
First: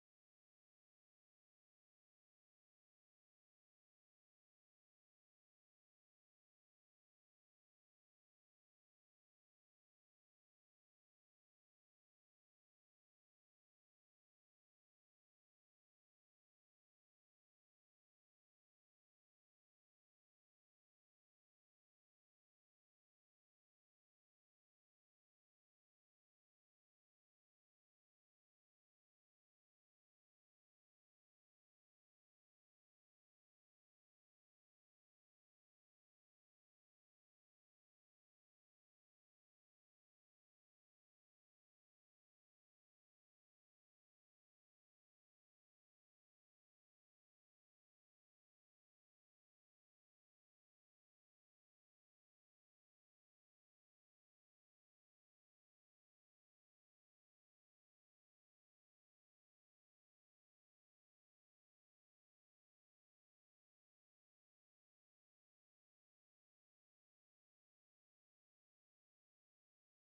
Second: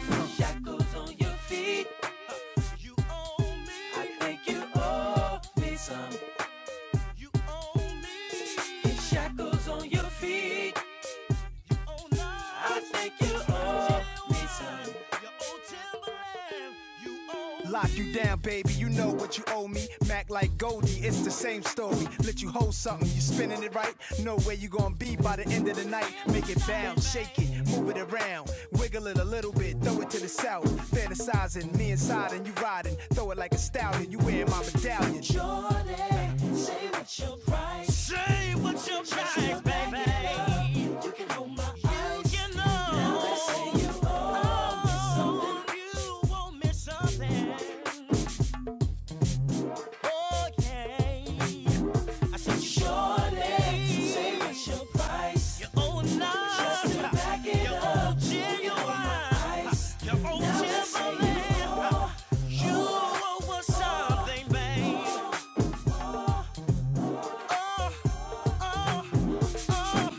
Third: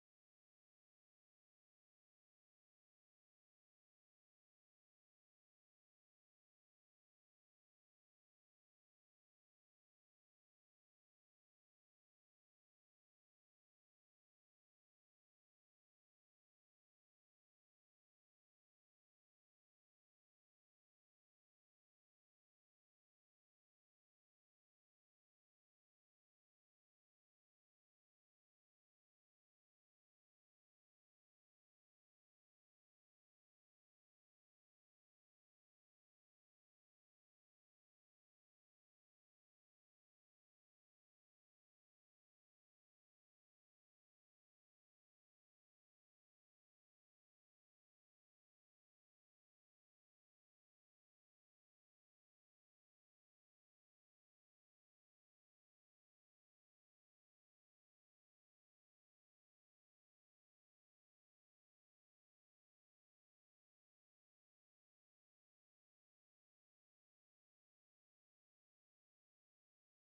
S1: You owe me shackles on your feet. I think you owe me some. Lock you down, baby. You know what you owe me. Mac like Goldie, it's the same story. Let you hold something, you spinning it right. Know where you gonna be by the end of the night. Make it bounce, shake it, move it around, wiggle it a little bit, throw it to the south. Fantasizing, me inside and you riding, throw it like a stallion. You wearing my medallion. Jordan, Say what your price. Say what your price, baby. You can hold my eyes. You know, Now I see you owe me something. oh, you want me something. Oh, yeah. I said, Surely. surely. Say what your price. You owe me nothing. Just to back it up. owe You hold my genuine. eyes. You owe Now I you Timberland. owe. You owe us something, babe. oh, oh, oh. oh.